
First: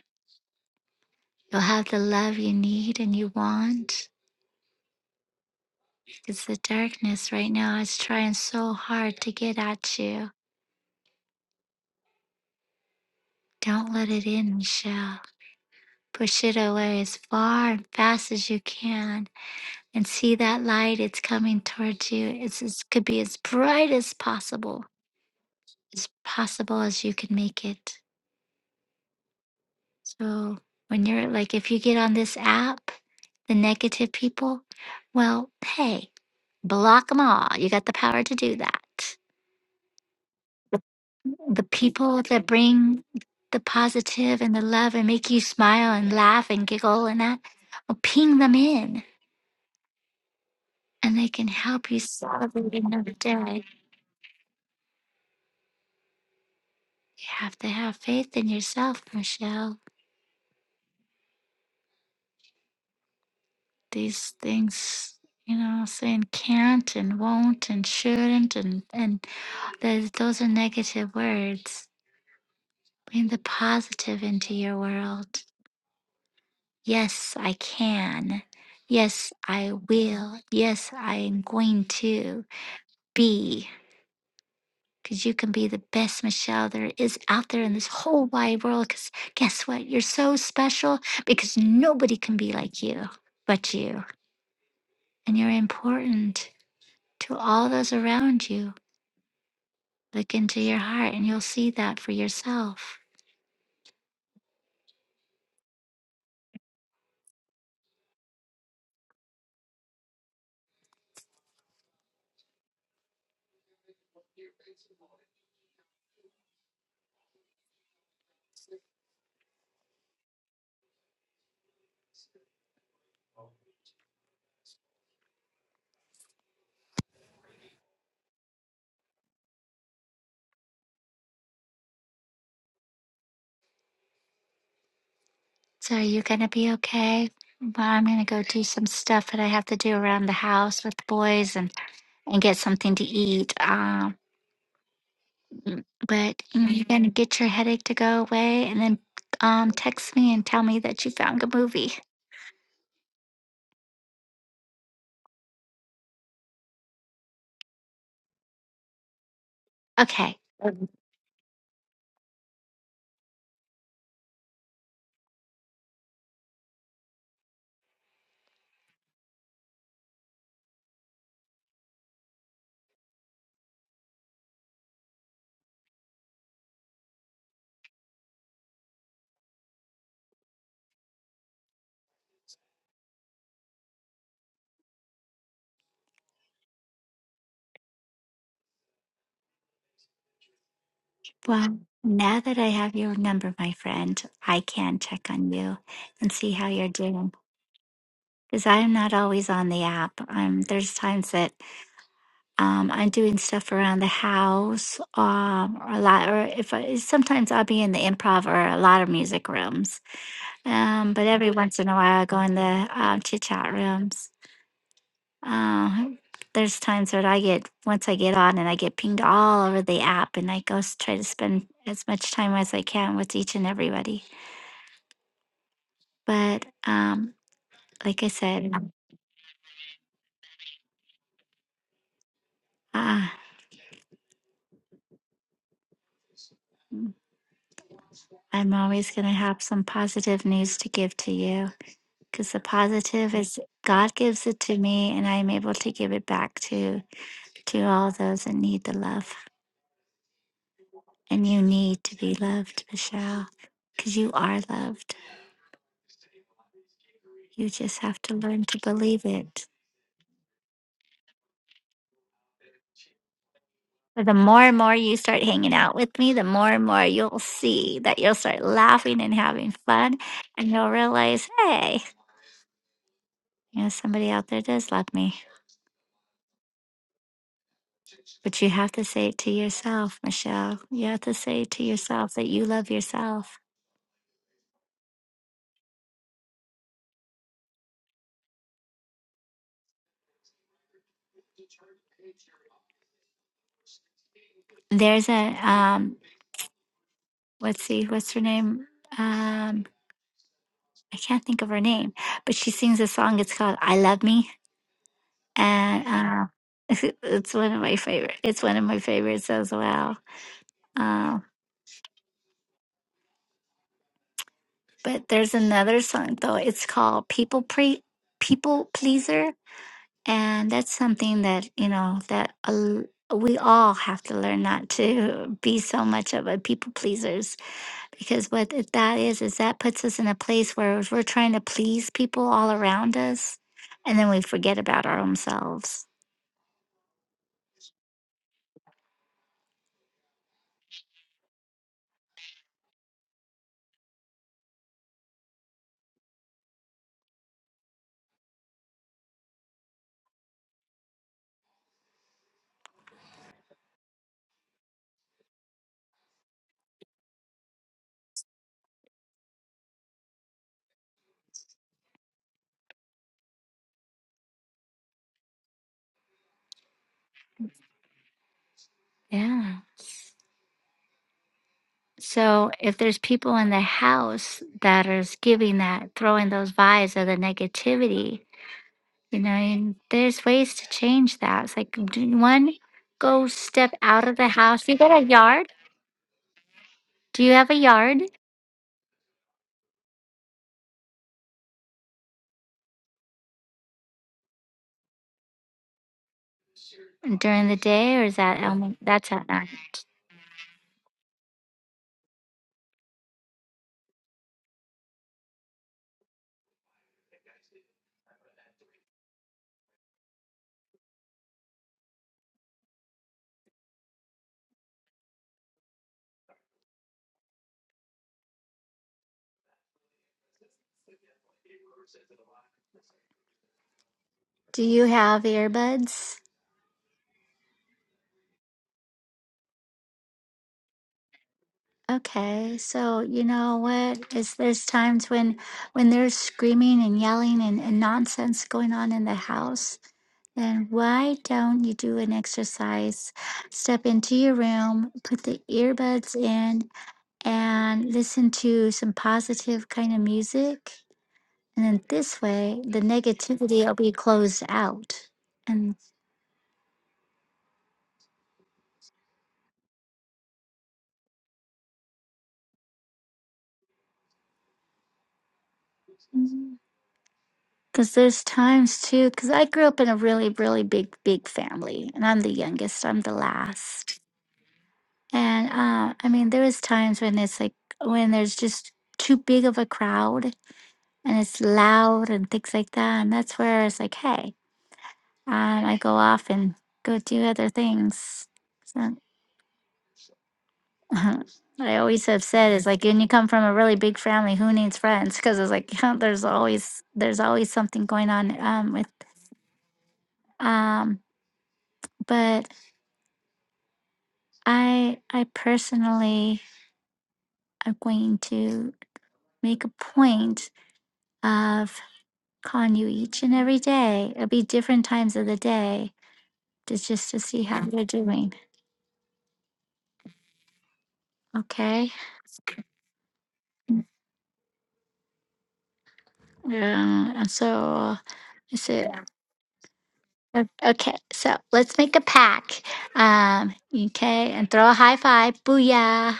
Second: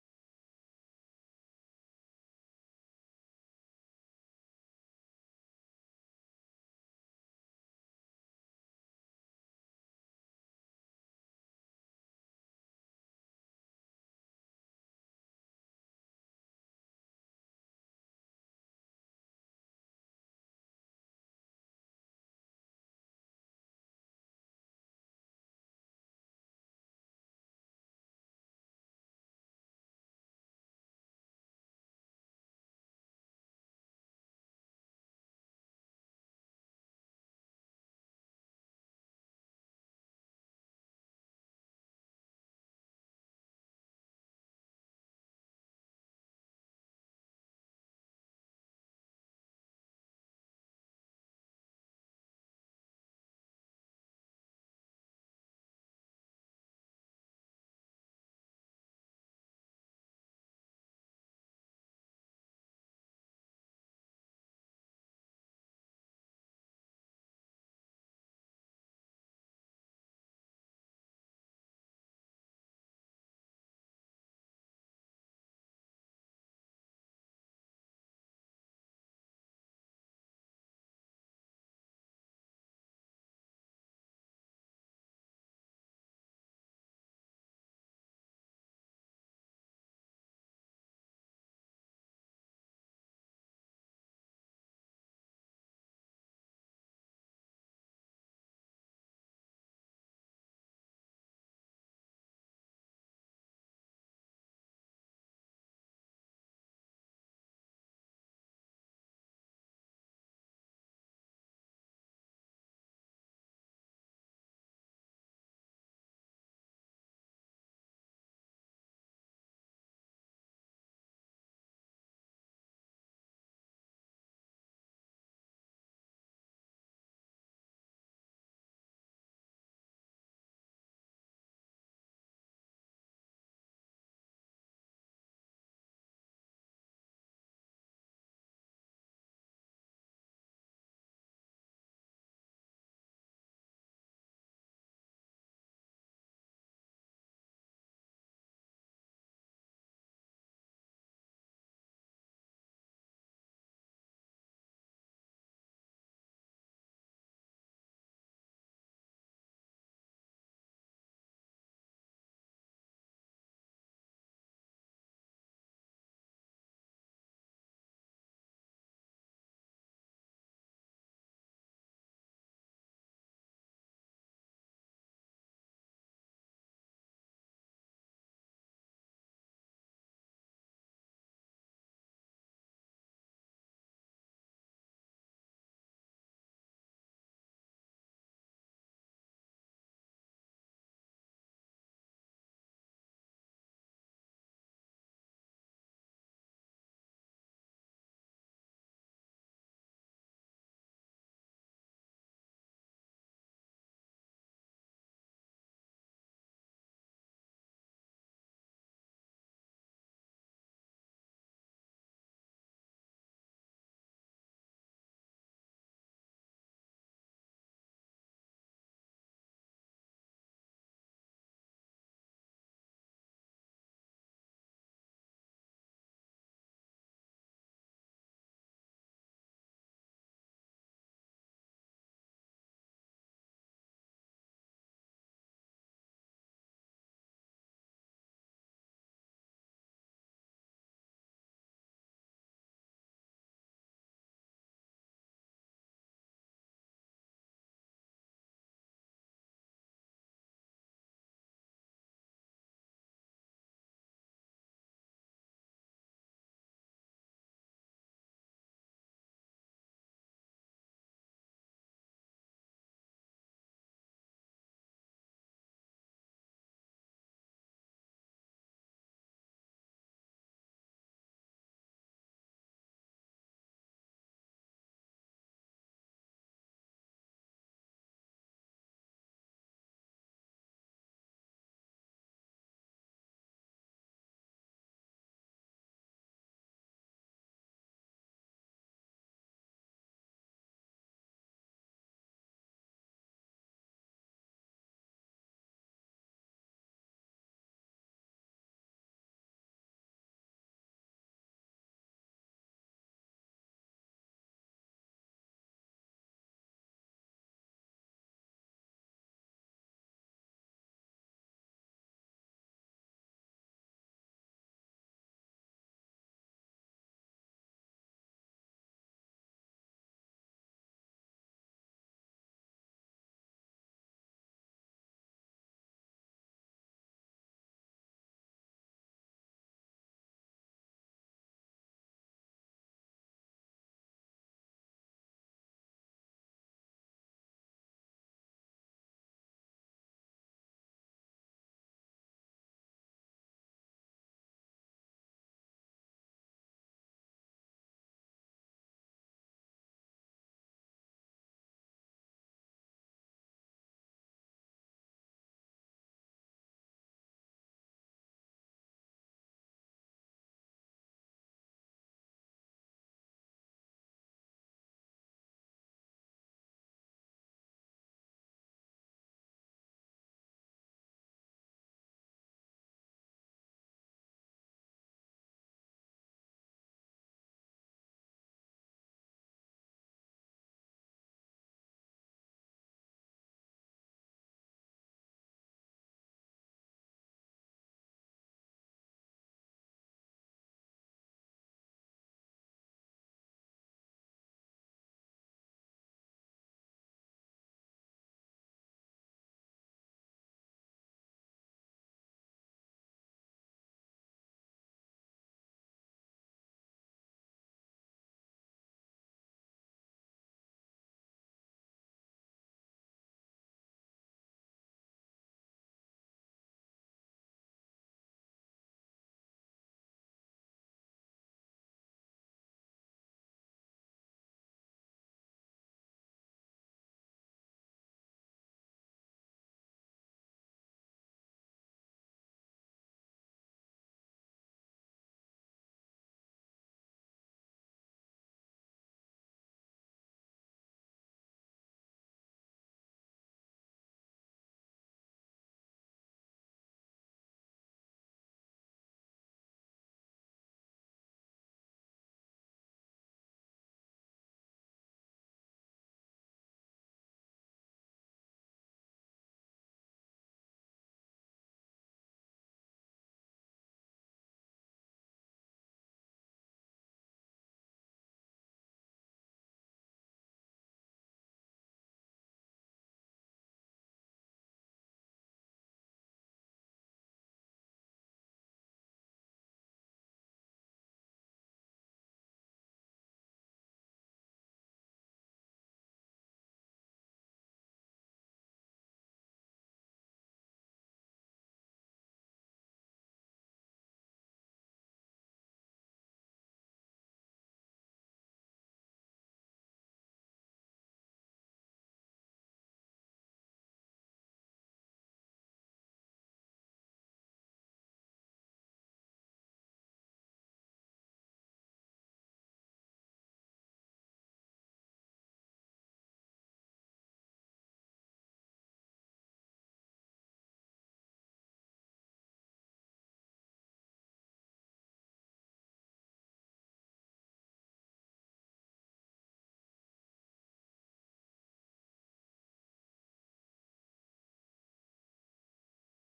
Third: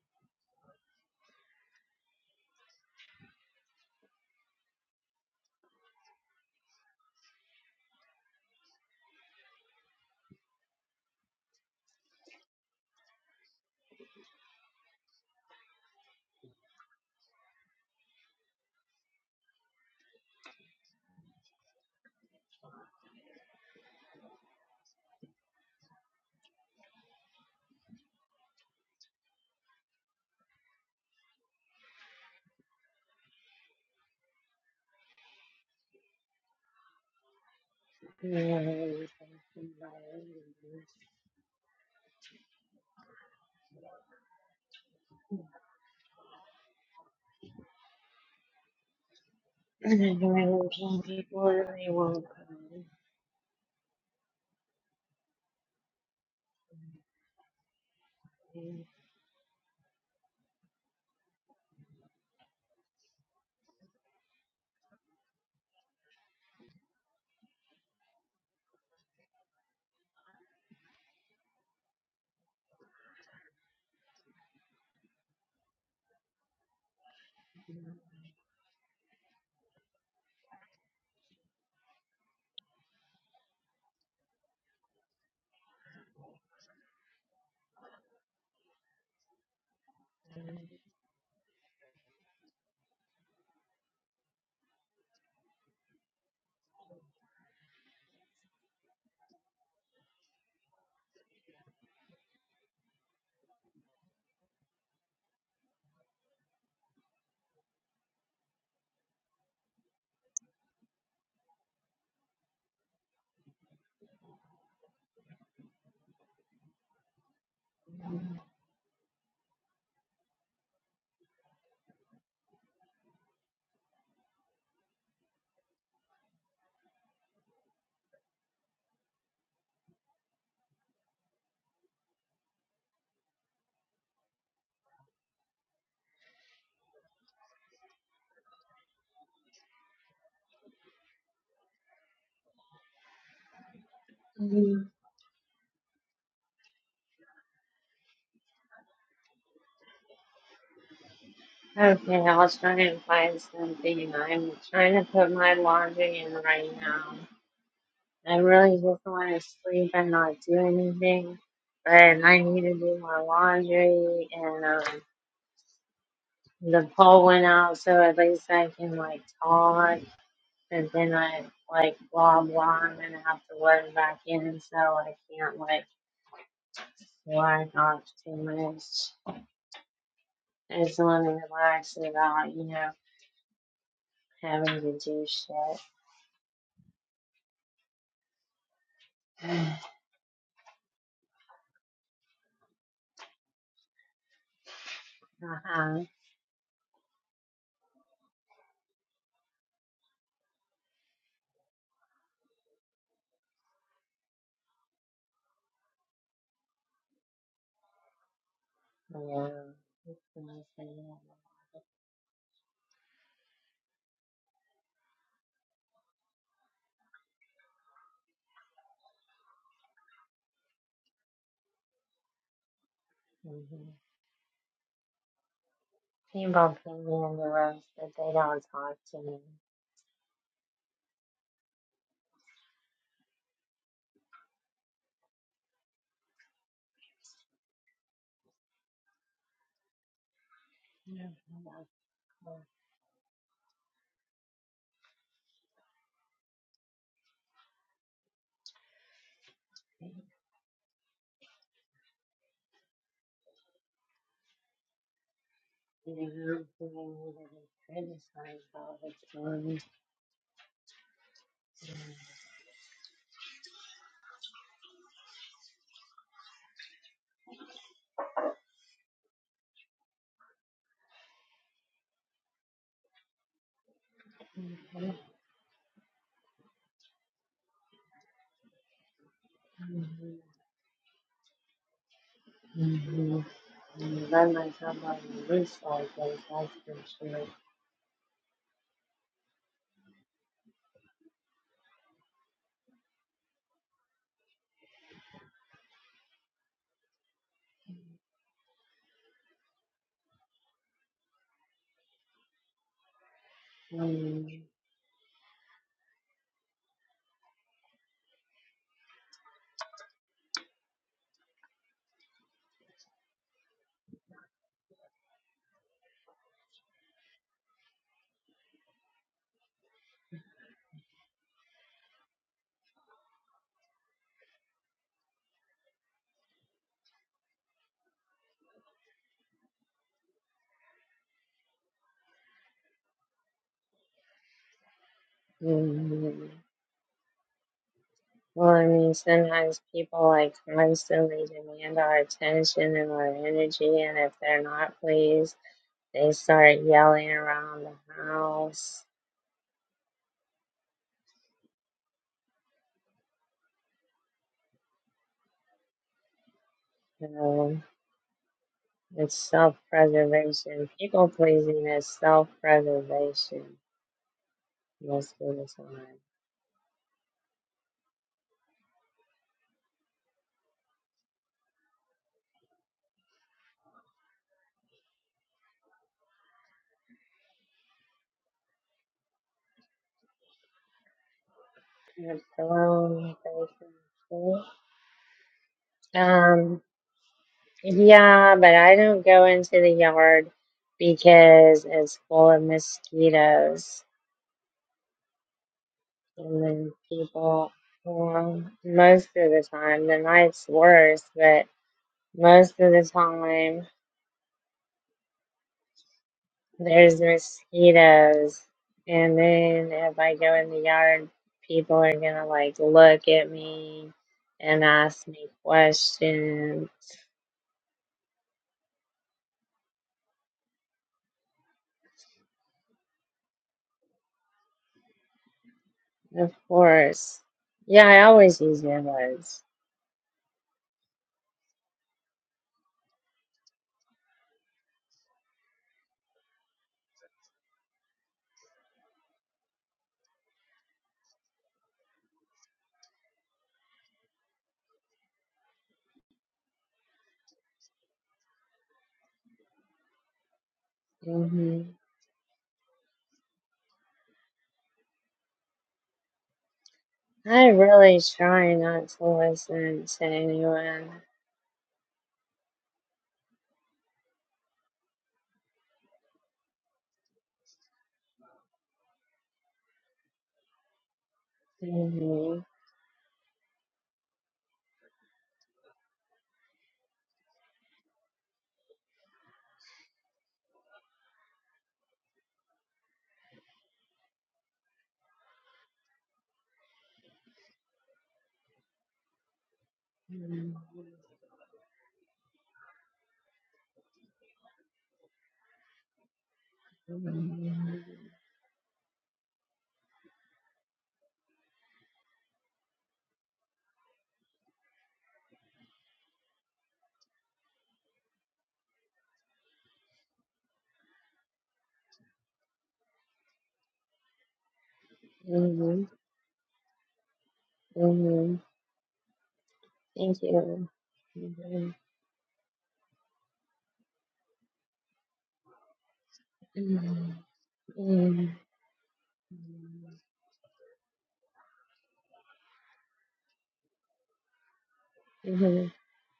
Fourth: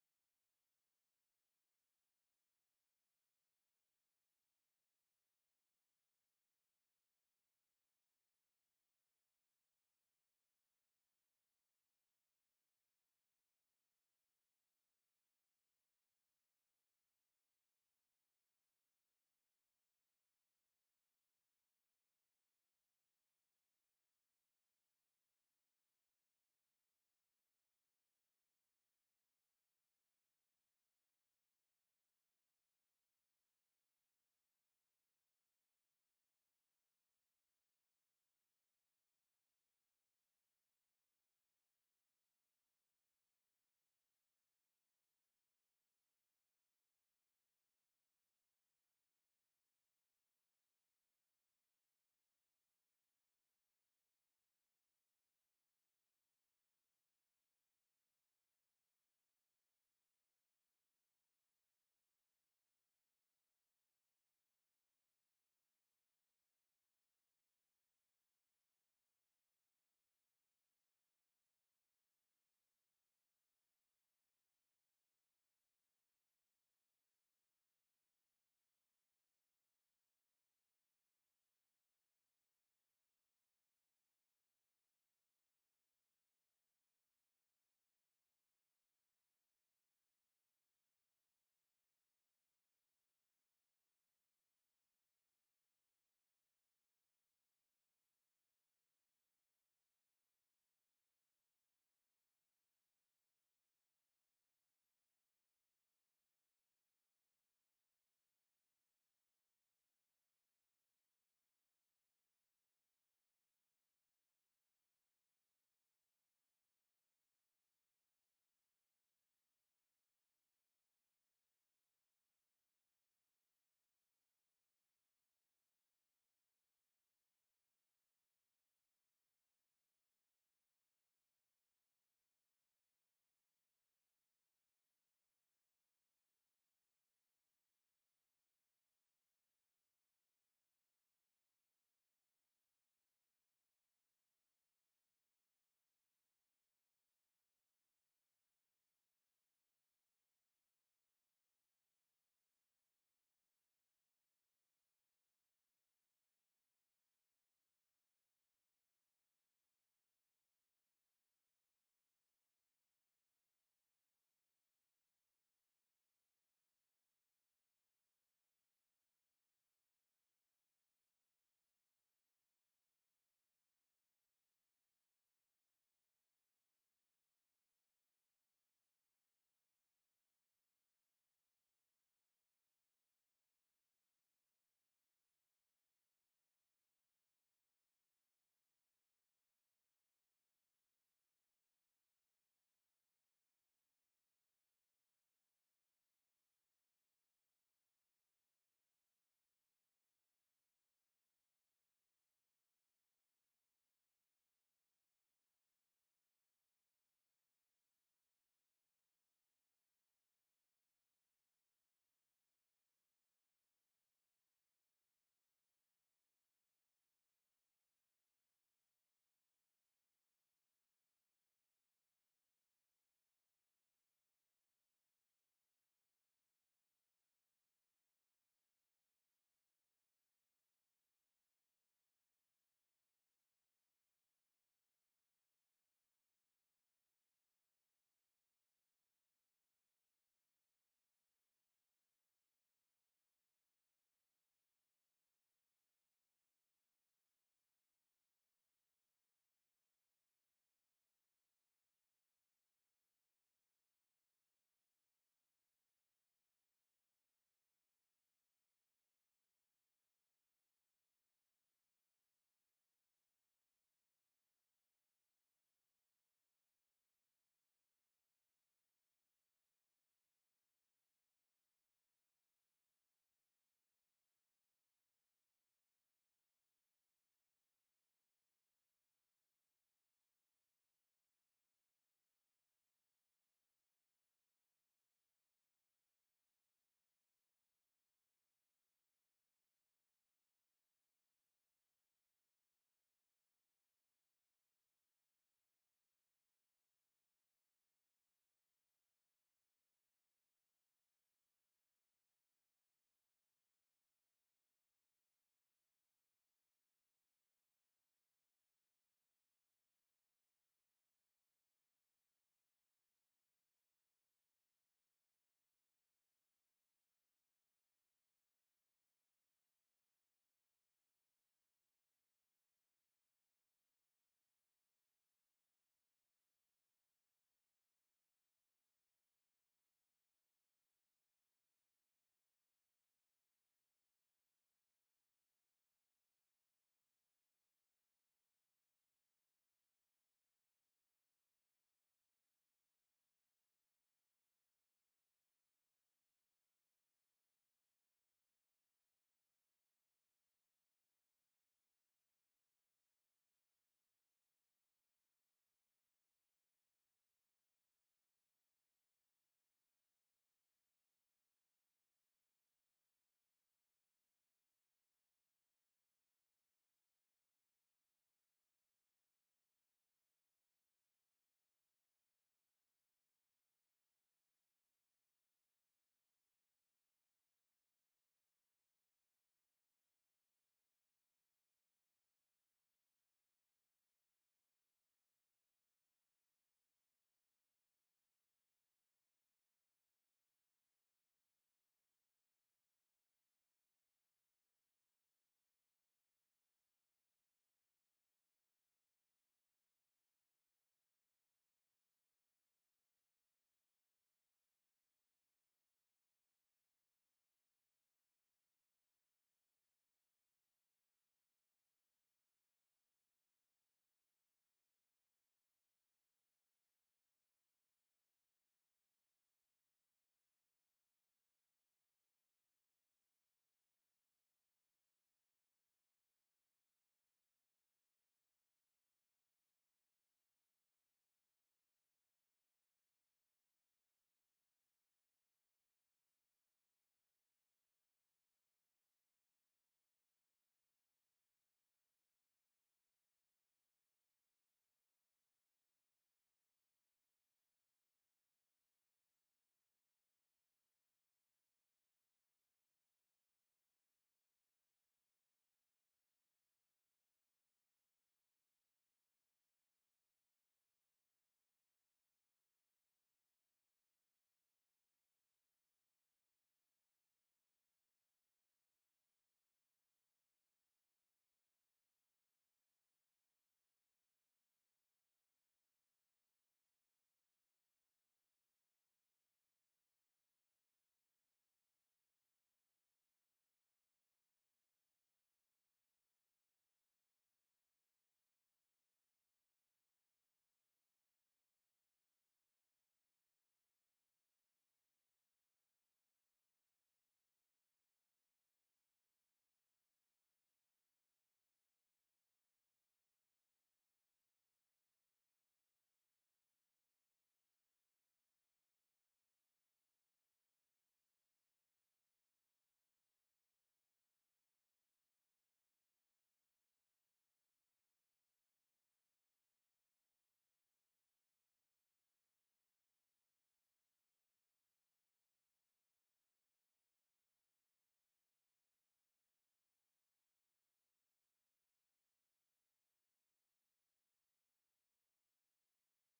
[SPEAKER 1] You'll have the love you need and you want. It's the darkness right now. It's trying so hard to get at you. Don't let it in, Michelle. Push it away as far and fast as you can and see that light. It's coming towards you. It's, it could be as bright as possible, as possible as you can make it. So, when you're like, if you get on this app, the negative people, well, hey, block them all. You got the power
[SPEAKER 2] And
[SPEAKER 1] to do that.
[SPEAKER 2] then
[SPEAKER 1] The people that bring the positive and the love and make you smile and laugh and giggle and that, well, ping them in
[SPEAKER 2] I
[SPEAKER 1] and they can
[SPEAKER 2] people and
[SPEAKER 1] help you
[SPEAKER 2] won't
[SPEAKER 1] celebrate another day. You have to have faith in yourself, Michelle. These things, you know, saying can't and won't and shouldn't and and those those are negative words. Bring the positive into your world. Yes, I can. Yes, I will. Yes, I am going to be. because you can be the best Michelle there is out there in this whole wide world. Because guess what? You're so special because nobody can be like you but you. And you're important to all those around you. Look into your heart and you'll see that for yourself. So, are you going to be okay? Well, I'm going to go do some stuff that I have to do around the house with the boys and, and get something to eat. Um.
[SPEAKER 2] come.
[SPEAKER 1] Mm, But you know, you're gonna get your headache to go away, and then um, text me and tell me that you found a movie.
[SPEAKER 2] Okay, I'll try and find something. I'm trying to put my laundry in right now. I really just want to sleep and not
[SPEAKER 1] Okay.
[SPEAKER 2] do anything, but I need to do my laundry and um, the poll went out, so at least I can like talk. but then I like blah blah, I'm gonna have to log back in, so I can't like log off too much. I just want to relax without you know having to do shit. uh
[SPEAKER 1] Well, now that I have your number, my friend, I can check on you
[SPEAKER 2] huh.
[SPEAKER 1] and see how you're doing. Because I'm not always on the app. Um, there's times that um, I'm doing stuff around the house, um, or a lot, or if I, sometimes I'll be in the improv or a lot of music
[SPEAKER 2] Yeah.
[SPEAKER 1] rooms.
[SPEAKER 2] It's nice to
[SPEAKER 1] Um,
[SPEAKER 2] know
[SPEAKER 1] but every once in a while, I go in the um, chit chat rooms. Uh, there's times that I get once I get on and I get pinged all over the app, and I go s- try to spend as much time as I can with each and
[SPEAKER 2] Mhm.
[SPEAKER 1] everybody. But
[SPEAKER 2] People put me
[SPEAKER 1] um,
[SPEAKER 2] in the rooms, but
[SPEAKER 1] like I
[SPEAKER 2] they don't
[SPEAKER 1] said,
[SPEAKER 2] talk to me.
[SPEAKER 1] uh, I'm always going to have some positive news to give
[SPEAKER 2] Yeah.
[SPEAKER 1] to you
[SPEAKER 2] That's
[SPEAKER 1] because the
[SPEAKER 2] cool.
[SPEAKER 1] positive is God gives it to me, and I'm able to give it back to to all those that need the love.
[SPEAKER 2] You
[SPEAKER 1] And you to loved, Michelle, because you are loved.
[SPEAKER 2] know, they need to
[SPEAKER 1] You
[SPEAKER 2] be
[SPEAKER 1] just have to
[SPEAKER 2] criticized
[SPEAKER 1] learn to
[SPEAKER 2] all the
[SPEAKER 1] believe it.
[SPEAKER 2] time.
[SPEAKER 1] But the more and more you start hanging out with me, the more and more you'll see that you'll start laughing and having fun. And you'll realize, hey, you know, somebody out there does love
[SPEAKER 2] Mhm.
[SPEAKER 1] me. But you have to say it to yourself,
[SPEAKER 2] Mhm.
[SPEAKER 1] Michelle. You have to say it to yourself that you love
[SPEAKER 2] Mhm.
[SPEAKER 1] yourself.
[SPEAKER 2] And run myself on the roof like those husbands do.
[SPEAKER 1] There's a, um, let's see, what's her name? Um, I can't think of her name, but she sings a song. It's called I Love Me.
[SPEAKER 2] Mm,
[SPEAKER 1] And uh, it's one of my favorite. It's one of my favorites as well. Um. But there's another song though. It's called "People Pre People Pleaser," and that's something that you know that a l- we all have to learn not to be so much of a people pleasers because what it- that is is that puts us in a place where we're trying to please people all around us, and then we forget about our own selves.
[SPEAKER 2] mm. Well, I mean, sometimes people like constantly demand our attention and our energy, and if they're not pleased, they start yelling around the house. You know, it's self preservation. People pleasing is self preservation most of the time.
[SPEAKER 1] Yeah. So if there's people in the house that is giving that, throwing those vibes of the negativity, You know, and there's ways to change that. It's like d- one,
[SPEAKER 2] Hello,
[SPEAKER 1] go
[SPEAKER 2] thank
[SPEAKER 1] step out of the
[SPEAKER 2] you.
[SPEAKER 1] house. You got a yard?
[SPEAKER 2] Um,
[SPEAKER 1] Do you have a yard
[SPEAKER 2] Yeah, but I don't go into the yard because it's full of mosquitoes. And then
[SPEAKER 1] during
[SPEAKER 2] people,
[SPEAKER 1] the day, or is that
[SPEAKER 2] well,
[SPEAKER 1] um,
[SPEAKER 2] most
[SPEAKER 1] that's at
[SPEAKER 2] of the
[SPEAKER 1] night?
[SPEAKER 2] time, the night's worse, but most of the time there's mosquitoes. And then if I go in the yard, people are gonna like look at me and ask me questions.
[SPEAKER 1] Do you have earbuds?
[SPEAKER 2] Of course. Yeah, I always use earbuds.
[SPEAKER 1] Okay, so you know what is there's times when when there's screaming and yelling and, and nonsense going on in the house then why don't you do an exercise? Step into your room, put the earbuds in, and listen to some positive kind of music.
[SPEAKER 2] Mm-hmm.
[SPEAKER 1] And then this way, the negativity will be closed out. And
[SPEAKER 2] I really try not to listen to anyone.
[SPEAKER 1] because there's times too, because I grew up in a really, really big, big family, and I'm the
[SPEAKER 2] hmm
[SPEAKER 1] youngest, I'm the last. And uh, I mean, there is times when it's like, when there's just too big of a crowd and it's loud and things like that. And that's where it's like, hey, um, I go off and go do other things. So Uh-huh. What I always have said is like when you come from a really big family, who needs friends? Because it's like there's always there's always
[SPEAKER 2] hmm
[SPEAKER 1] something going on um, with. Um, but I I personally am going to make a point of calling you each and every day. It'll be different times of the
[SPEAKER 2] hmm
[SPEAKER 1] day to just to see how you're
[SPEAKER 2] hmm
[SPEAKER 1] doing.
[SPEAKER 2] Thank you. hmm
[SPEAKER 1] Okay.
[SPEAKER 2] hmm
[SPEAKER 1] Um, and so
[SPEAKER 2] hmm
[SPEAKER 1] I said. O- Okay, so let's make a pack. Um, okay, and throw a high five. Booyah.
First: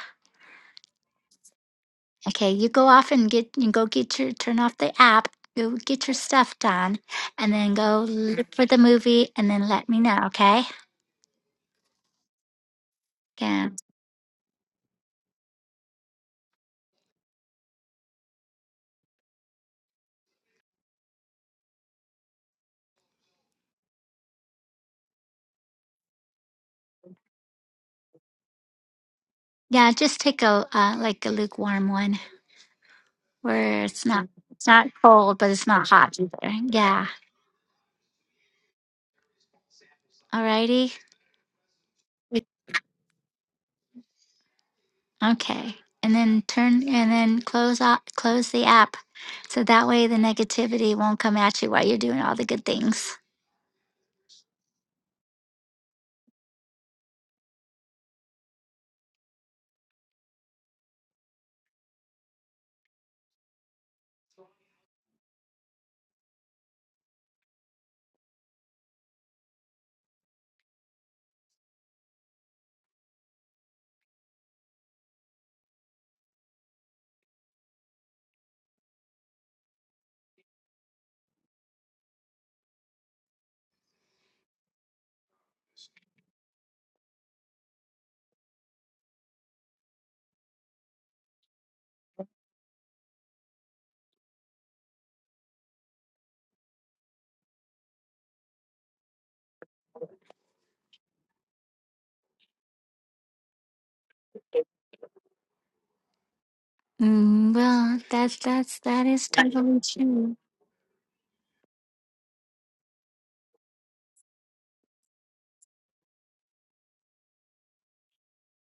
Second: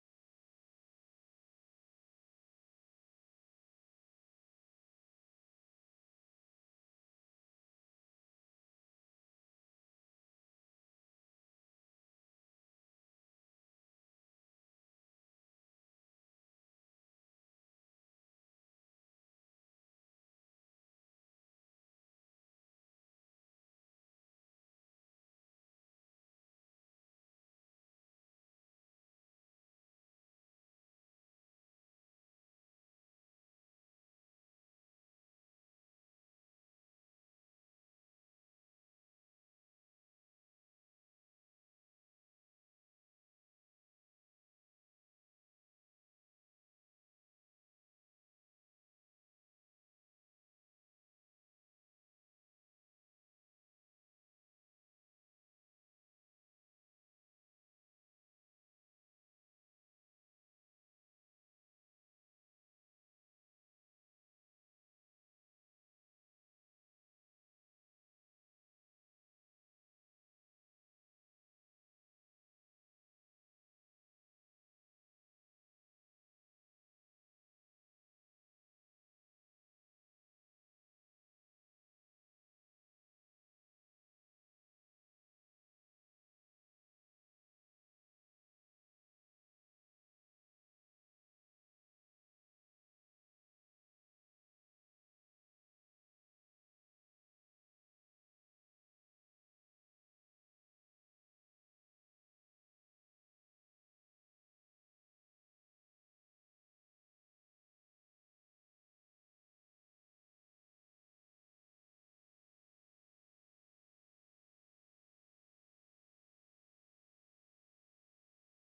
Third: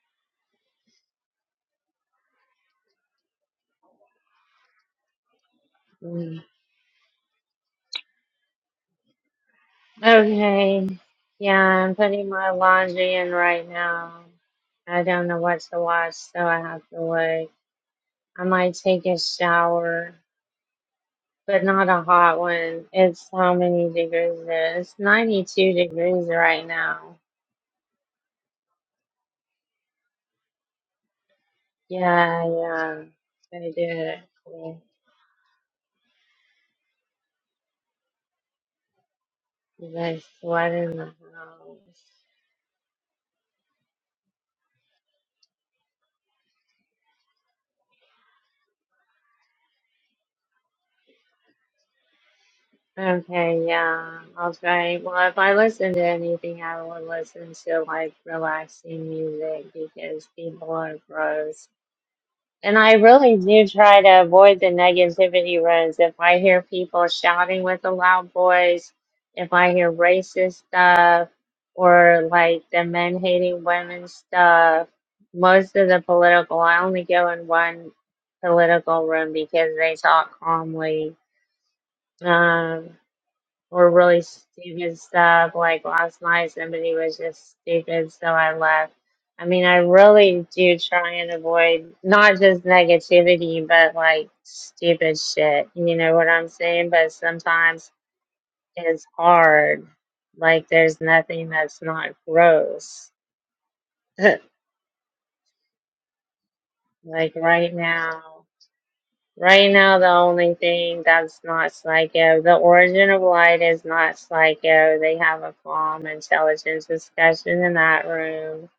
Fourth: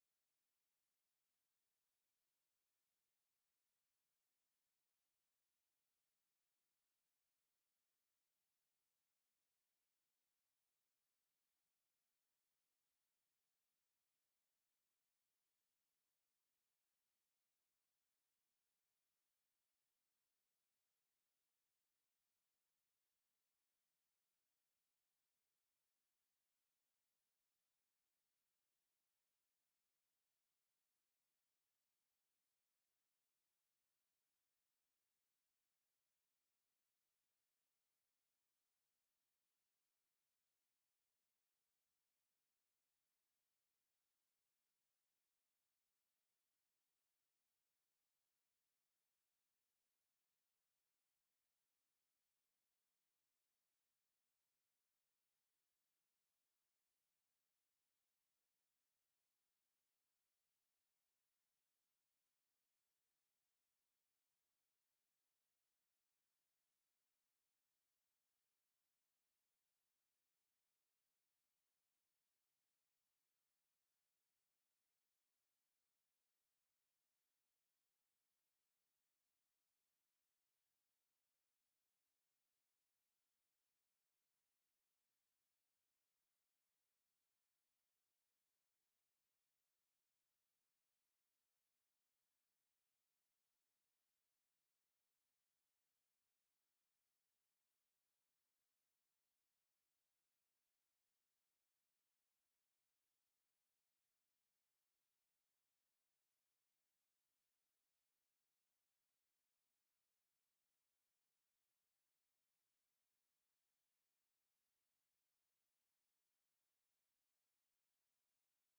[SPEAKER 1] Okay, you go off and get you go get your turn off the app. Go get your
[SPEAKER 2] hmm
[SPEAKER 1] stuff done, and then go look for the movie, and then let me know. Okay.
[SPEAKER 2] Okay. Yeah, I'm putting my laundry in right
[SPEAKER 1] Yeah.
[SPEAKER 2] now. I don't know what to watch, so I have to wait. I might take a shower, but not a hot one. It's how many degrees is it? It's 92 degrees right now.
[SPEAKER 1] Yeah. Just take a uh, like a lukewarm one
[SPEAKER 2] Yeah, yeah, I did.
[SPEAKER 1] where it's not it's
[SPEAKER 2] Yeah,
[SPEAKER 1] not cold, but it's not hot either. Yeah.
[SPEAKER 2] you guys
[SPEAKER 1] Alrighty.
[SPEAKER 2] sweating the house.
[SPEAKER 1] Okay. And then turn and then close off close the app So that way the negativity won't come at you while you're doing all the good things.
[SPEAKER 2] Okay, yeah, I'll try. Well, if I listen to anything, I will listen to like relaxing music because people are gross. And I really do try to avoid the negativity rooms. If I hear people shouting with a loud voice, if I hear racist stuff, or like the men hating women stuff, most of the political, I only go in one political room because they talk calmly. Um, were really stupid stuff. Like last night, somebody was just stupid, so I left. I mean, I really do try and avoid not just negativity, but like stupid shit. You know what I'm saying? But sometimes it's hard. Like, there's nothing that's not gross. like,
[SPEAKER 1] Mm,
[SPEAKER 2] right
[SPEAKER 1] well,
[SPEAKER 2] now.
[SPEAKER 1] that's that's that is
[SPEAKER 2] Right
[SPEAKER 1] totally
[SPEAKER 2] now, the
[SPEAKER 1] true.
[SPEAKER 2] only thing that's not Sligo, the origin of light is not Sligo. They have a calm, intelligent discussion in that room.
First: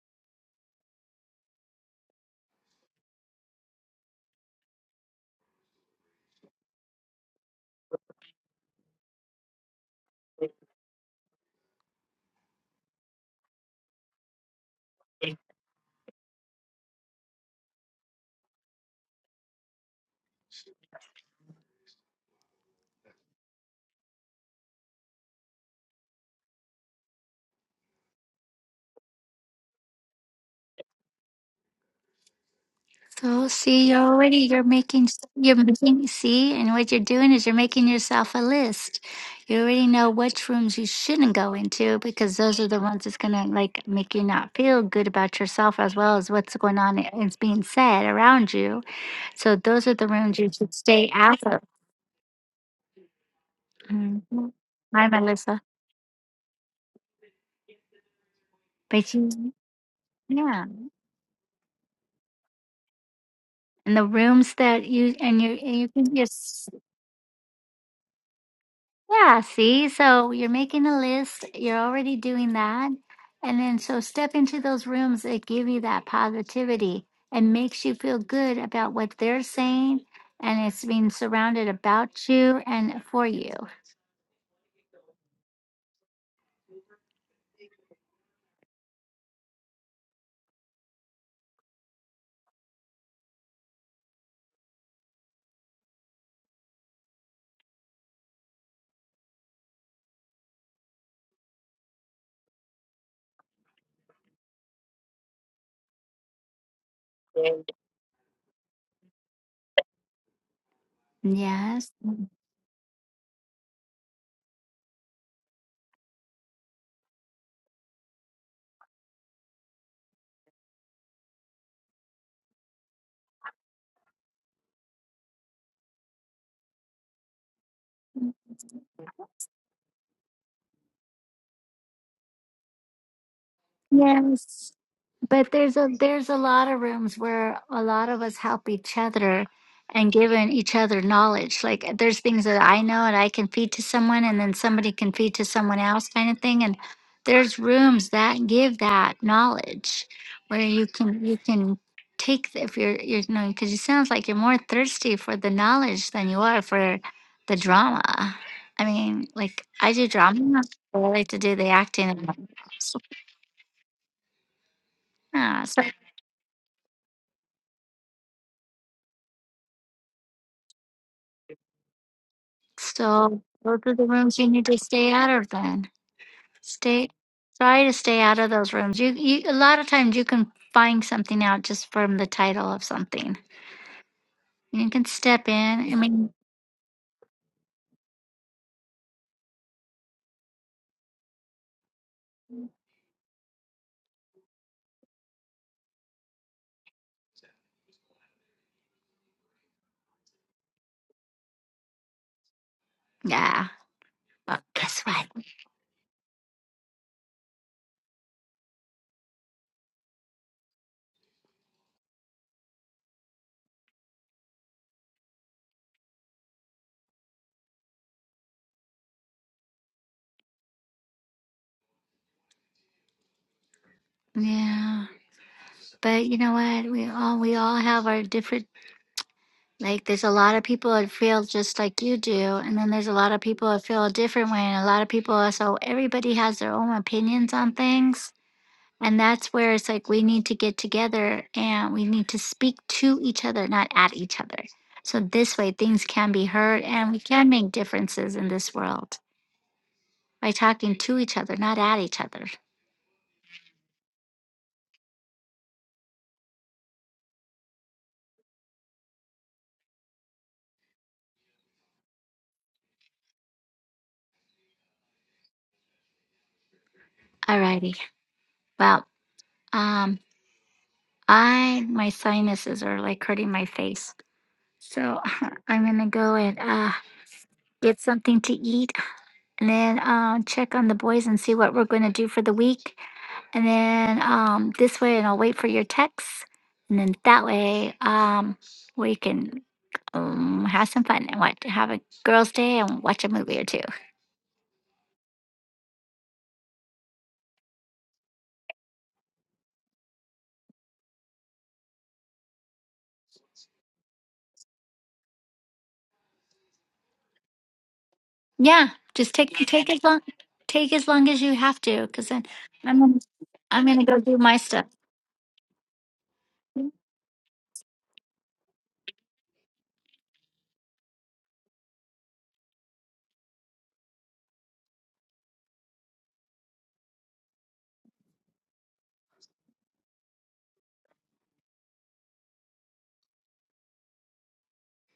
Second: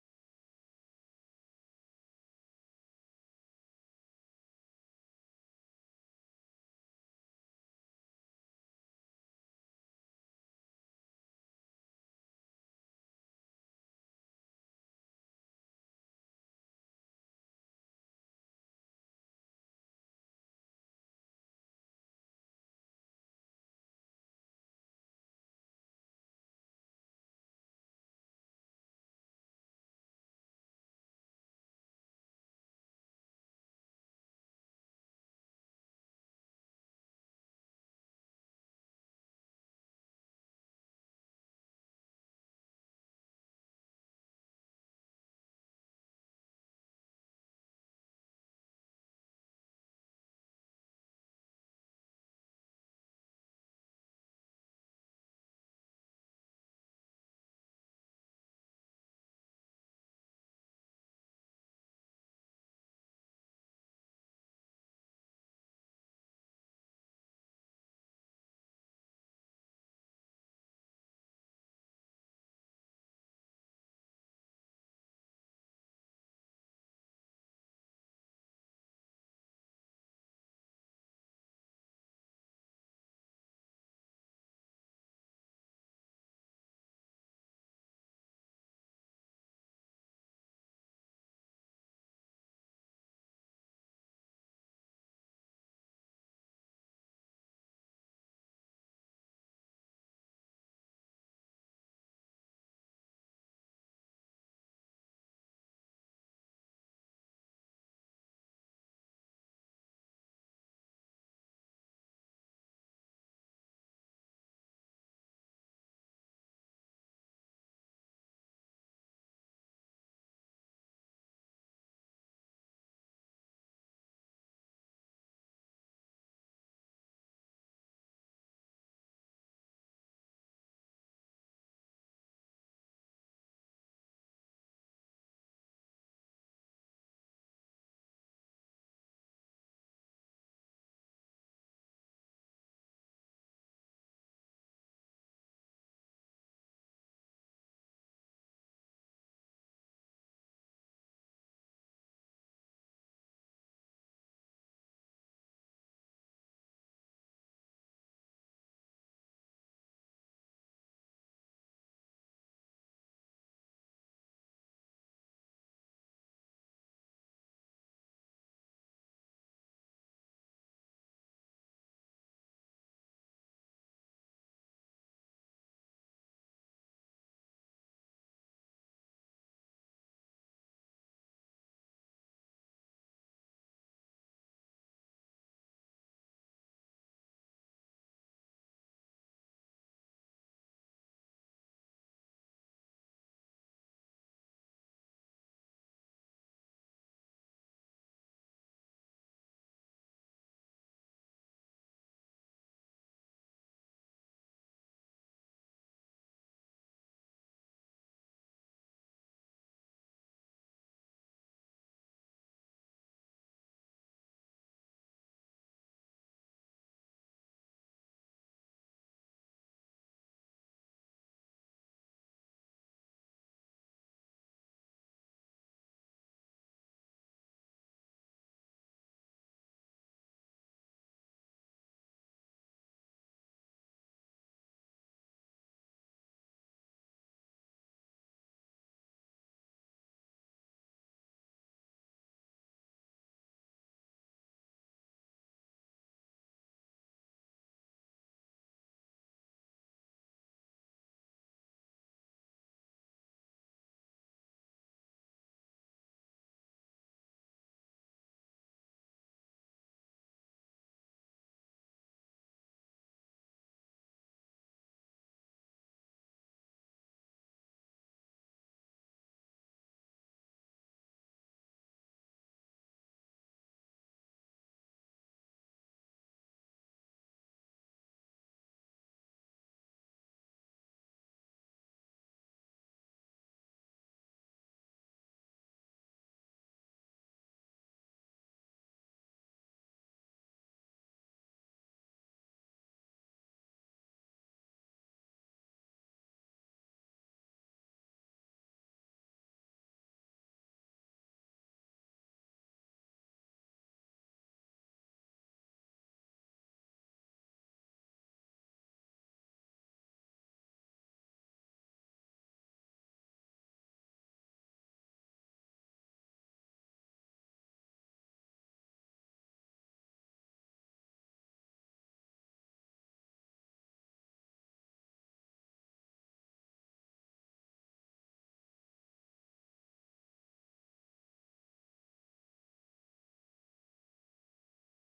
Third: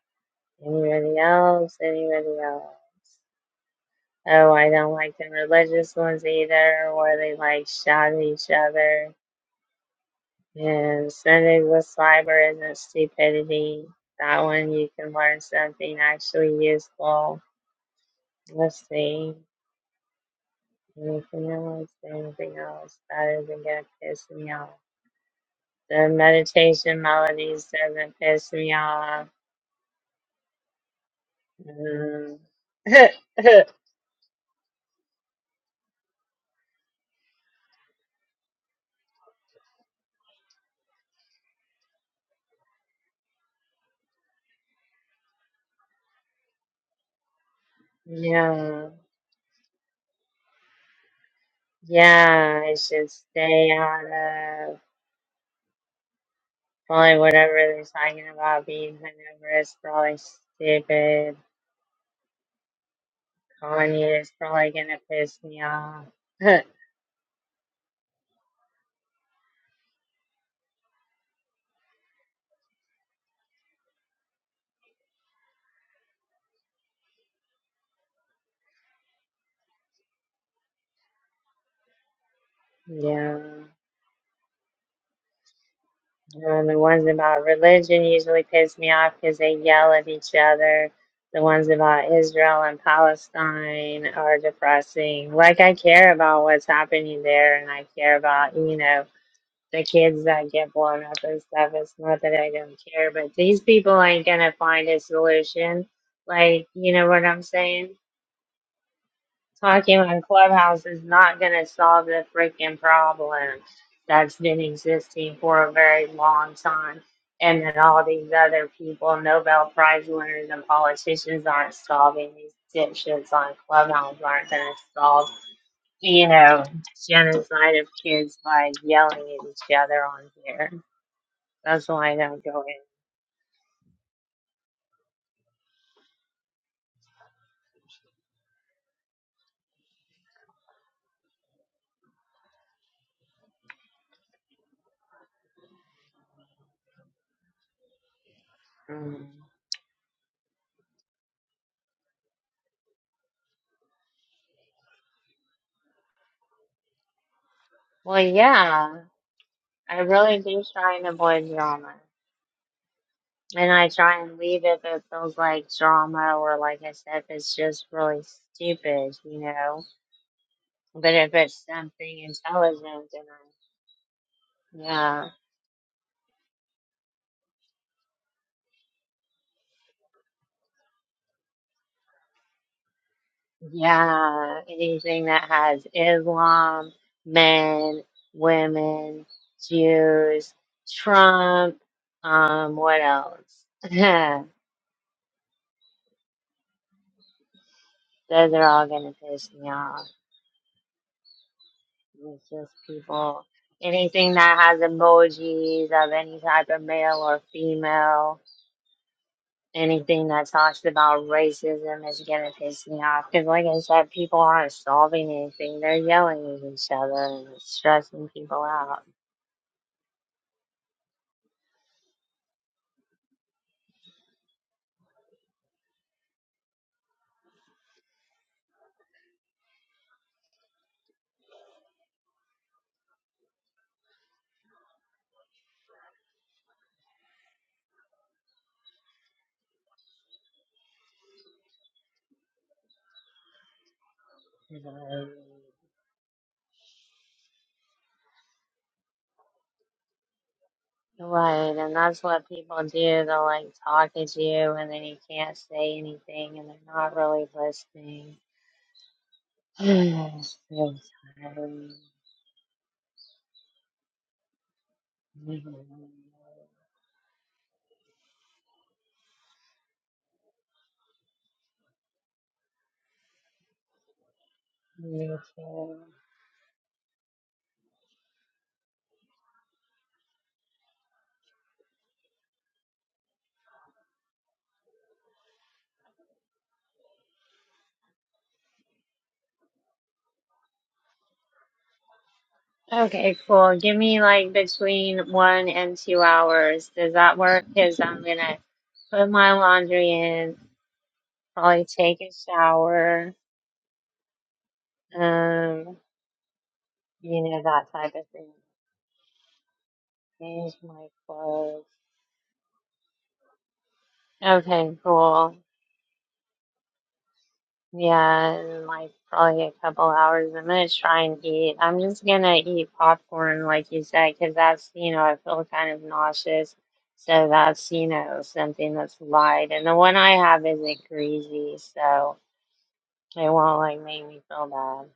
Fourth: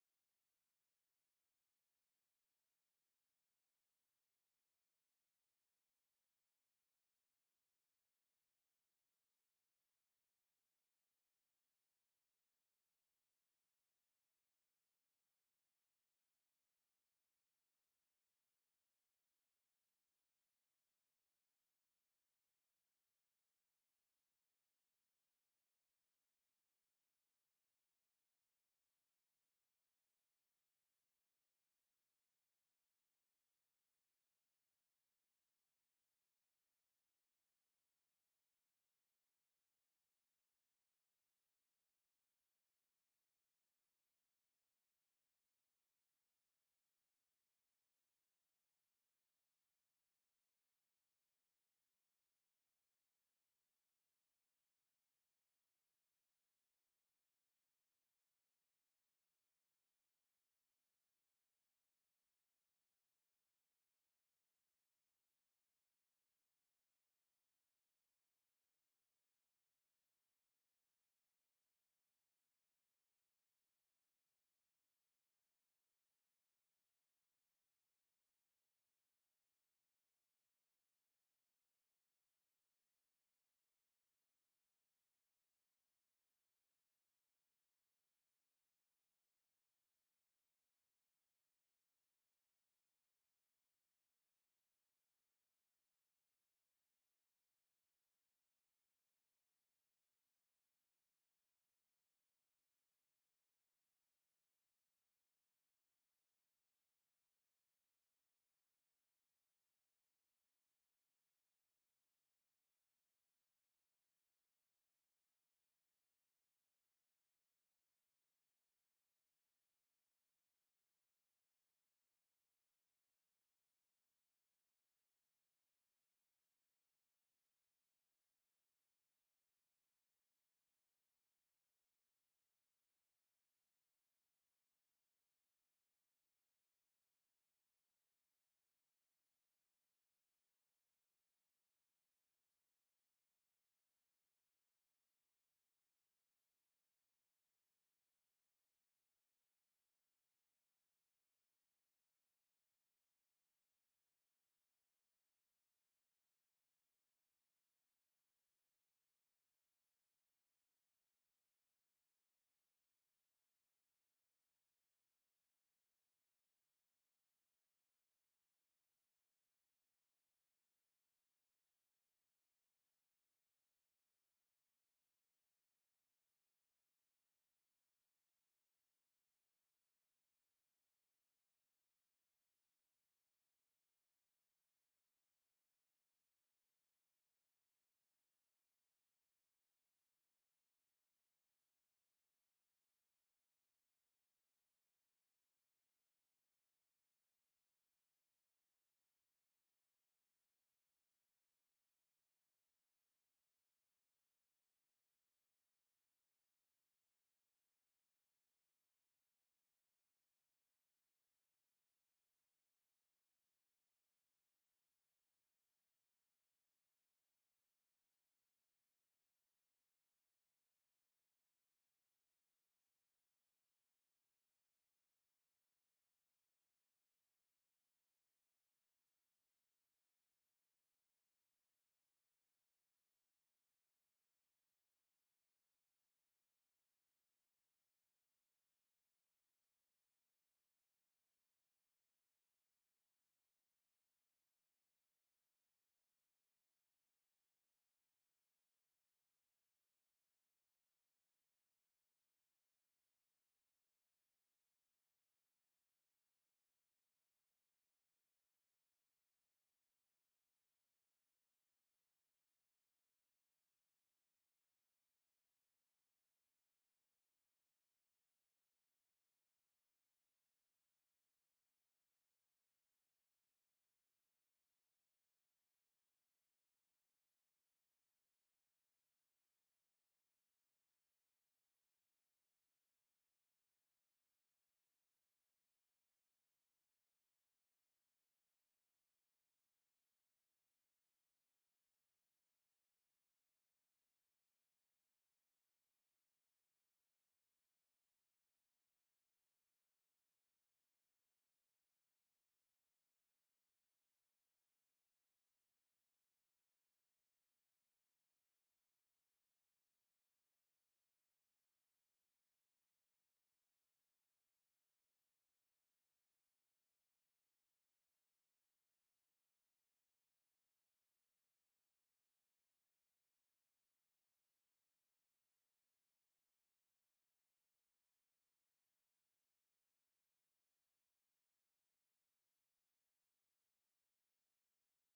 [SPEAKER 2] Anybody else? Anybody else? Oh, I don't like the religious ones either, where they like shout at each other. And Sundays with Sliber isn't stupidity. That one you can learn something actually useful. Let's see. Anything else? Anything else? That isn't gonna piss me off. The meditation melodies doesn't piss me off. Mm.
[SPEAKER 1] So see, you're already you're making you're making see, and what you're doing is you're making yourself a list. You already know which rooms you shouldn't go into because those are the ones that's gonna like make you not feel good about yourself as well as what's going on and is being said around you.
[SPEAKER 2] yeah,
[SPEAKER 1] So those are the rooms you should stay out of.
[SPEAKER 2] yeah, I should stay out
[SPEAKER 1] Mhm.
[SPEAKER 2] of
[SPEAKER 1] Hi, Melissa.
[SPEAKER 2] probably whatever they're talking about being
[SPEAKER 1] But you,
[SPEAKER 2] hungover is probably
[SPEAKER 1] yeah.
[SPEAKER 2] stupid.
[SPEAKER 1] and the
[SPEAKER 2] Kanye is
[SPEAKER 1] rooms
[SPEAKER 2] probably
[SPEAKER 1] that
[SPEAKER 2] gonna
[SPEAKER 1] you
[SPEAKER 2] piss
[SPEAKER 1] and you
[SPEAKER 2] me
[SPEAKER 1] and you
[SPEAKER 2] off.
[SPEAKER 1] can just yeah see so you're making a list you're already doing that and then so step into those rooms that give you that positivity and makes you feel good about what they're saying and it's being surrounded about you and for
[SPEAKER 2] yeah.
[SPEAKER 1] you
[SPEAKER 2] Um, the ones about religion usually piss me off because they yell at each other. The ones about Israel and Palestine are depressing. Like, I care about what's happening there and I care about, you know, the kids that get blown up and stuff. It's not that I don't care, but these people ain't going to find a solution. Like, you know what I'm saying? talking on Clubhouse is not going to solve the freaking problem that's been existing for a very long time. And then all these other people, Nobel Prize winners and politicians aren't solving these dipshits on Clubhouse aren't going to solve, you know, genocide of kids by yelling at each other on here. That's why I don't go
[SPEAKER 1] yes But there's a there's a lot of rooms where a lot of us help each other and giving each other knowledge. Like there's things that I know and I can feed to someone and then somebody can feed to someone else kind of thing. And there's rooms that give
[SPEAKER 2] in.
[SPEAKER 1] that
[SPEAKER 2] Mm.
[SPEAKER 1] knowledge where you can you can take the- if you're you're you know because it sounds like you're more thirsty for the knowledge than you are for the
[SPEAKER 2] Well,
[SPEAKER 1] drama. I
[SPEAKER 2] yeah,
[SPEAKER 1] mean, like I
[SPEAKER 2] I
[SPEAKER 1] do
[SPEAKER 2] really
[SPEAKER 1] drama.
[SPEAKER 2] do try
[SPEAKER 1] I
[SPEAKER 2] and
[SPEAKER 1] like to
[SPEAKER 2] avoid
[SPEAKER 1] do the
[SPEAKER 2] drama.
[SPEAKER 1] acting. and- all that. So,
[SPEAKER 2] And I try and leave if it feels
[SPEAKER 1] Yeah,
[SPEAKER 2] like
[SPEAKER 1] so
[SPEAKER 2] drama or like I said, if it's just really stupid, you know. But if it's something intelligent,
[SPEAKER 1] So
[SPEAKER 2] then
[SPEAKER 1] those are the rooms you need to stay
[SPEAKER 2] I, yeah,
[SPEAKER 1] out of then. Stay try to stay out of those rooms. You, you a lot of times you can find something out just from the title of something.
[SPEAKER 2] yeah,
[SPEAKER 1] You can
[SPEAKER 2] anything
[SPEAKER 1] step
[SPEAKER 2] that
[SPEAKER 1] in.
[SPEAKER 2] has
[SPEAKER 1] I mean
[SPEAKER 2] Islam, men, women, Jews, Trump, um, what else? Those are all gonna piss me off. It's just people.
[SPEAKER 1] yeah.
[SPEAKER 2] Anything that
[SPEAKER 1] But
[SPEAKER 2] has
[SPEAKER 1] guess what?
[SPEAKER 2] emojis of any type of male or female anything that talks about racism is gonna piss me off. Cause like I said, people aren't solving anything; they're yelling at each other and it's stressing people out.
[SPEAKER 1] Yeah. But you know what? We all we all have our different like there's a lot of people that feel just like you do and then there's a lot of people that feel a different way and a lot of people so everybody has their own opinions on things And that's where it's like we need to get together and we need to speak to each other, not at each other. So
[SPEAKER 2] Um,
[SPEAKER 1] this way things can be heard and we can make differences in this world by talking to each other, not
[SPEAKER 2] Right, and
[SPEAKER 1] at each
[SPEAKER 2] that's
[SPEAKER 1] other.
[SPEAKER 2] what people do. They'll like talk at you, and then you can't say anything, and they're not really listening. It's so tired.
[SPEAKER 1] Alrighty. Well, um, I my sinuses are like hurting my face, so
[SPEAKER 2] Me
[SPEAKER 1] I'm
[SPEAKER 2] too.
[SPEAKER 1] gonna go and uh, get something to eat, and then uh, check on the boys and see what we're gonna do for the week. And then um, this way, and I'll wait for your texts. And then that way, um, we can um, have some fun and watch, have a girls' day and watch a
[SPEAKER 2] Okay,
[SPEAKER 1] movie or
[SPEAKER 2] cool.
[SPEAKER 1] two.
[SPEAKER 2] Give me like between one and two hours. Does that work? Because I'm gonna put my laundry in, probably take a shower, um, you know, that type of thing.
[SPEAKER 1] Yeah, just take take as long
[SPEAKER 2] Change
[SPEAKER 1] take as
[SPEAKER 2] my
[SPEAKER 1] long as you have
[SPEAKER 2] clothes.
[SPEAKER 1] to, because then I'm gonna- I'm gonna go do my stuff.
[SPEAKER 2] Okay, cool. Yeah, in like probably a couple hours. I'm gonna try and eat. I'm just gonna eat popcorn, like you said, because that's, you know, I feel kind of nauseous. So that's, you know, something that's light. And the one I have isn't greasy, so it won't like make me feel bad.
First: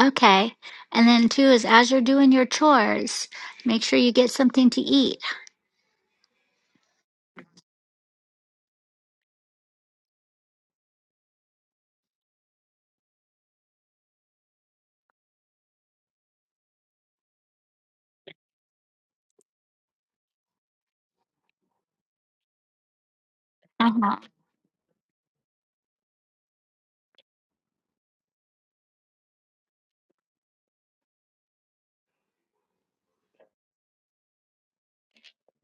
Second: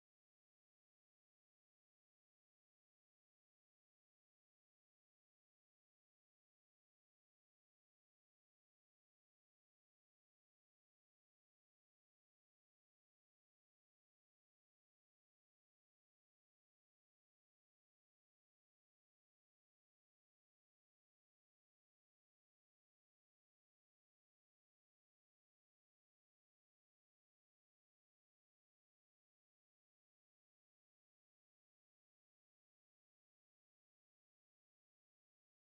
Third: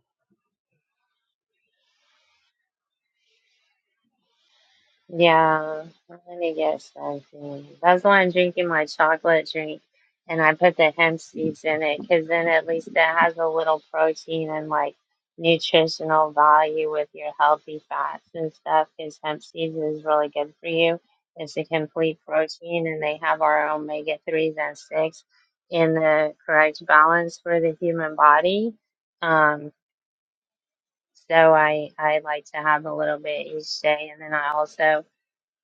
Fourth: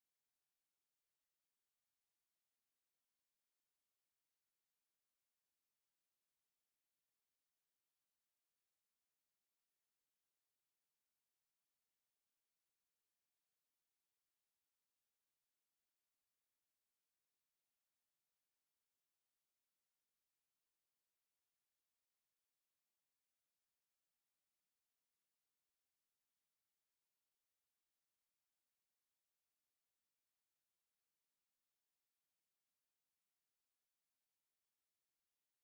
[SPEAKER 1] Okay, and then two is as you're doing your chores, make sure you get something to eat.
[SPEAKER 2] Yeah, I'm gonna get something. That's why I'm drinking my chocolate drink, and I put the hemp seeds in it because then at least it has a little protein and like nutritional value with your healthy fats and stuff. Because hemp seeds is really good for you. It's a complete protein, and they have our
[SPEAKER 1] Uh-huh.
[SPEAKER 2] omega threes and six in the correct balance for the human body. Um, so I I like to have a little bit each day, and then I also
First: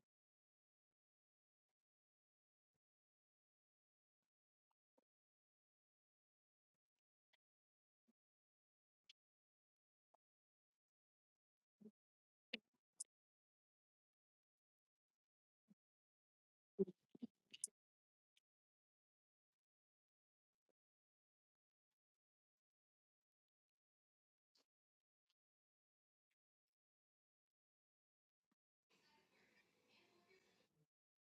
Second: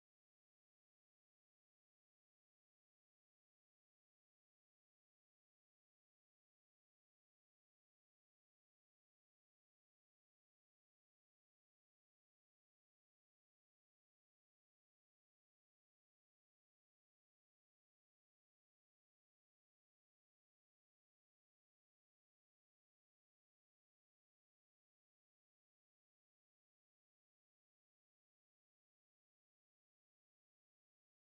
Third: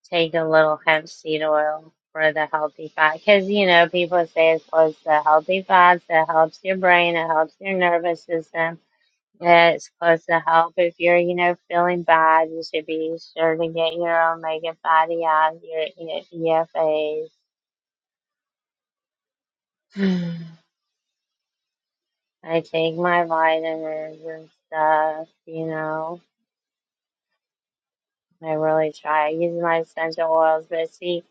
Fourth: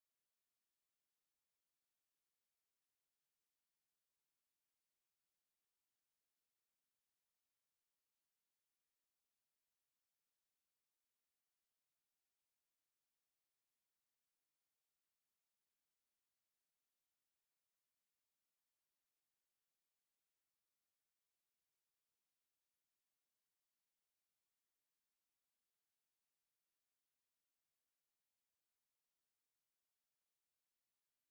[SPEAKER 2] take a little hemp seed oil for the healthy fat because you know people say it's close to healthy fats it helps your brain it helps your nervous system it's supposed to help if you're you know feeling bad you should be sure to get your omega fatty acids your E- efas i take my vitamins and stuff you know i really try i use my essential oils but see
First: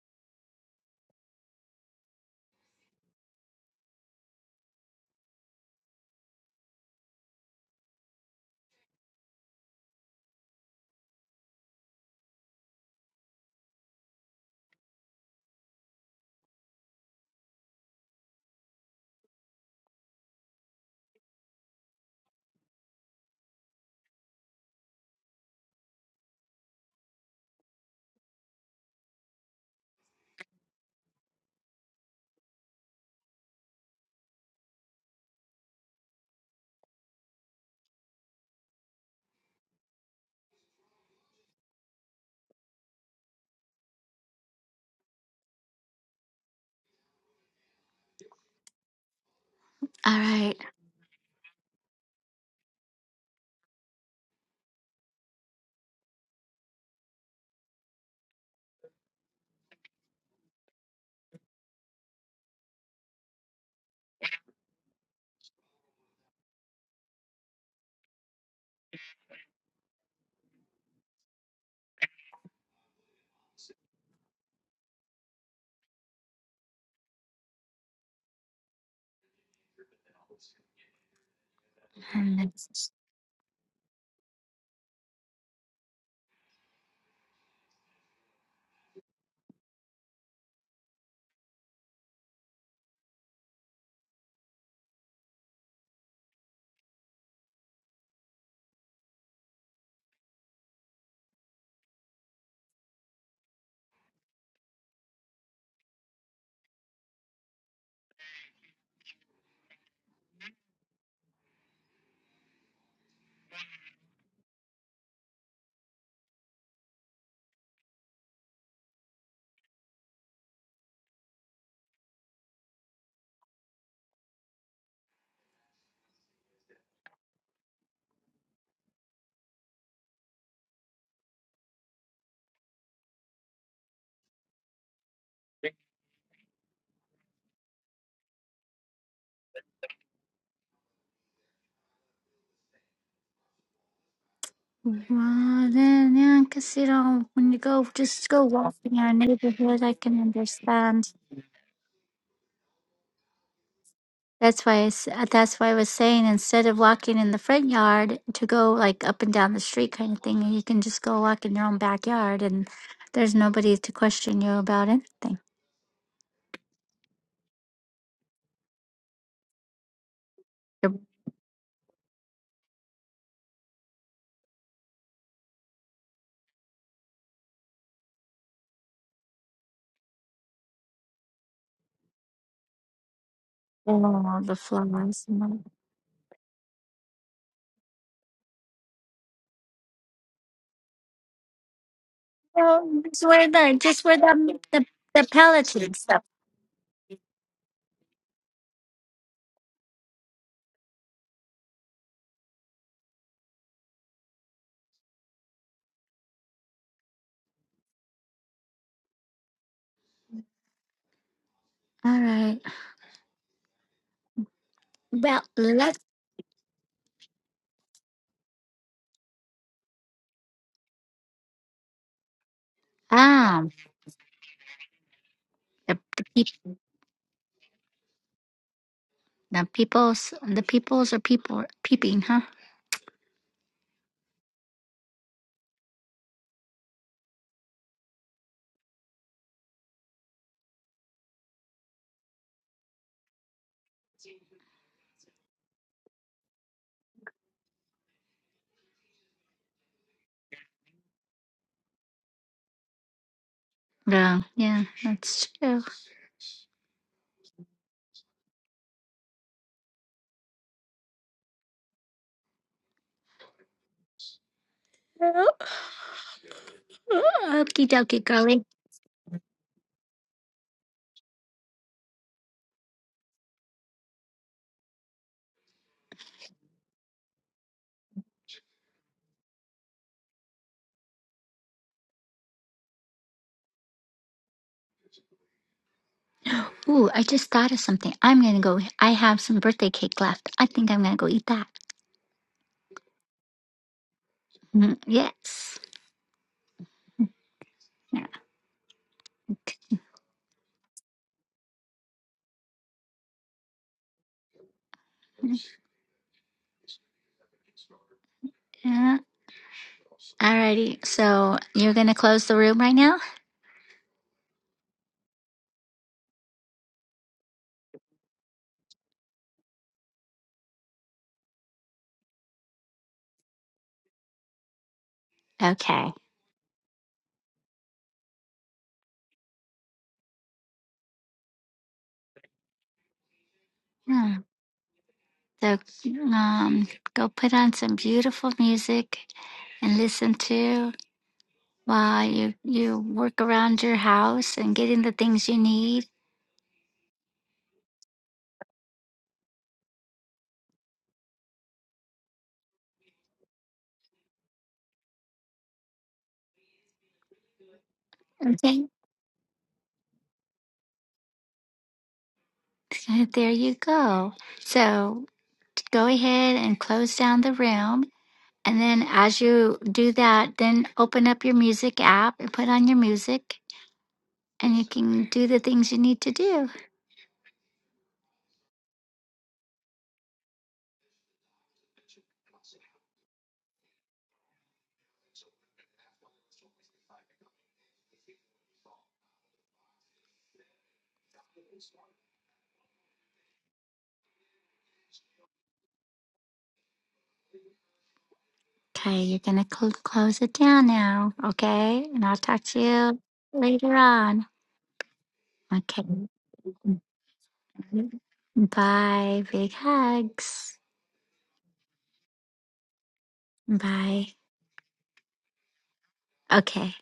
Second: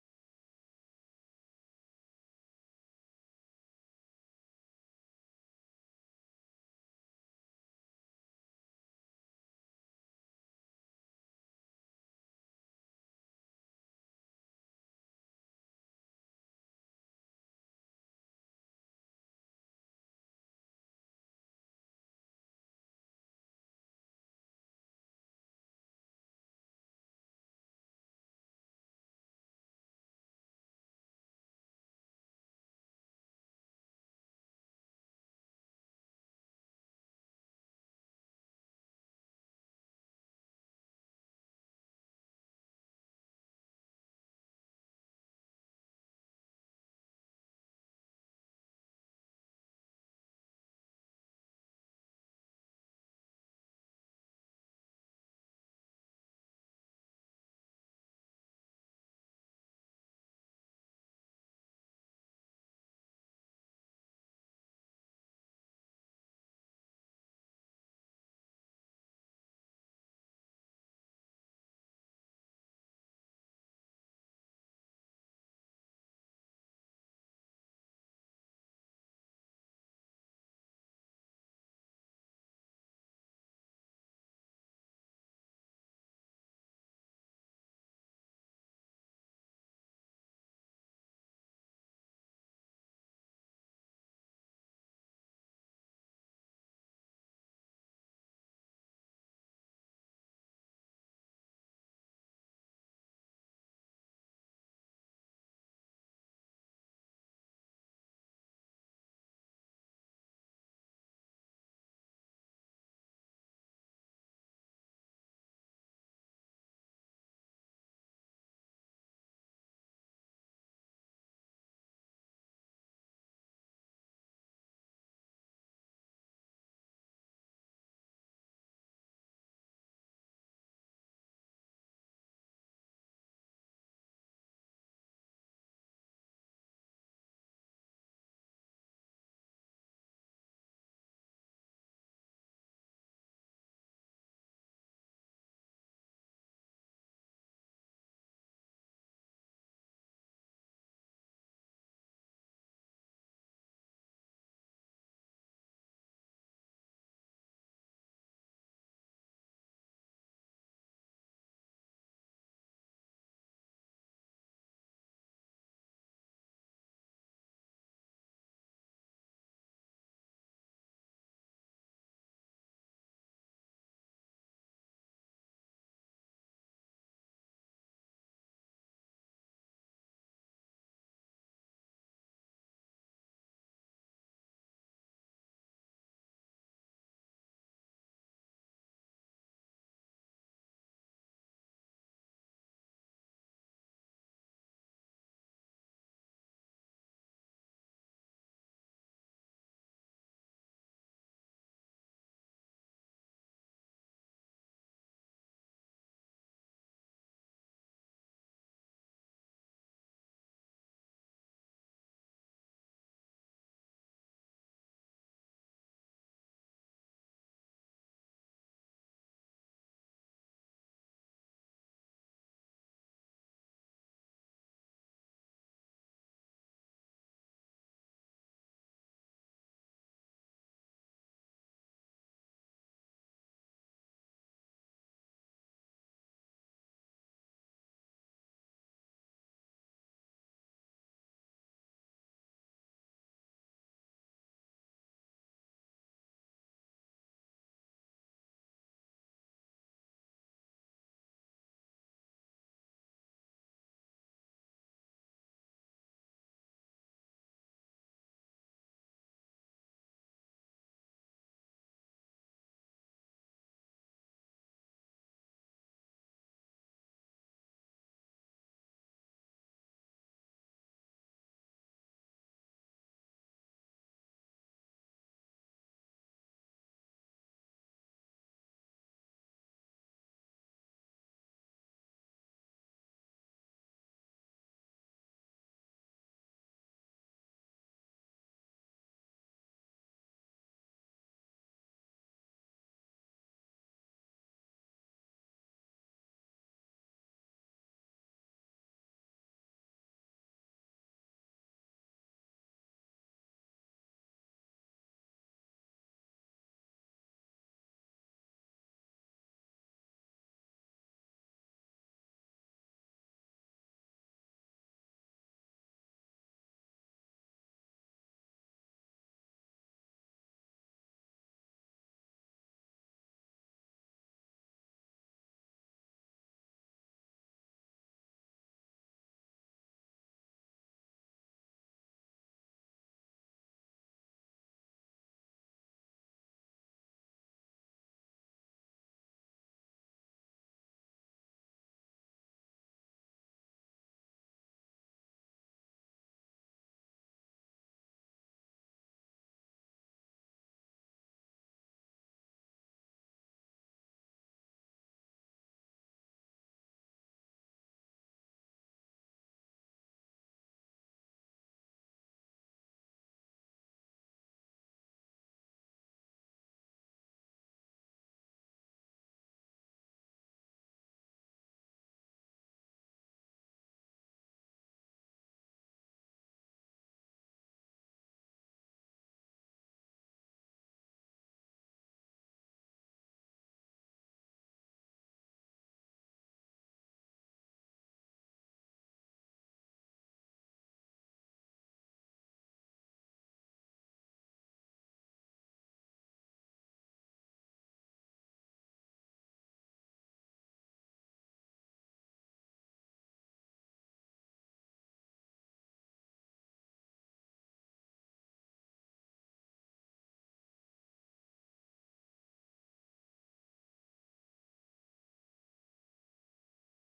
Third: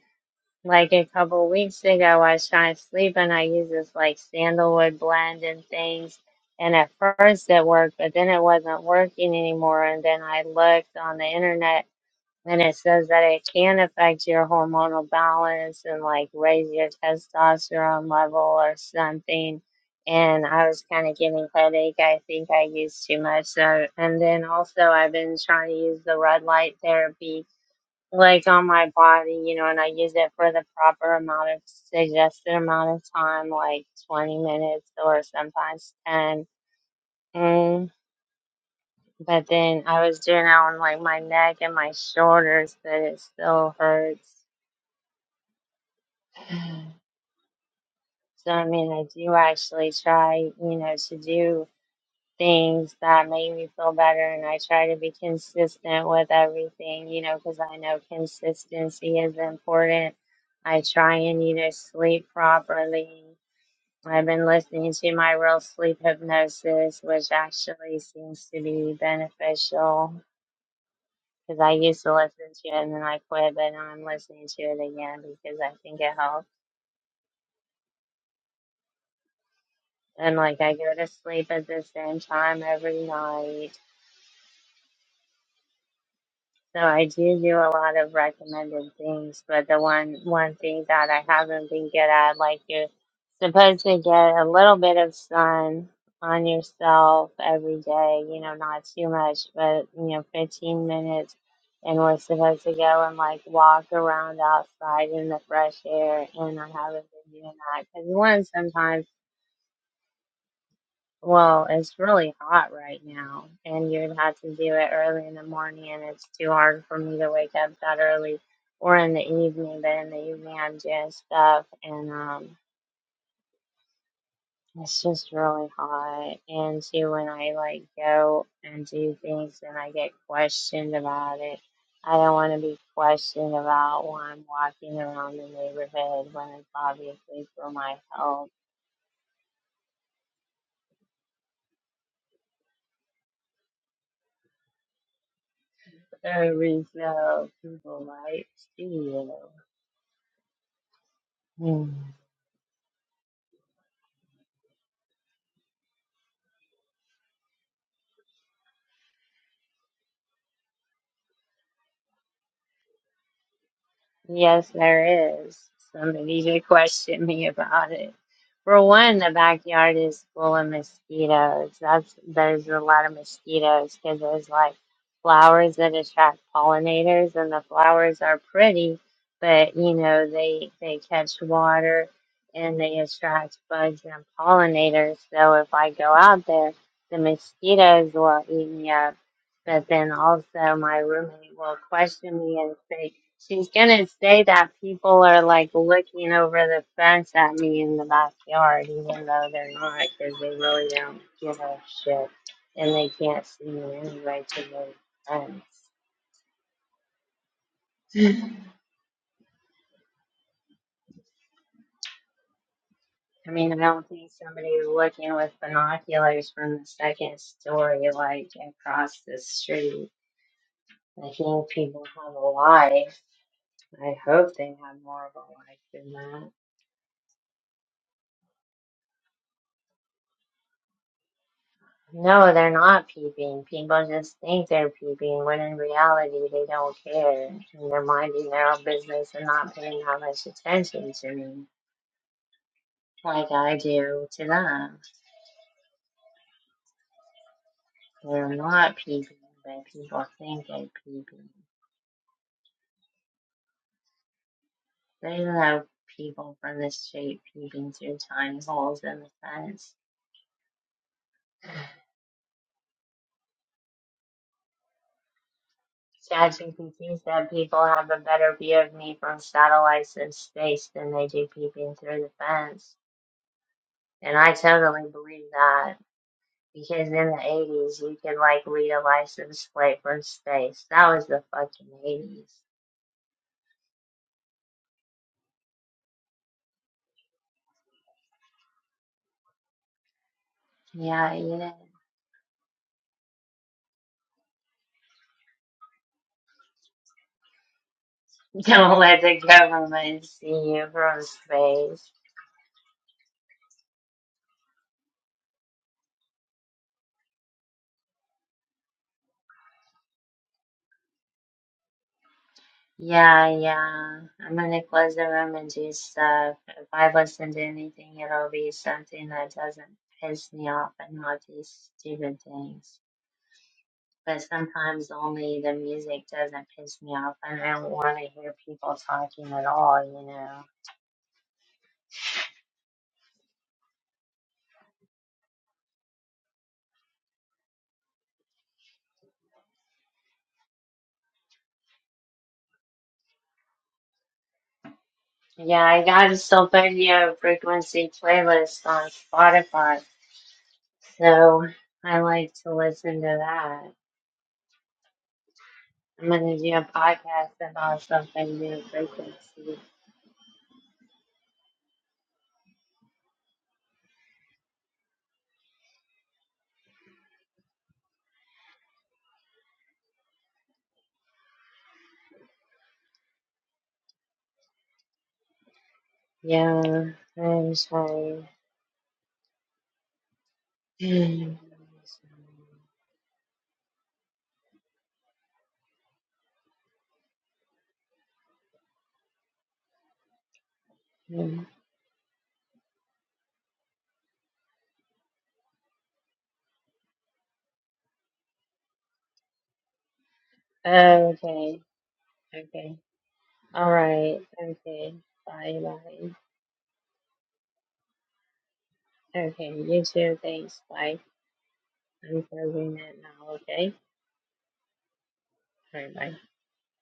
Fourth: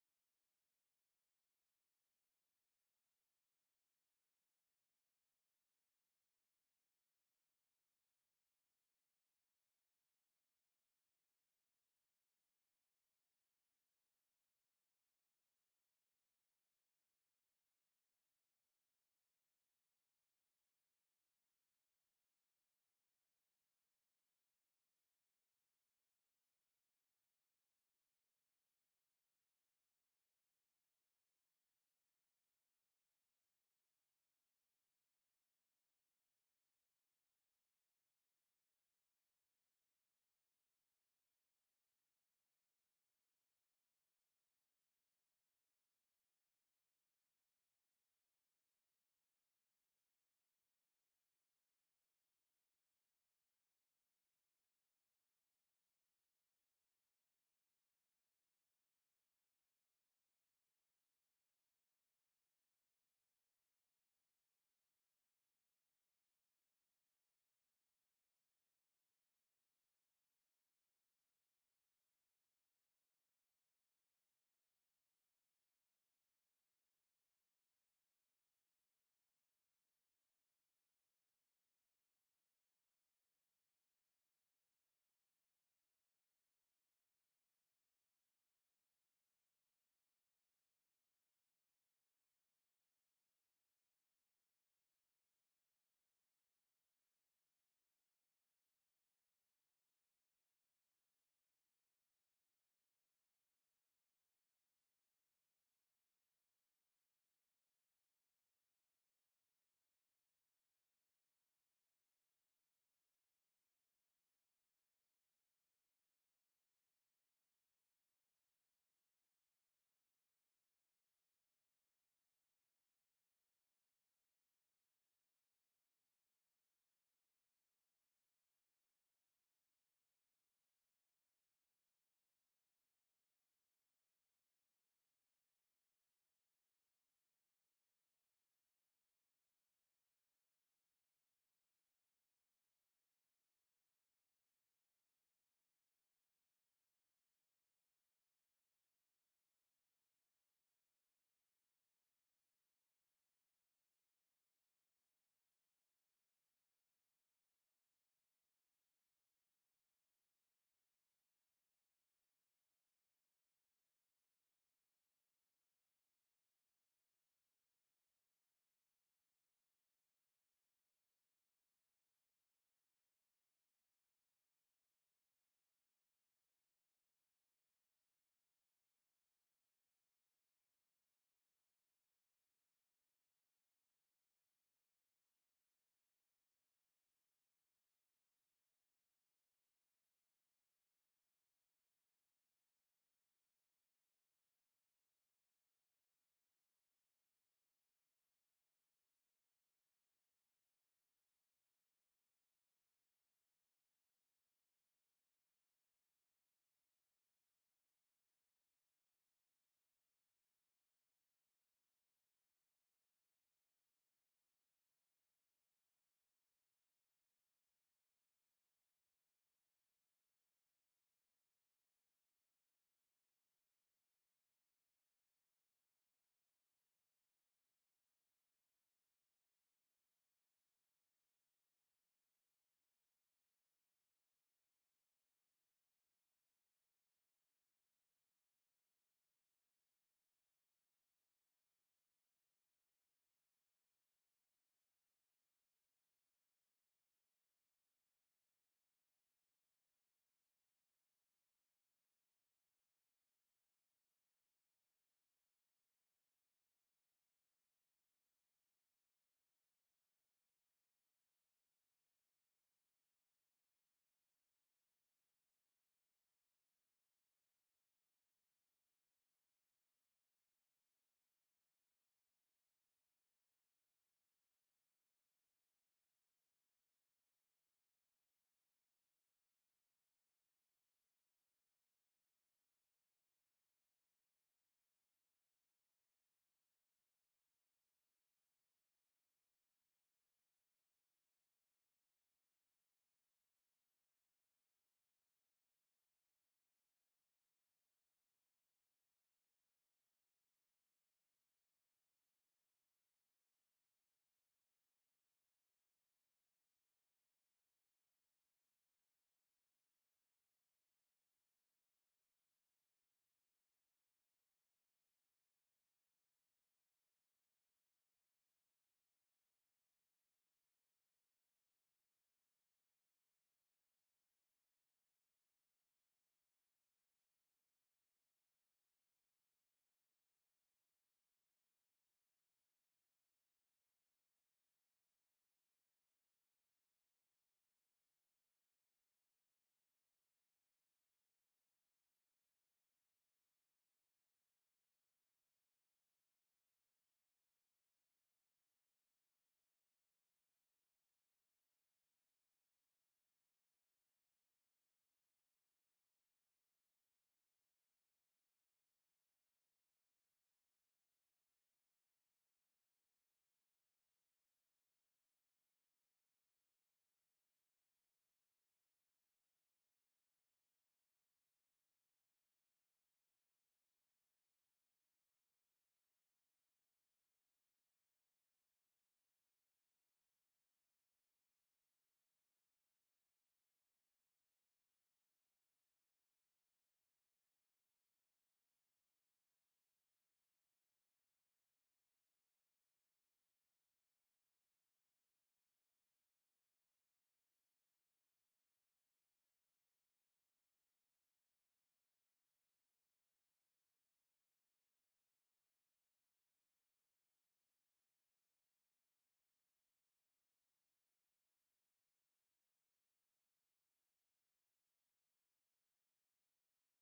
[SPEAKER 2] Like a couple weeks ago, I was trying to sleep and I used this like sandalwood blend and things. And at first it worked, but then it wasn't working anymore. And then I looked on the internet and it says that it can affect your hormonal balance and like raise your testosterone level or something. And I was kind of getting headache. I think I used too much. So, and then also I've been trying to use the red light therapy like on my body, you know, and I use it for the proper amount of suggested amount of time, like 20 minutes or sometimes 10. Mm. But then I was doing it on like my neck and my shoulders, but it still hurts. So I mean, I do actually
[SPEAKER 1] All
[SPEAKER 2] try,
[SPEAKER 1] right.
[SPEAKER 2] you know, to do. things that make me feel better and I try to be consistent with everything, you know, because I know consistency is important. I try and, you know, sleep properly. I've been listening to my real sleep hypnosis, which actually seems to be beneficial because I used to listen to it and then I quit, but now I'm listening to it again because I think it helps. And like I go to sleep at the same time every night So I do do a lot of recommended things, but the one one thing that I haven't been good at, like you're supposed to get a little bit of sun on yourself every day, you know, not too much, but you know, 15 minutes, and we're supposed to go and like walk around outside in the fresh air, and I haven't been doing that because one, sometimes. Well, it's really hot right now, and you'd have to do it early in the morning, and it's too hard for me to wake up that early or in the evening. But in the evening, I'm doing stuff, and um, it's just really hot. And too, when I like go and do things and I get questioned about it, I don't want to be questioned about why I'm walking around the neighborhood when it's obviously for my health.
[SPEAKER 1] Well, then, yeah,
[SPEAKER 2] There
[SPEAKER 1] because,
[SPEAKER 2] is
[SPEAKER 1] you know,
[SPEAKER 2] no
[SPEAKER 1] when you go,
[SPEAKER 2] people
[SPEAKER 1] just go
[SPEAKER 2] right
[SPEAKER 1] walk
[SPEAKER 2] to
[SPEAKER 1] in our
[SPEAKER 2] you.
[SPEAKER 1] neighborhood, I can understand.
[SPEAKER 2] Hmm.
[SPEAKER 1] That's why I, s- uh, that's why I was saying instead of walking in the front yard to go like up and down the street kind of thing, you can just go walk in your own backyard and there's nobody to question you
[SPEAKER 2] Yes,
[SPEAKER 1] about anything.
[SPEAKER 2] there is. Somebody should question me about it. For one, the backyard is full of
[SPEAKER 1] Yep.
[SPEAKER 2] mosquitoes. That's there's a lot of mosquitoes because there's like flowers that attract pollinators, and the flowers are pretty, but you know they they catch water and they attract bugs and
[SPEAKER 1] Oh, the
[SPEAKER 2] pollinators.
[SPEAKER 1] flowers.
[SPEAKER 2] So
[SPEAKER 1] no.
[SPEAKER 2] if I go out there, the mosquitoes will eat me up. But then also my roommate will question me and
[SPEAKER 1] Oh,
[SPEAKER 2] say
[SPEAKER 1] just wear
[SPEAKER 2] She's
[SPEAKER 1] the just
[SPEAKER 2] gonna
[SPEAKER 1] wear
[SPEAKER 2] say
[SPEAKER 1] the
[SPEAKER 2] that
[SPEAKER 1] the,
[SPEAKER 2] people
[SPEAKER 1] the
[SPEAKER 2] are like
[SPEAKER 1] Peloton stuff.
[SPEAKER 2] looking over the fence at me in the backyard, even though they're not, because they really don't give a shit and they can't see me anyway to the fence.
[SPEAKER 1] All right.
[SPEAKER 2] I mean, I don't think somebody looking
[SPEAKER 1] Well,
[SPEAKER 2] with
[SPEAKER 1] let's
[SPEAKER 2] binoculars from the second story, like across the street. I think people have a life.
[SPEAKER 1] Ah,
[SPEAKER 2] I hope they have more of a life
[SPEAKER 1] the
[SPEAKER 2] than
[SPEAKER 1] the,
[SPEAKER 2] that.
[SPEAKER 1] peep, the peoples, the peoples are people peeping, huh?
[SPEAKER 2] No, they're not peeping. People just think they're peeping when in reality they don't care and they're minding their own business and not paying that much attention to me like I do to them. They're not peeping, but people think they're peeping.
[SPEAKER 1] Yeah. yeah,
[SPEAKER 2] There's
[SPEAKER 1] that's true.
[SPEAKER 2] no people from the street peeping through tiny holes in the fence. ChatGPT said people have a better view of me from satellites in space than they do peeping through the fence. And I totally believe that. Because in the 80s, you could like read a license plate from space. That was the fucking 80s.
[SPEAKER 1] Ooh, I just thought of something. I'm gonna go. I have some birthday cake left. I think I'm gonna go
[SPEAKER 2] Yeah,
[SPEAKER 1] eat that.
[SPEAKER 2] yeah.
[SPEAKER 1] Mm, Yes. Yeah.
[SPEAKER 2] Don't let the government see you from space.
[SPEAKER 1] Yeah. Alrighty. So you're gonna close the room right now?
[SPEAKER 2] Yeah, yeah. I'm gonna close the room and do stuff. If I listen to anything, it'll be something that doesn't piss me off and not these stupid things. But sometimes only the
[SPEAKER 1] Okay.
[SPEAKER 2] music doesn't piss me off, and I don't want to hear people talking at all, you know.
[SPEAKER 1] Yeah. So um, go put on some beautiful music and listen to while you you work around your house and getting the things you
[SPEAKER 2] Yeah, I
[SPEAKER 1] need.
[SPEAKER 2] got a Sylvania frequency playlist on Spotify, so I like to listen to that. I'm gonna do a podcast about Sylvania
[SPEAKER 1] Okay.
[SPEAKER 2] frequency.
[SPEAKER 1] There you go. So go ahead and close down the room. And then as you do that, then open up your music app and put on your music and you can do the things you need to do.
[SPEAKER 2] Yeah, I'm sorry.
[SPEAKER 1] Okay, you're going to cl- close it down now,
[SPEAKER 2] okay,
[SPEAKER 1] okay? And I'll talk to
[SPEAKER 2] okay.
[SPEAKER 1] you
[SPEAKER 2] All
[SPEAKER 1] later
[SPEAKER 2] right,
[SPEAKER 1] on.
[SPEAKER 2] okay. Bye,
[SPEAKER 1] Okay.
[SPEAKER 2] bye.
[SPEAKER 1] Bye.
[SPEAKER 2] Okay,
[SPEAKER 1] Big
[SPEAKER 2] you too.
[SPEAKER 1] hugs.
[SPEAKER 2] Thanks. Bye. I'm closing it now, okay?
[SPEAKER 1] Bye.
[SPEAKER 2] All right, bye.
[SPEAKER 1] Okay.